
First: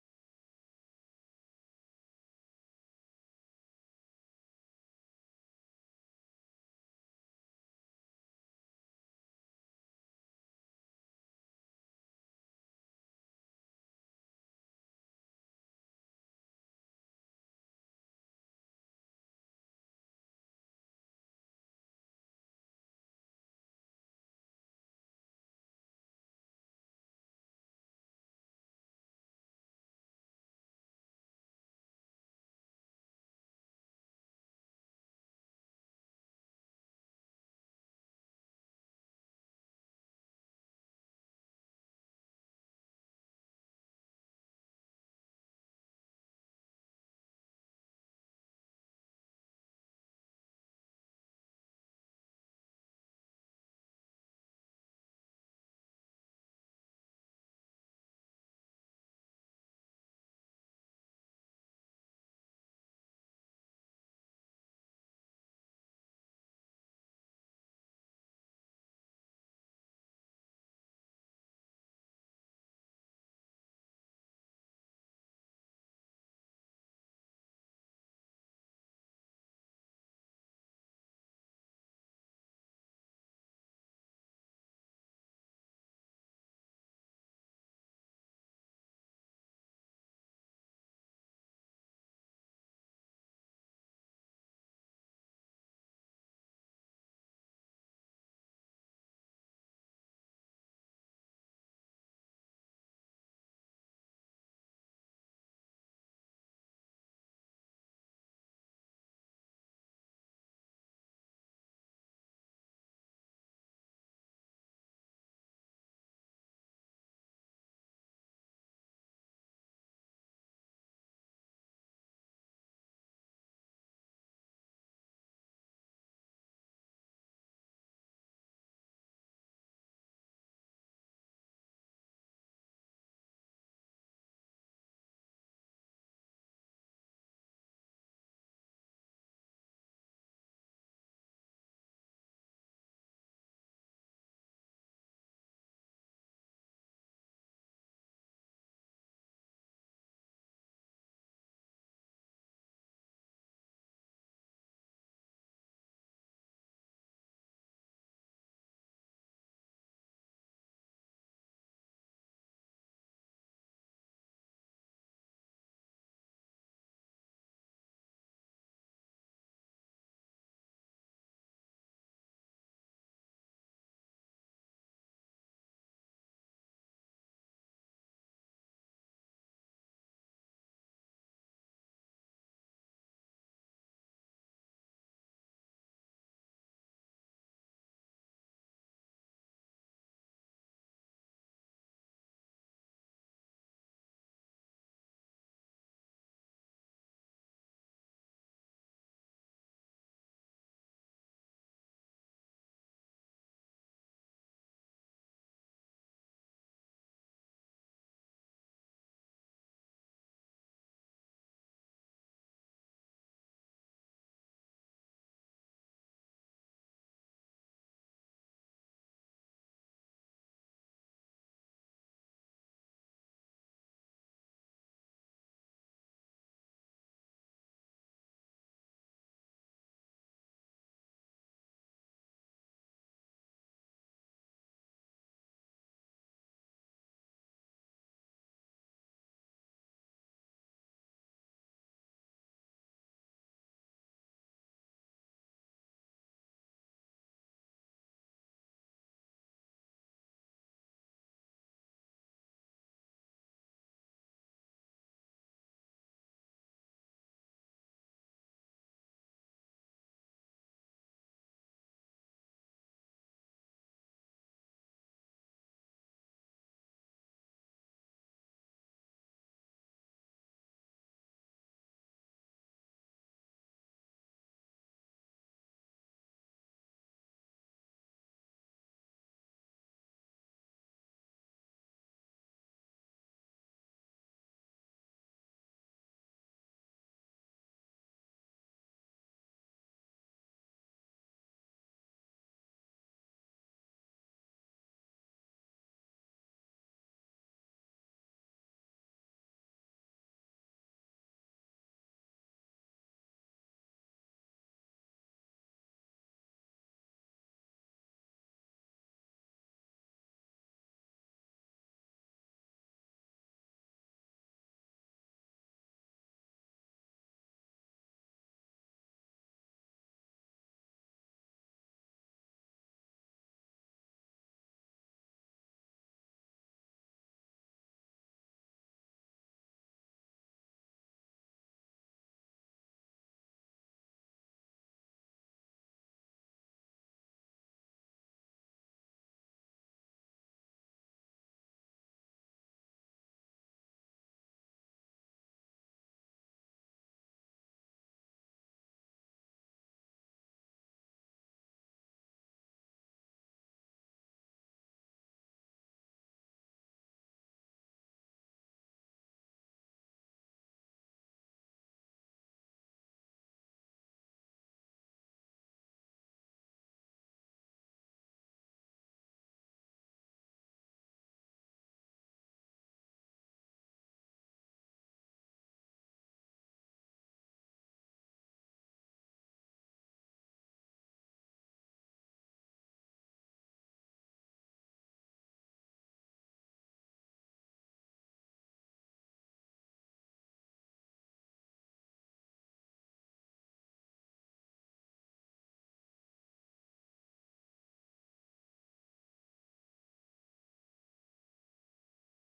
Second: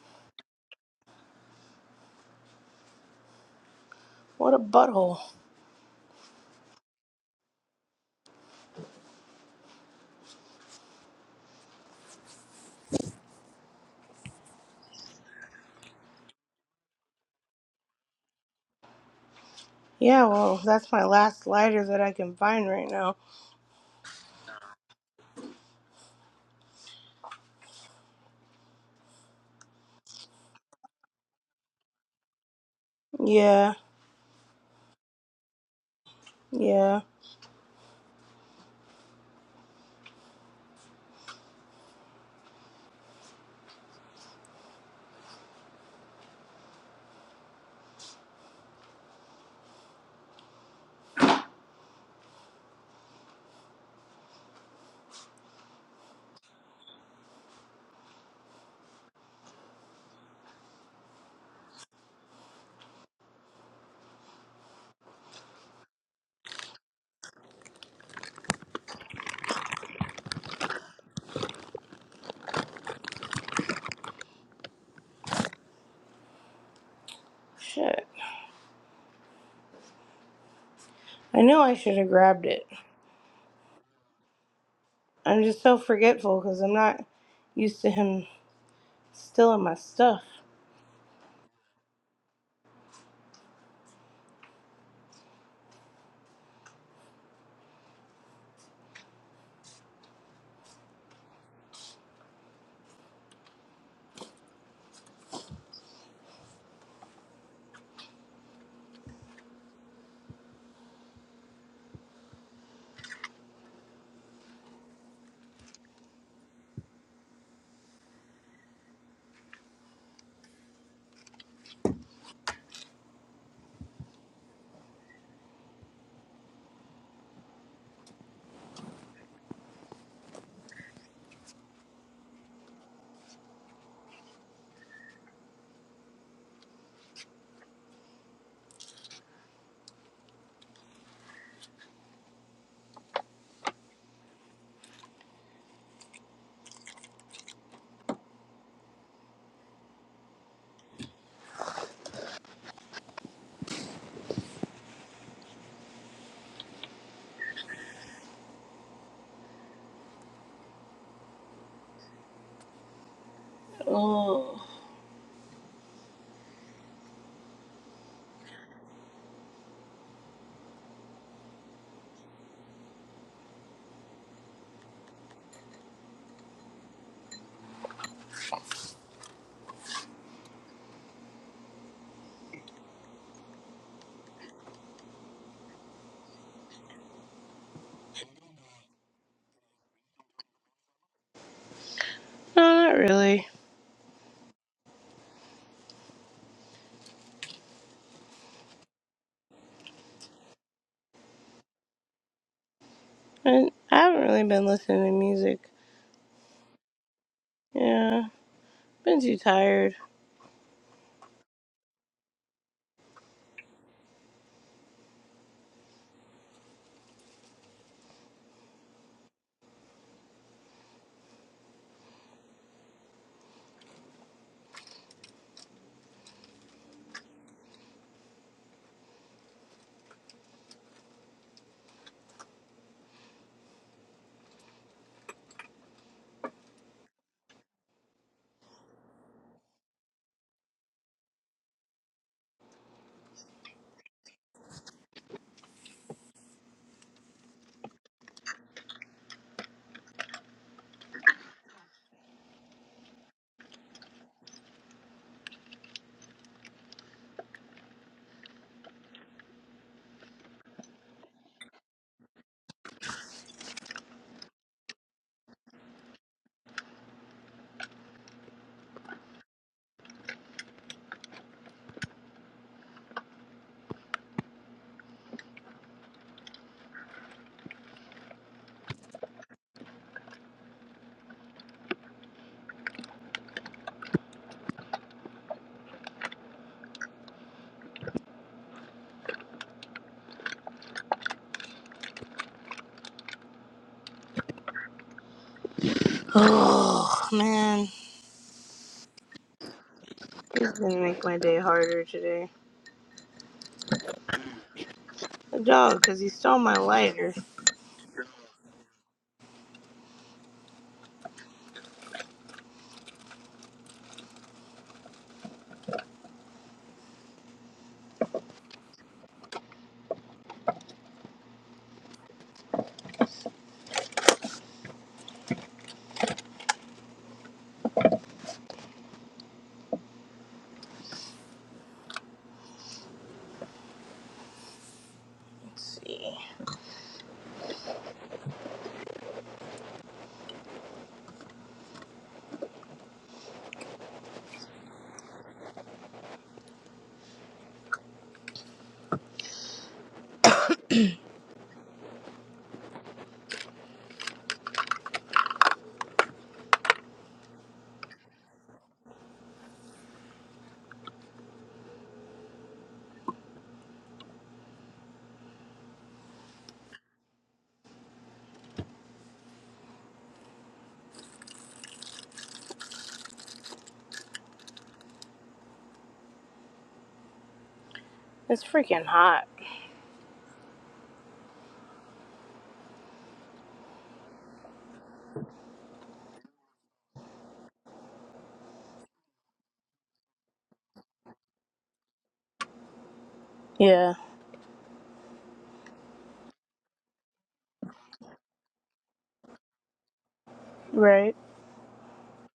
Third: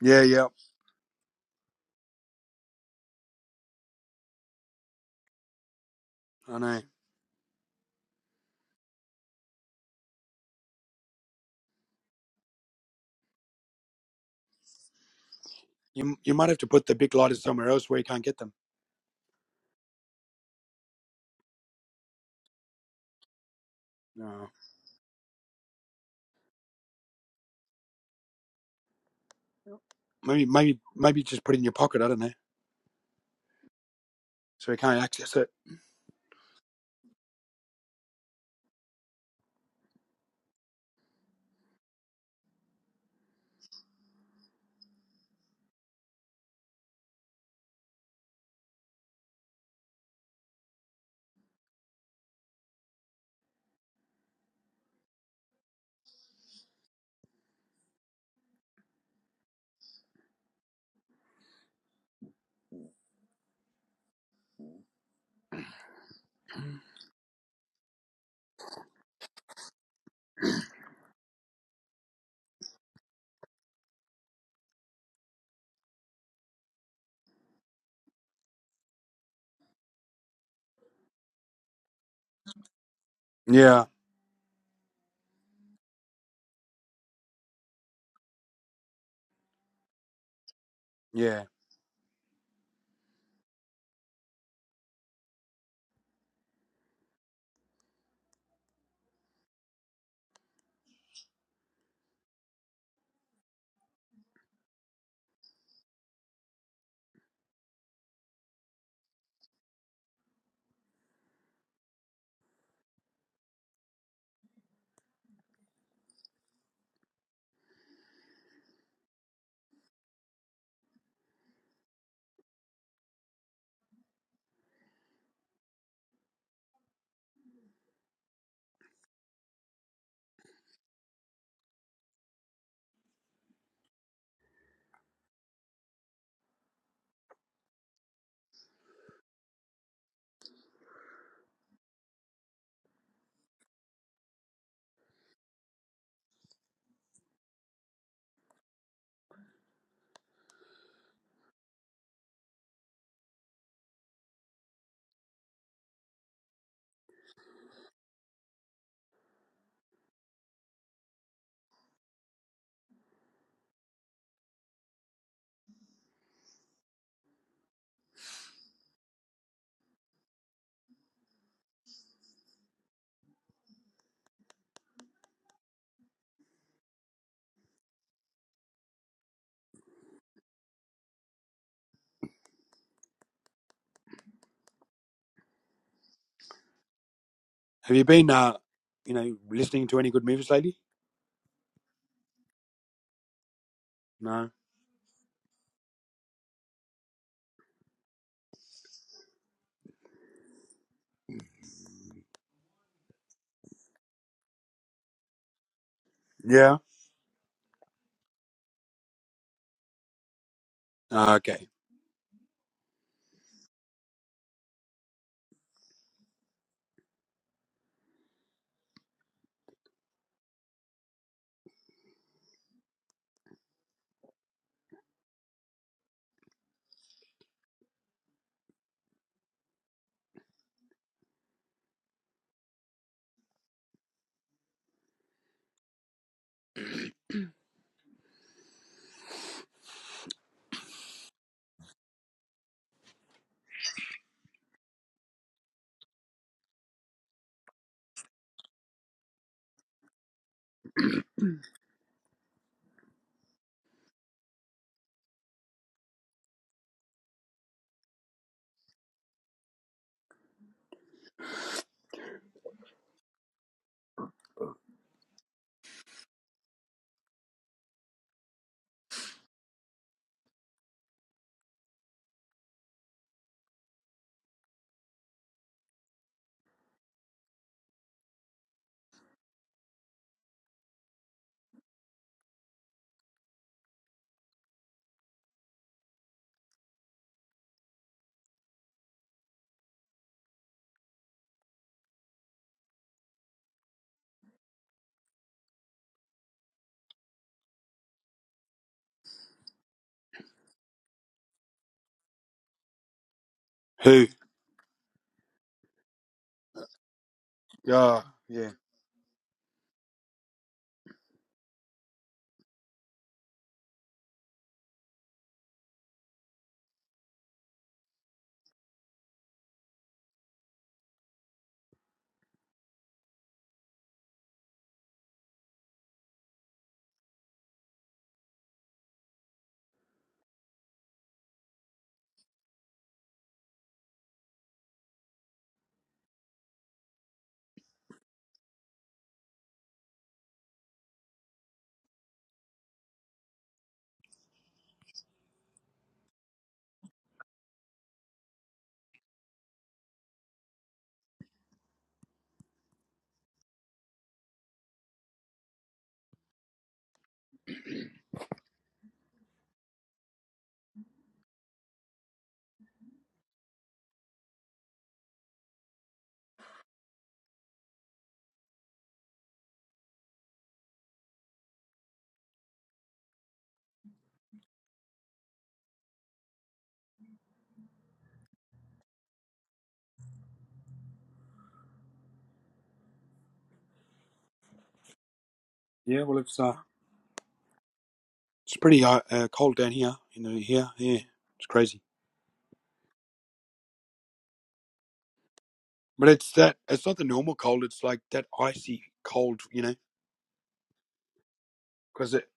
Speaker 1: Yeah, yeah,
Speaker 2: What a butthole.
Speaker 1: I know. You, you might have to put the big lighters somewhere else where you can't get them.
Speaker 2: Yeah, well, that's my last lighter that I can find right now.
Speaker 1: No. Maybe, maybe, maybe just put it in your pocket, I don't know,
Speaker 2: Yeah.
Speaker 1: so you can't access it.
Speaker 2: Yeah. Shit. I knew I should have grabbed it.
Speaker 1: Yeah,
Speaker 2: I'm just so forgetful because I'm not used to him stealing my stuff.
Speaker 1: yeah.
Speaker 2: Oh.
Speaker 1: Have you been, uh, you know, listening to any good movies lately?
Speaker 2: No, not really.
Speaker 1: No.
Speaker 2: I, I haven't really been listening to music.
Speaker 1: Yeah.
Speaker 2: Yeah. Been too tired.
Speaker 1: Ah, Okay.
Speaker 2: Oh, man. This is gonna make my day harder today.
Speaker 1: Who?
Speaker 2: The dog, because he stole my lighter.
Speaker 1: Yeah, yeah.
Speaker 2: Let's see. It's freaking hot.
Speaker 1: Yeah. Well, it's uh, it's pretty uh, uh cold down here. You know, here, yeah, it's crazy.
Speaker 2: Yeah.
Speaker 1: But it's that. It's not the normal cold. It's like that icy cold. You know,
Speaker 2: Right.
Speaker 1: because it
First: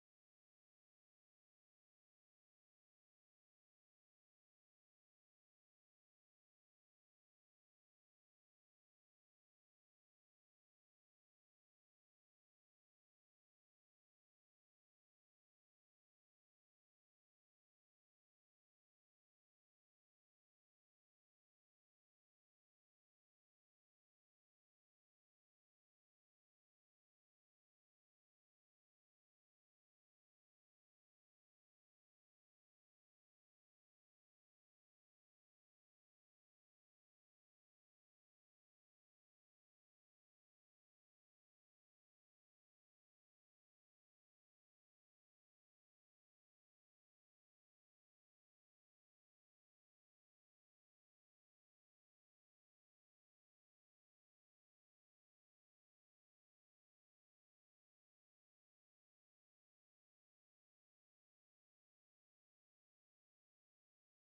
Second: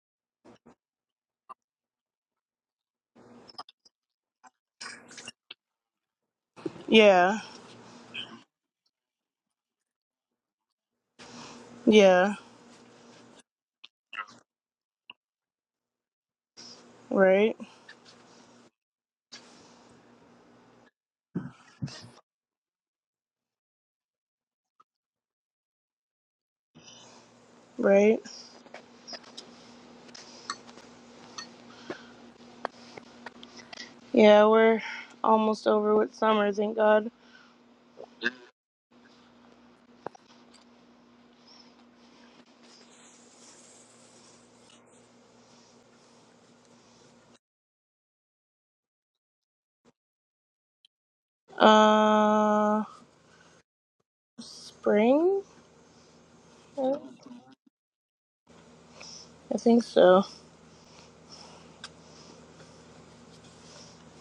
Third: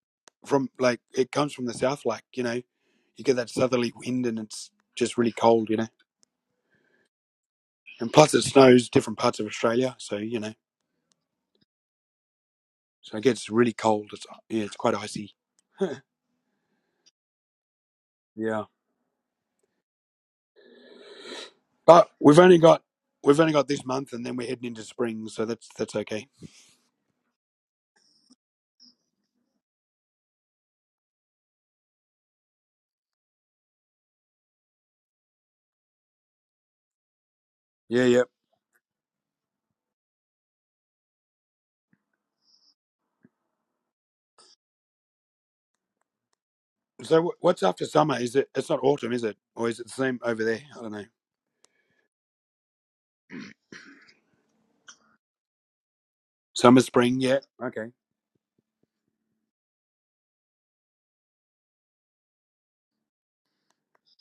Speaker 1: from like it comes from the south. Like you know, you get that southerly wind, and it's just really cold. You know,
Speaker 2: Yeah.
Speaker 1: and plus it snows different parts of Australia. So you know,
Speaker 2: Yeah.
Speaker 1: so it gets really cold. It's yeah, it's quite icy.
Speaker 2: Right.
Speaker 1: yeah. But we've only got we've only got this month, and then we're heading into spring. So that's that's okay.
Speaker 2: Right. Yeah, we're almost over with summer, thank God.
Speaker 1: So wh- what's after summer? Is it? It's not autumn, is it? Or is it the same over there? I don't know.
Speaker 2: Uh, spring?
Speaker 1: Summer,
Speaker 2: I
Speaker 1: spring, yeah. Okay.
Speaker 2: think so.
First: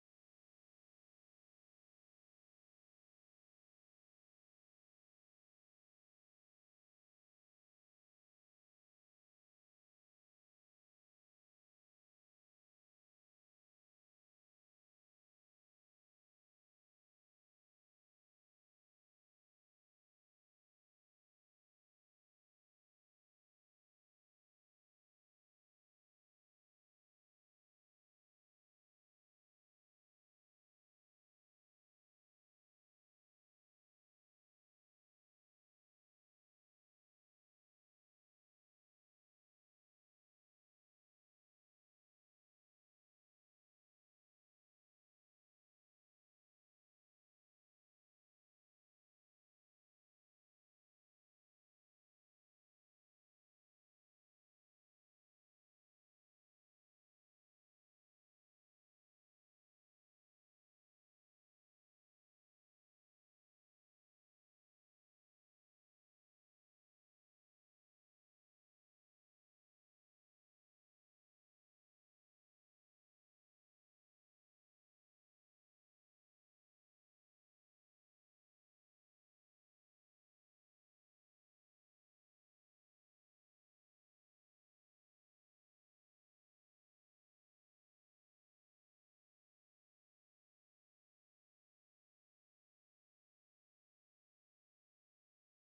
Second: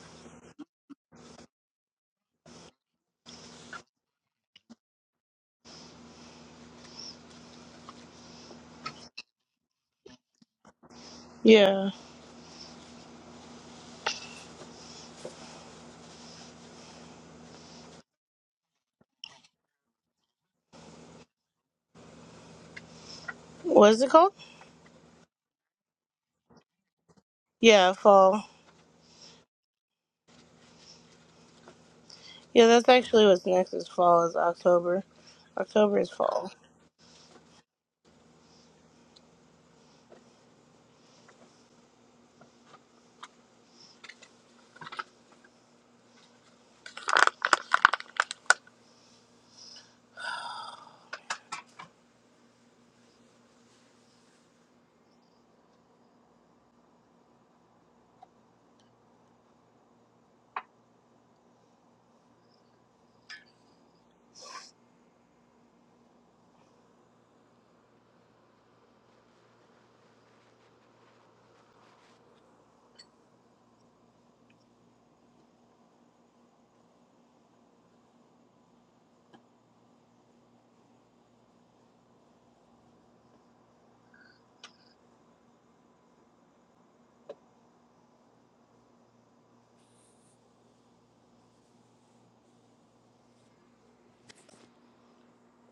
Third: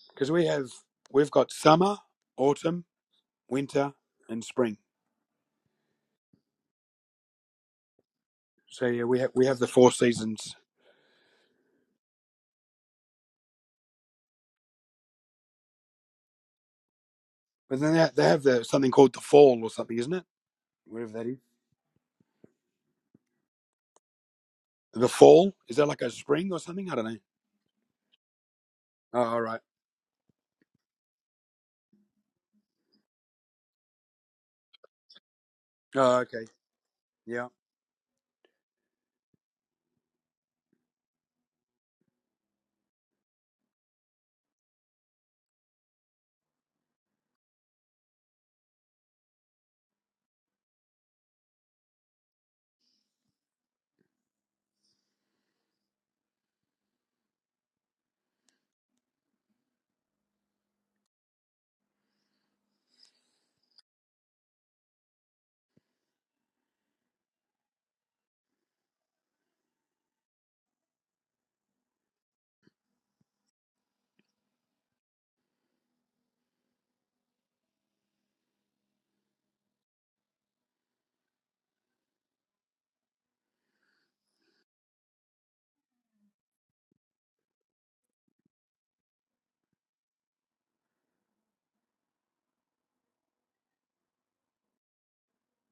Speaker 1: Because we have we've got summer, autumn, winter, and spring. So yeah, we have we have the four seasons.
Speaker 2: Yeah.
Speaker 1: But then they ha- they have the something called the fall or something, isn't it? Whatever that is.
Speaker 2: What is it called?
Speaker 1: The fall is that like a spring or something? I don't know.
Speaker 2: Yeah, fall.
Speaker 1: Oh, all right.
Speaker 2: Yeah, that's actually what's next is fall is October. October is
Speaker 1: Oh, okay.
Speaker 2: fall.
Speaker 1: Yeah.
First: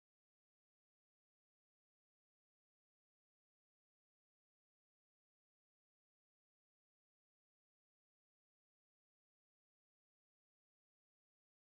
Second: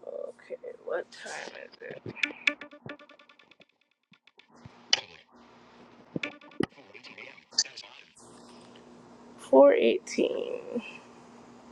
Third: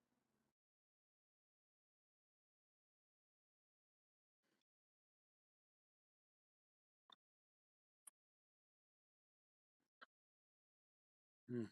Speaker 2: Okay, what time is it? 418.
Speaker 1: Hmm.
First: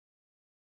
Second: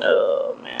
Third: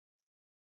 Speaker 2: Oh man.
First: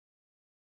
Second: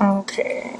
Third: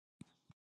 Speaker 2: Okay.